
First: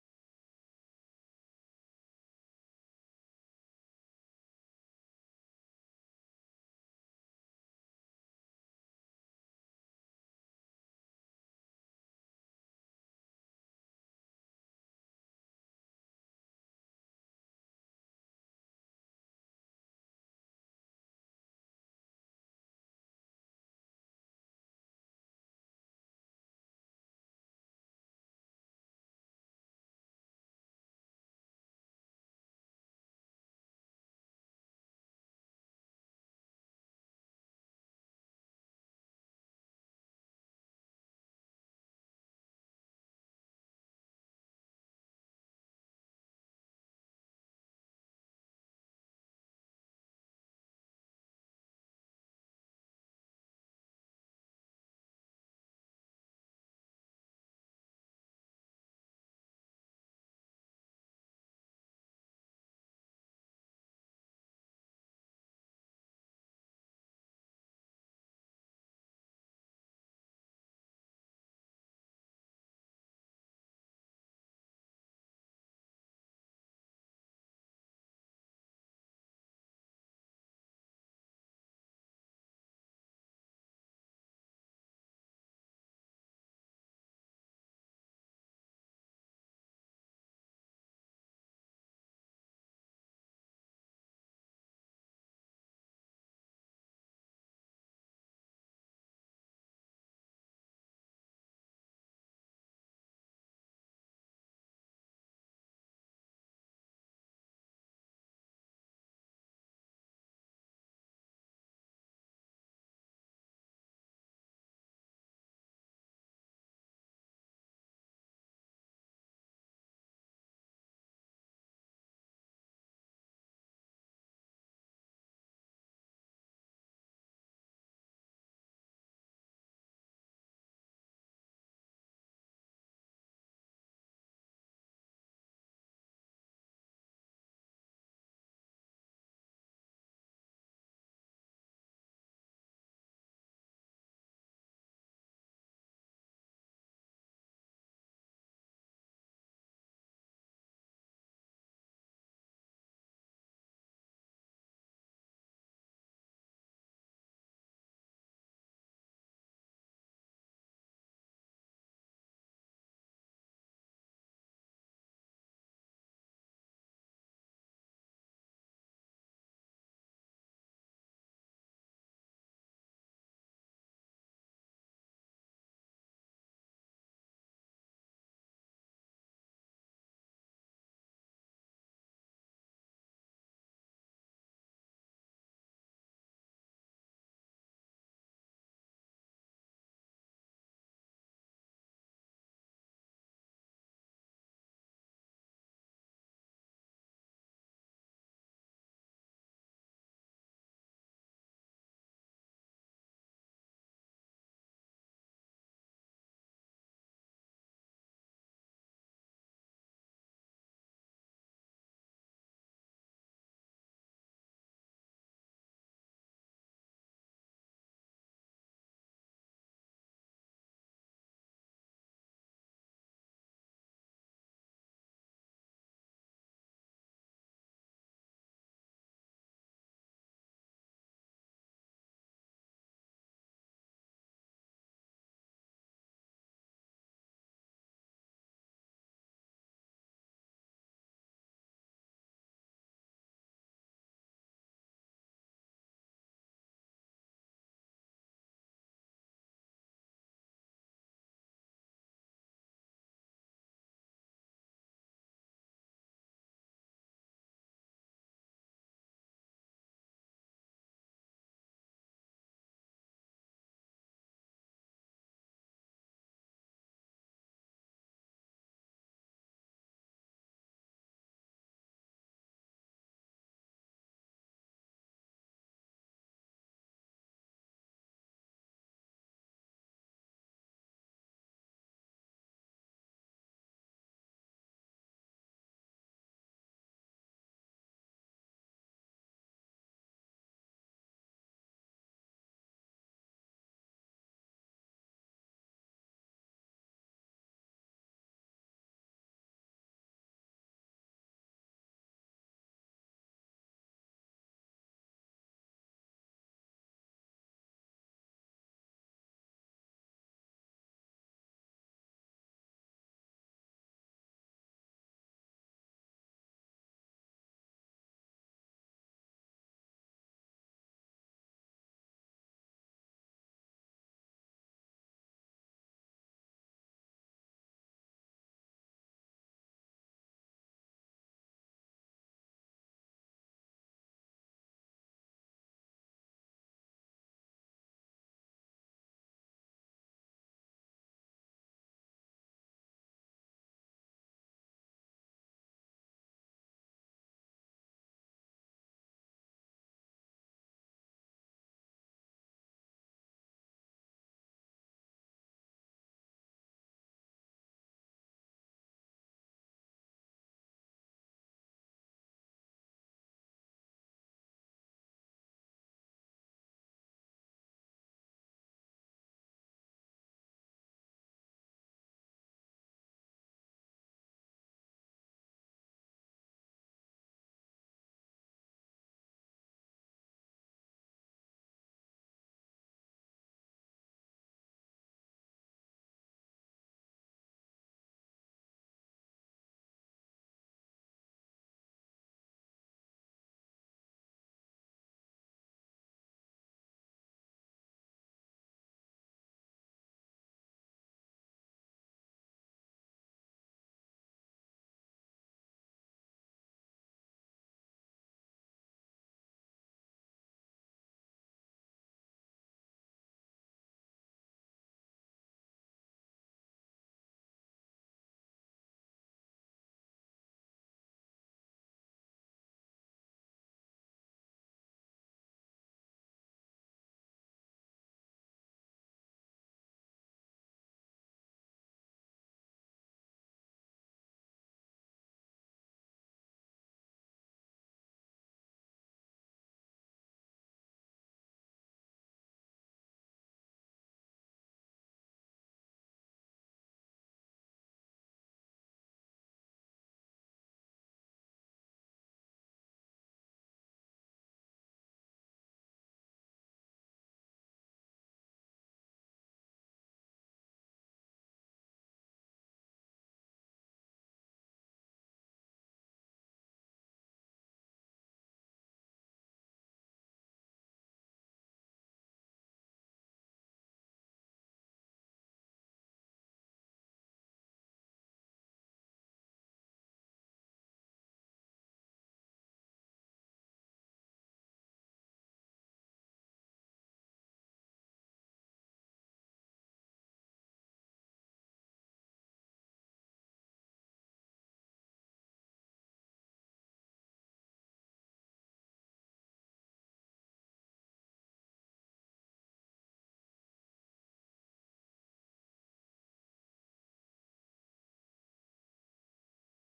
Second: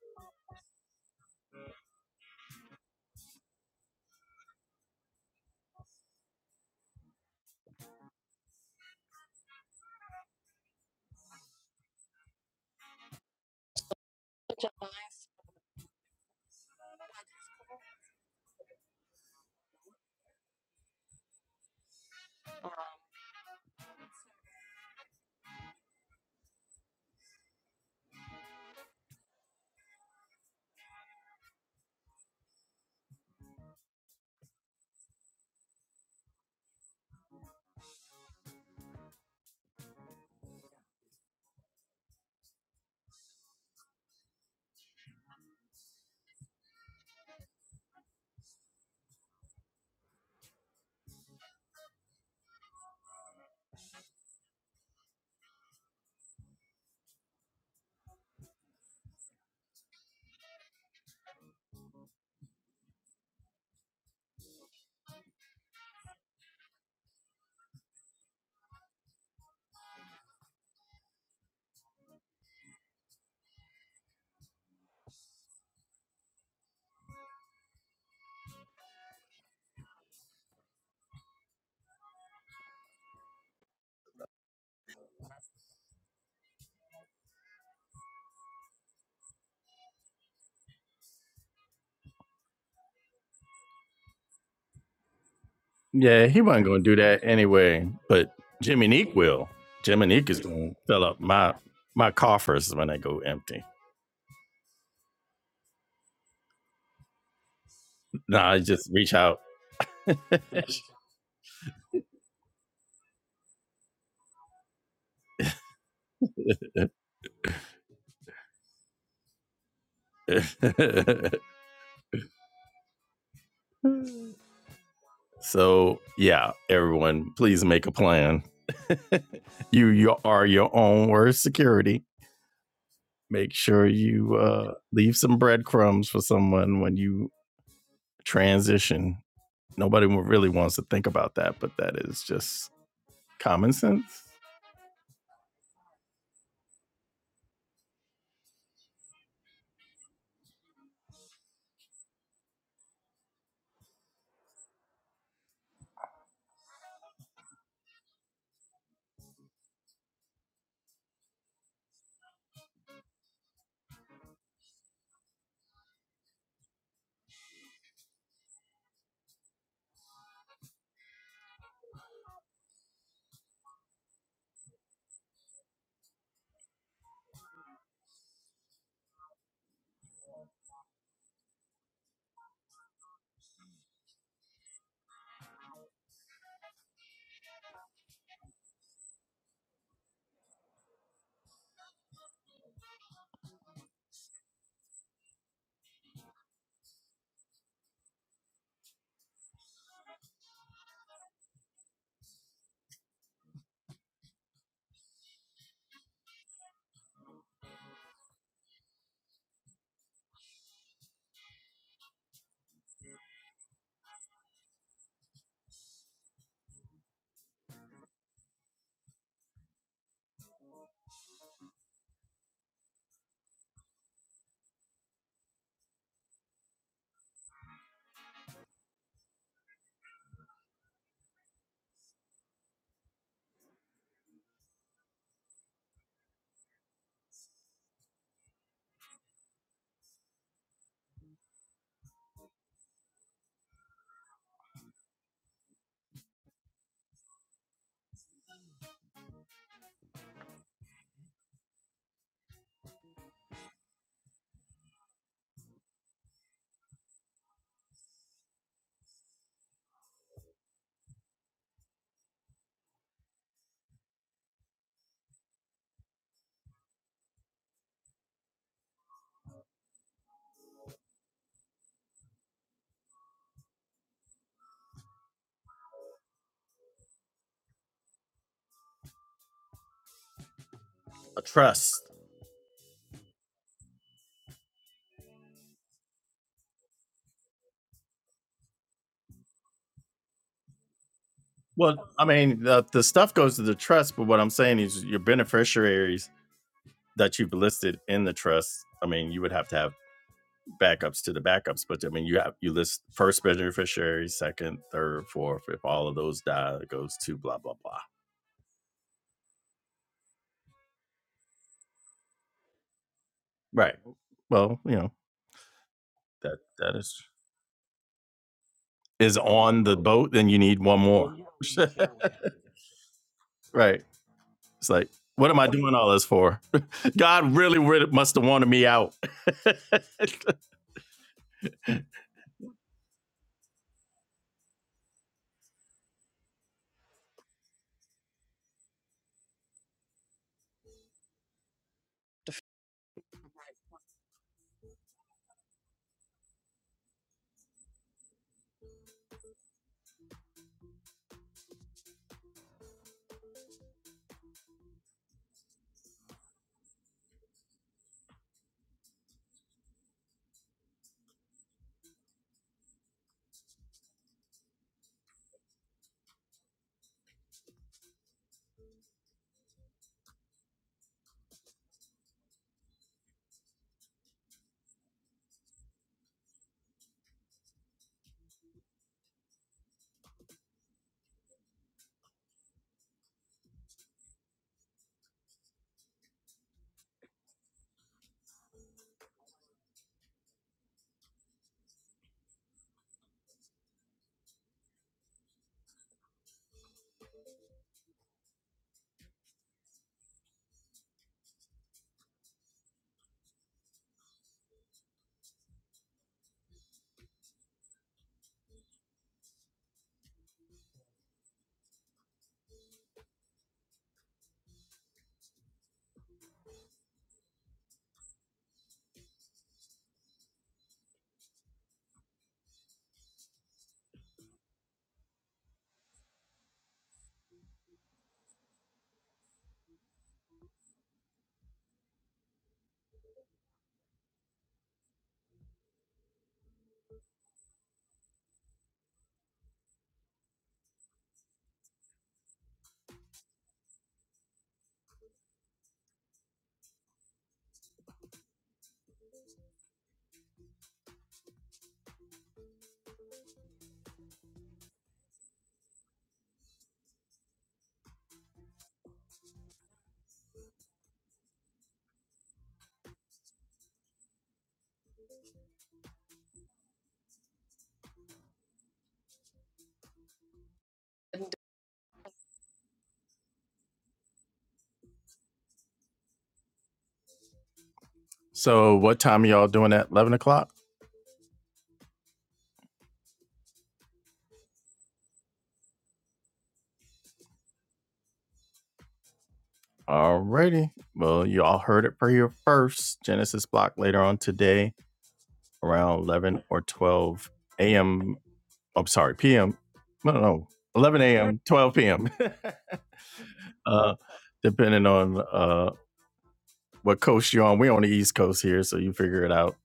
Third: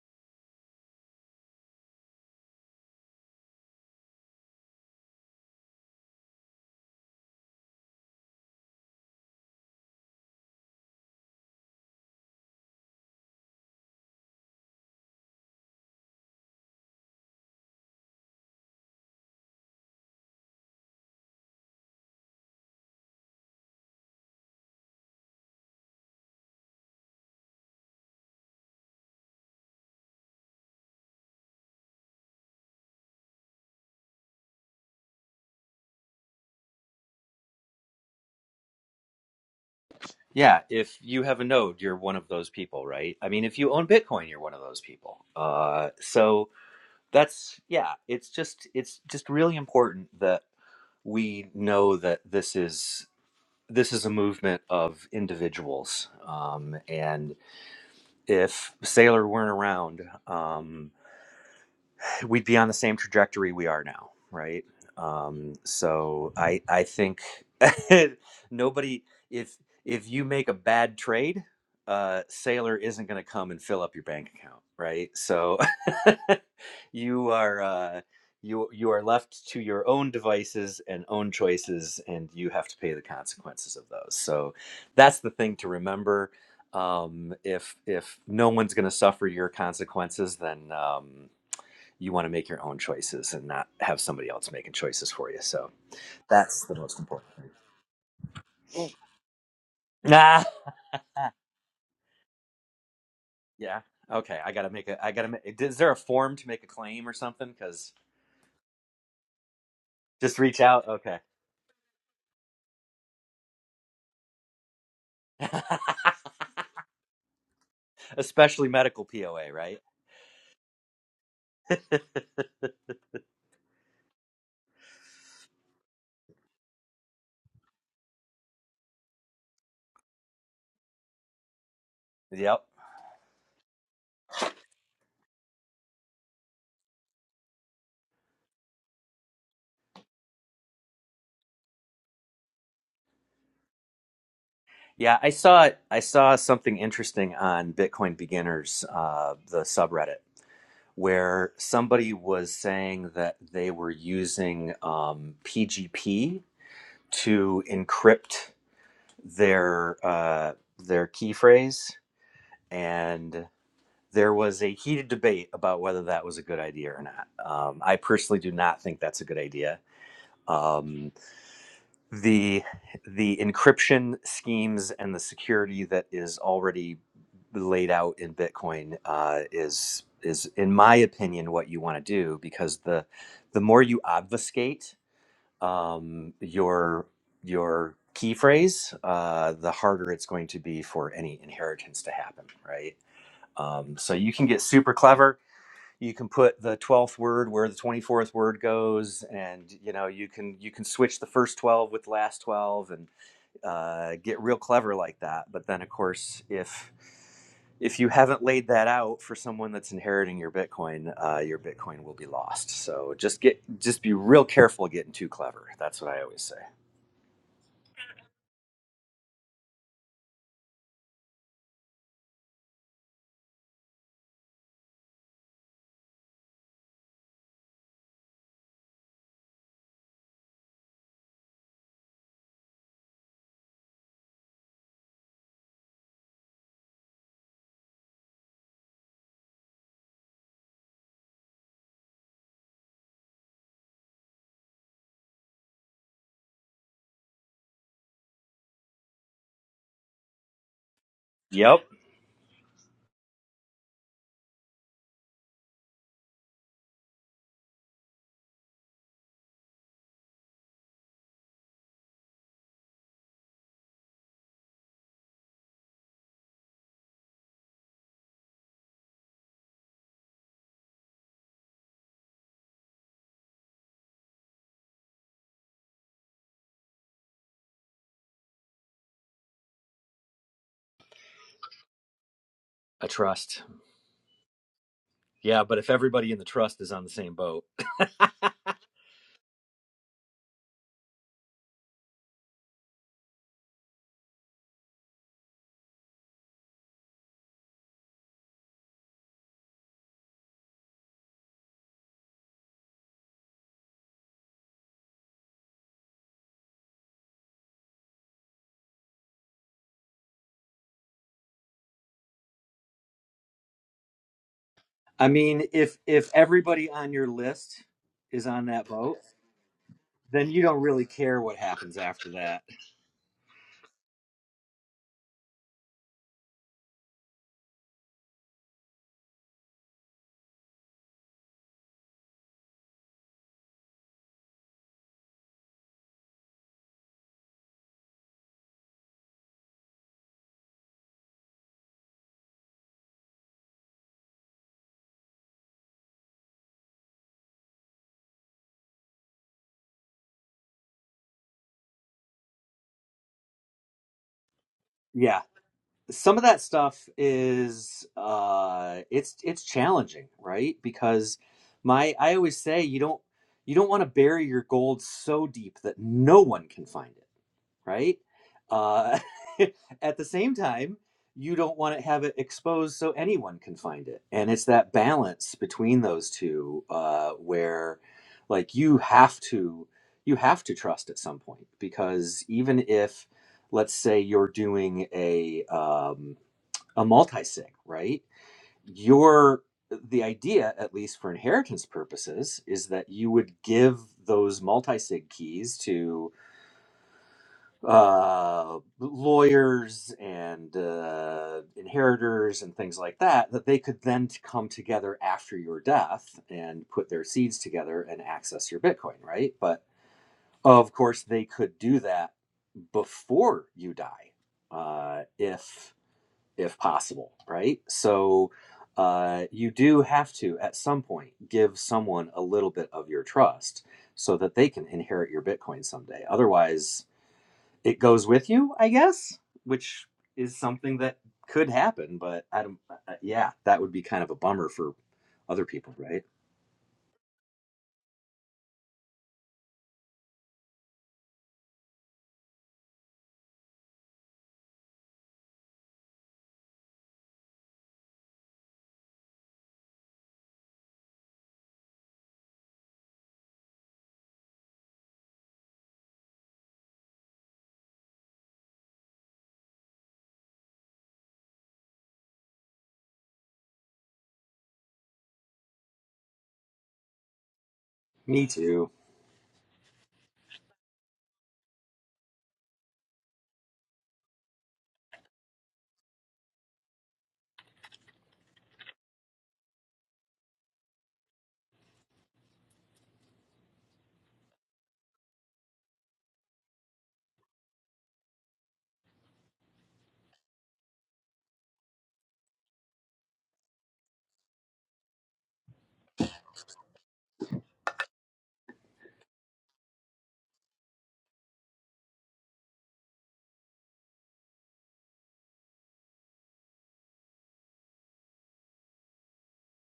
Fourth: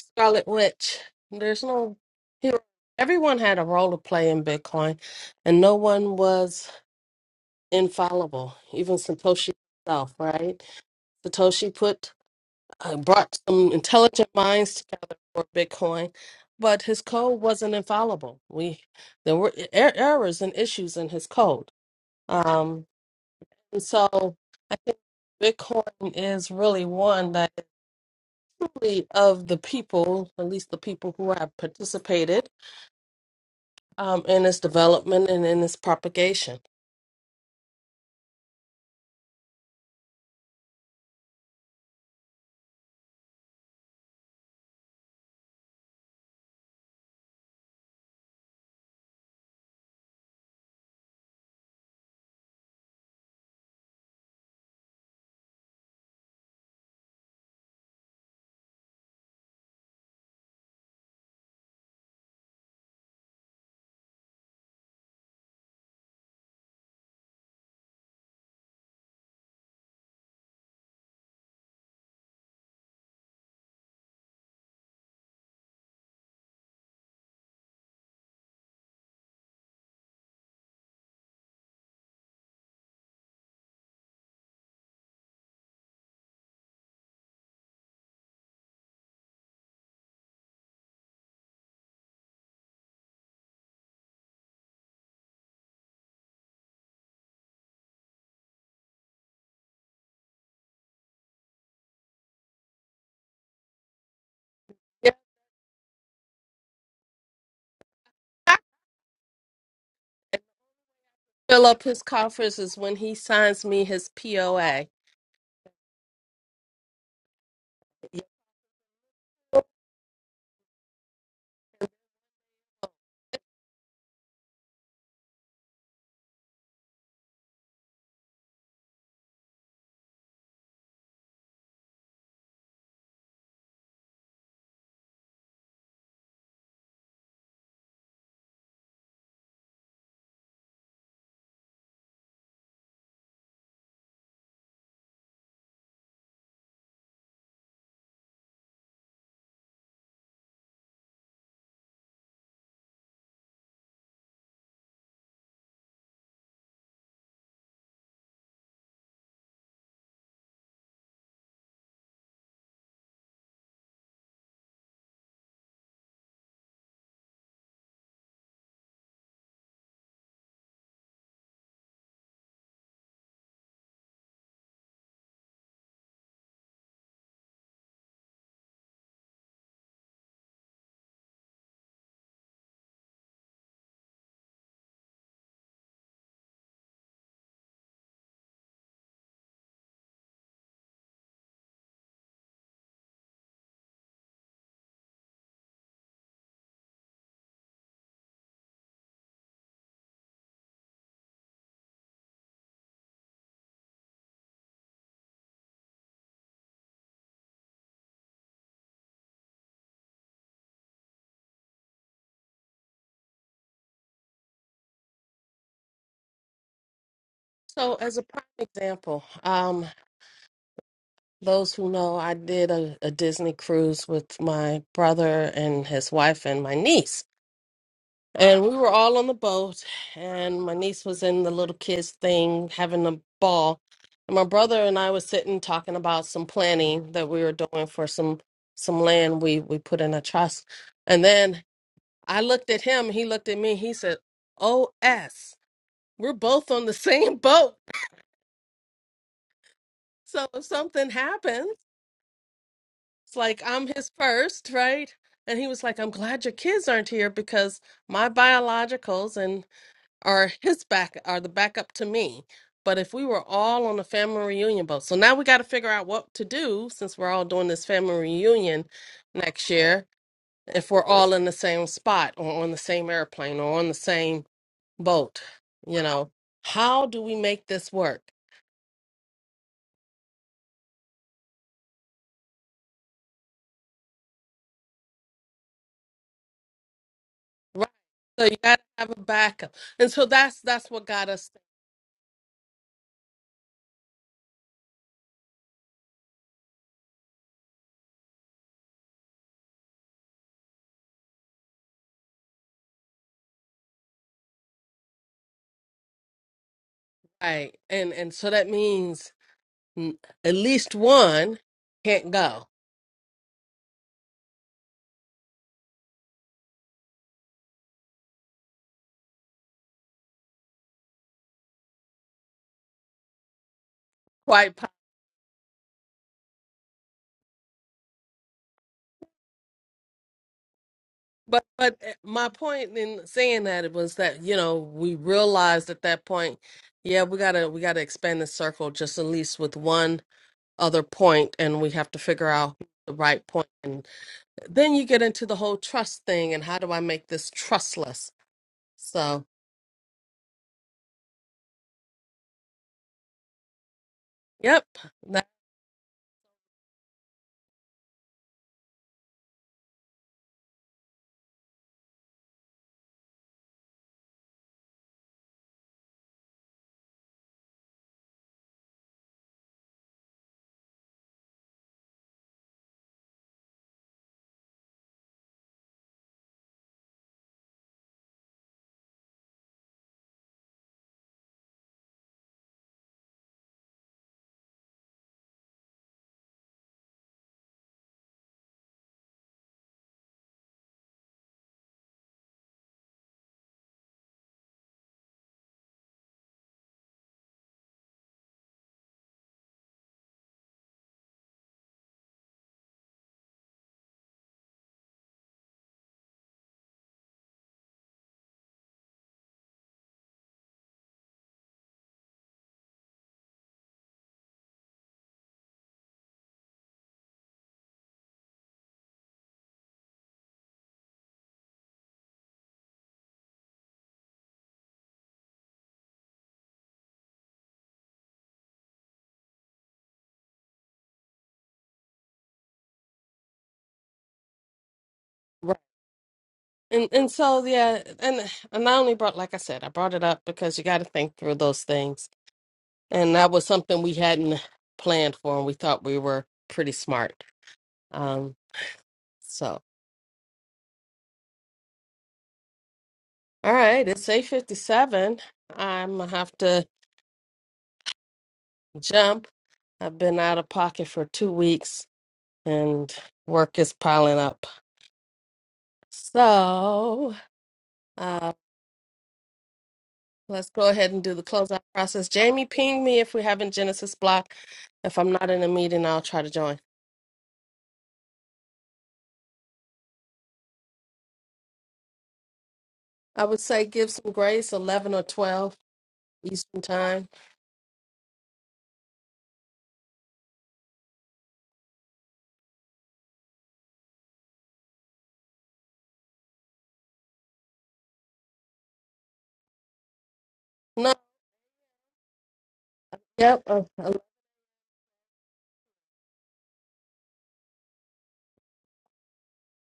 Scarlet Witch. There's no hero. Everyone had a role to play in Bitcoin and no one was infallible, even Satoshi himself, right? Satoshi put uh, brought some intelligent minds together for Bitcoin, but his code wasn't infallible. We there were er errors and issues in his code. Um And so I think Bitcoin is really one that is truly of the people, at least the people who have participated um, in its development and in its propagation.
Yeah, if you have a node, you're one of those people, right? I mean, if you own Bitcoin, you're one of those people. Uh, so that's yeah, it's just it's just really important that we know that this is this is a movement of individuals. Um, and if Sailor weren't around, um, we'd be on the same trajectory we are now, right? Um, so I I think nobody if if you make a bad trade, uh, Sailor isn't going to come and fill up your bank account, right? So you are uh, you you are left to your own devices and own choices, and you have to pay the consequences of those. So that's the thing to remember. Um, if if no one's going to suffer your consequences, then. Um, you want to make your own choices and not have somebody else making choices for you. So
Yeah, he wasn't
that's the
gonna do
most
that
important
anyway, but Jimmy
thing.
Neek will. Jimmy Neek is
Nah.
gonna fill up my my coffers when I go empty.
Yeah. Okay. I gotta make a.
Yeah,
I gotta. Make, is there a form to make a claim or something? Because
No,
I
I just reach out.
just reach out. Okay.
fill up his coffers is when he signs me his POA.
Especially medical POA, right?
so yeah, everyone, please make a plan. you you are your own worst security.
Yep.
Make sure you uh, leave some breadcrumbs for someone when you transition nobody really wants to think about that, but that is just common sense.
Yeah, I saw I saw something interesting on Bitcoin Beginners, uh, the subreddit, where somebody was saying that they were using um, PGP to encrypt their uh, their key phrase, and there was a heated debate about whether that was a good idea or not. Um, I personally do not think that's a good idea. Um, the the encryption schemes and the security that is already laid out in Bitcoin uh, is is in my opinion what you want to do because the the more you obfuscate um, your your key phrase, uh, the harder it's going to be for any inheritance to happen, right? Um, so you can get super clever. You can put the twelfth word where the twenty fourth word goes, and you know you can you can switch the first twelve with the last twelve, and uh, get real clever like that. But then, of course, if if you haven't laid that out for someone that's inheriting your Bitcoin, uh, your Bitcoin will be lost. So just get just be real careful getting too clever. That's what I always say.
So, as a prime example, um, those who know, I did a, a Disney cruise with my brother and his wife and my niece. And we were all on the boat, and my niece was in the little kids thing having a ball. And my brother and I was sitting talking about some planning that we were doing for some some land we we put in a trust. And then I looked at him, he looked at me, he said, "O s we're both on the same boat. So if something happens,
Yep,
it's like I'm his first, right?" And he was like, "I'm glad your kids aren't here because my biologicals and are his back are the backup to me. But if we were all on a family reunion boat, so now we got to figure out what to do since we're all doing this family reunion next year. If we're all in the same spot or on the same airplane or on the same boat, you know, how do we make this work?
A trust.
a trust. Yeah, but if everybody in the trust is on the same boat,
Right. So you got to have a backup, and so that's that's what got us
Well, I mean, the, the stuff goes to the trust, but what I'm saying is your beneficiaries that you've listed in the trust. I mean, you would have to have backups to the backups, but I mean, you have you list first beneficiary, second, third, fourth. If all of those die, it goes to blah
right.
blah blah.
And and so that means mm, at least one can't go.
Right. Well, you know,
I mean, if if
That
everybody
that
on
is
your list is on that boat,
is on the boat, then
then
you
you
need
don't
one
really
more.
care what happens after that.
right.
Quite
It's like, what am I doing all this for? God really, really must have wanted me out.
But but eh, my point in saying that it was that you know we realized at that point, yeah, we gotta we gotta expand the circle just at least with one other point, and we have to figure out the right point, and then you get into the whole trust thing and how do I make this trustless? So yep,
Yeah,
that
some of that stuff is uh it's it's challenging right because my i always say you don't you don't want to bury your gold so deep that no one can find it right? Uh, at the same time, you don't want to have it exposed so anyone can find it. And it's that balance between those two uh, where, like, you have to you have to trust at some point because even if, let's say, you're doing a um, a multi-sig, right? Your the idea, at least for inheritance purposes, is that you would give those multi-sig keys to uh, lawyers and uh, inheritors and things like that, that they could then t- come together after your death and put their seeds together and access your Bitcoin, right? But of course, they could do that before you die, uh, if if possible, right? So uh, you do have to, at some point, give someone a little bit of your trust so that they can inherit your Bitcoin someday. Otherwise it goes with you, I guess, which is something that could happen. But I don't. Uh, yeah, that would be kind of a bummer for other
right.
people, right?
And and so yeah, and and I only brought like I said, I brought it up because you got to think through those things, and that was something we hadn't planned for, and we thought we were pretty smart. Um, So, all right, it's 8:57. I'm gonna have to jump. I've been out of pocket for two weeks and work is piling up. So,
Me
uh,
too.
let's go ahead and do the closeout process. Jamie, ping me if we have in Genesis block. If I'm not in a meeting, I'll try to join.
so what time are y'all doing at eleven o'clock?
I would say give some grace, 11 or 12 Eastern time.
Alrighty. Well, you all heard it for your first Genesis block later on today. around 11 or 12 a.m. I'm sorry, p.m. No, no, no,
No,
11 a.m., 12 p.m.
yep, uh,
uh, depending on uh, what coast you're on. We're on the East Coast here, so you figure it out.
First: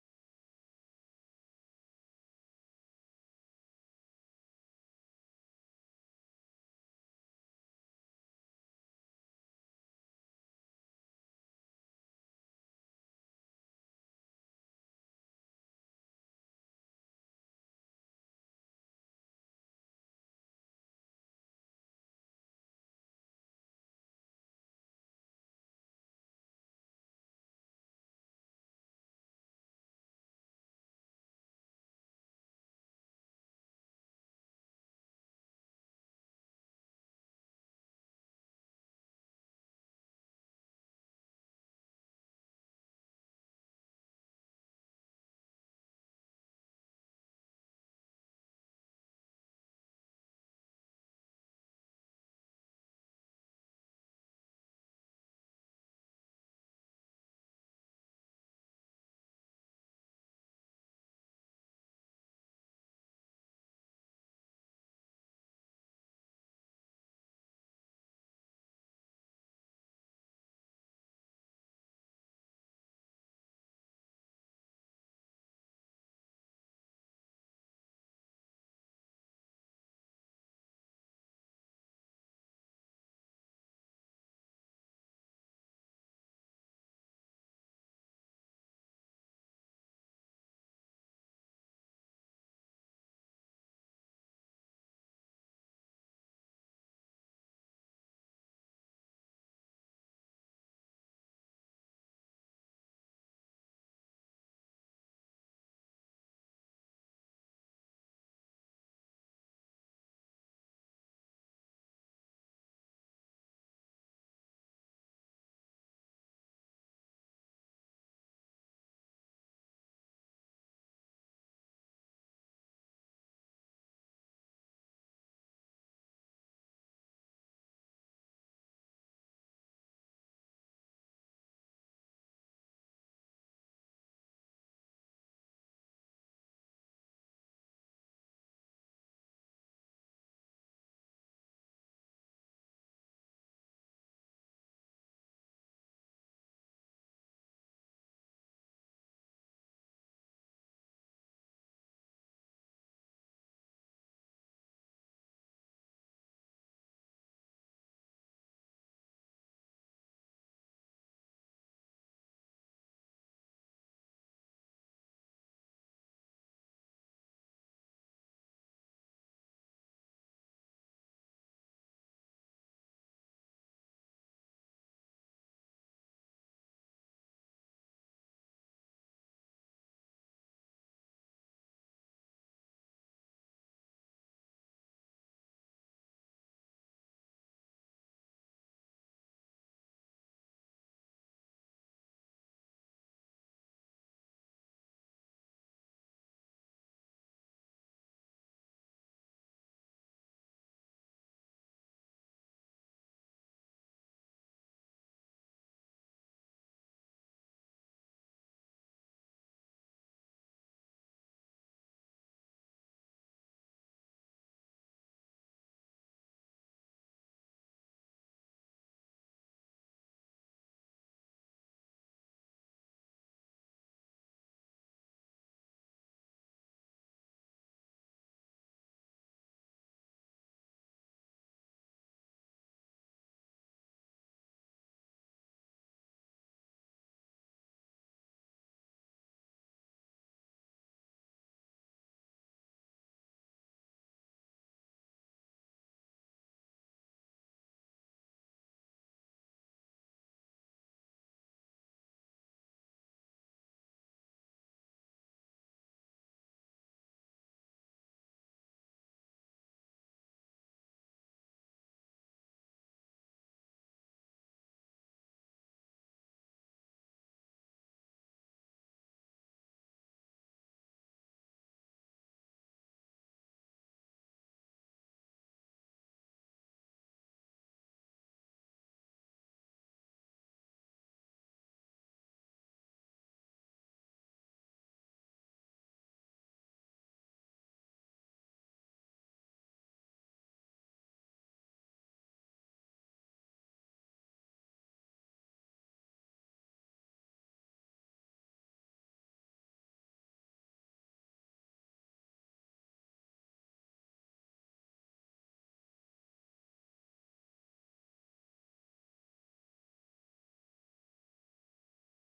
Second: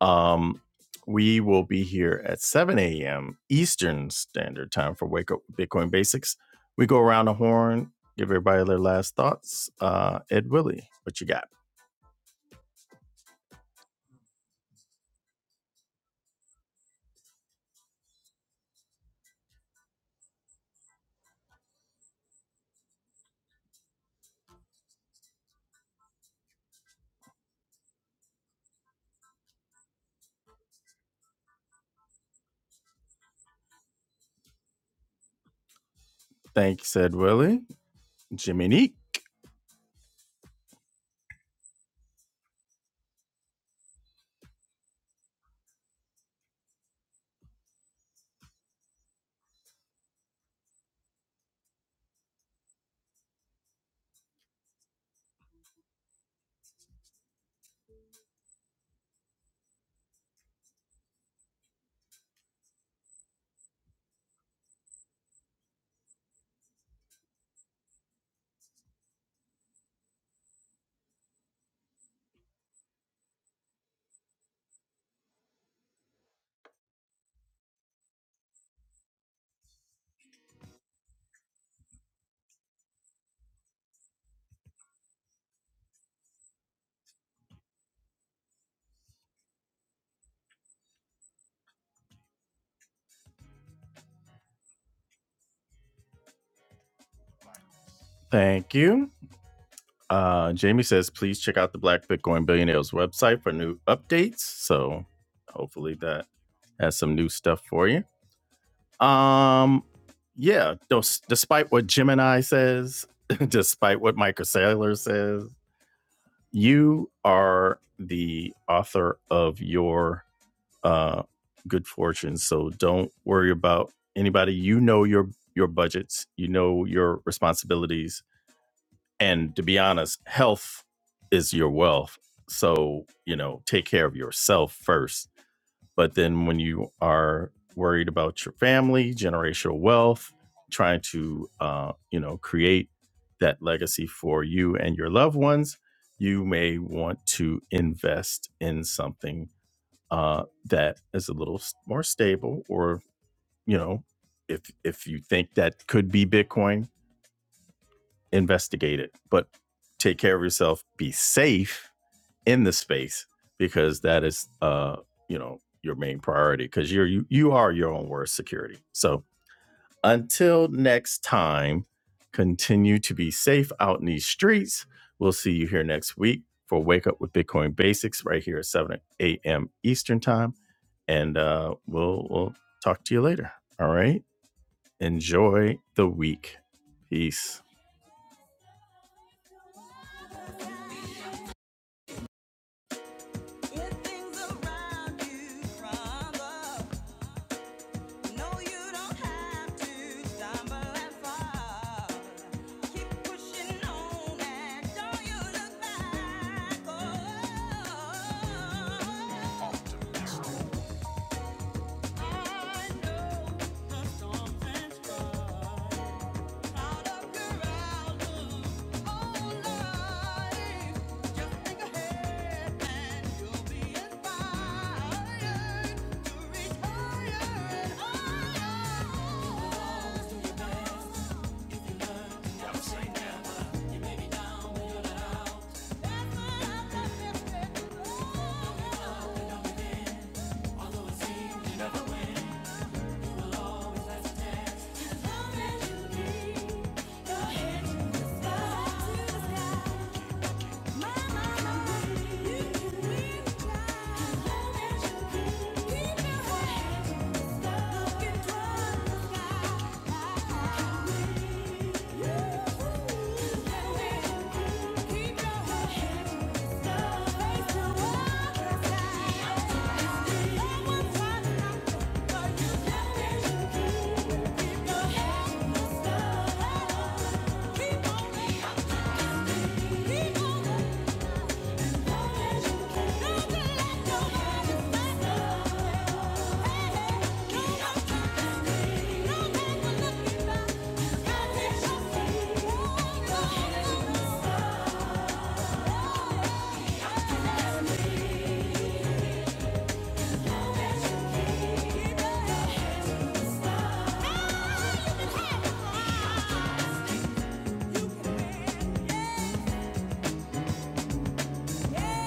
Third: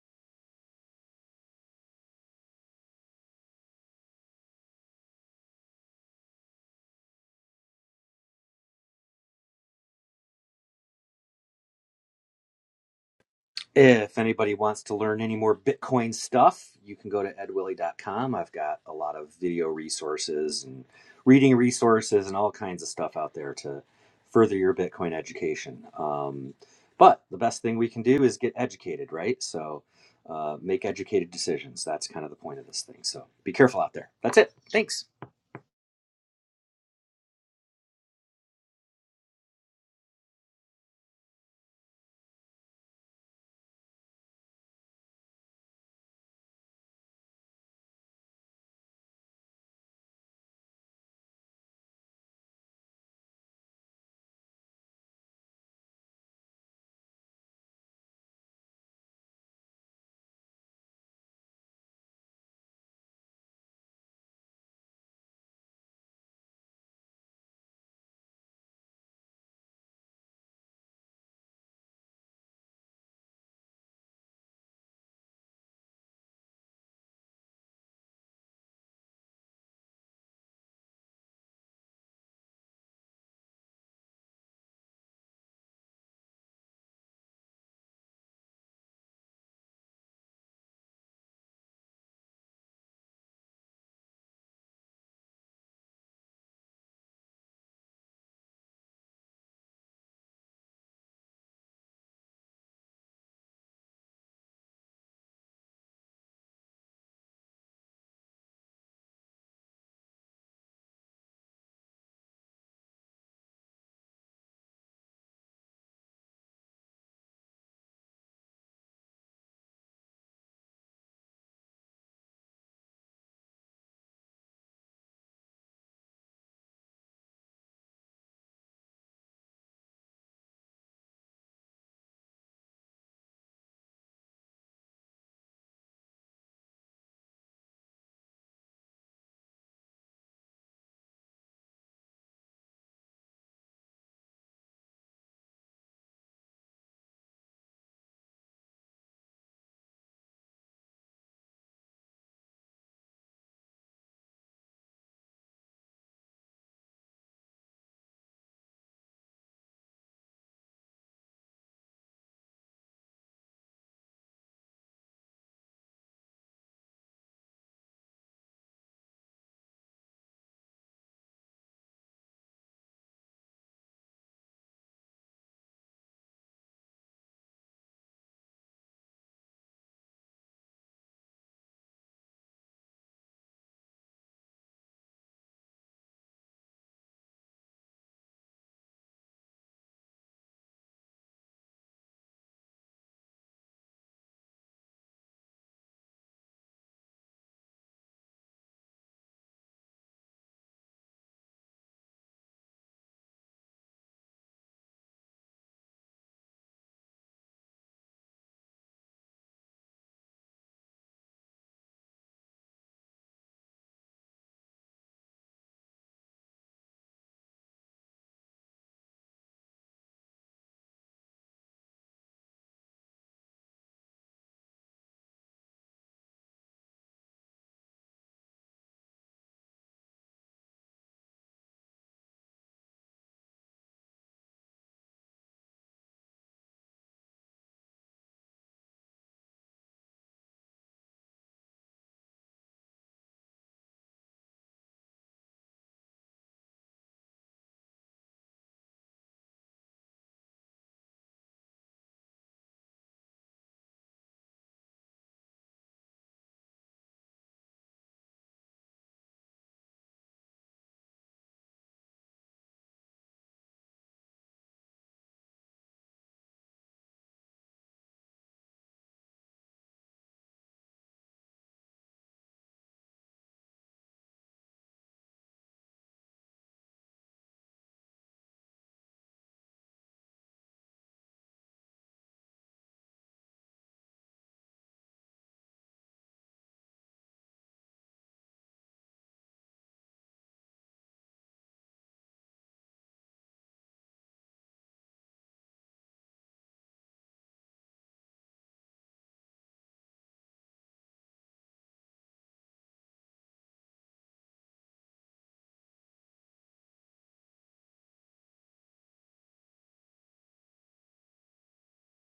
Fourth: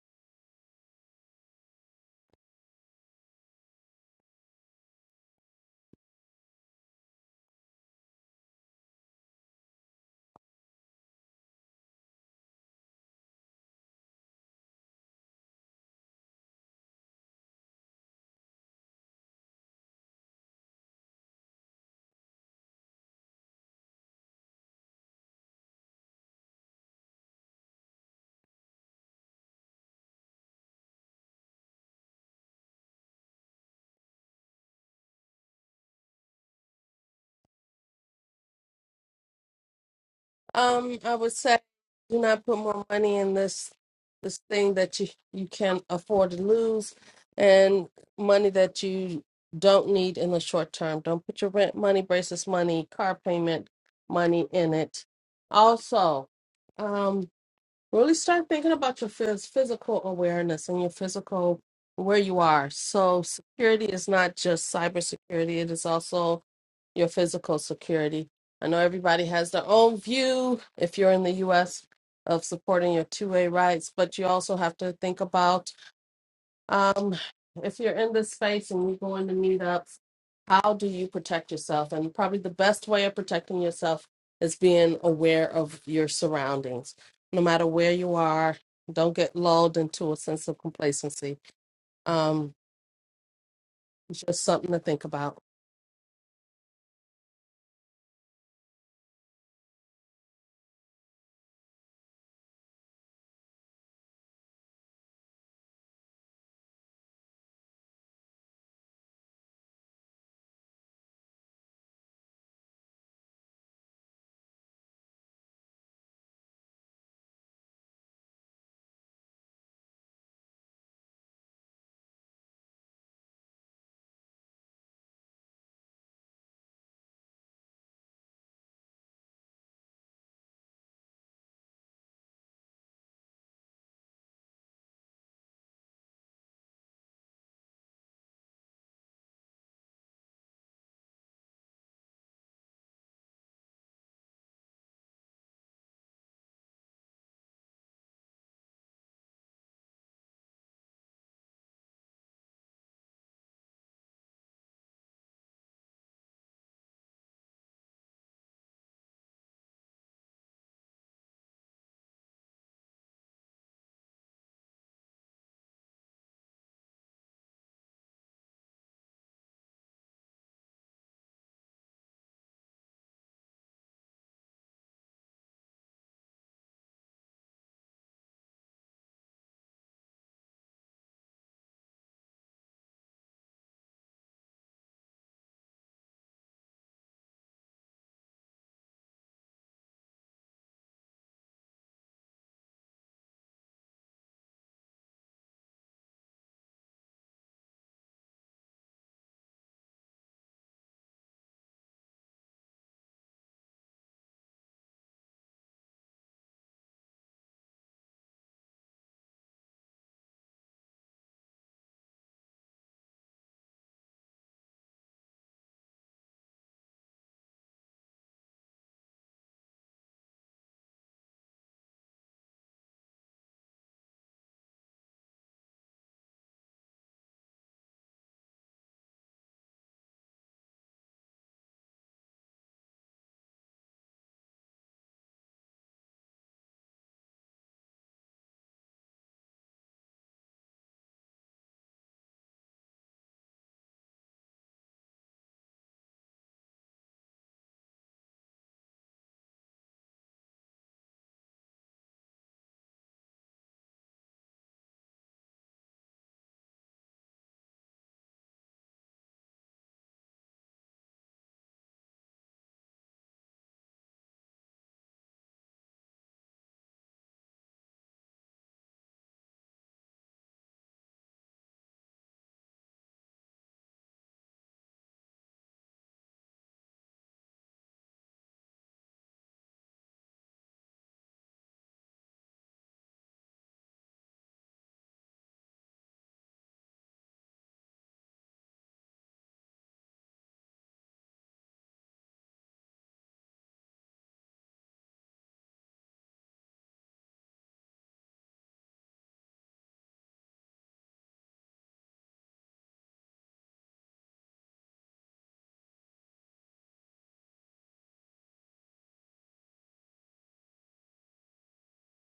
Um, we will be here at 7 a.m. Eastern Standard Time for Wake Up Bitcoin Basics. We go around the horn, give everybody their last thoughts. Uh, Ed Willie, what you got?
If anybody wants to learn any more Bitcoin stuff, you can go to ed willie dot com. I've got a lot of video resources and reading resources and all kinds of stuff out there to further your Bitcoin education. Um, but the best thing we can do is get educated, right? So uh, make educated decisions. That's kind of the point of this thing. So be careful out there. That's it. Thanks.
Thanks, Ed Willie. Jimmy Neek,
Um, I would say do not put more money in this this thing that you you can afford to lose, and money that you don't need in the short term. Don't put your rent money, braces money, car payment money in it. Also, um. Really start thinking about your phys- physical awareness and your physical where you are. So security is not just cybersecurity; it is also your physical security. I know everybody has their own view if you're in the US of supporting your two-way rights, but you also have to think about um, if you're in this space and you're going to meetups, how do you protect yourself? And probably the best way of protecting yourself is being aware of your surroundings. No matter where you are, don't get lulled into a sense of complacency. Um, it's just something to think about.
thank you. Uh, Jamie says, please check out the Black Bitcoin Billionaires website for new updates. So hopefully that has some new stuff for you. Um, yeah, dos- despite what Gemini says, despite what Michael Saylor says, you are the author of your uh, good fortune. So don't worry about anybody. You know your your budgets. You know your responsibilities and to be honest health is your wealth so you know take care of yourself first but then when you are worried about your family generational wealth trying to uh, you know create that legacy for you and your loved ones you may want to invest in something uh, that is a little s- more stable or you know if if you think that could be bitcoin investigate it, but take care of yourself, be safe in the space because that is, uh, you know, your main priority because you're you, you are your own worst security. So until next time, continue to be safe out in these streets. We'll see you here next week for Wake Up with Bitcoin Basics right here at 7 a.m. Eastern Time. And uh, we'll, we'll talk to you later. All right. Enjoy the week. Peace. Get things around you from the No, you don't have to stumble and fall. Keep pushing on and don't you look back. Oh, I know the storms and strife. Your head to the sky. Keep on you can Yeah.